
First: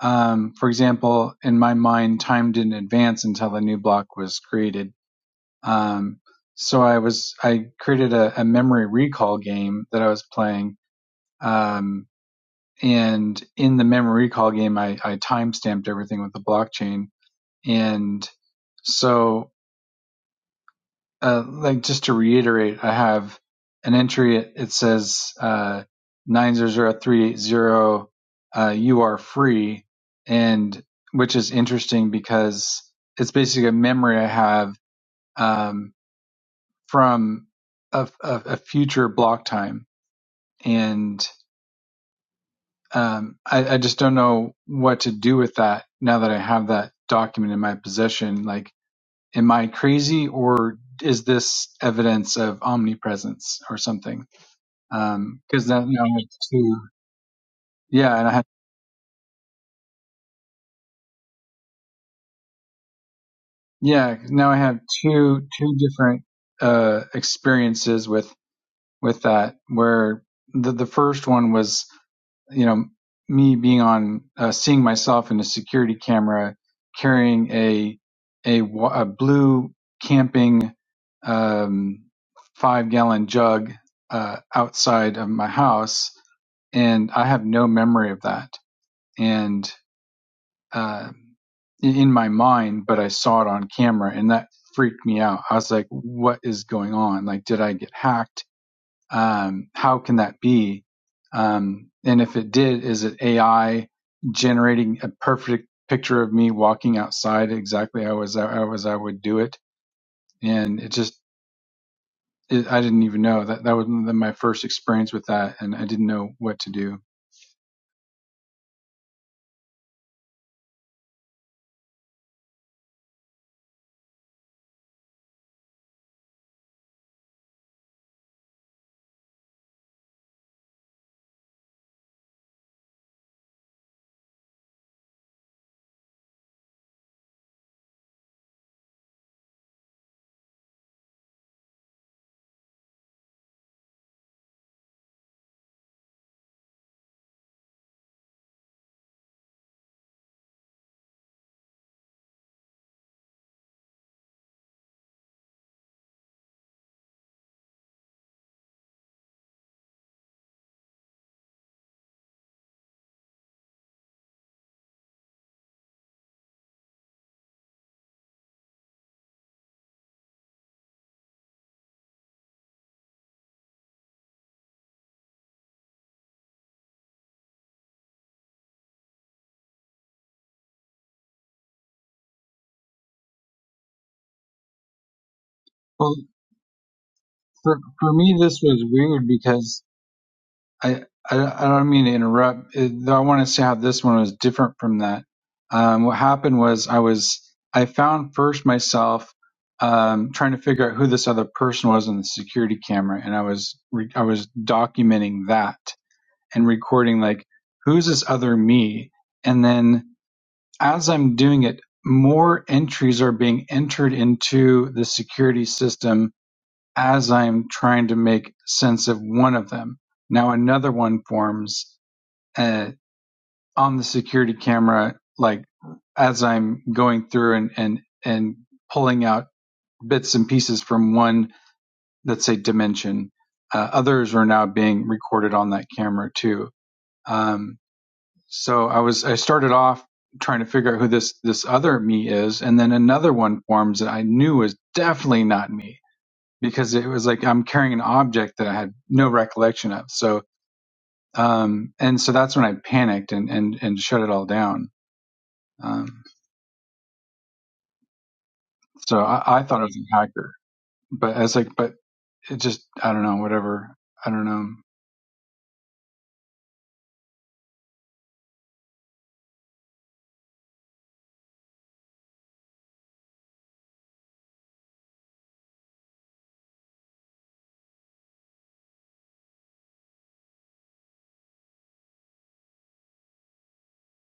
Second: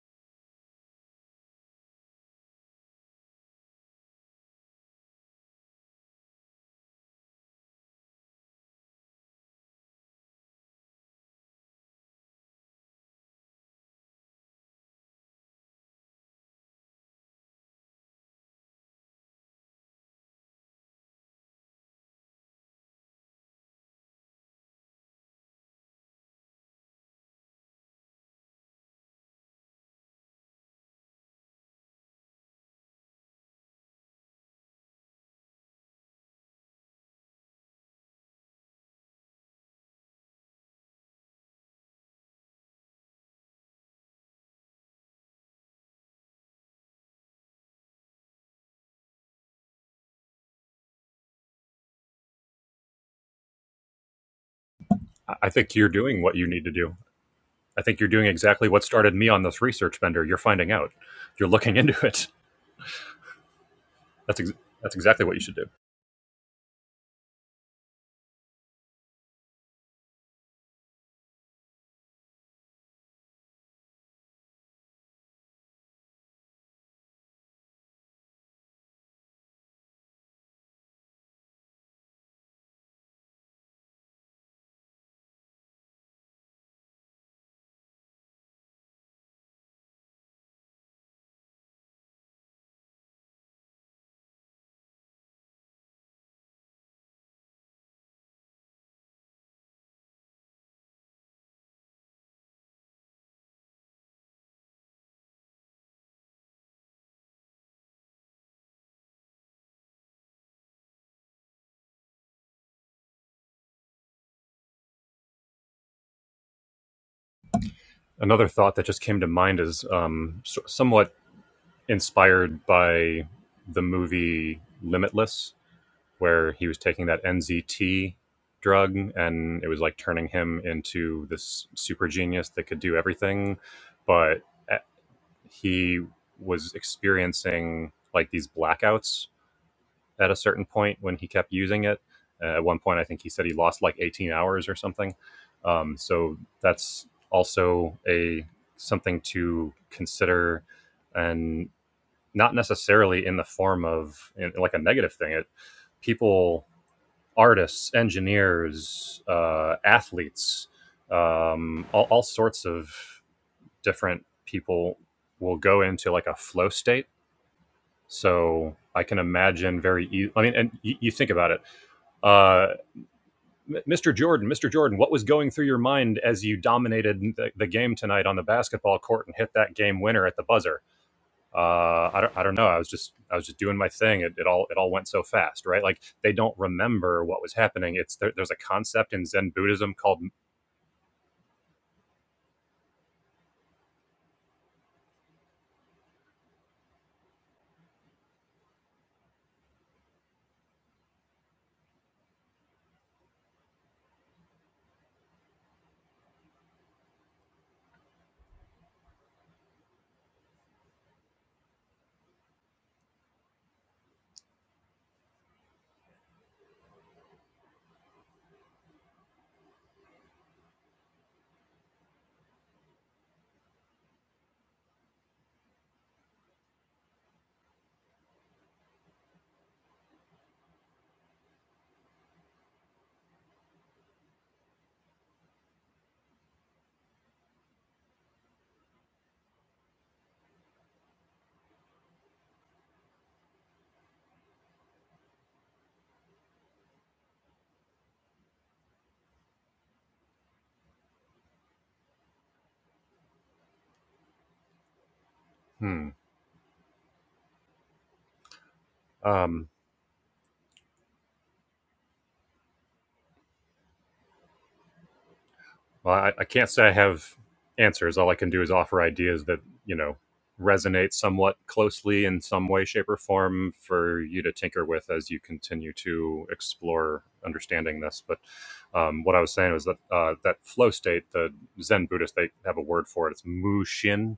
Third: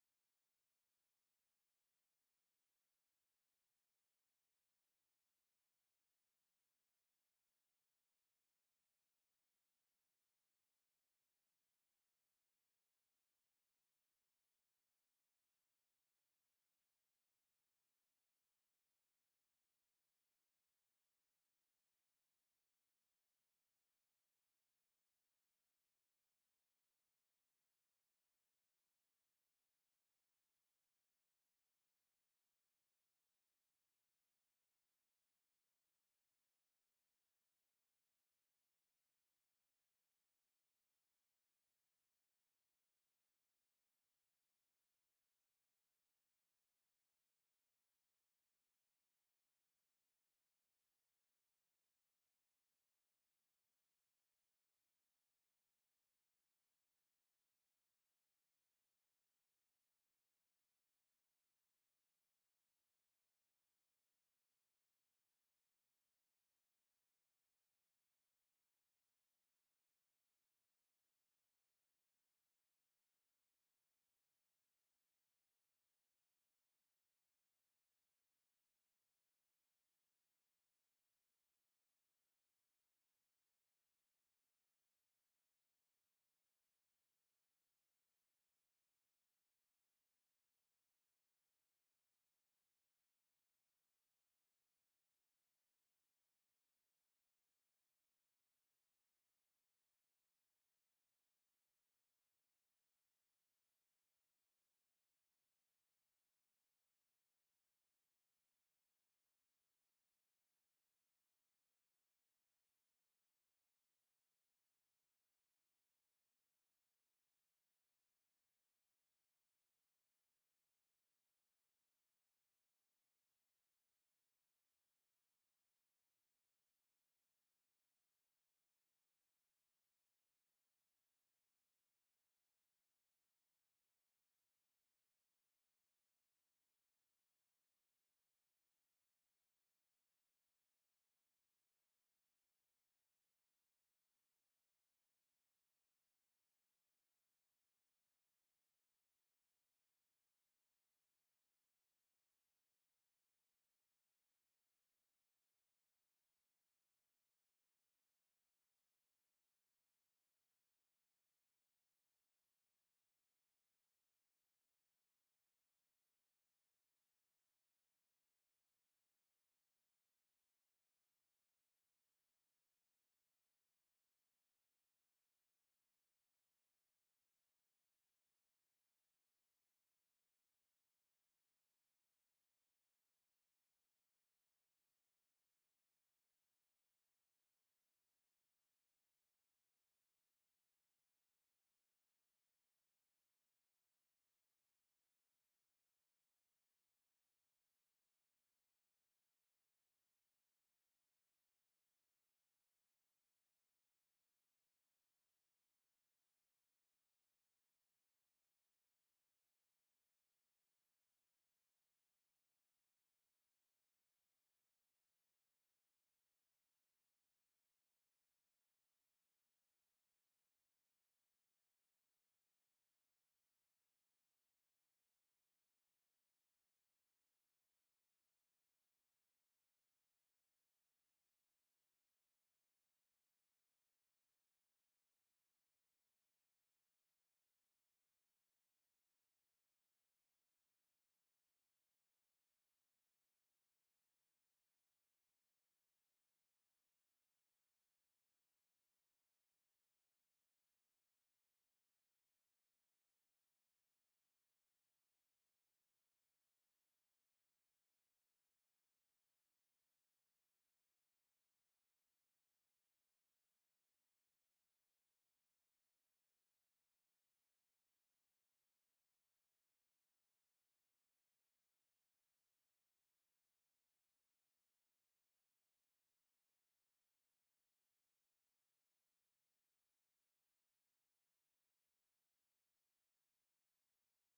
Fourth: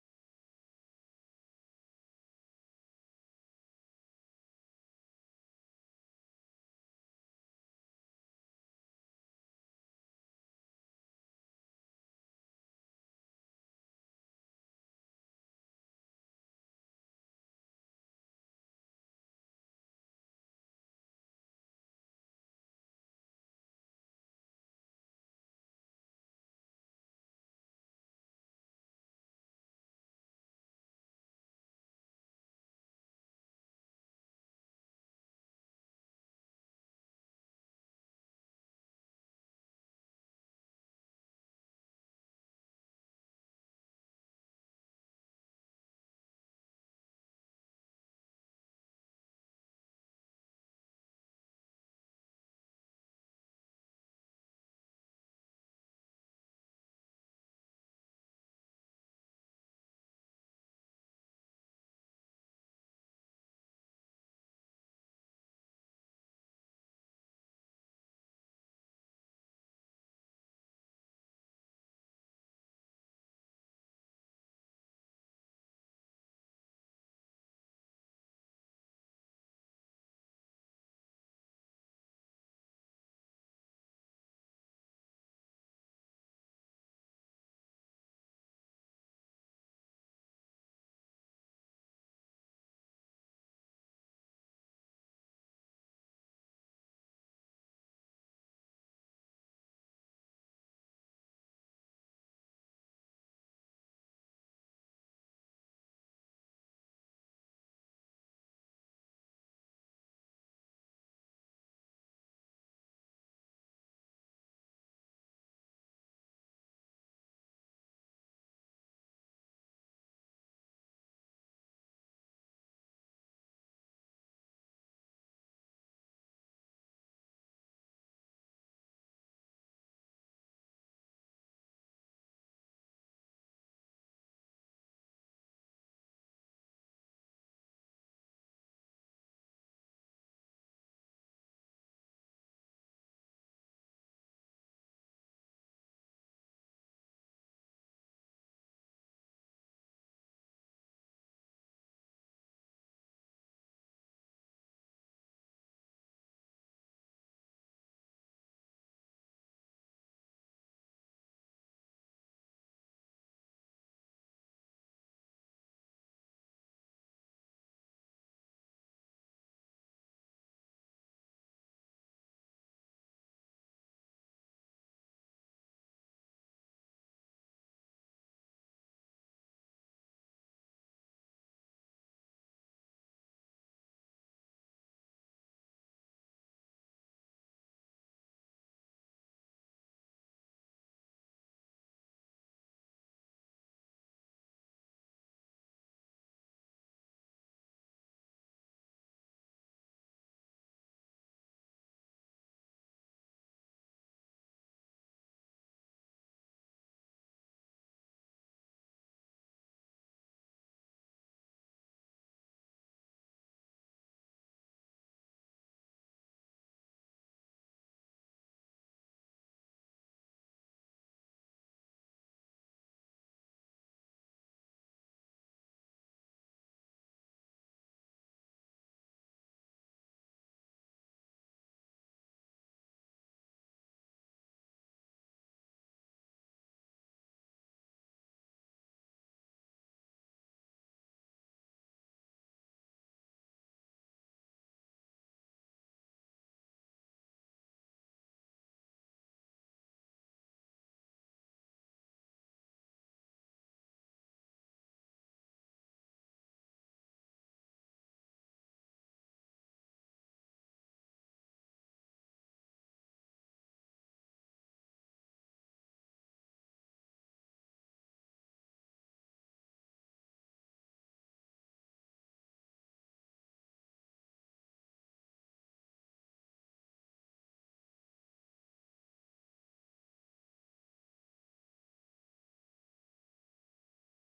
Um, for example, in my mind, time didn't advance until a new block was created Um, so I was I created a, a memory recall game that I was playing, um, and in the memory recall game, I, I time stamped everything with the blockchain. And so, uh, like just to reiterate, I have an entry. It, it says uh, nine zero zero three eight zero. Uh, you are free, and which is interesting because it's basically a memory I have. Um, from a, a, a future block time. And um, I, I just don't know what to do with that now that I have that document in my possession. Like, am I crazy or is this evidence of omnipresence or something? I I Because think now, you're now I doing have what you need to two, do. I think you're yeah, doing and I have, exactly what started me on this research bender. You're finding out. You're looking into it. yeah, That's now ex- I have that's exactly what you two should do. two different uh, experiences with with that where the the first one was you know, me being on, uh, seeing myself in a security camera carrying a, a, a blue camping, um, five gallon jug, uh, outside of my house. And I have no memory of that. And, uh, in my mind, but I saw it on camera and that freaked me out. I was like, what is going on? Like, did I get hacked? um, how can that be? Um, and if it did, is it AI generating a perfect picture of me walking outside exactly how as I was? I would do it? And it just it, I didn't even know that that was my first experience with that, and I didn't know what to do. another thought that just came to mind is um, so- somewhat inspired by the movie Limitless, where he was taking that NZT drug and it was like turning him into this super genius that could do everything. But eh, he was experiencing like these blackouts at a certain point when he kept using it. Uh, at one point, I think he said he lost like 18 hours or something. Um, so that's also a something to consider, and not necessarily in the form of in, like a negative thing. It people, artists, engineers, uh, athletes, um, all, all sorts of different people will go into like a flow state. So I can imagine very. E- I mean, and you, you think about it uh, Mr. Jordan, Mr. Jordan, what was going through your mind as you dominated the, the game tonight on the basketball court and hit that game winner at the buzzer? Uh, I don't, I don't know. I was just, I was just doing my thing. It, it all, it all went so fast, right? Like Well, they don't remember what was for happening. for It's there, me, there's a this was concept in weird Zen because Buddhism called I, I, I don't mean to interrupt. It, though I want to say how this one was different from that. Um, what happened was I was I found first myself um, trying to figure out who this other person was on the security camera, and I was re- I was documenting that and recording like who's this other me, and then as I'm doing it, more entries are being entered into the security system as I am trying to make sense of one of them, now another one forms uh, on the security camera, like as I'm going through and, and, and pulling out bits and pieces from one, let's say, dimension. Uh, others are now being recorded on that camera too. Um, so I was, I started off trying to figure out who this, this other me is. And then another one forms that I knew was definitely not me because it was like I'm carrying an object that I had no recollection of. So, um, and so that's when I panicked and and and shut it all down. hmm, Um, so I, I um, thought it was a hacker, but I was like, but it just I don't know, whatever. I don't know. Well, I, I can't say I have answers. All I can do is offer ideas that, you know, resonate somewhat closely in some way, shape, or form for you to tinker with as you continue to explore understanding this. But um, what I was saying was that uh, that flow state, the Zen Buddhists, they have a word for it. It's mushin,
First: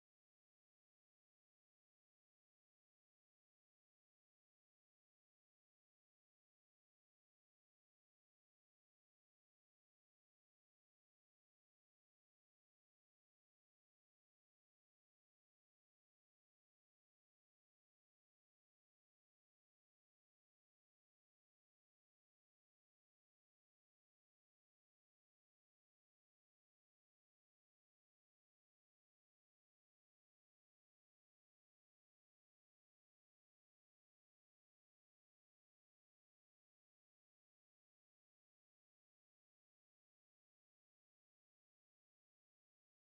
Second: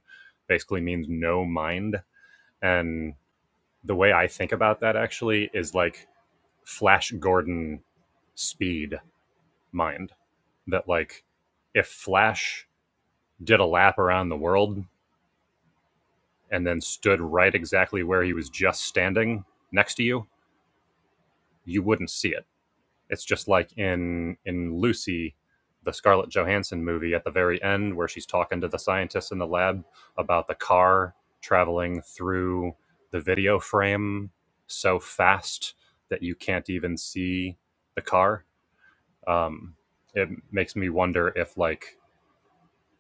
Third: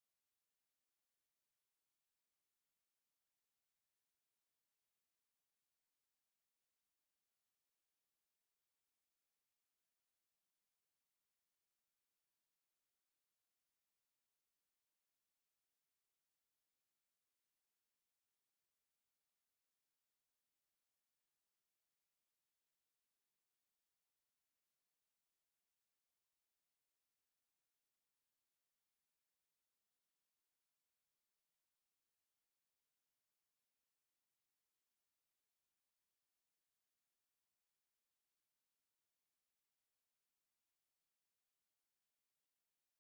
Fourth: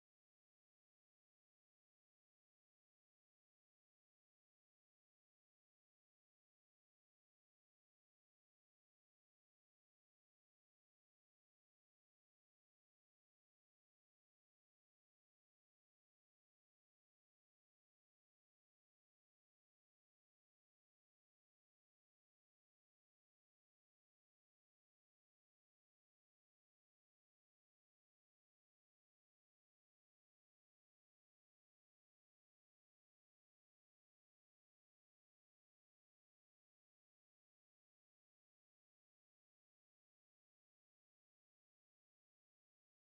basically means no mind. And the way I think about that actually is like Flash Gordon speed mind, that like if Flash did a lap around the world, and then stood right exactly where he was just standing next to you, you wouldn't see it. It's just like in in Lucy, the Scarlett Johansson movie at the very end where she's talking to the scientists in the lab about the car traveling through the video frame so fast that you can't even see the car. Um, it makes me wonder if like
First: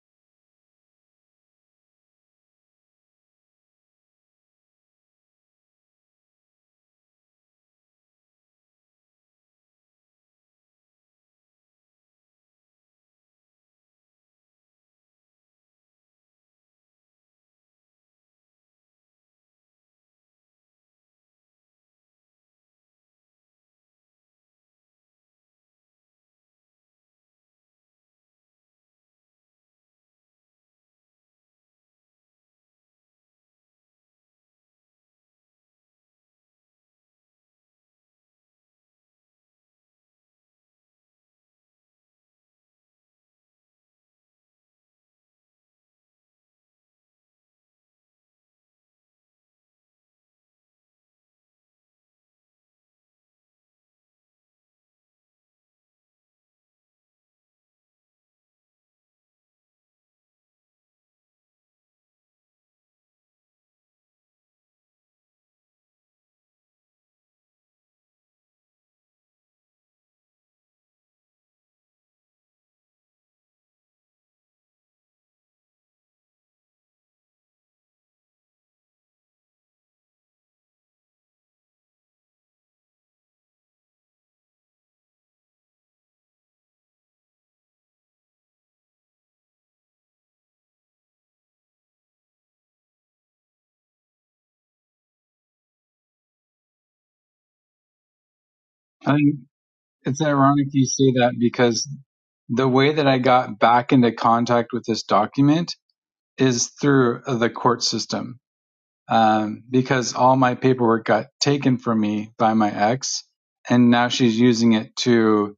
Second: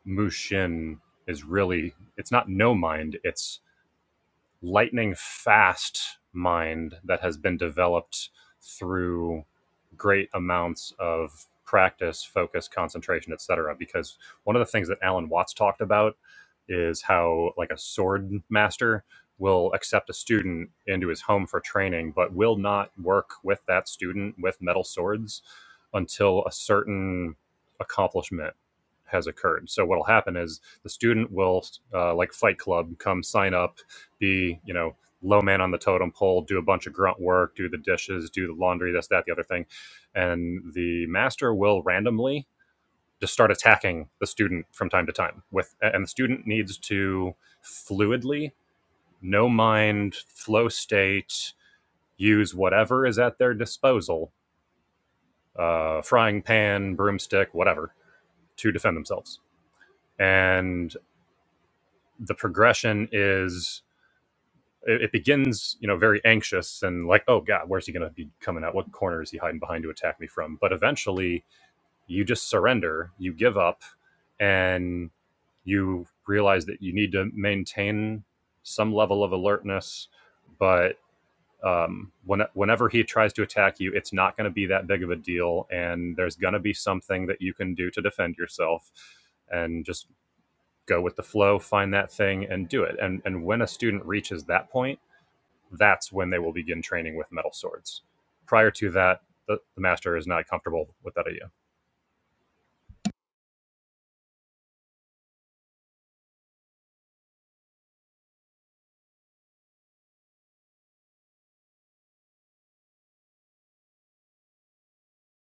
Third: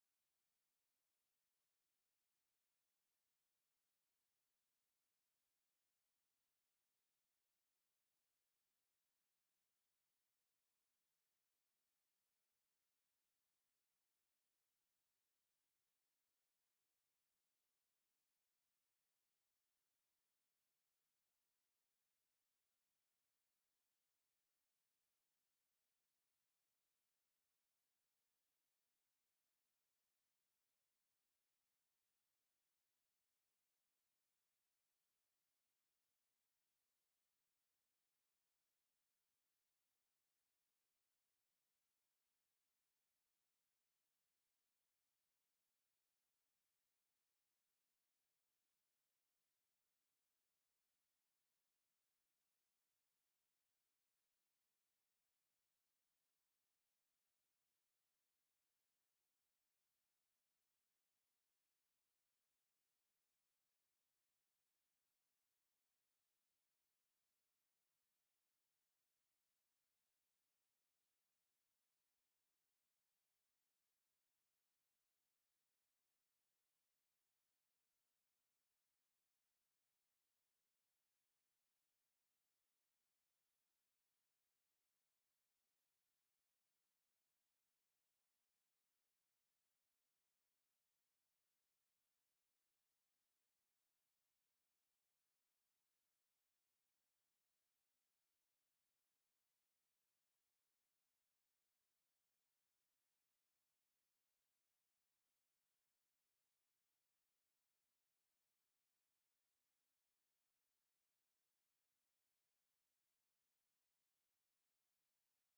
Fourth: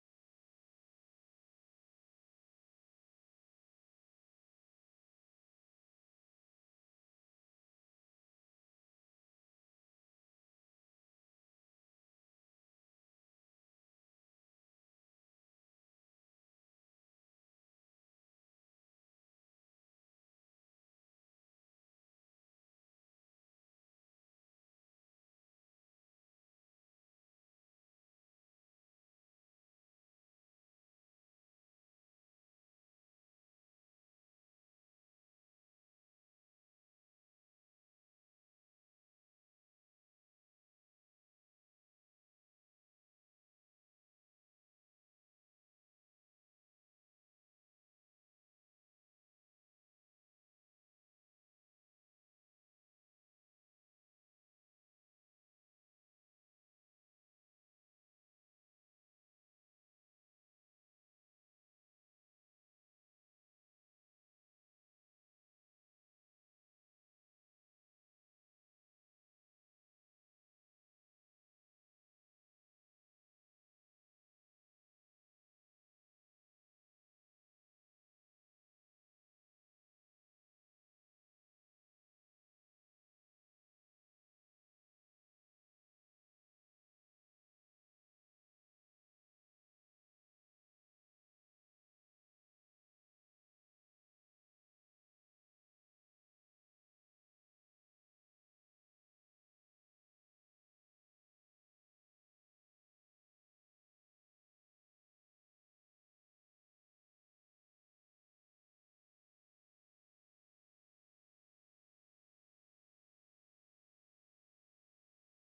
Mushin is really it's not no mind, it's lightning fast mind that has been developed through great amounts of practice, focus, concentration, etc. Because one of the things that Alan Watts talked about is how like a sword master will accept a student into his home for training, but will not work with that student with metal swords until a certain accomplishment has occurred. So what'll happen is the student will uh, like Fight Club come sign up be you know low man on the totem pole do a bunch of grunt work do the dishes do the laundry this that the other thing and the master will randomly just start attacking the student from time to time with and the student needs to fluidly no mind flow state use whatever is at their disposal uh, frying pan broomstick whatever to defend themselves and the progression is it, it begins, you know, very anxious and like, oh God, where's he going to be coming out? What corner is he hiding behind to attack me from? But eventually, you just surrender, you give up, and you realize that you need to maintain some level of alertness. But um, when, whenever he tries to attack you, it's not going to be that big of a deal, and there's going to be something that you can do to defend yourself, and just go with the flow, find that thing, and do it. And and when a student reaches that point that's when they will begin training with metal swords. Prior to I that, think the, the master it's is not ironic you comfortable with say that that idea. because the way that I got back into contact with this document is through the court system um, because all my paperwork got taken from me by my ex, and now she's using it to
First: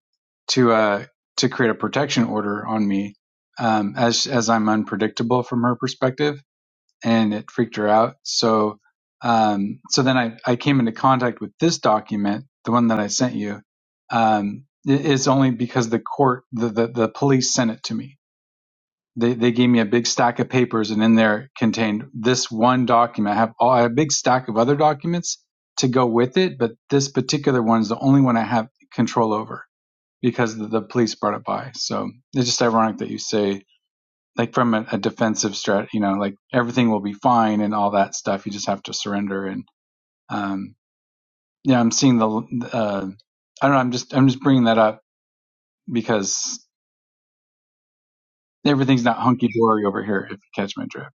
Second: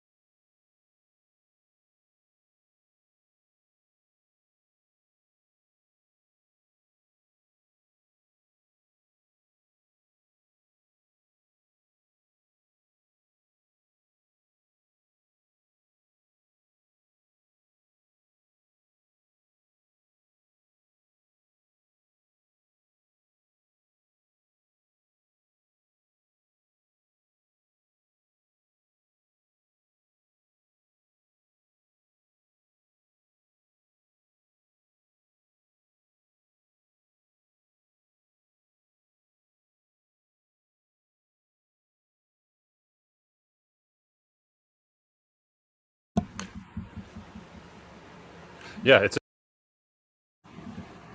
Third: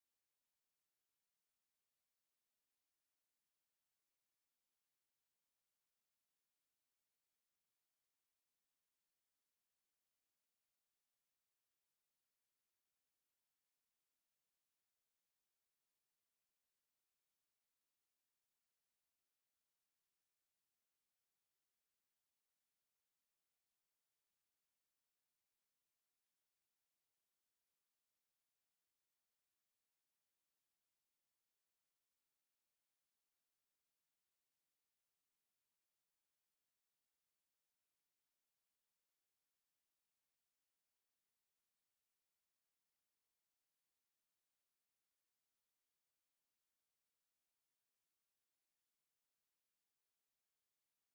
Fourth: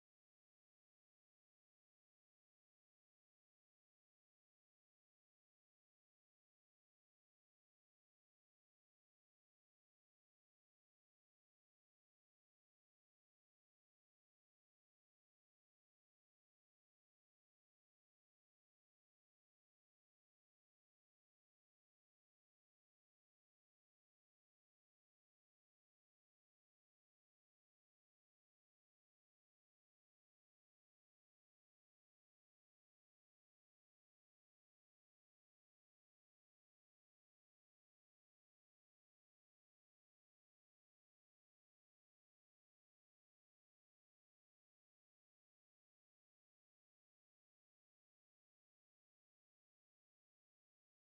to uh, to create a protection order on me um, as as I'm unpredictable from her perspective, and it freaked her out. So um, so then I I came into contact with this document, the one that I sent you. Um, it- it's only because the court the, the the police sent it to me they they gave me a big stack of papers, and in there contained this one document. I have, all, I have a big stack of other documents to go with it, but this particular one is the only one I have control over because the, the police brought it by. So it's just ironic that you say like from a, a defensive strat, you know, like everything will be fine and all that stuff. You just have to surrender. And um, yeah, I'm seeing the uh, I don't know. I'm just I'm just bringing that up because Yeah, everything's not it's hunky dory over here. If you catch my drift.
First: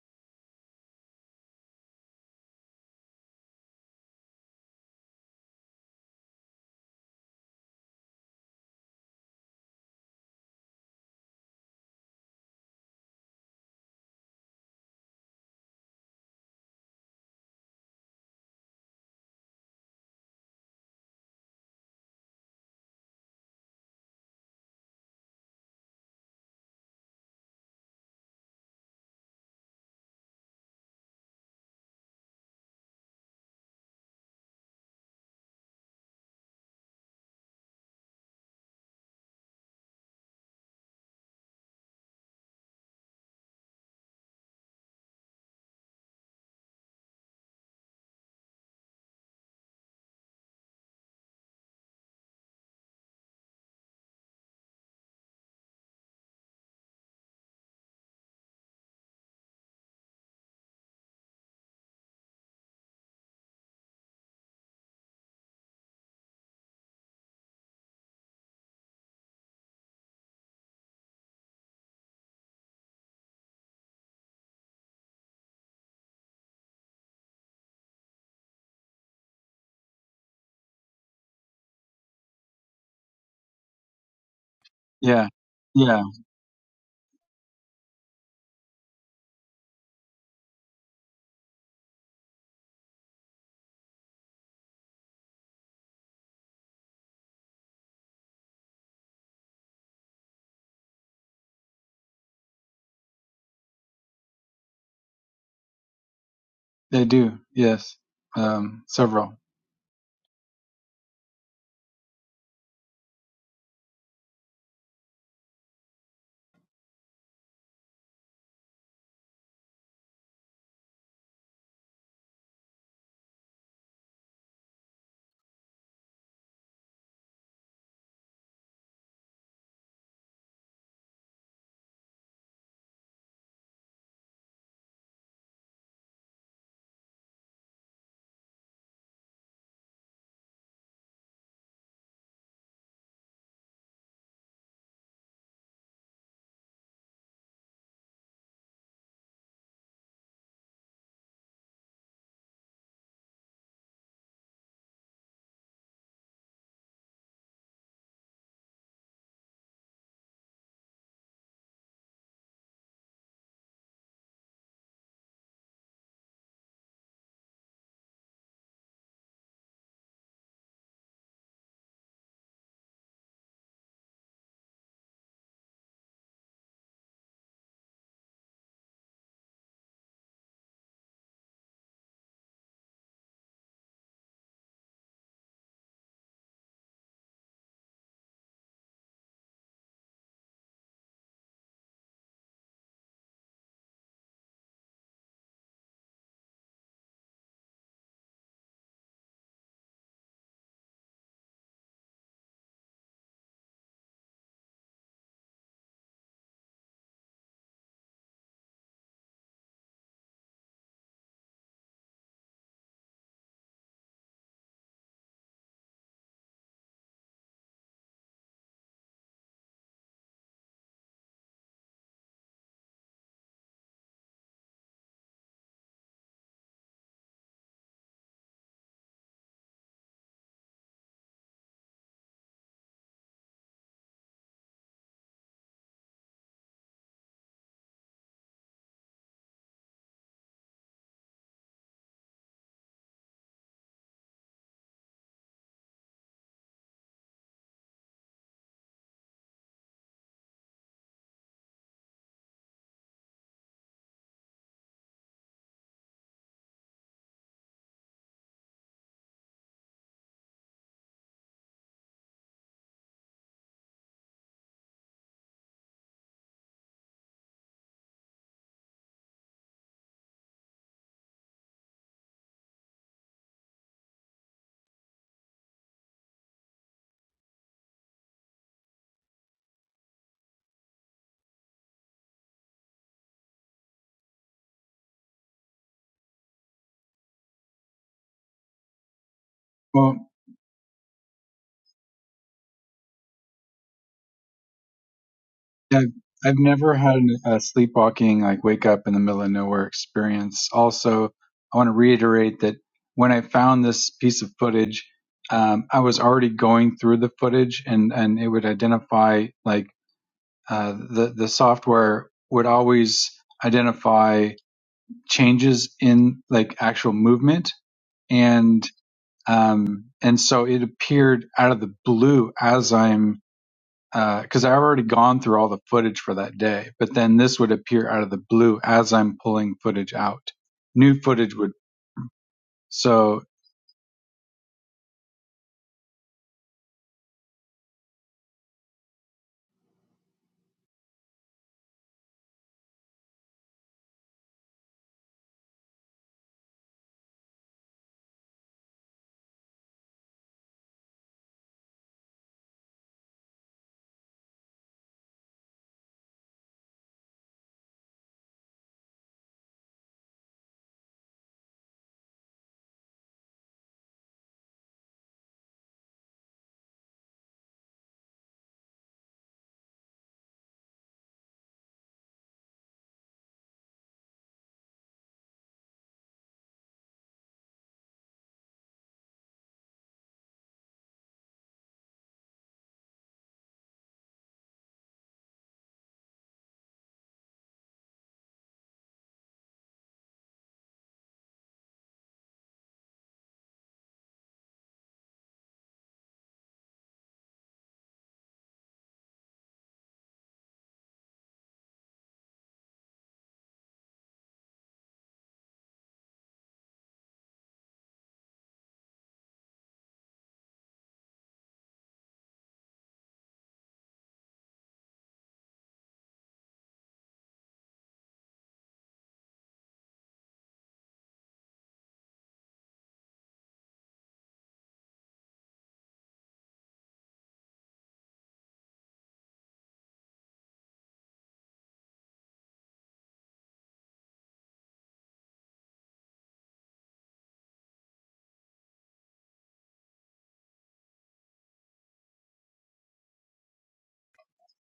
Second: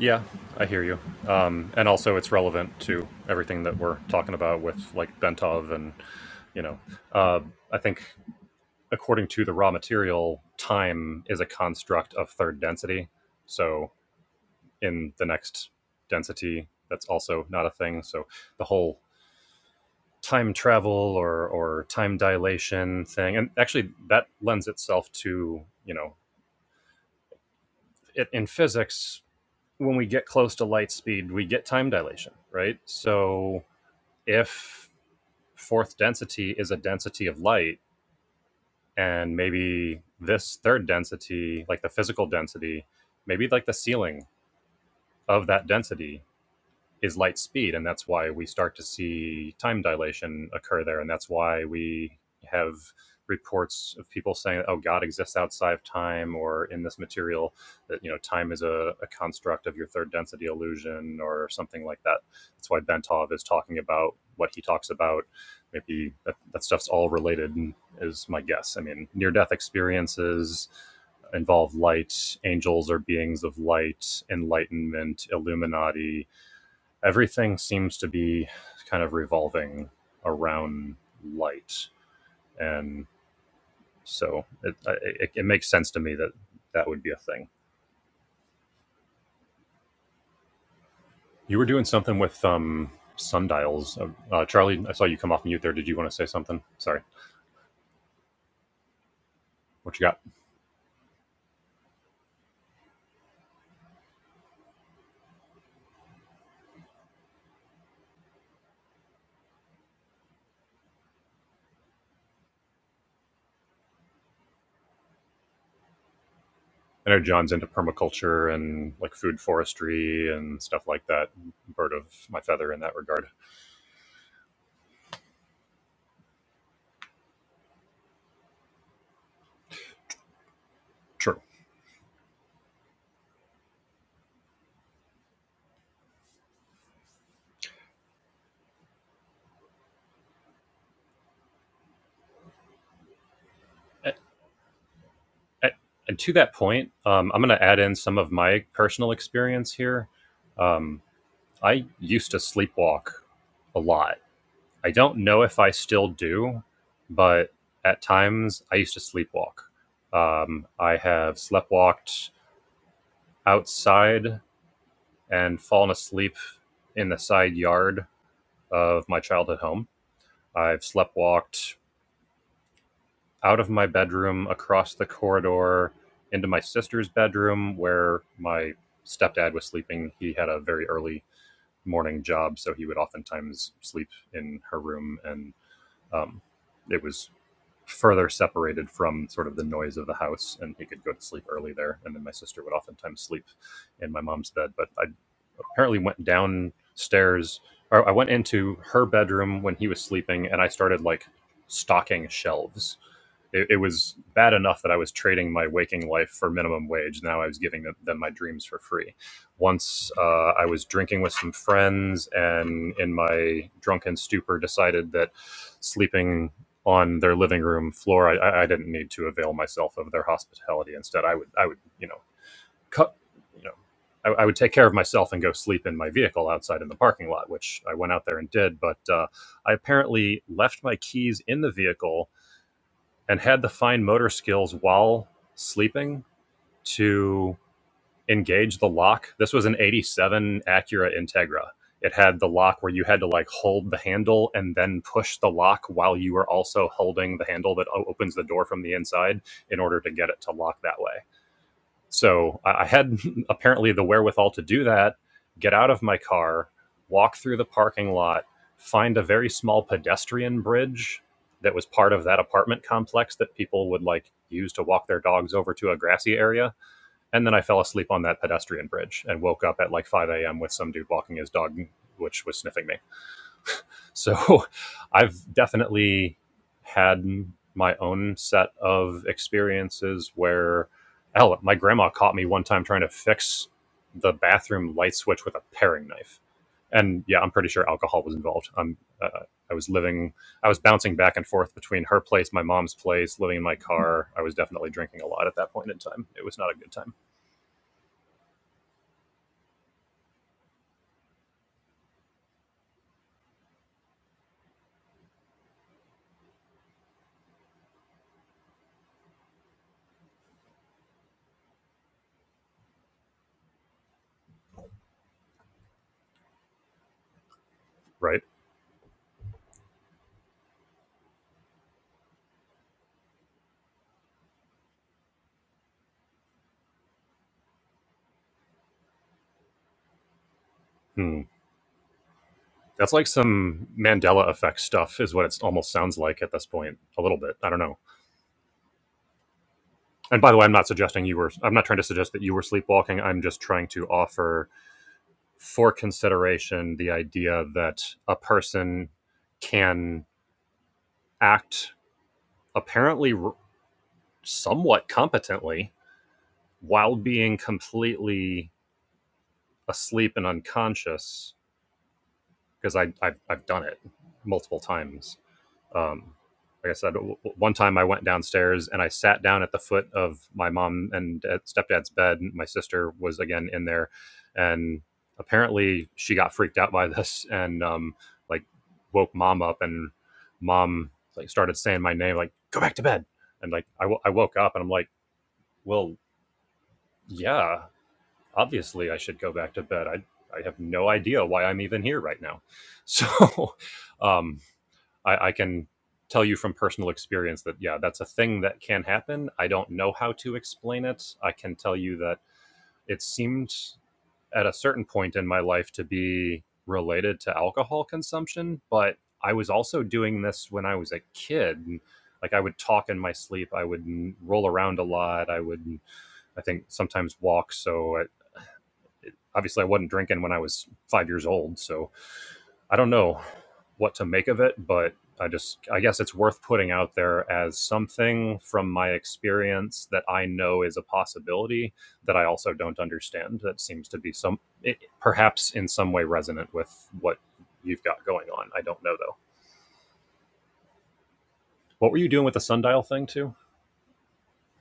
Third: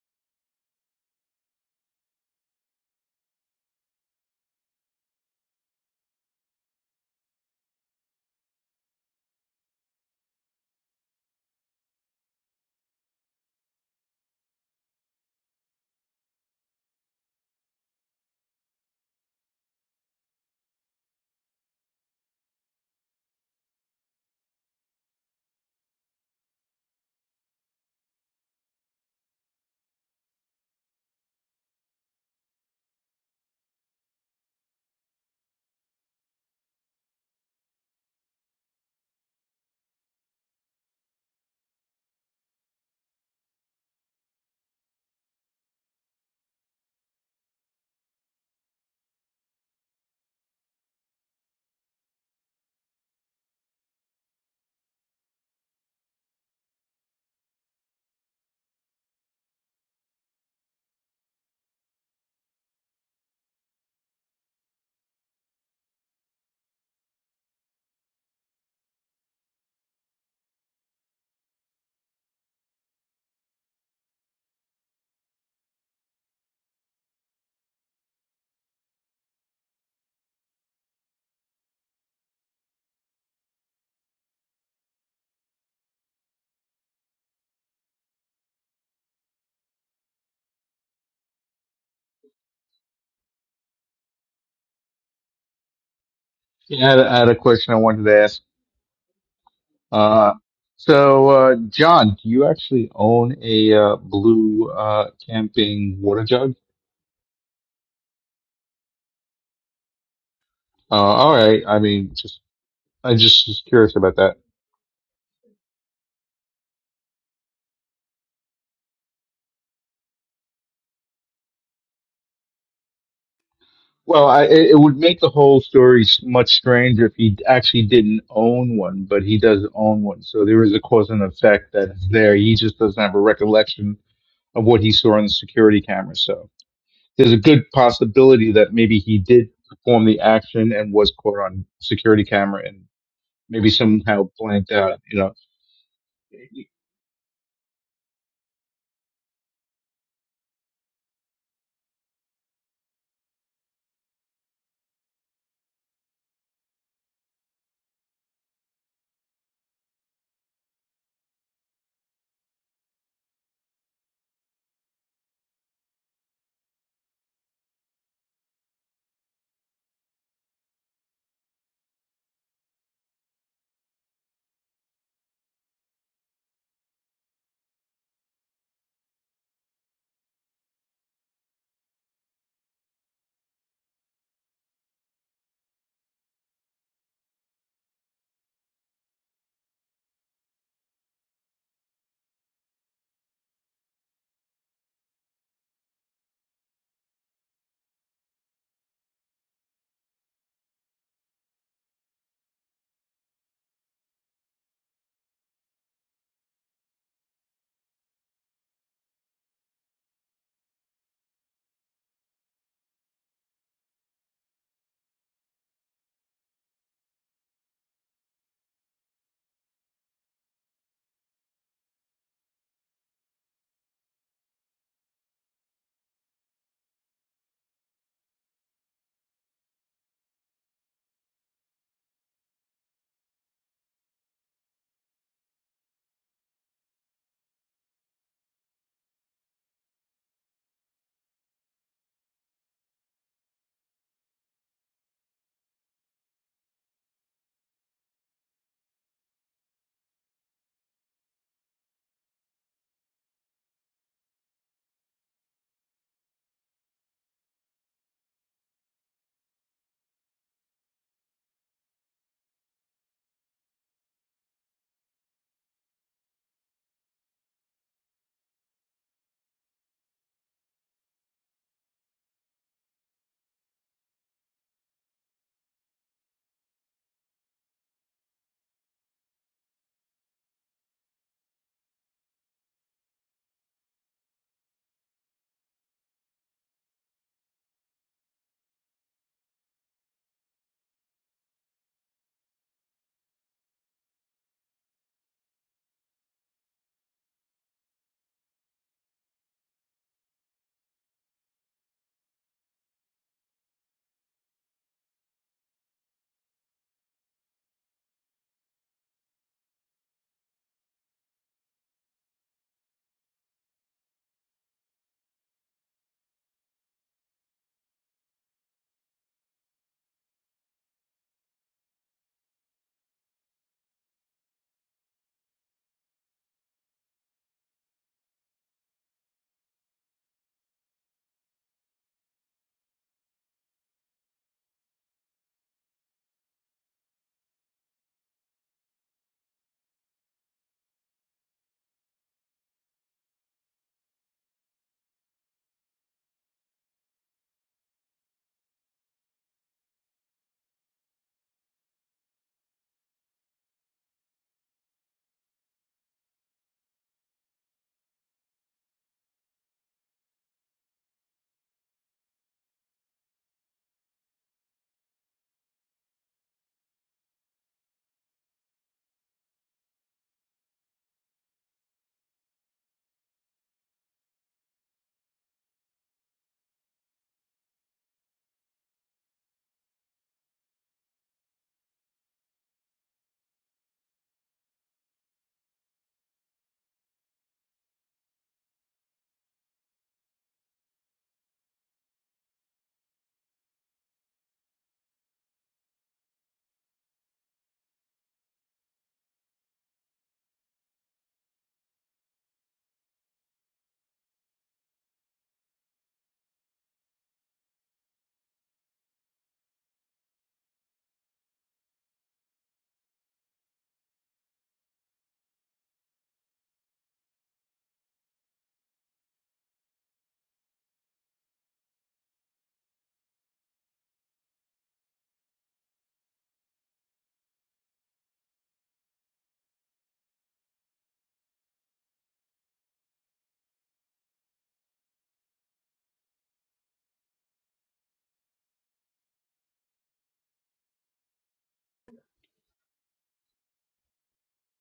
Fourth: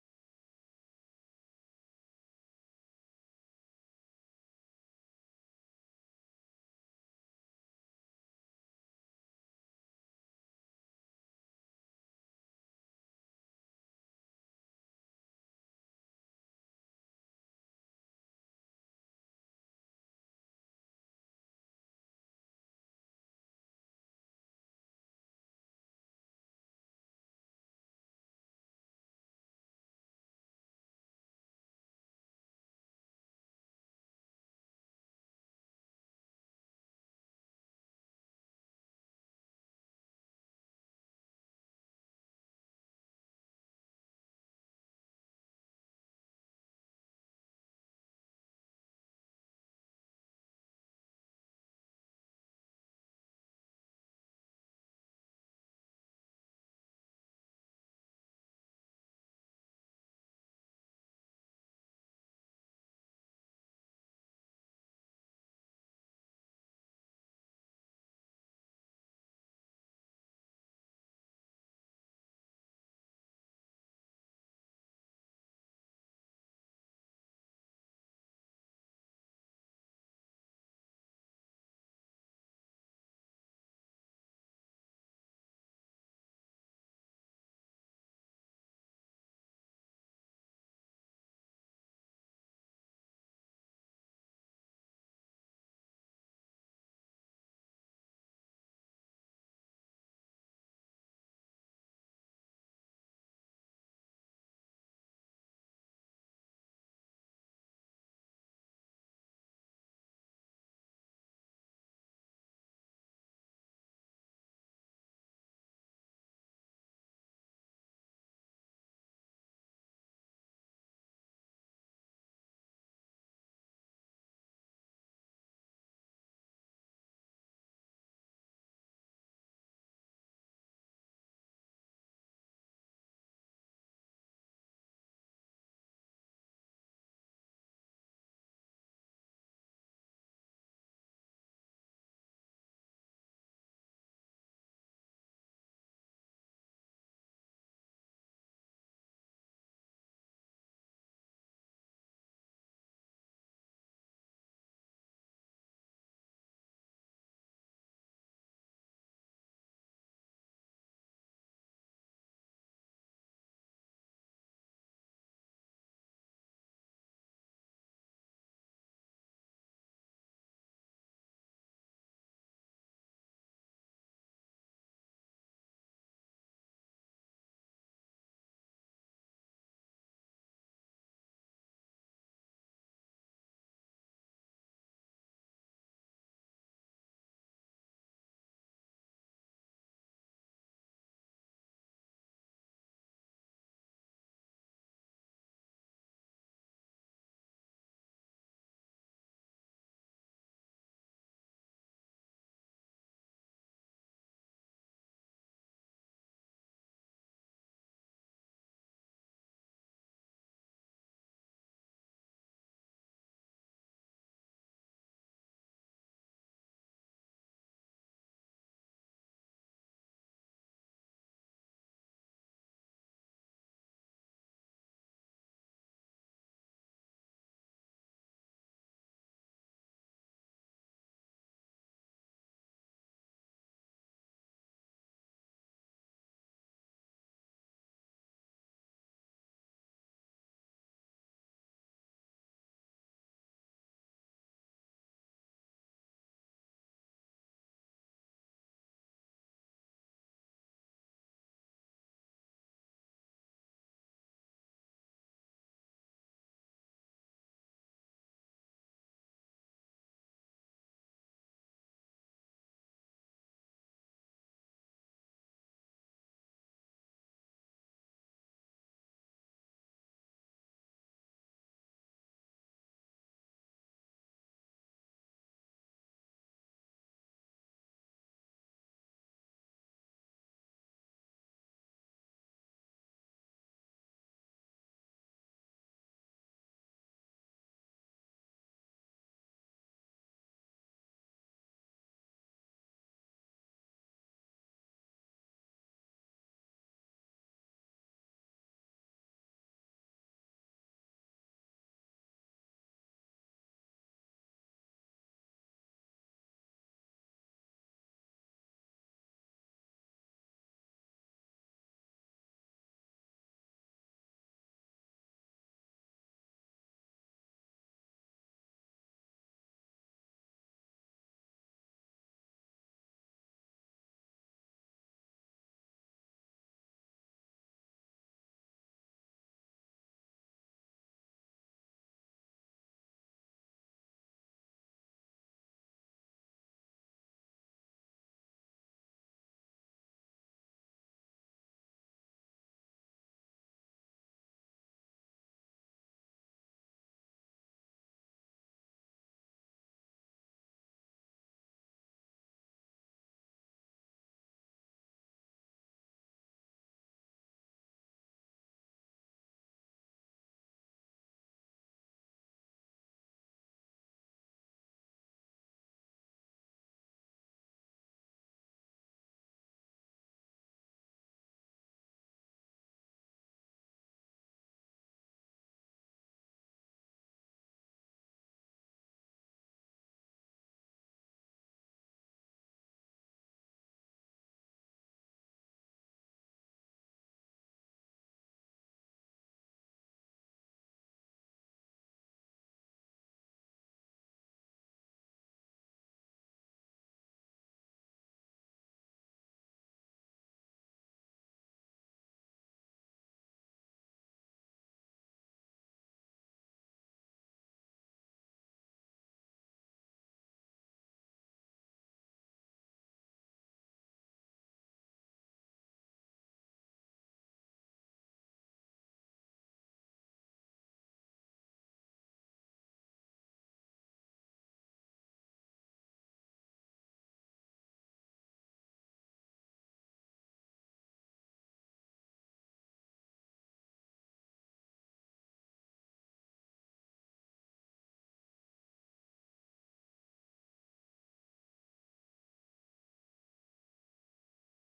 yeah, I hear you. Um, and also, it's relevant to everything that we're talking about with like Bentov and you know, uh, I think according to the raw material, time is a construct of third density. So in the next density, that's also not a thing. So the whole time travel or or time dilation thing and actually that lends itself to you know it, in physics when we get close to light speed we get time dilation right so if fourth density is a density of light and maybe this third density like the physical density maybe like the ceiling of that density is light speed, and that's why we start to see time dilation occur there, and that's why we have reports of people saying, "Oh, God exists outside of time," or in this material that you know time is a, a construct of your third density illusion, or something like that. That's why Bentov is talking about what he talks about. Maybe that, that stuff's all related, is my guess. I mean, near death experiences involve light. Angels are beings of light. Enlightenment, Illuminati everything seems to be kind of revolving around light and so it, Yeah. it, it makes sense Yeah. to me that that would be a thing you were doing something with um sundials Uh, uh, charlie i saw you come off mute there did you want to say something Yeah, I had sorry I had a question I wanted to ask. what you got Uh, so, uh, John, do you actually own a uh, blue uh, camping water jug? They do, yes, um, several. Uh, all right. I mean, just I just was curious about that. i know john's into permaculture and like food forestry and stuff like that bird of my feather in that regard Well, I, it it would make the whole story s- much stranger if he actually didn't own one, but he does own one. So there is a cause and true effect that's there. He just doesn't have a recollection of what he saw on the security camera. So there's a good possibility that maybe he did perform the action and was caught on security camera maybe A- somehow blanked out. You know, and to that point um, i'm going to add in some of my personal experience here Um, I used to sleepwalk a lot. I don't know if I still do, but at times I used to sleepwalk. Um, I have sleptwalked outside and fallen asleep in the side yard of my childhood home. I've sleptwalked out of my bedroom, across the corridor, into my sister's bedroom where my stepdad was sleeping. He had a very early morning job, so he would oftentimes sleep in her room and Um, it was further separated from sort of the noise of the house, and he could go to sleep early there. And then my sister would oftentimes sleep in my mom's bed. But I apparently went downstairs, or I went into her bedroom when he was sleeping, and I started like stocking shelves it, it was bad enough that I was trading my waking life for minimum wage. Now I was giving them, them my dreams for free. Once uh, I was drinking with some friends and in my drunken stupor decided that sleeping on their living room floor, I, I didn't need to avail myself of their hospitality. Instead, I would, I would, you know, cut, you know, I, I would take care of myself and go sleep in my vehicle outside in the parking lot, which I went out there and did. But uh, I apparently left my keys in the vehicle and had the fine motor skills while sleeping to engage the lock. This was an 87 Acura Integra. It had the lock where you had to like hold the handle and then push the lock while you were also holding the handle that opens the door from the inside in order to get it to lock that way so I had apparently the wherewithal to do that, get out of my car, walk through the parking lot, find a very small pedestrian bridge that was part of that apartment complex that people would like use to walk their dogs over to a grassy area. And then I fell asleep on that pedestrian bridge and woke up at like 5 a.m. with some dude walking his dog, which was sniffing me. So I've definitely had my own set of experiences where, hell, my grandma caught me one time trying to fix the bathroom light switch with a paring knife. And yeah, I'm pretty sure alcohol was involved. I'm, uh, I was Well, living, I was bouncing back and forth between her place, my mom's place, living in my car. I was definitely drinking a lot at that point in I've time. It was I've not a good never time. had an, a sleepwalking like wake up in the middle of nowhere experience. Also, I want to reiterate that when I found this piece of footage, um, I was already going through the footage, and and it would identify like uh, the the software would always identify changes in like actual movement Right. and um and so it appeared out of the blue as i'm because uh, I've already gone through all the footage for that day, but then this would appear out of the blue as I'm pulling footage out. New Hmm. footage would That's like so some Mandela effect stuff, is what it almost sounds like at this point, a little bit. I don't know. And by the way, I'm not suggesting you were, I'm not trying to suggest that you were sleepwalking. I'm just trying to offer for consideration the idea that a person can act apparently somewhat competently while being completely asleep and unconscious, because I, I've, I've done it multiple times um, like I said, one time I went downstairs and I sat down at the foot of my mom and stepdad's bed. My sister was again in there, and apparently she got freaked out by this and um, like woke mom up, and mom like started saying my name, like "Go back to bed," and like I, w- I woke up and I'm like, "Well, yeah, obviously I should go back to bed. I I have no idea why I'm even here right now." So, um, I, I can tell you from personal experience that yeah, that's a thing that can happen. I don't know how to explain it. I can tell you that it seemed at a certain point in my life to be related to alcohol consumption, but I was also doing this when I was a kid. Like I would talk in my sleep, I would roll around a lot, I would I think sometimes walk, so I, obviously I wasn't drinking when I was 5 years old, so I don't know what to make of it, but I just I guess it's worth putting out there as something from my experience that I know is a possibility that I also don't understand that seems to be some it, perhaps in some way resonant with what you've got going on. I don't know though. What were you doing with the sundial thing too?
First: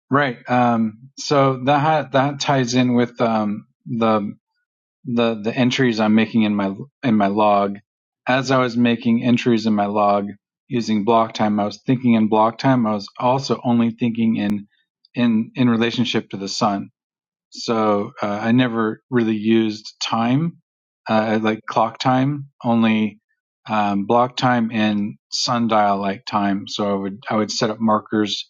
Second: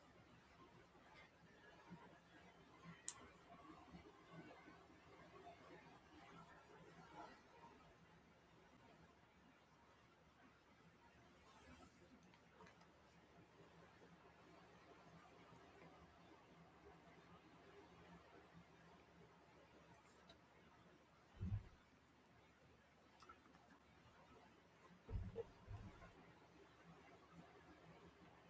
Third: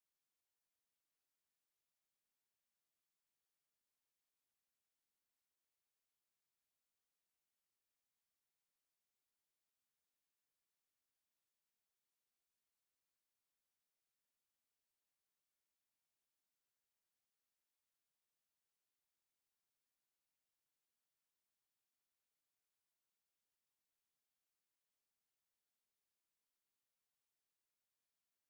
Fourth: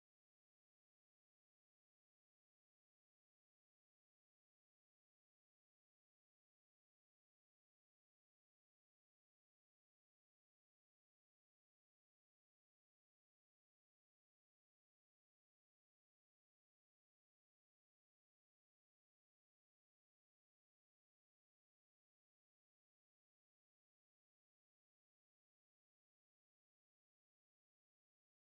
right. Um, so that that ties in with um, the the the entries I'm making in my in my log. As I was making entries in my log using block time, I was thinking in block time. I was also only thinking in in in relationship to the sun. So uh, I never really used time, uh, like clock time, only um, block time and sundial like time. So I would I would set up markers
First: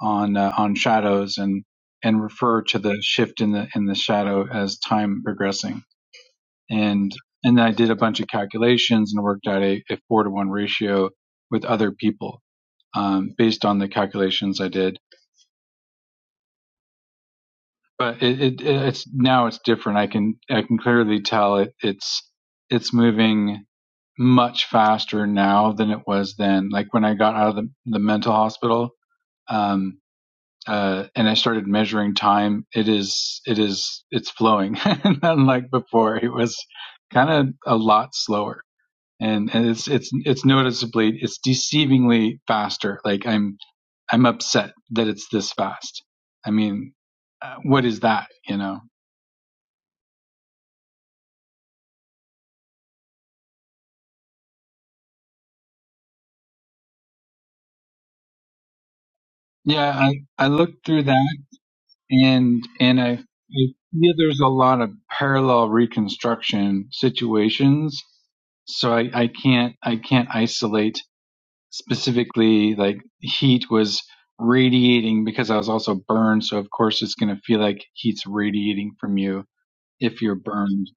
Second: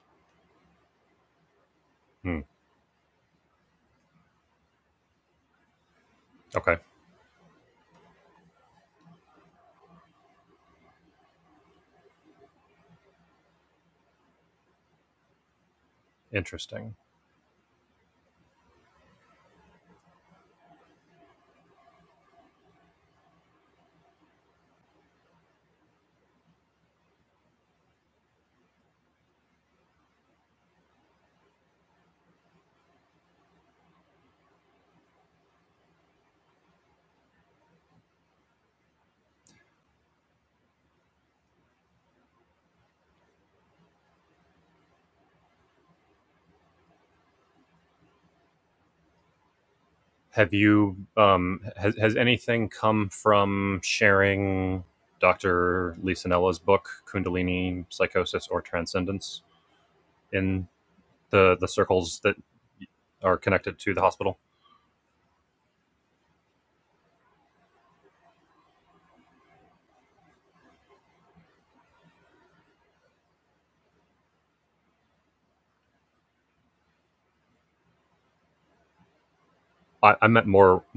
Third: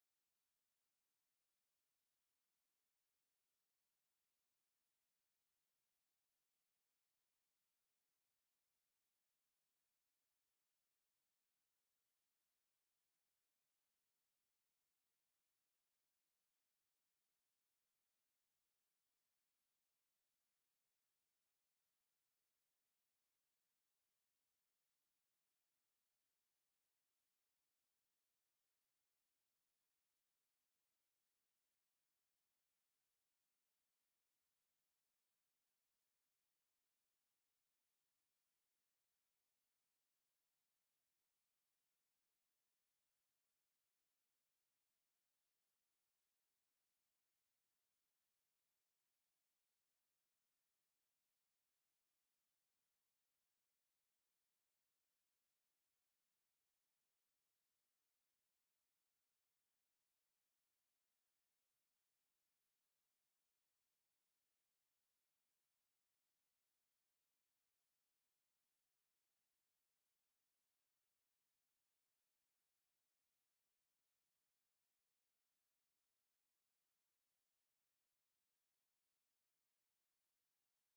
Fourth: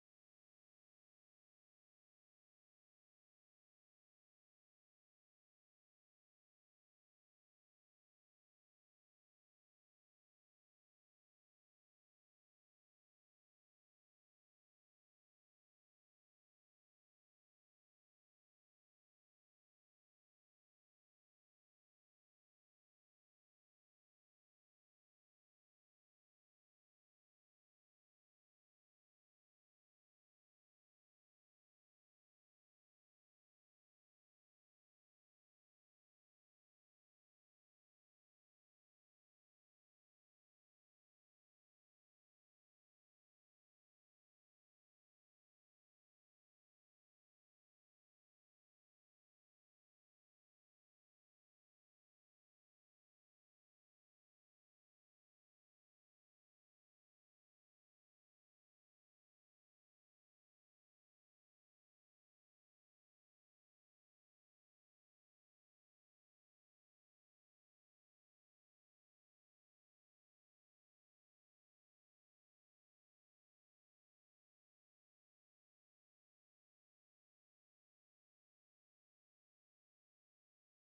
on uh, on shadows and and Hmm. refer to the shift in the in the shadow as time progressing. Okay, And and then I did a bunch of calculations and worked out a, a four to one ratio with other people um, based on the calculations I did interesting. but it, it it's now it's different. I can I can clearly tell it it's it's moving much faster now than it was then. Like when I got out of the, the mental hospital, um, uh, and I started measuring time, it is it is it's flowing. Unlike before, it was kind of a lot slower, and, and it's it's it's noticeably it's deceivingly faster. Like I'm I'm upset that it's this fast. I mean, uh, what is that? You know. Have you um has, has anything come from sharing Dr. Lisanella's book Kundalini Psychosis or Transcendence? Yeah, I, I in looked through that the the circles that and and I, I are connected to the feel hospital. there's a lot of parallel reconstruction situations. So I, I can't I can't isolate specifically like heat was radiating because I was also burned, so of course it's gonna feel like heat's radiating from you I, if I you're meant more. burned.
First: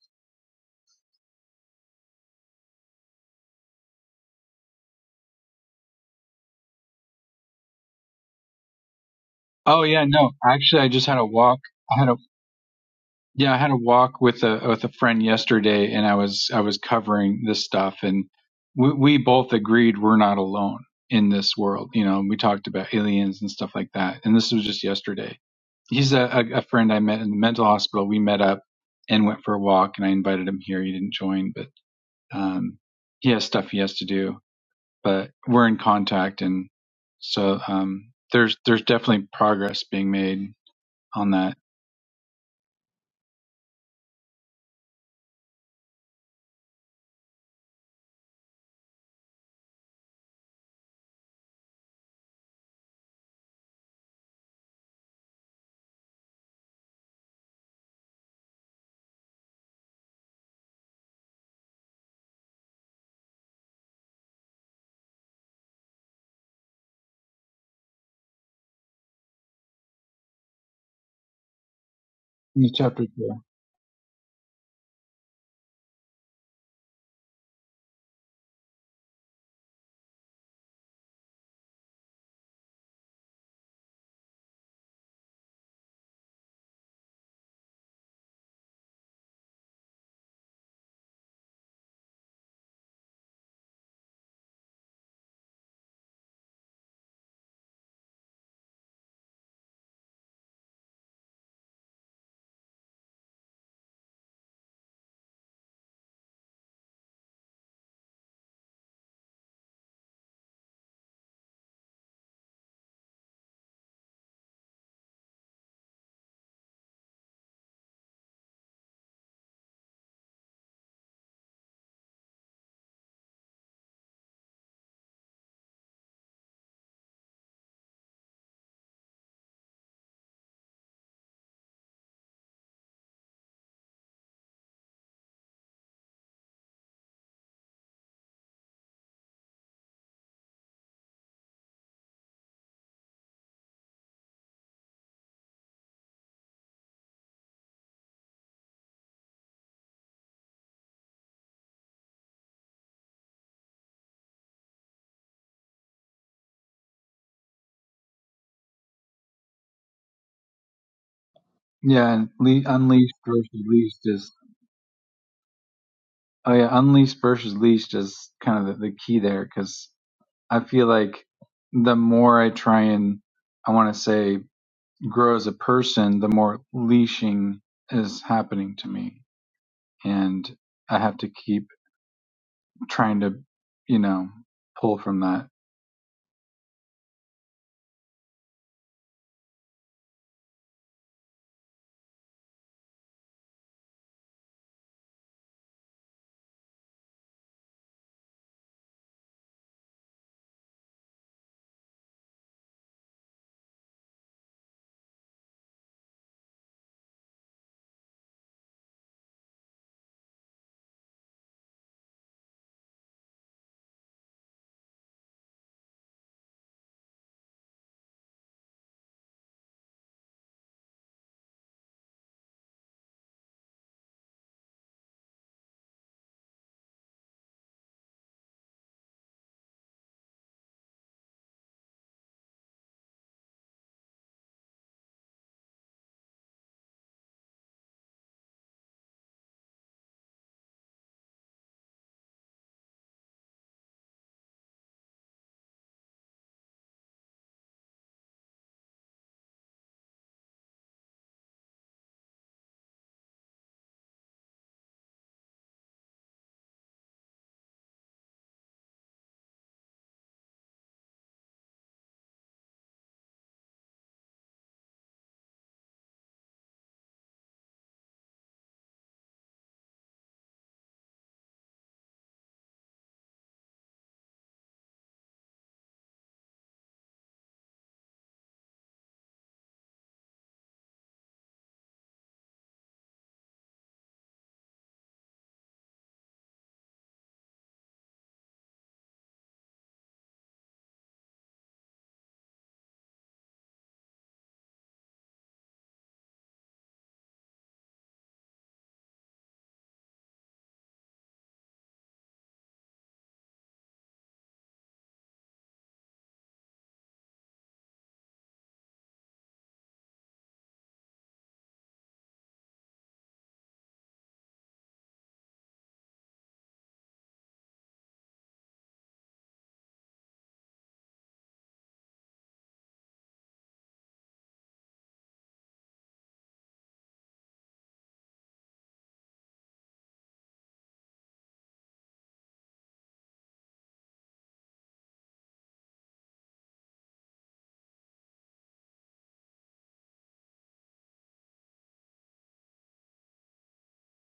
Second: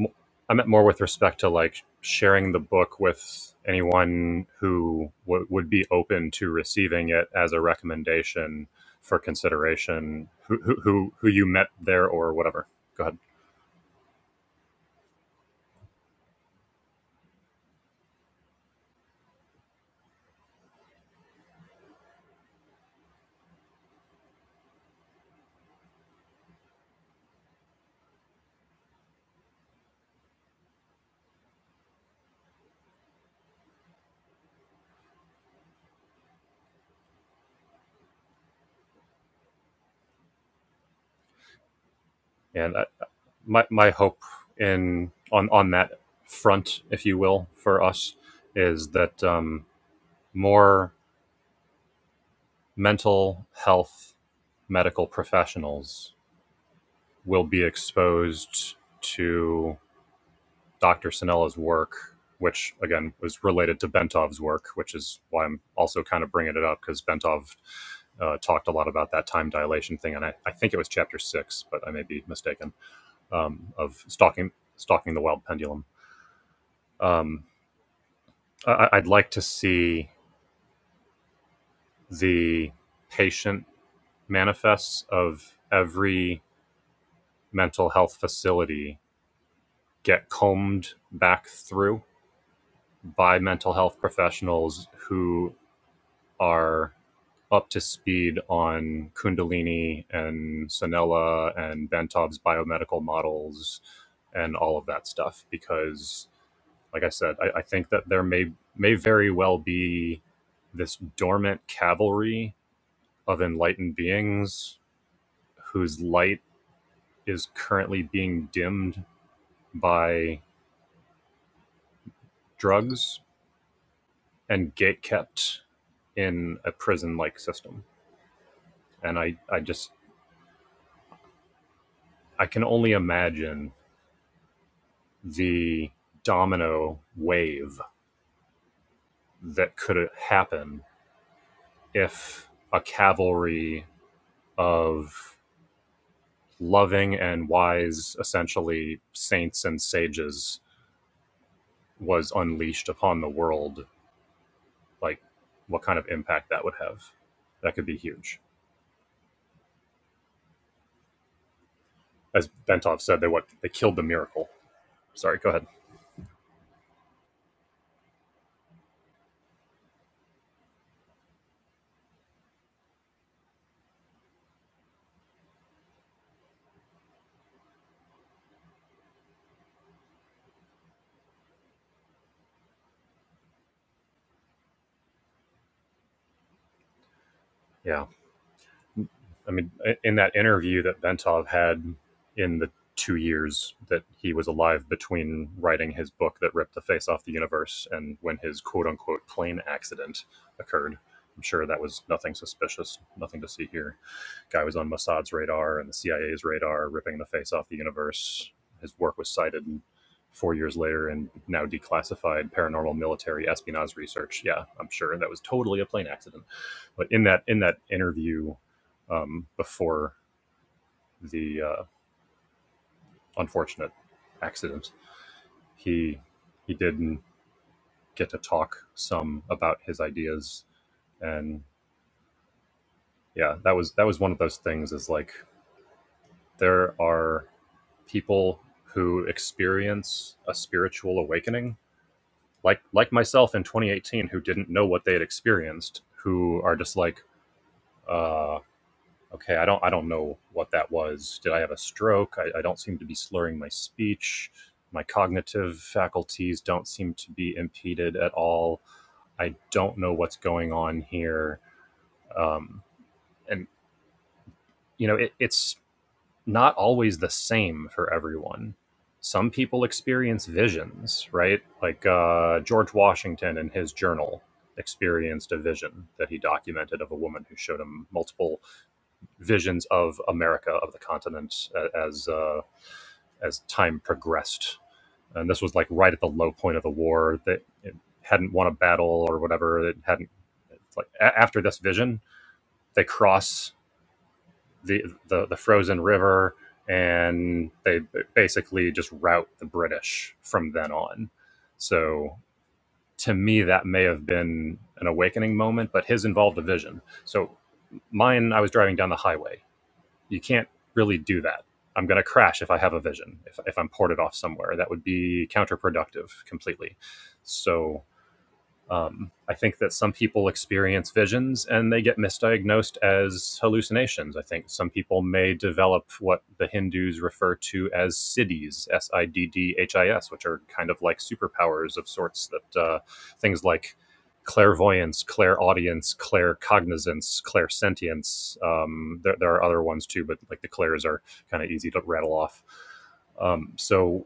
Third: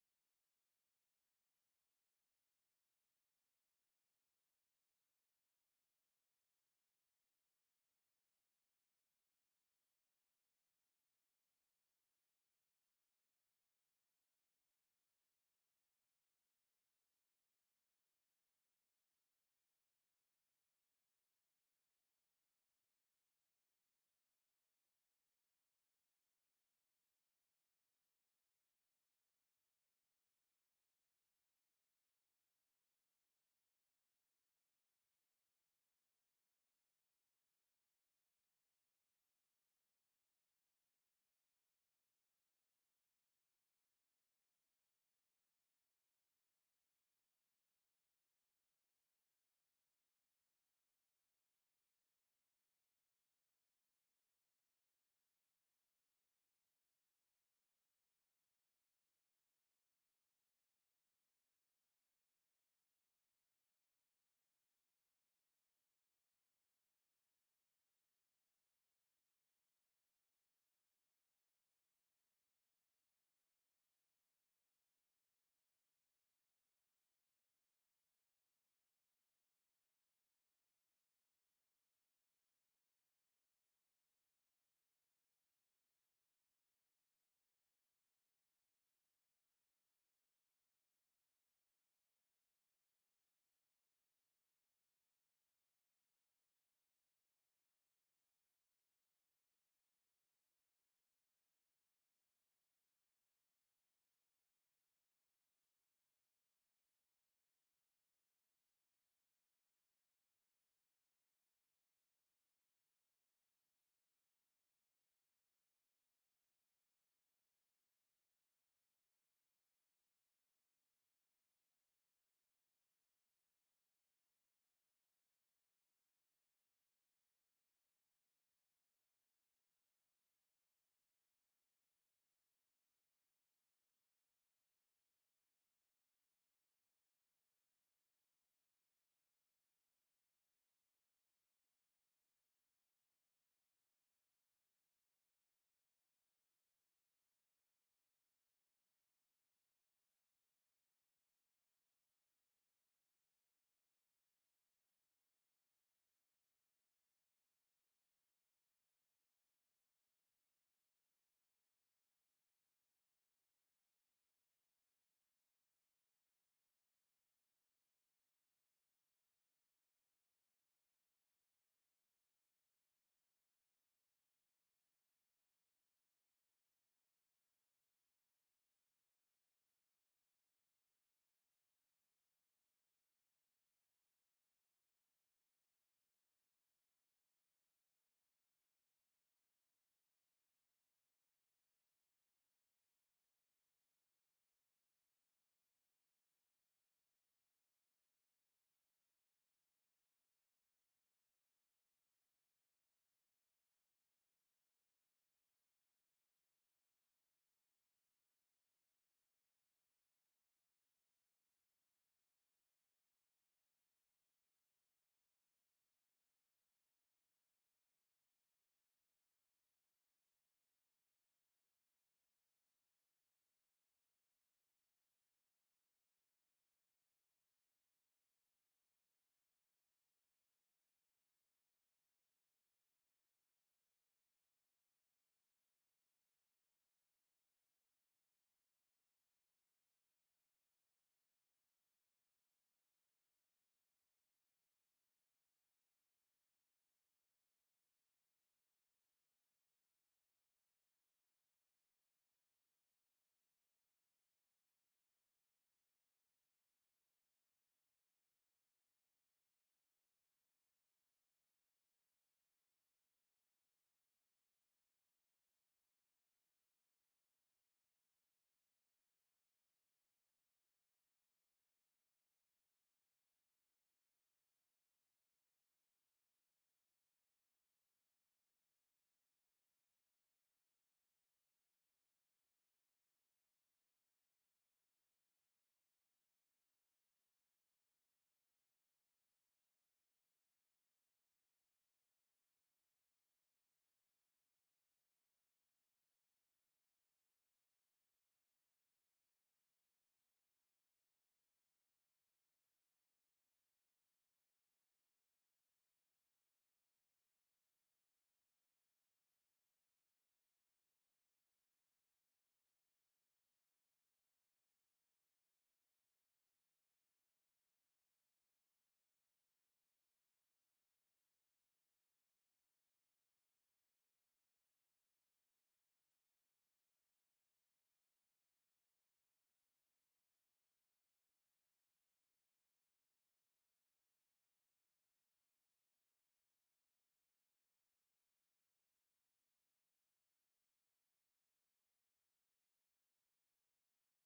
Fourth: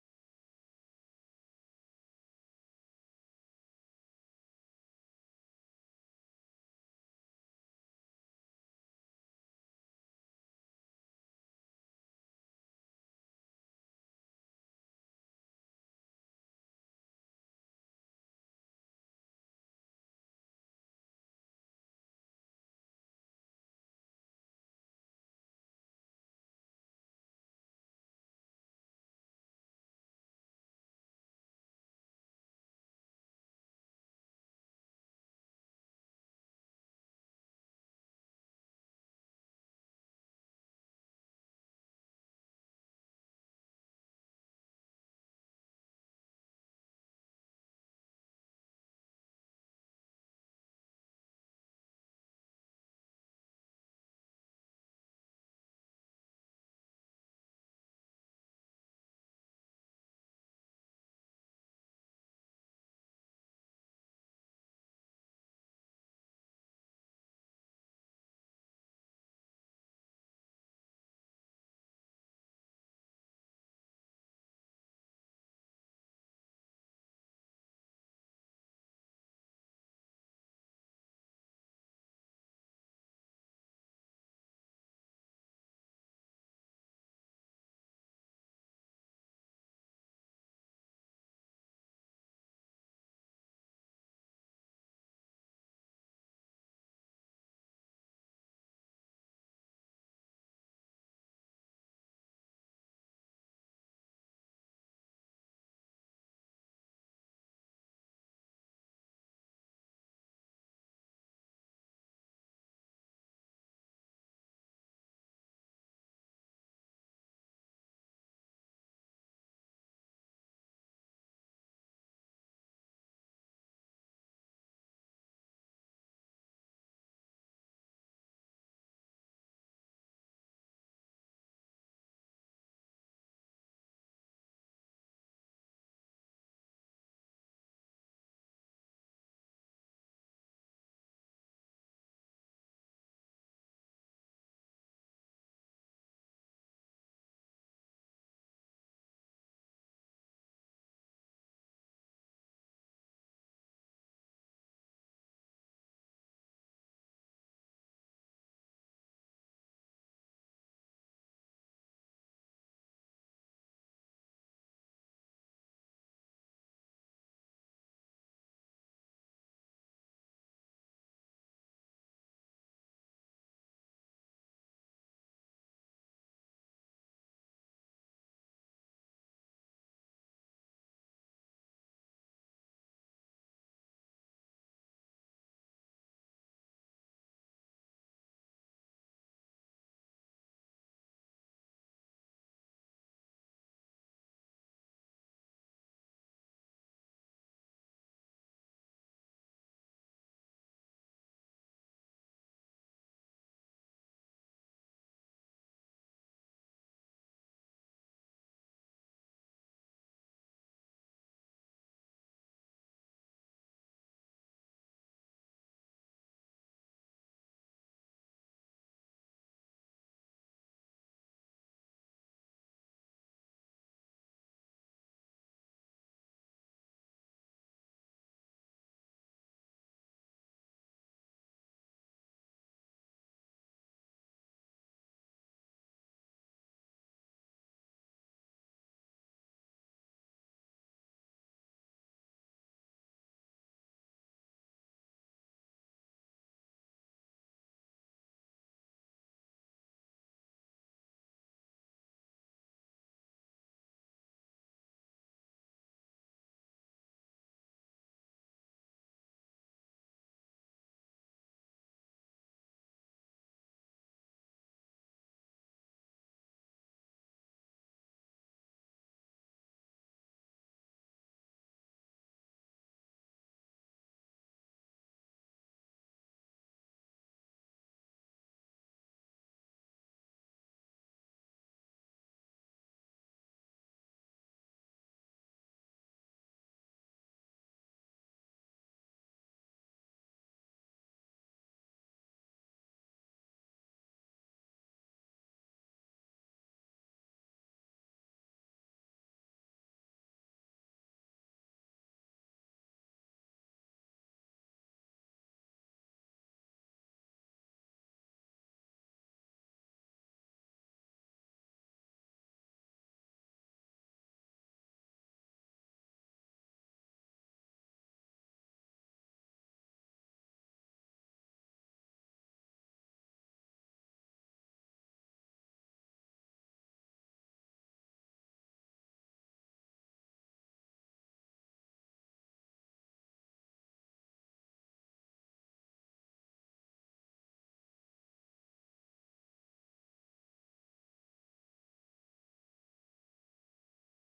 I meant more with respect to like sharing the book with anyone who w- would be open to receiving it as a recommendation for Oh yeah, consideration. no. Who who Actually I just who had a you walk met I there had a or whatever. Go ahead. Yeah, I had a walk with a with a friend yesterday, and I was I was covering this stuff, and we, we both agreed we're not alone in this world. You know, and we talked about aliens and stuff like that, and this was just yesterday. He's a, a, a friend I met in the mental hospital. We met up and went for a walk, and I invited him here. He didn't join, but um, he has stuff he has to do. But we're in contact, and so um, there's there's definitely progress being made on that. And I, my my hope in on on that front, if you will, for us is that um, more mental health medical professionals will be exposed to Dr. Sinella's work, which again was related to Bentov's work, which is why I'm also kind of bringing it up because Bentov uh, talked a lot about that time dilation thing, and I, I think it was chapter six, but I may be In mistaken, chapter two. um, of stalking stalking the wild pendulum. Um, I, I'd like to see the patient manifests of every mental health facility get combed back through by mental health professionals who are up to speed on Kundalini and Sanella and Bentov's biomedical models and all of that stuff. Because, like I said, I, I think that there may may very well be this dormant cavalry of enlightened beings whose light is currently being dimmed by drugs and gatekept in a prison-like system. and I I just I can only imagine the domino wave that could happen if a cavalry of loving and wise essentially saints and sages was unleashed upon the world like what kind of impact that would have that could be huge Yeah, and as le- bentov unleashed said they what versus they killed leashed the is miracle sorry go ahead oh yeah, unleashed versus leashed is kind of the, the key there because I feel like the more I try and I want to say grow as a person, the more leashing is happening to me, and I have to keep trying to you know pull from that. yeah I mean, in that interview that Bentov had in the two years that he was alive between writing his book that ripped the face off the universe and when his quote unquote plane accident occurred, I'm sure that was nothing suspicious, nothing to see here. Guy was on Mossad's radar and the CIA's radar, ripping the face off the universe. His work was cited four years later in now declassified paranormal military espionage research. Yeah, I'm sure that was totally a plane accident. But in that in that interview um, before the uh, unfortunate accident, he he did get to talk some about his ideas, and yeah, that was that was one of those things. Is like there are people who experience a spiritual awakening, like like myself in 2018, who didn't know what they had experienced, who are just like. uh, okay i don't i don't know what that was did i have a stroke i, I don't seem to be slurring my speech my cognitive faculties don't seem to be impeded at all i don't know what's going on here um, and you know it, it's not always the same for everyone some people experience visions right like uh, george washington in his journal experienced a vision that he documented of a woman who showed him multiple visions of America of the continent uh, as uh, as time progressed. And this was like right at the low point of the war. That it hadn't won a battle or whatever. It hadn't like a- after this vision, they cross the the, the frozen river and they basically just rout the British from then on. So to me, that may have been an awakening moment, but his involved a vision. So mine, I was driving down the highway you can't really do that. I'm going to crash if I have a vision, if, if I'm ported off somewhere. That would be counterproductive completely. So um, I think that some people experience visions and they get misdiagnosed as hallucinations. I think some people may develop what the Hindus refer to as siddhis, S I D D H I S, which are kind of like superpowers of sorts that uh, things like clairvoyance, clairaudience, claircognizance, clairsentience. Um, there, there are other ones too, but like the clairs are kind of easy to rattle off. Um, so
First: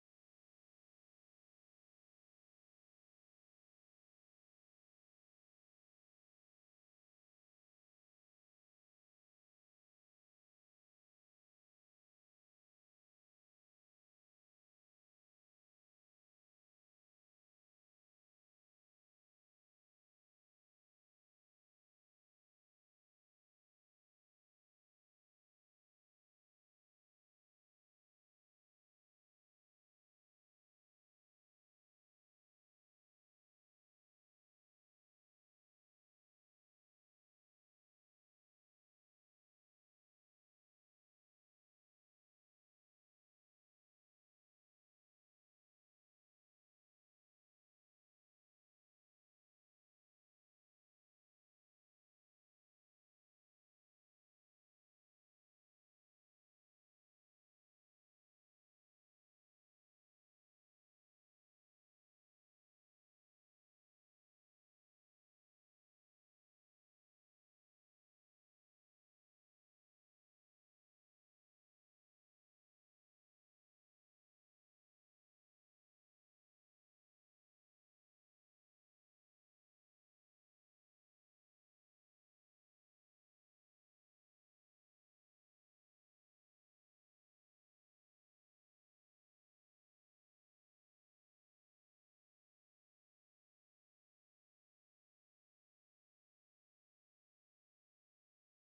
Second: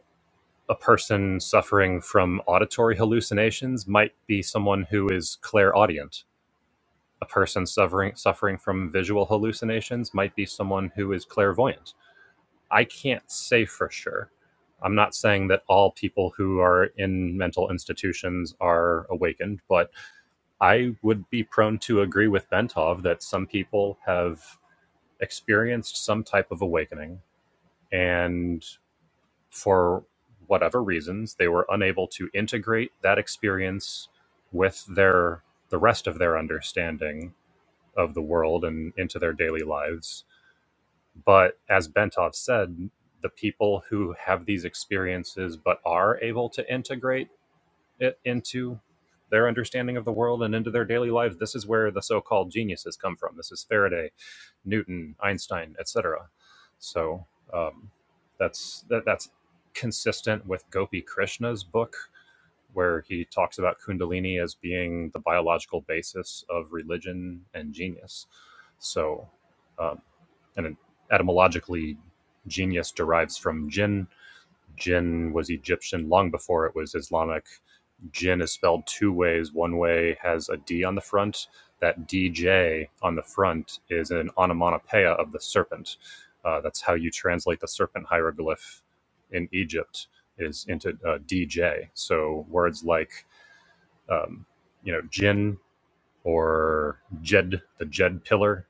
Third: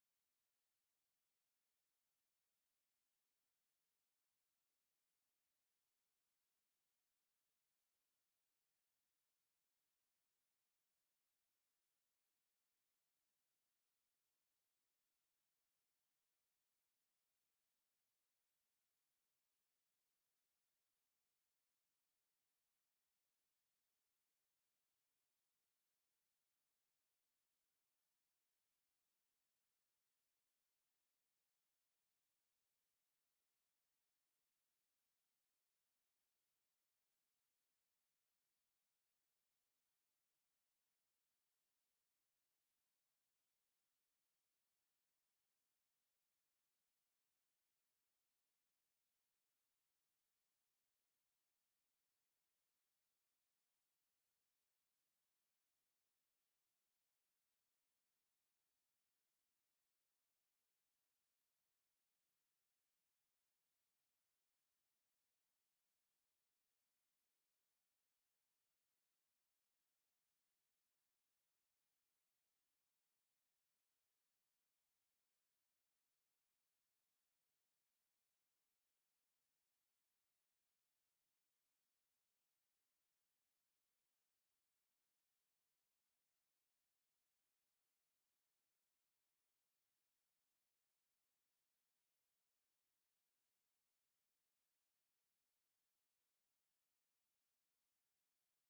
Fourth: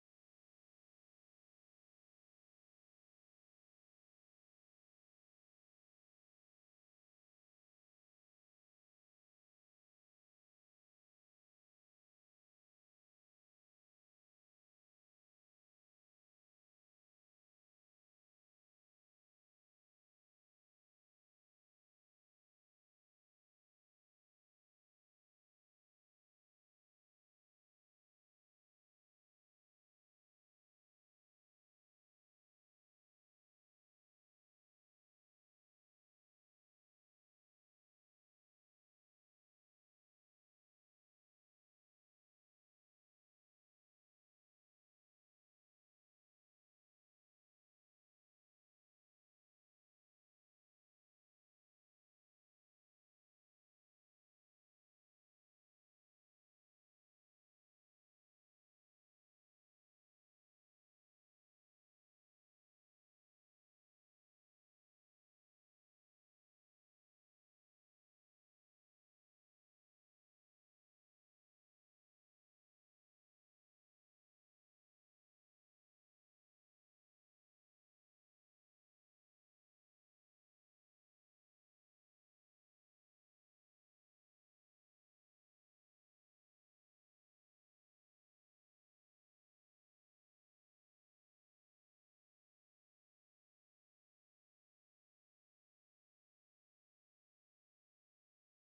a person suffering from auditory hallucinations might be someone who is clairaudient. A person suffering suffering from visual hallucinations might be someone who is clairvoyant. I can't say for sure. I'm not saying that all people who are in mental institutions are awakened, but I would be prone to agree with Bentov that some people have experienced some type of awakening. And for whatever reasons, they were unable to integrate that experience with their the rest of their understanding of the world and into their daily lives. But as Bentov said, the people who have these experiences but are able to integrate it into their understanding of the world and into their daily lives. This is where the so-called geniuses come from. This is Faraday, Newton, Einstein, etc. So um, that's that, that's consistent with Gopi Krishna's book, where he talks about Kundalini as being the biological basis of religion and genius. So, um, and etymologically, genius derives from jinn, Jinn was Egyptian long before it was Islamic. Jinn is spelled two ways. One way has a D on the front. That DJ on the front is an onomatopoeia of the serpent. Uh, that's how you translate the serpent hieroglyph in Egypt is into uh, DJ. So words like, um, you know, Jinn or Jed, the Jed pillar,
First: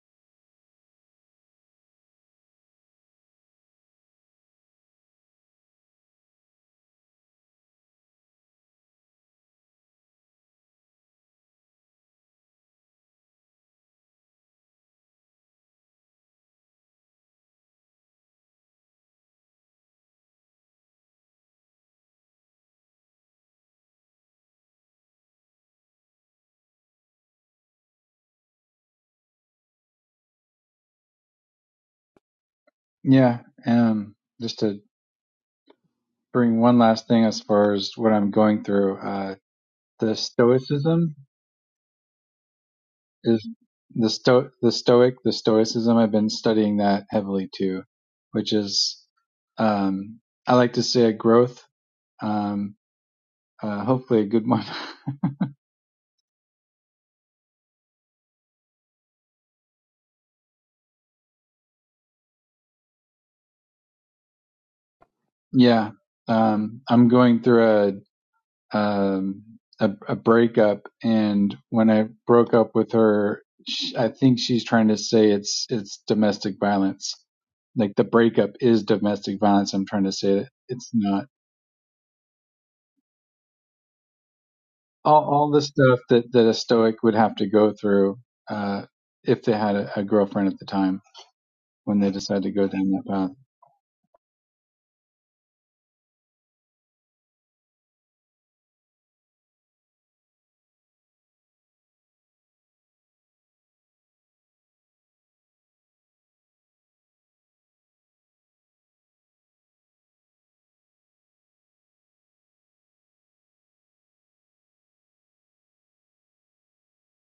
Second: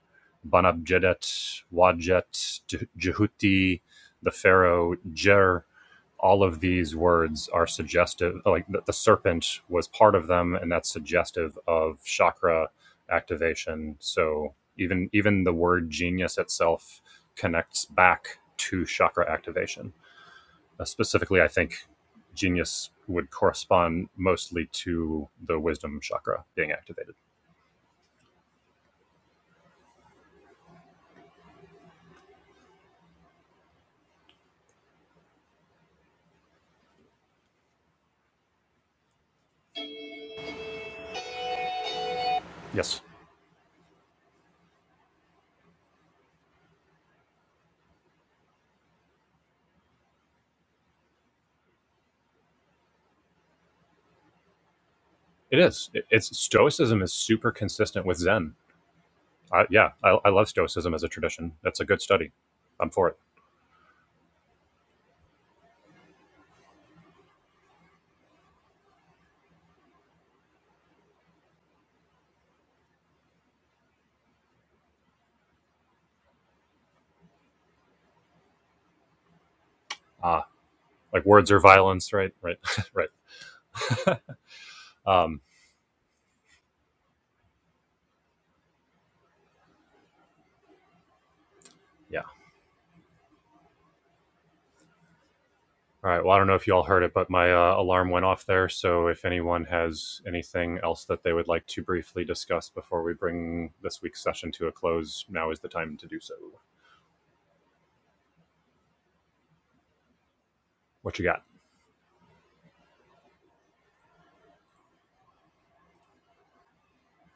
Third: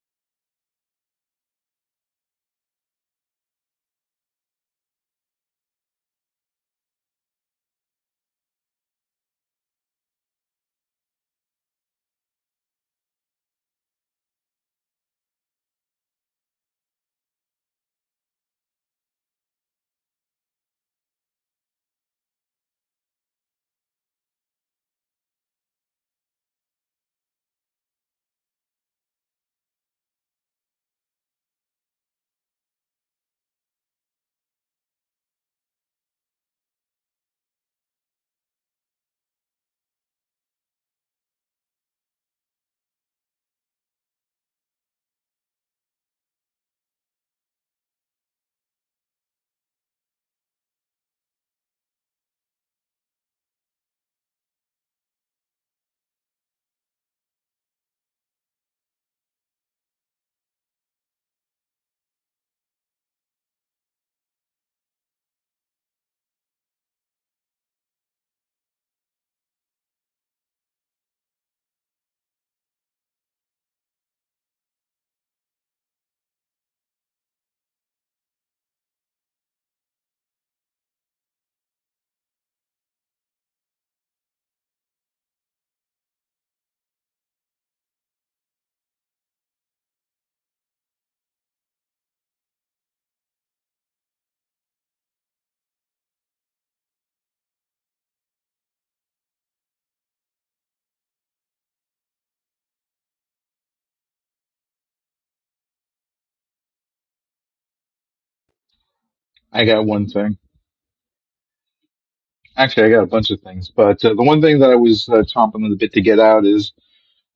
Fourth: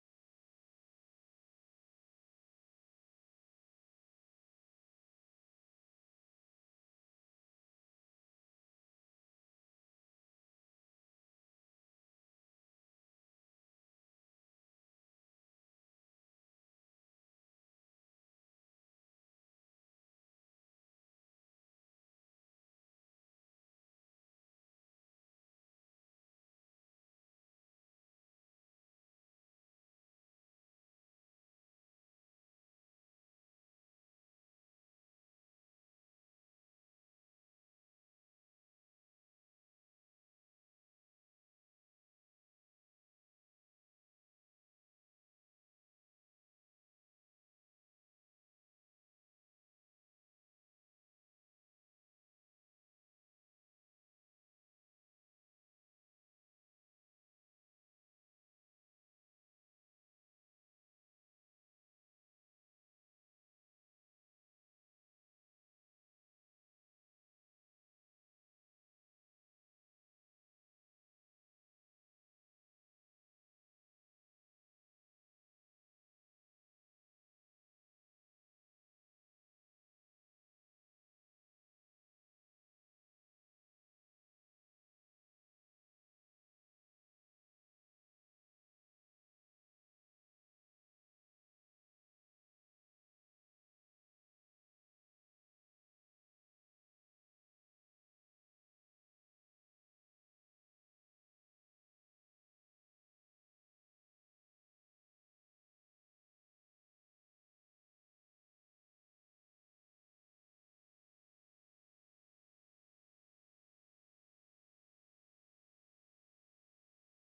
Banab Jedet, Wajet, Jehuti, the pharaoh Jer all of these words are suggestive like the, the serpent was part of them and that's suggestive of chakra activation so even even the word genius itself connects back to chakra activation uh, specifically i think genius would correspond mostly to the wisdom chakra being activated Yeah, um, just to bring one last thing as far as what I'm going through, uh, the stoicism yes is the sto the stoic the stoicism i've been studying that heavily too which is um i like to say a growth um uh, hopefully a good one it is It- it's stoicism is super consistent with zen I, yeah I, I love stoicism as a tradition that's a good study i'm for it yeah um i'm going through a um a, a breakup and when i broke up with her sh i think she's trying to say it's it's domestic violence like the breakup is domestic violence i'm trying to say Um, that it's not like words are violence, right? Right, right. all, um, all the stuff that, that a stoic would have to go through uh, if they had a, a girlfriend at the time when they yeah. decided to go down that path. All right. Well, I don't know if you all heard it, but my uh, alarm went off there. So if anyone has anything else that they would like to briefly discuss before we bring this week's session to a close, now is the time to do so. I got one thing. What you got? Actually, I got a bunch of things, but uh, the one thing that I was uh, chomping on the bit to get out is,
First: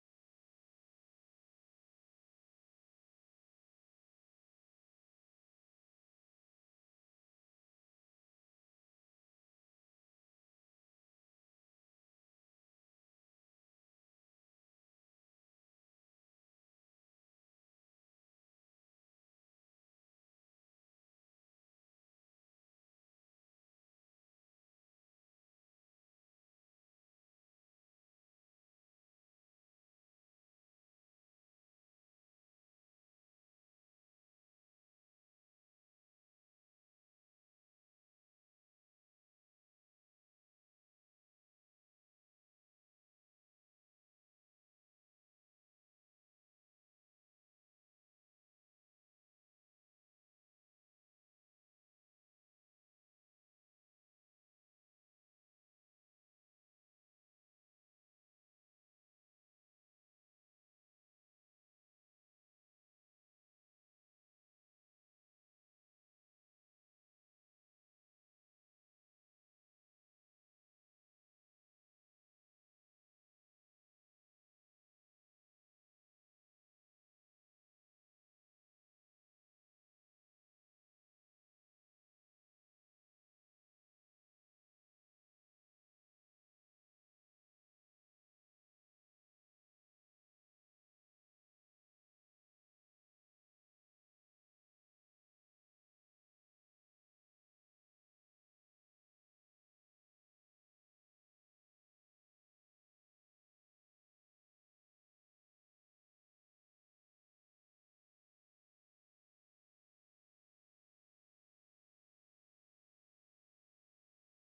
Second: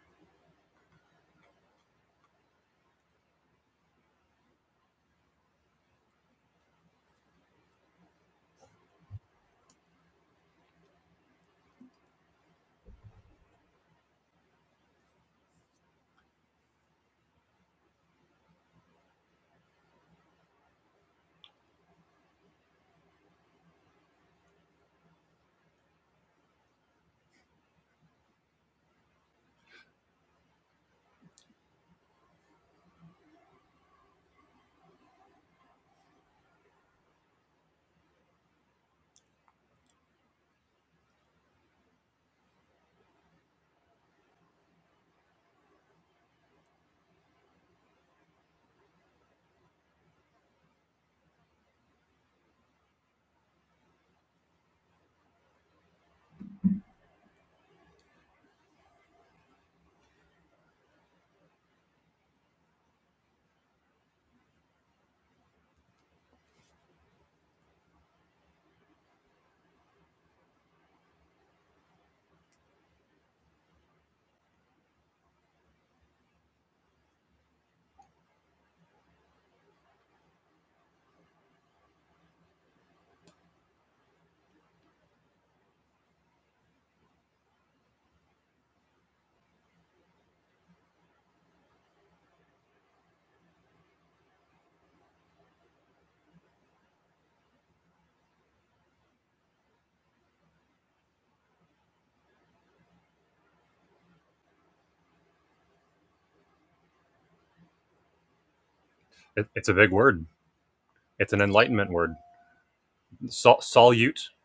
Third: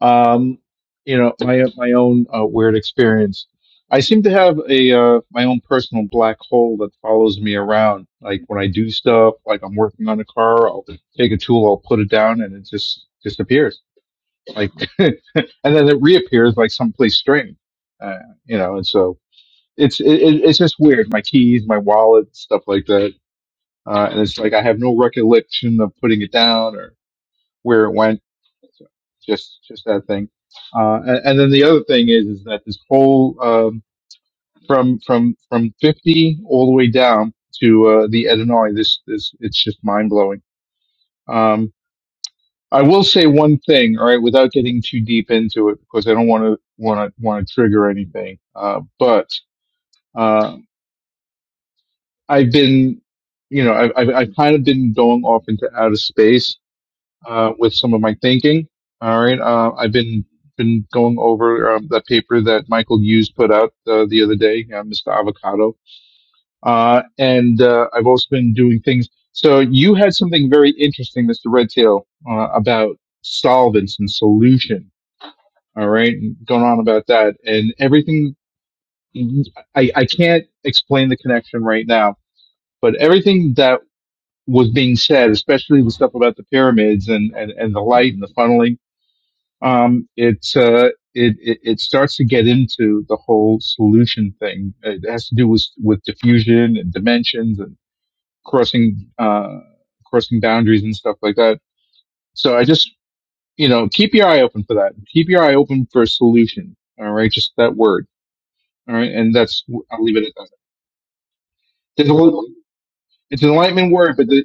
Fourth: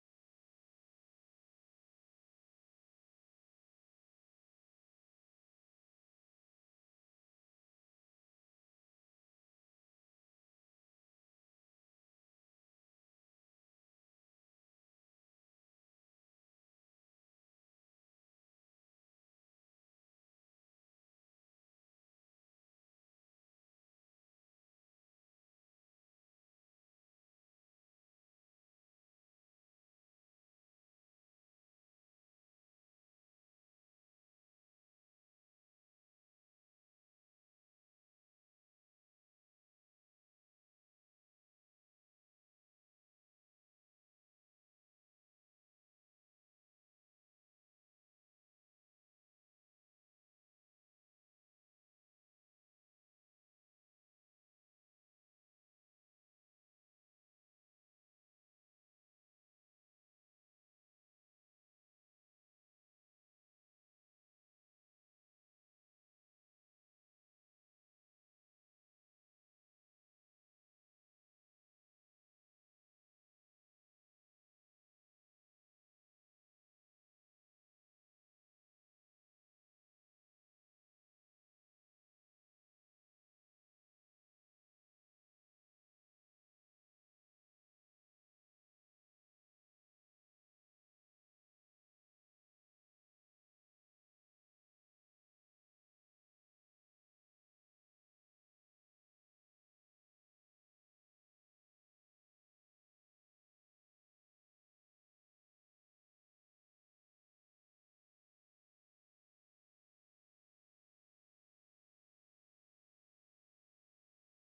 um, you know, my my own uh, weird experience. I seem to have a uh, my own personal black hole that follows me around. Like when I do stuff, like I'm working on a car, I'll take a tool, I'll put it down, and it just disappears. Like, and then it reappears like someplace strange. Uh, you know, and so it's it, it- it's just weird. My keys, my wallet, stuff like that, uh, and it's like I have no recollection of putting it down or where it went. So just just that thing. Uh, and, and then the other thing is is that this whole um, from from from fifty all the way down to uh, the Illinois, this this it's just mind blowing. Um, I will say one thing, all right, without getting too deep into it, because I don't want to want to want to trigger anything. Uh, but uh, I've been, you know, I've, I've, I've kind of been going off into outer space, uh, with some of my thinking. All right. Uh, I've been, been going over, um, that paper that Michael Hughes put out, uh, the other day, uh, Mr. Avocado. Uh, and, uh, I've also been doing things. So you had something very interesting, Mr. Redtail, uh, about solvents and solution. All right. and Going on about that and everything. I, I can't explain the connection right now but everything that was being said, especially the stuff about the pyramids and, and, and the light and the funneling. Um, it's, uh, it, it, it starts to get into the whole solution thing. It has to do with, with diffusion and dimensions and crossing, uh, crossing boundaries and stuff like that. So I just, you know, keep your eye open for that. Keep your eye open for a solution. All right. Just that word. All right. And It, that's, it's a big I'll leave it word. at that. It's an enlightenment There's a word. little, it's an Sol- enlightenment word, solute but the,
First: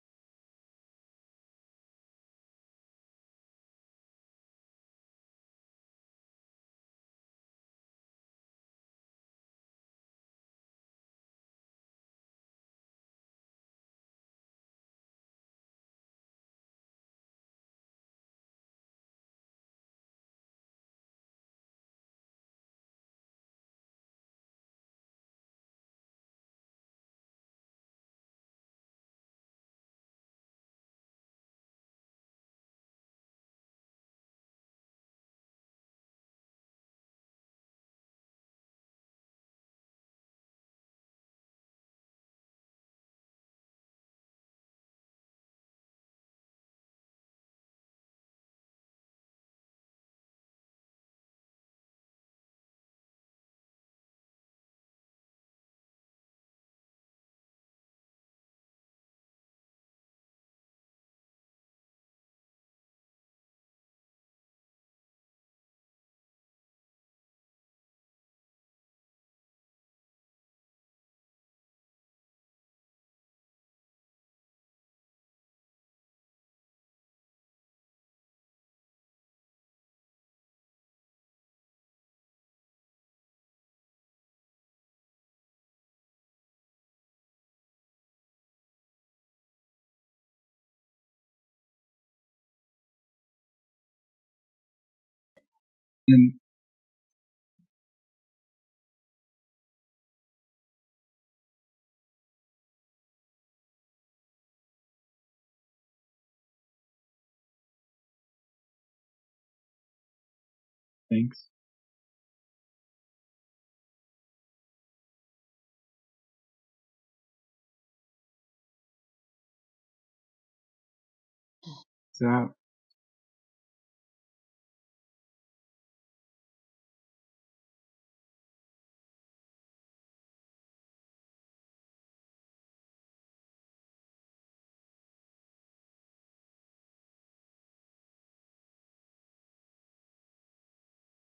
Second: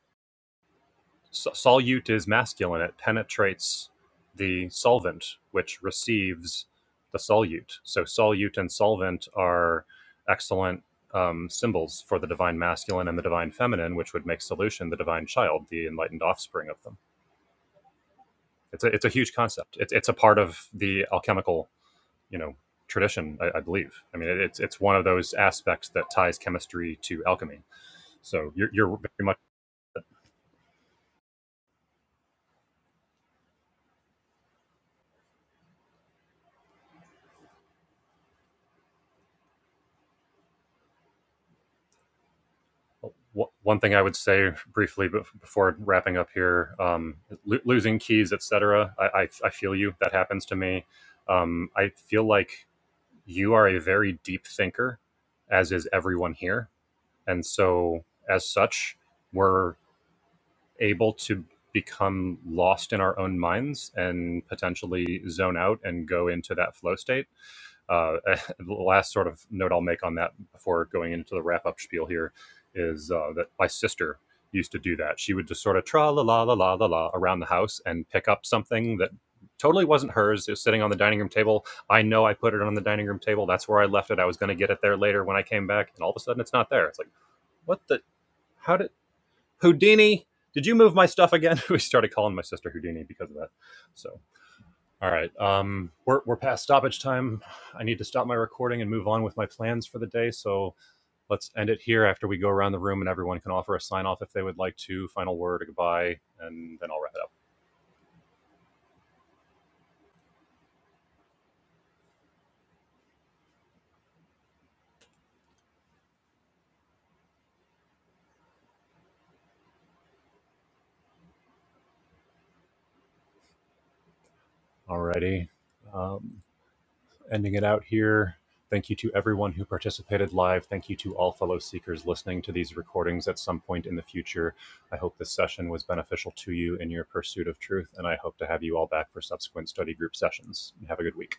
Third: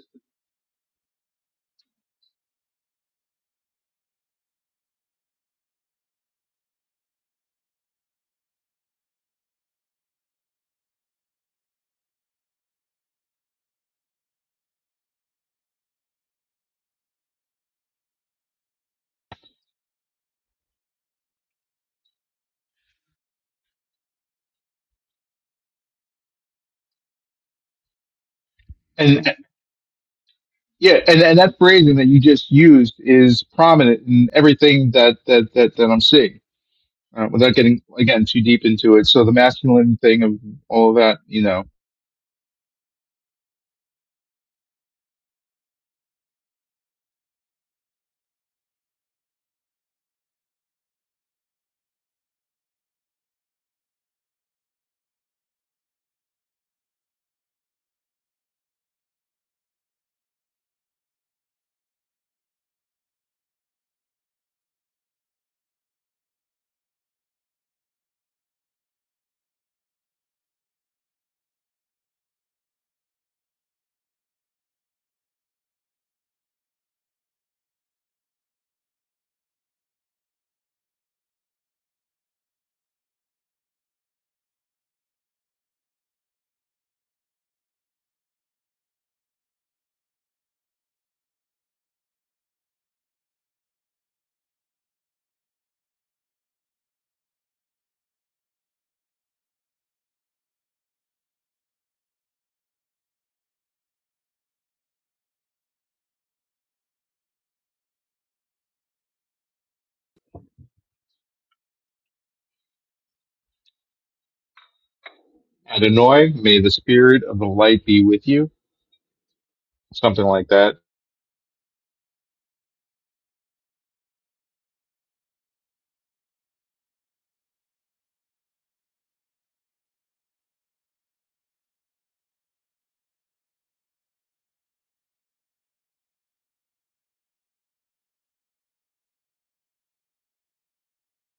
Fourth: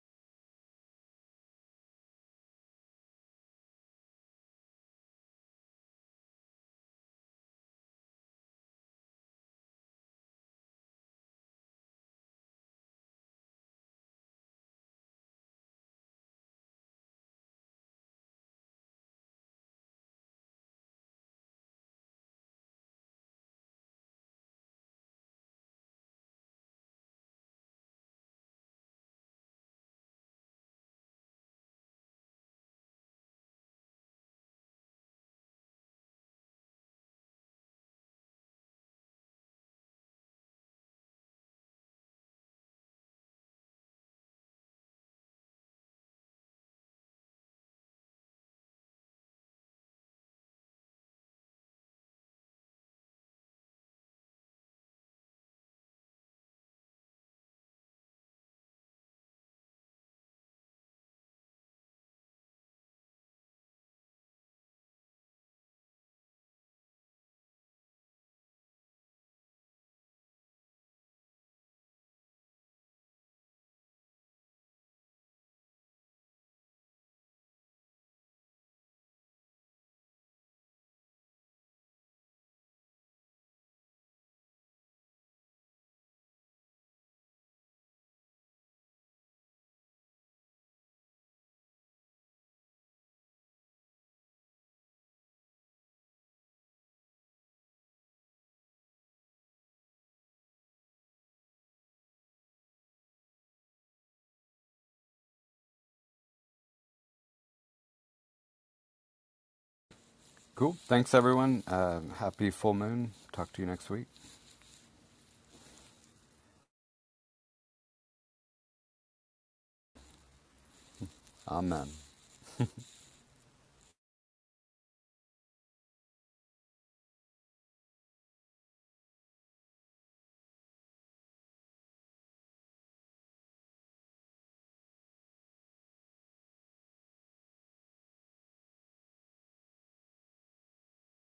so- solute is masculine. It penetrates the solvent, which receives the solute. So solute and solvent are excellent um, symbols for the divine masculine and the divine feminine, which would make solution the divine child, the enlightened offspring of them. It's a, it's a huge concept. It's, it's a part of the alchemical, you know, tradition, I, I believe. I mean, it, it's, it's one of those aspects that ties chemistry to alchemy. So you're, you're very and. much. Yeah, and, and that phrasing that you just used is prominent in everything that that that, that I'm seeing. Uh, without getting again too deep into it, so the masculine thing of all of that, you know, One thing I would say briefly before wrapping up here, um, lo- losing keys, etc. I, I, I feel you. That happens to me. Um, I feel like you are a very deep thinker, as is everyone here, and so as such, we're able to become lost in our own minds and potentially zone out and go into that flow state uh, the last sort of note I'll make on that before going into the wrap up spiel here is uh, that my sister used to do that. She would just sort of tra la la la la la la around the house and pick up something that totally wasn't hers. It was sitting on the dining room table. I know I put it on the dining room table. That's where I left it. I was going to get it there later when I came back, and all of a sudden it's not there. It's like, what the? How did Houdini? Did you move my stuff again? we started calling my sister Houdini because of that. So all right. Um, we're And we're past stoppage time. I need to stop my recording and move on with my plans for the day. So let's end it here after we go around the room and everyone can offer a sign off if they would like to, final word, a goodbye, and then I'll wrap it up. Cool. Thanks, thanks. everyone. Uh, happy full moon. Talk to you next week. Adonai, may the spirit of the light be with you, something like that Amen. So All righty. Um, ending it out here. Thank you to everyone who participated live. Thank you to all fellow seekers listening to these recordings at some point in the future. I hope this session was beneficial to you in your pursuit of truth, and I hope to have you all back for subsequent study group sessions. Have a good week.